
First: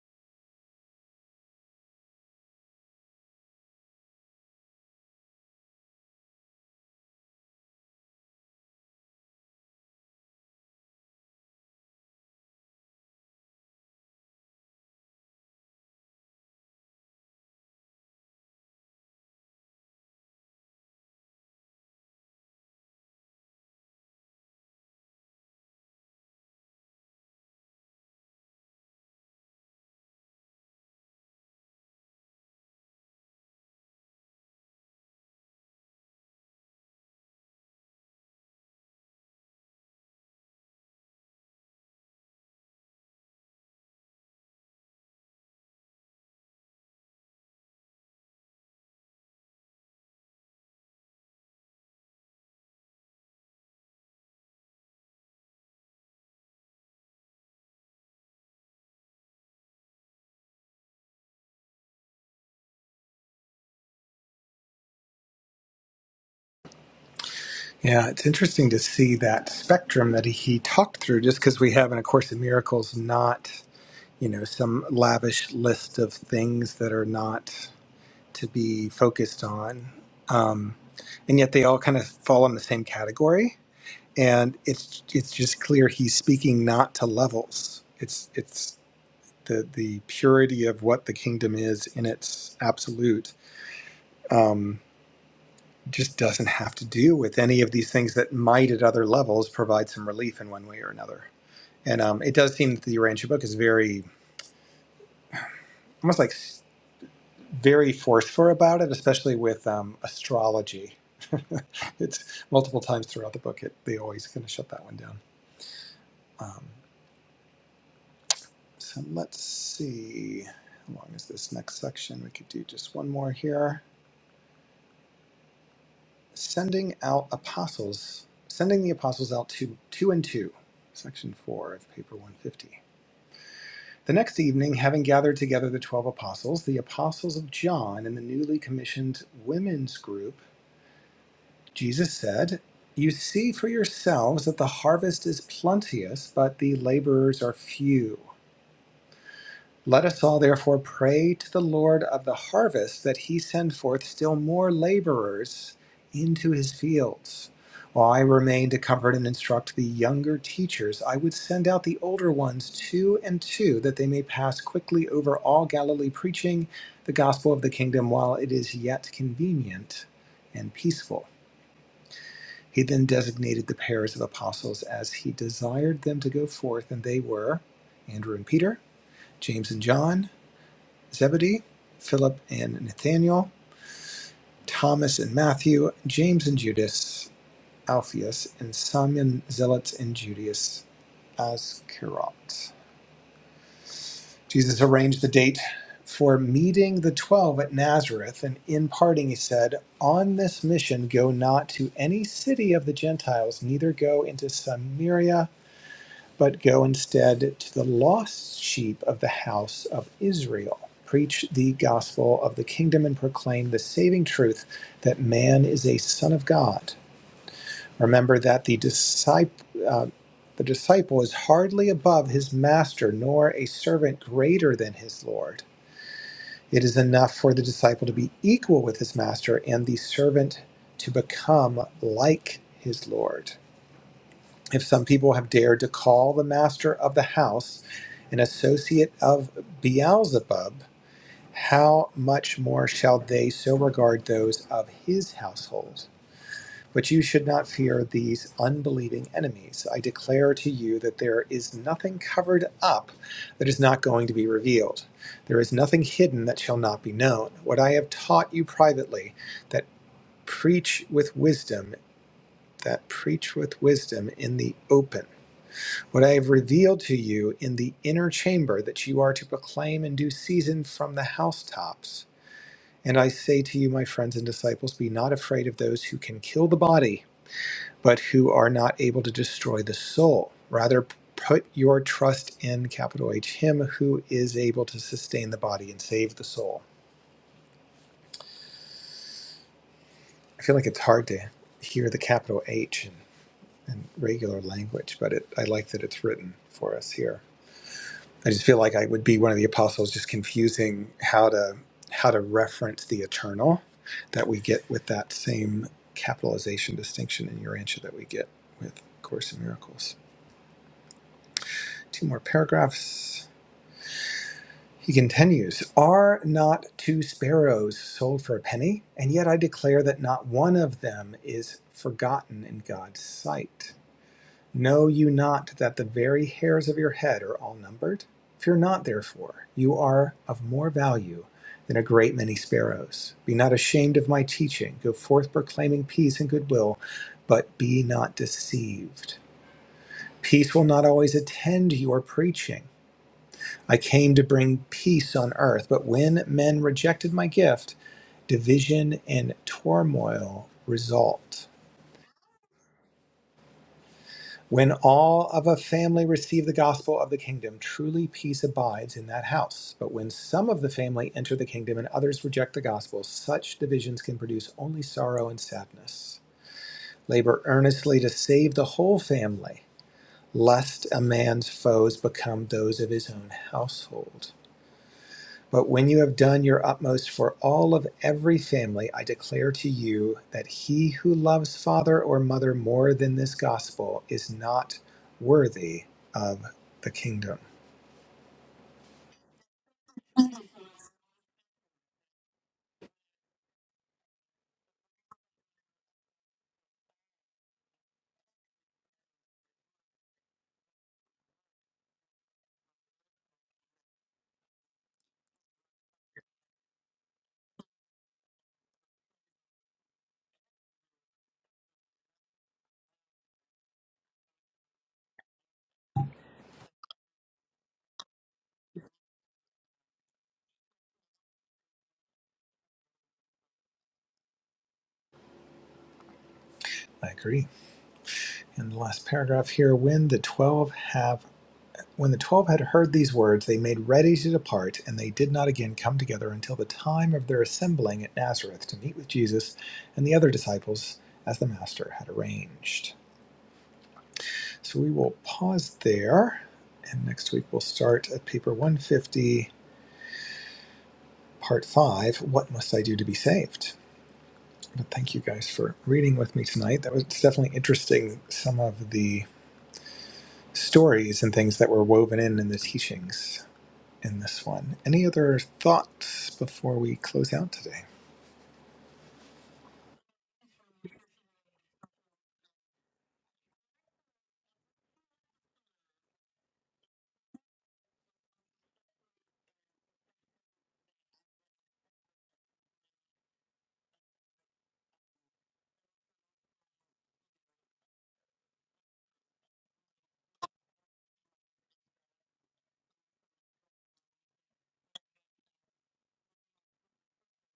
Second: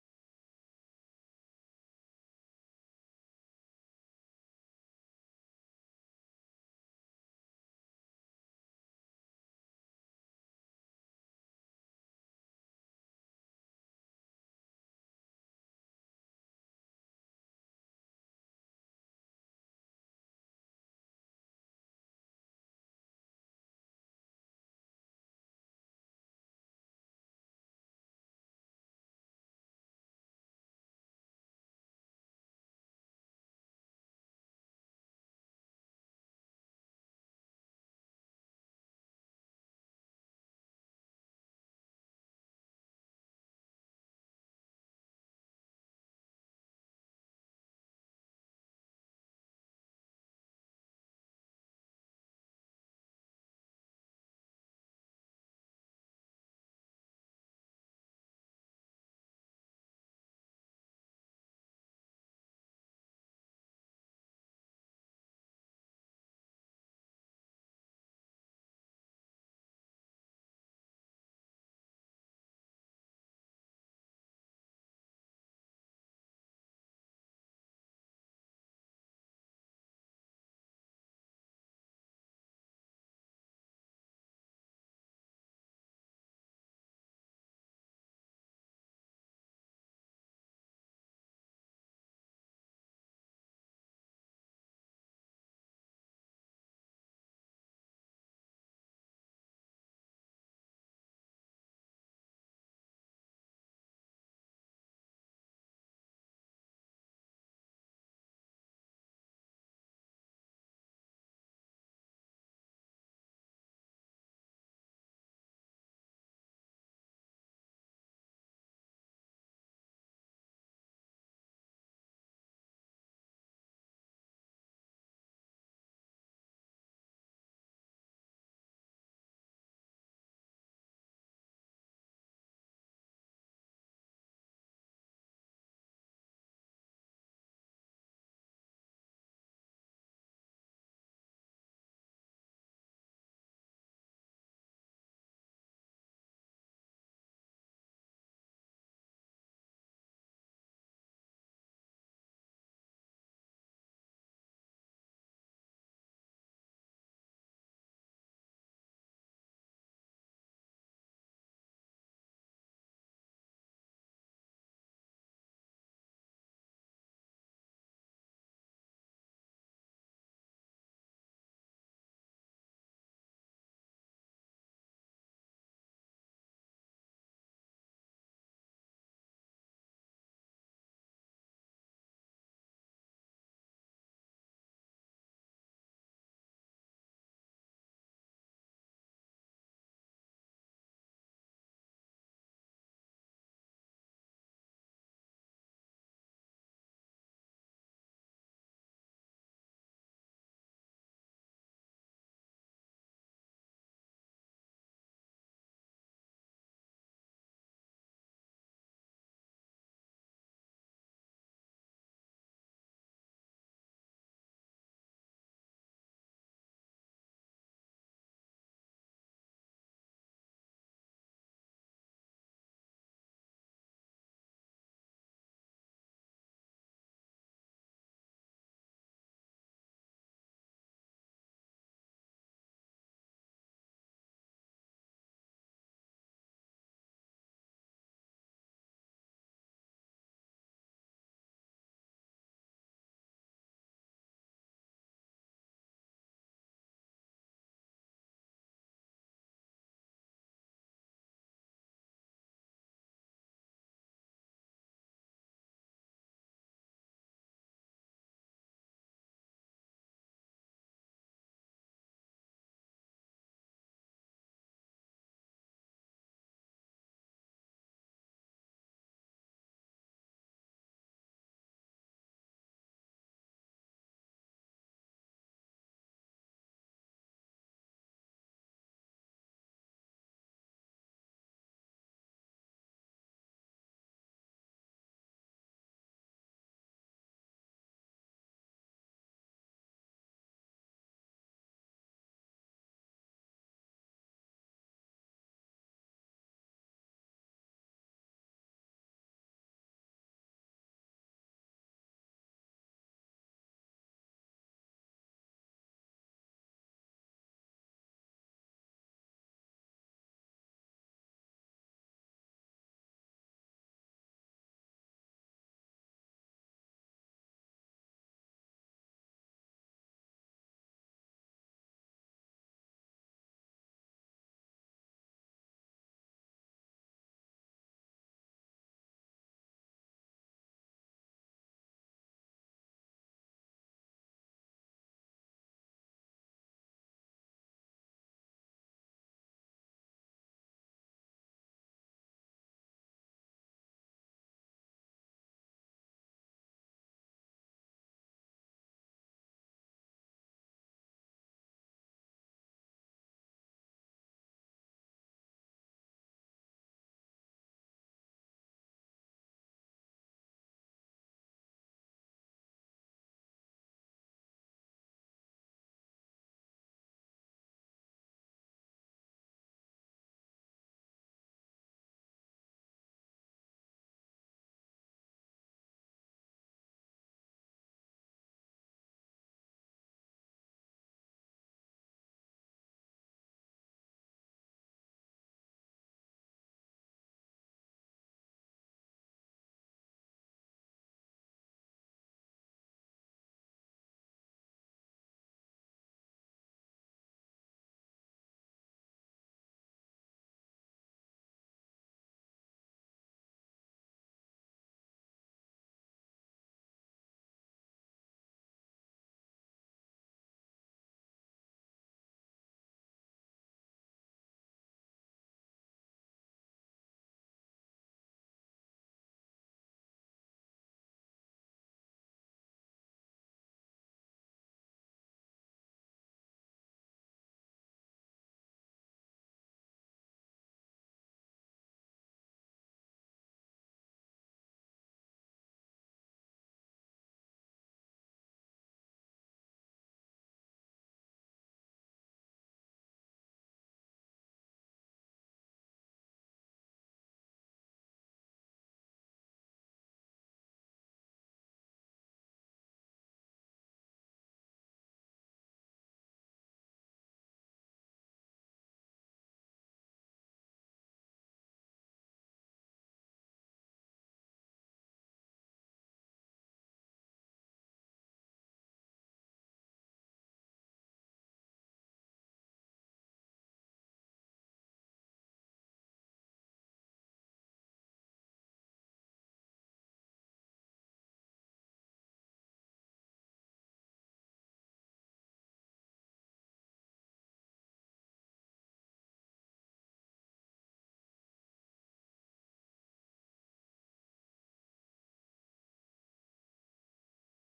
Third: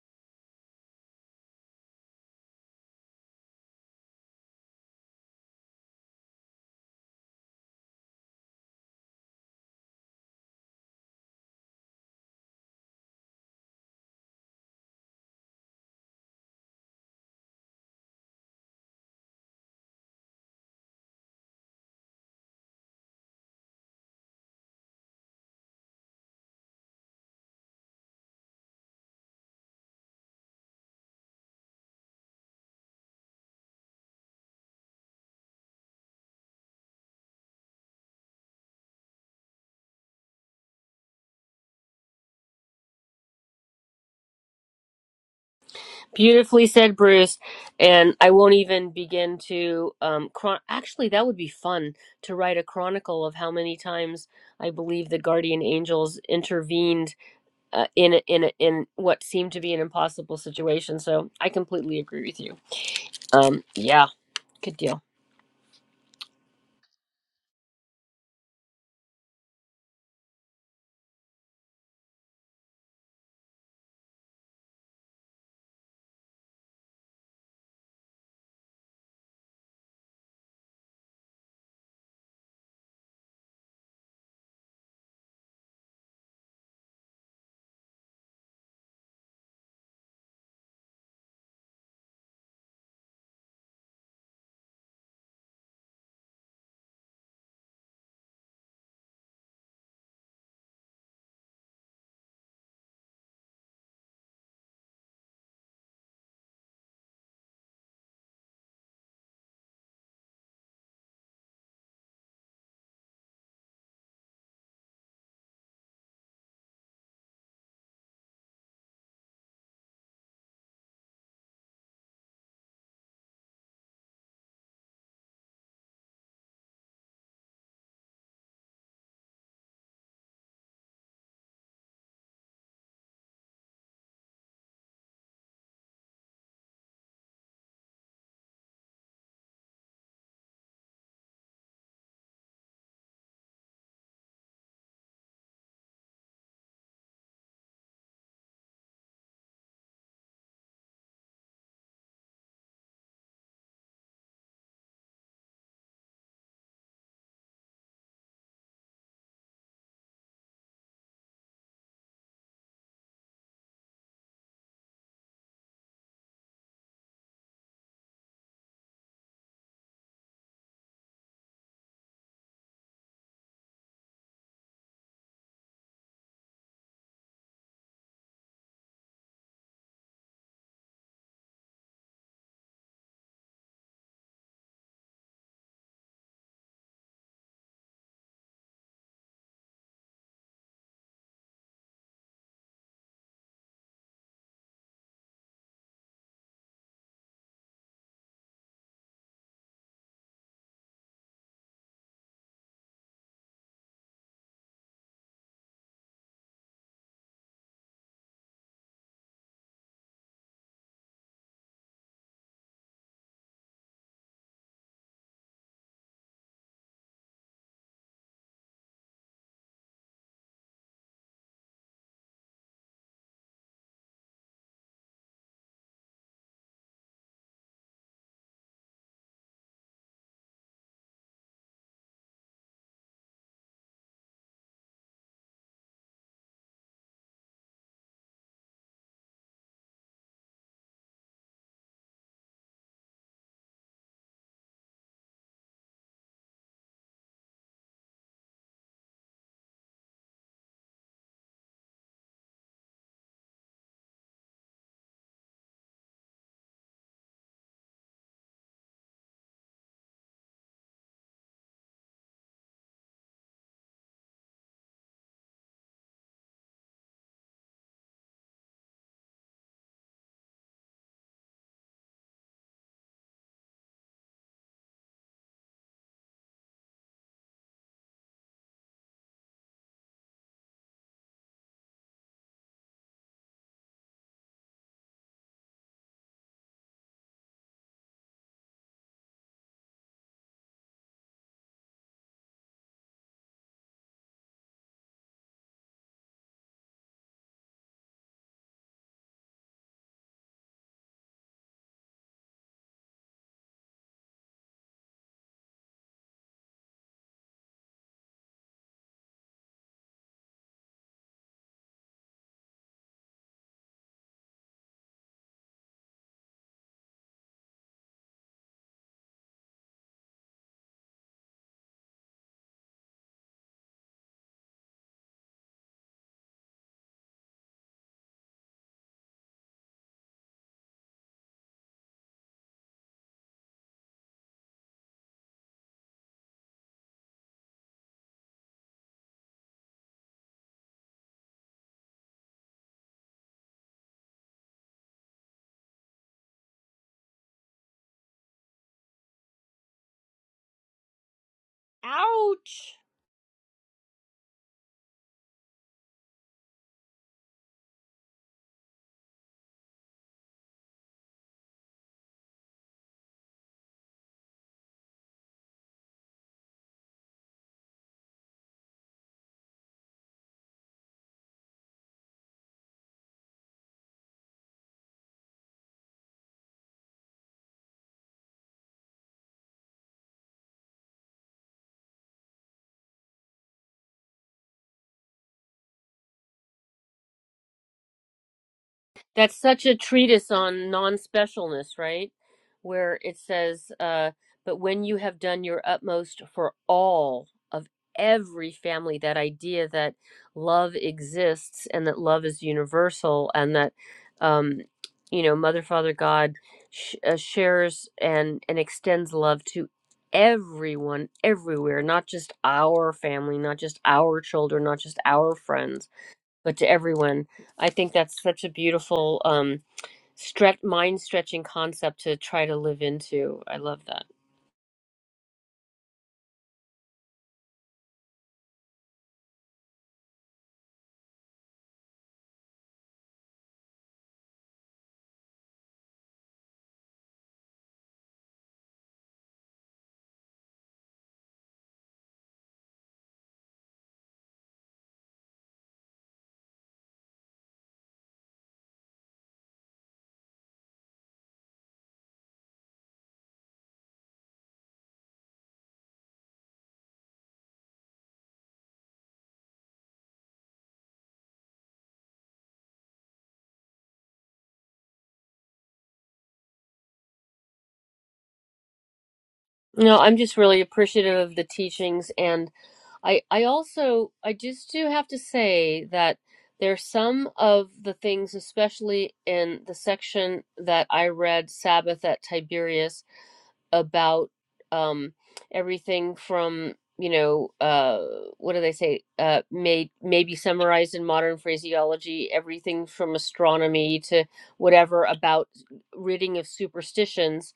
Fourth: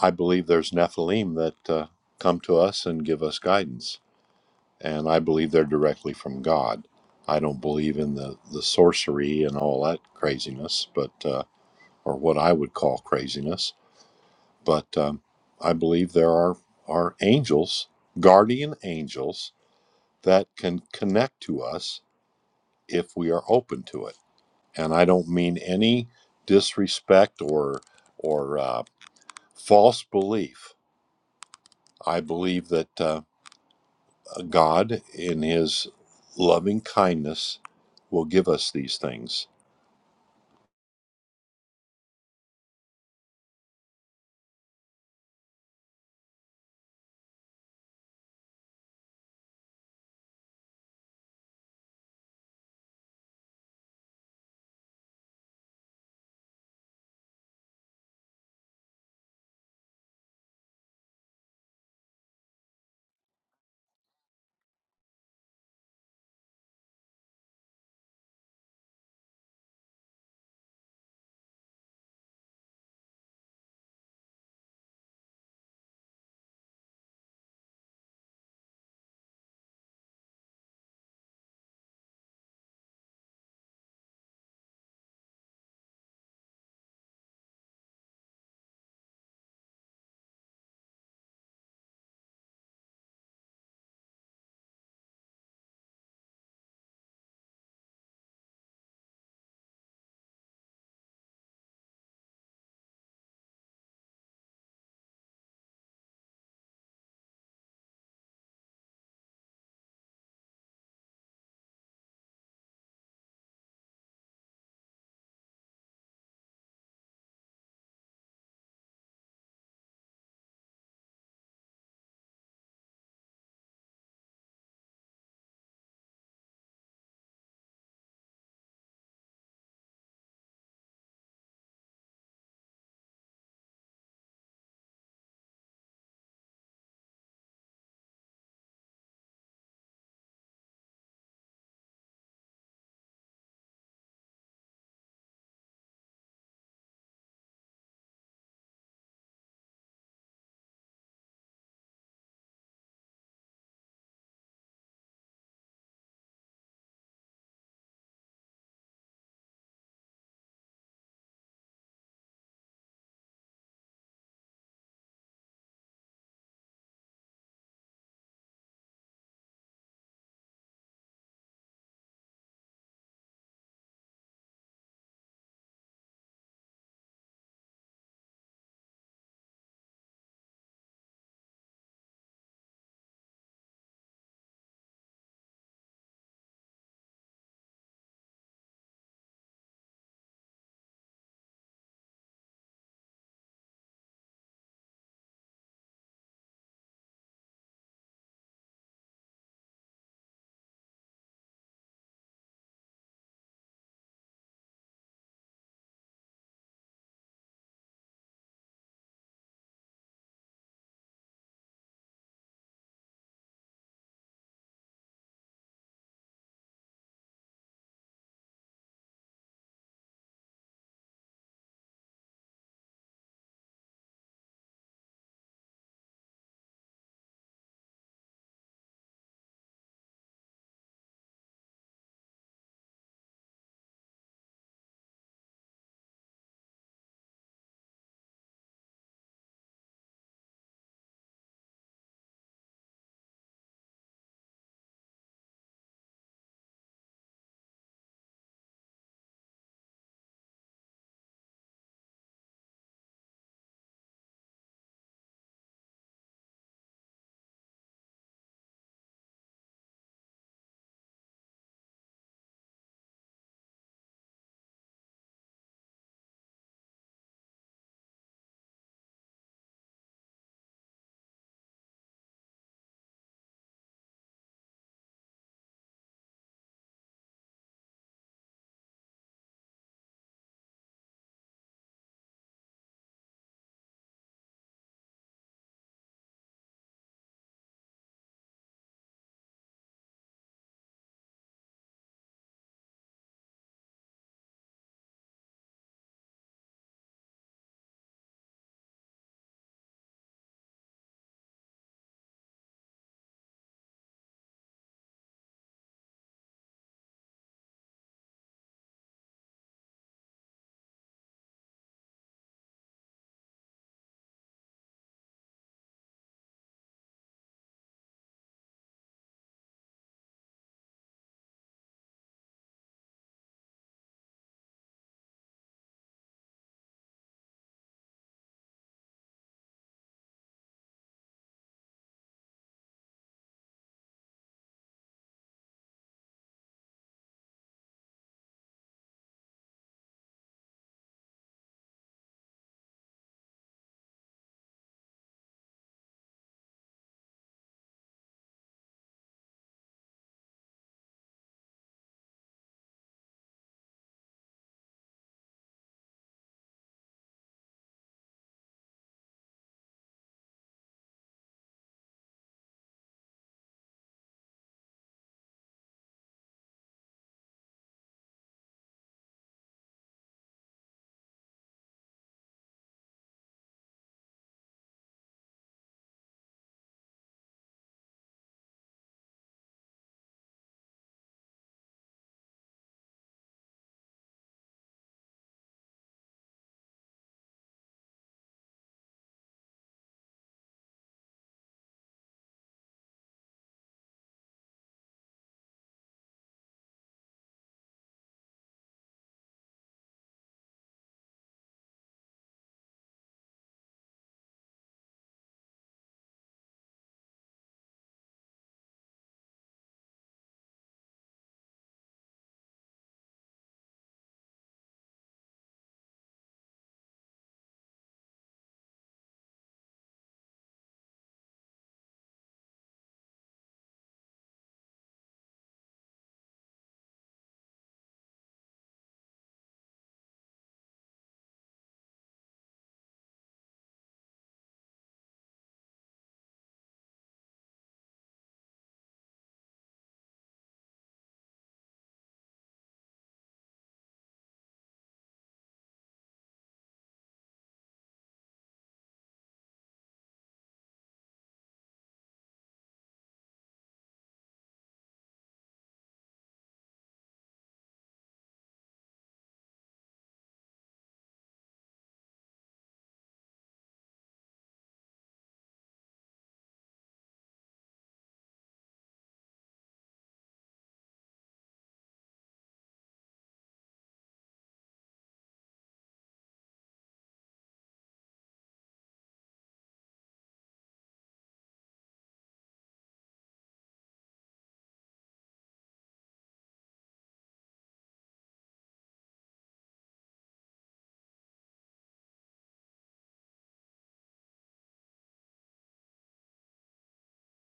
[SPEAKER 3] I believe there's Nephilim that uh, come to us and give us guidance. and I believe they're directly from God. I don't believe in the, the sorcery and all that craziness, but uh, or what I would call craziness. But um, I believe there are are angels, guardian angels that can connect to us if we are open to it. And I don't mean any disrespect or or uh, false belief. I believe that uh, God, in His loving kindness, will give us these things
[SPEAKER 1] Beautifully said, Bruce. And I won't even begin to. Um, chron- Actually, that would be fun to write a chronicle of how many times I believe the guardian angels intervened uh, in a, in a, in what seemed to be an impossible situation. So I completely agree with you. Um, yeah, good deal.
[SPEAKER 2] Yeah, it's interesting to see that spectrum that he talked through just because we have in A Course in Miracles not, you know, some lavish list of things that are not to be focused on. Um, and yet they all kind of fall in the same category. And it's it's just clear he's speaking not to levels. It's it's the the purity of what the kingdom is in its absolute. Um, just doesn't have to do with any of these things that might at other levels provide some relief in one way or another. And um, it does seem that the Urantia book is very, almost like s- very forceful about it, especially with um, astrology. it's multiple times throughout the book, it, they always kind of shut that one down. Um, so let's see. How long is this next section? We could do just one more here. Sending out apostles, sending the apostles out to two and two, section four of paper 150. The next evening, having gathered together the twelve apostles, the apostles of John, and the newly commissioned women's group, Jesus said, You see for yourselves that the harvest is plenteous, but the laborers are few. Let us all therefore pray to the Lord of the harvest that he send forth still more laborers into his fields. While I remain to comfort and instruct the younger teachers, I would send out the older ones two and two, that they may pass quickly over all Galilee, preaching the gospel of the kingdom while it is yet convenient and peaceful. He then designated the pairs of apostles as he desired them to go forth, and they were Andrew and Peter, James and John, Zebedee, Philip and Nathaniel, Thomas and Matthew, James and Judas, Alphaeus, and Simon Zealots and Judas Iscariot. Jesus arranged the date for meeting the twelve at Nazareth, and in parting he said, On this mission go not to any city of the Gentiles, neither go into Samaria but go instead to the lost sheep of the house of Israel. Preach the gospel of the kingdom and proclaim the saving truth that man is a son of God. Remember that the disciple, uh, the disciple is hardly above his master, nor a servant greater than his Lord. It is enough for the disciple to be equal with his master and the servant to become like his Lord if some people have dared to call the master of the house an associate of Beelzebub, how much more shall they so regard those of his household? But you should not fear these unbelieving enemies. I declare to you that there is nothing covered up that is not going to be revealed. There is nothing hidden that shall not be known. What I have taught you privately, that preach with wisdom, that preach with wisdom in the open what I have revealed to you in the inner chamber that you are to proclaim in due season from the housetops. And I say to you, my friends and disciples, be not afraid of those who can kill the body, but who are not able to destroy the soul. Rather, put your trust in capital H, Him who is able to sustain the body and save the soul. I feel like it's hard to hear the capital H in, in regular language, but it, I like that it's written for us here. I just feel like I would be one of the apostles, just confusing how to how to reference the eternal that we get with that same capitalization distinction in Urantia that we get with Course in Miracles. Two more paragraphs. He continues, Are not two sparrows sold for a penny? And yet I declare that not one of them is forgotten in God's sight. Know you not that the very hairs of your head are all numbered? Fear not therefore, you are of more value than a great many sparrows. Be not ashamed of my teaching. Go forth proclaiming peace and goodwill, but be not deceived. Peace will not always attend your preaching. I came to bring peace on earth, but when men rejected my gift, division and turmoil result.
[SPEAKER 1] Ouch.
[SPEAKER 2] When all of a family receive the gospel of the kingdom, truly peace abides in that house. But when some of the family enter the kingdom and others reject the gospel, such divisions can produce only sorrow and sadness. Labor earnestly to save the whole family, lest a man's foes become those of his own household. But when you have done your utmost for all of every family, I declare to you that he who loves father or mother more than this gospel is not worthy of the kingdom.
[SPEAKER 1] That's such a treatise on non specialness, right? Where it says, uh, but when you have done your utmost for all of every family, that idea that love exists and that love is universal and that, um, you know, Mother, Father, God sh- uh, shares and, and extends love to everyone everywhere, not just our family, not just our children, not just our friends but to everyone. I think that's such a beautiful um stretch mind stretching concept to try to live into. I love that.
[SPEAKER 2] I agree. And the last paragraph here when the 12 have when the 12 had heard these words they made ready to depart and they did not again come together until the time of their assembling at Nazareth to meet with Jesus and the other disciples as the master had arranged. So we will pause there, and next week we'll start at paper 150, part five What Must I Do to Be Saved? But thank you guys for reading with me tonight. That was definitely interesting, some of the stories and things that were woven in in the teachings in this one. Any other thoughts before we close out today?
[SPEAKER 1] No, I'm just really appreciative of the teachings and I I also I just do have to say that there's some of the things especially in the section that I read Sabbath at Tiberias about um, everything from you know uh, what do they say uh, may maybe summarized in modern phraseology everything from astronomy to whatever about ridding of superstitions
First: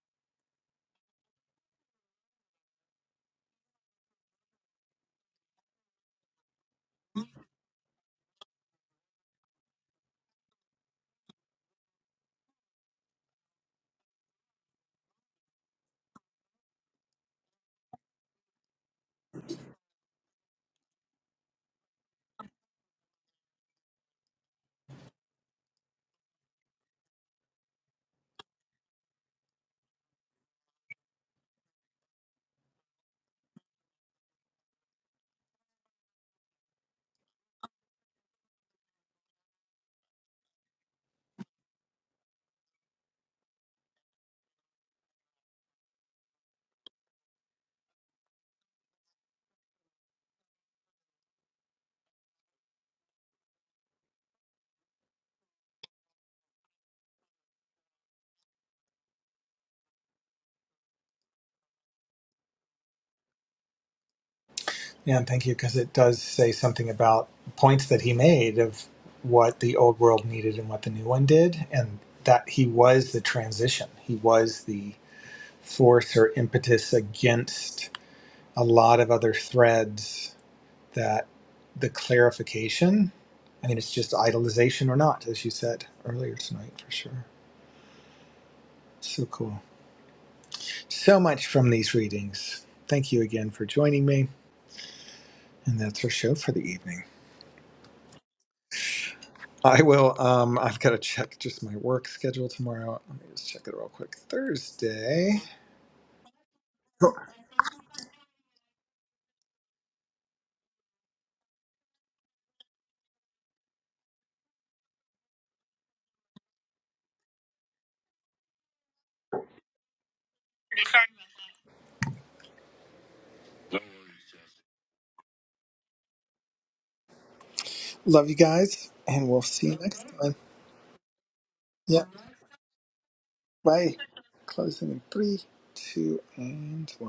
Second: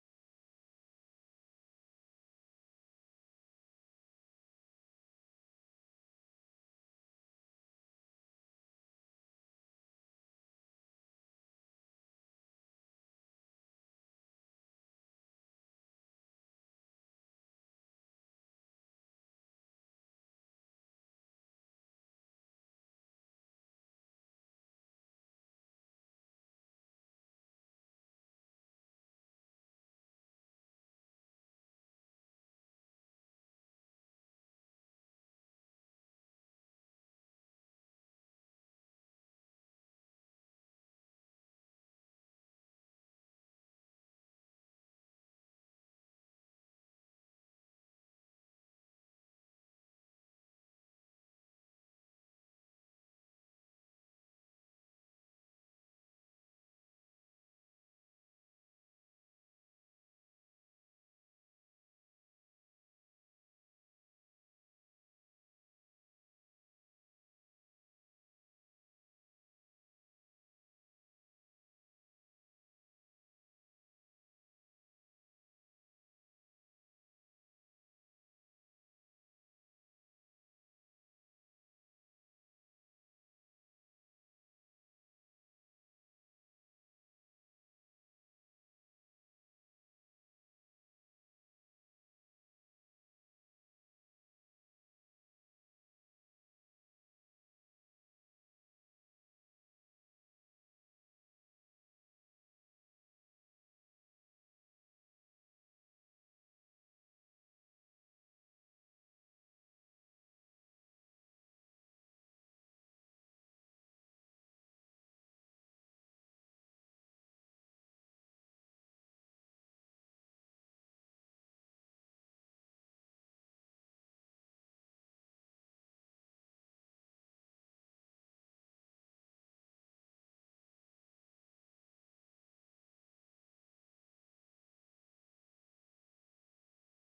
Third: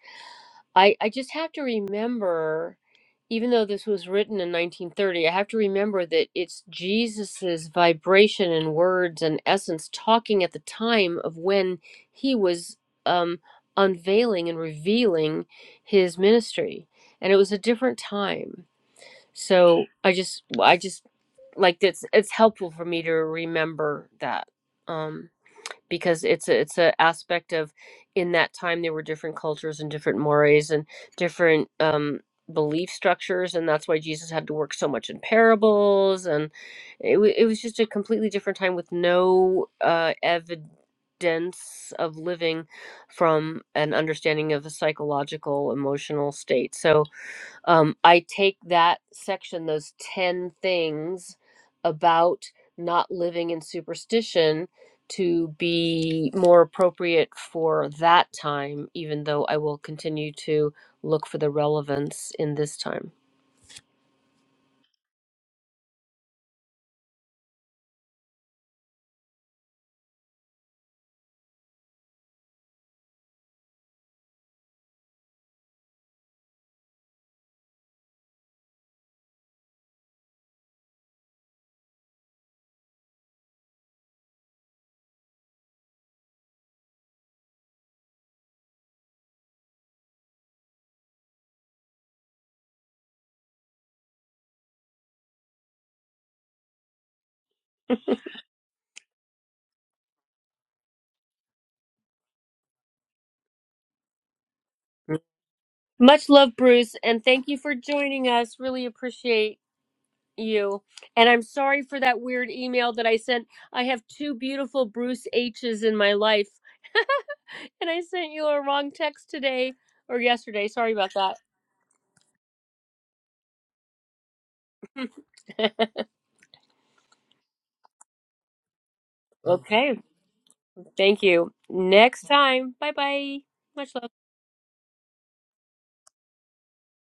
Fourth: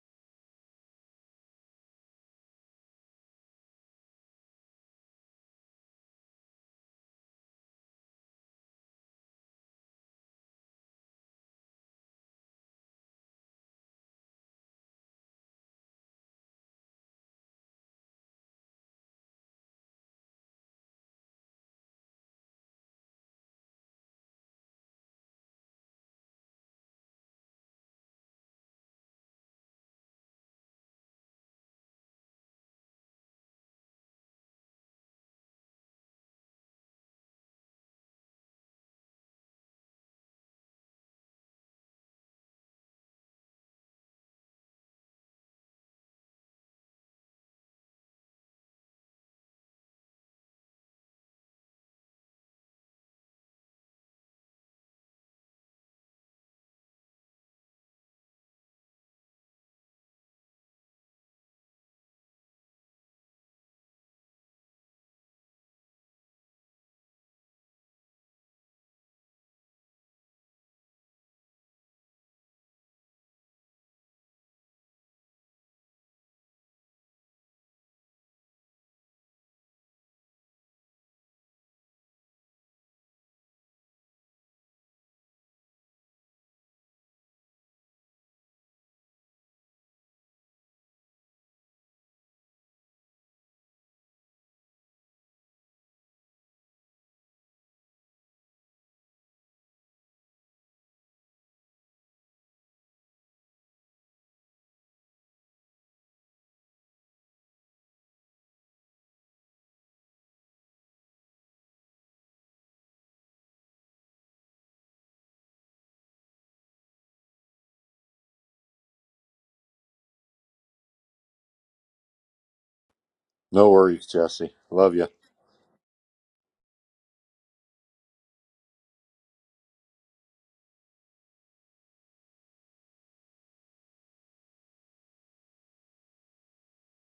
[SPEAKER 1] I, I just have to remember, even though this was written in 1930, I have to remember that it's Jesus's vibration and words and essence talking at the time of when he was um, unveiling and revealing his ministry, and it was a different time. So I just I just like it's it's helpful for me to remember that. Um, because it's a, it's an aspect of in that time there were different cultures and different mores and different um, belief structures and that's why jesus had to work so much in parables and it, wa- it was just a completely different time with no uh, evidence of living from an understanding of a psychological emotional state so um, I take that section, those 10 things about not living in superstition, to be more appropriate for that time, even though I will continue to look for the relevance in this time.
[SPEAKER 2] Yeah, and thank you, because it does say something about points that he made of what the old world needed and what the new one did, and that he was the transition. He was the force or impetus against a lot of other threads that the clarification, I mean, it's just idolization or not, as you said earlier tonight, for sure. So cool. So much from these readings. Thank you again for joining me. And that's our show for the evening. I will, um, I've got to check just my work schedule tomorrow. Let me just check it real quick.
[SPEAKER 1] Mm.
[SPEAKER 2] Thursday.
[SPEAKER 1] Much love, Bruce,
[SPEAKER 2] Cool.
[SPEAKER 1] and thank you for joining us. Really appreciate you. And I'm sorry for that weird email that I sent. I have two beautiful Bruce H's in my life. and I sent you a wrong text today or yesterday. Sorry about that.
[SPEAKER 3] No worries, Jesse. Love you.
[SPEAKER 2] Love you guys, and we'll see you
[SPEAKER 1] okay.
[SPEAKER 2] next time.
[SPEAKER 1] Thank you.
[SPEAKER 2] Yeah.
[SPEAKER 1] Next time. Bye bye. Much
[SPEAKER 2] Bye.
[SPEAKER 1] love.
[SPEAKER 2] Closing in three, two, and one.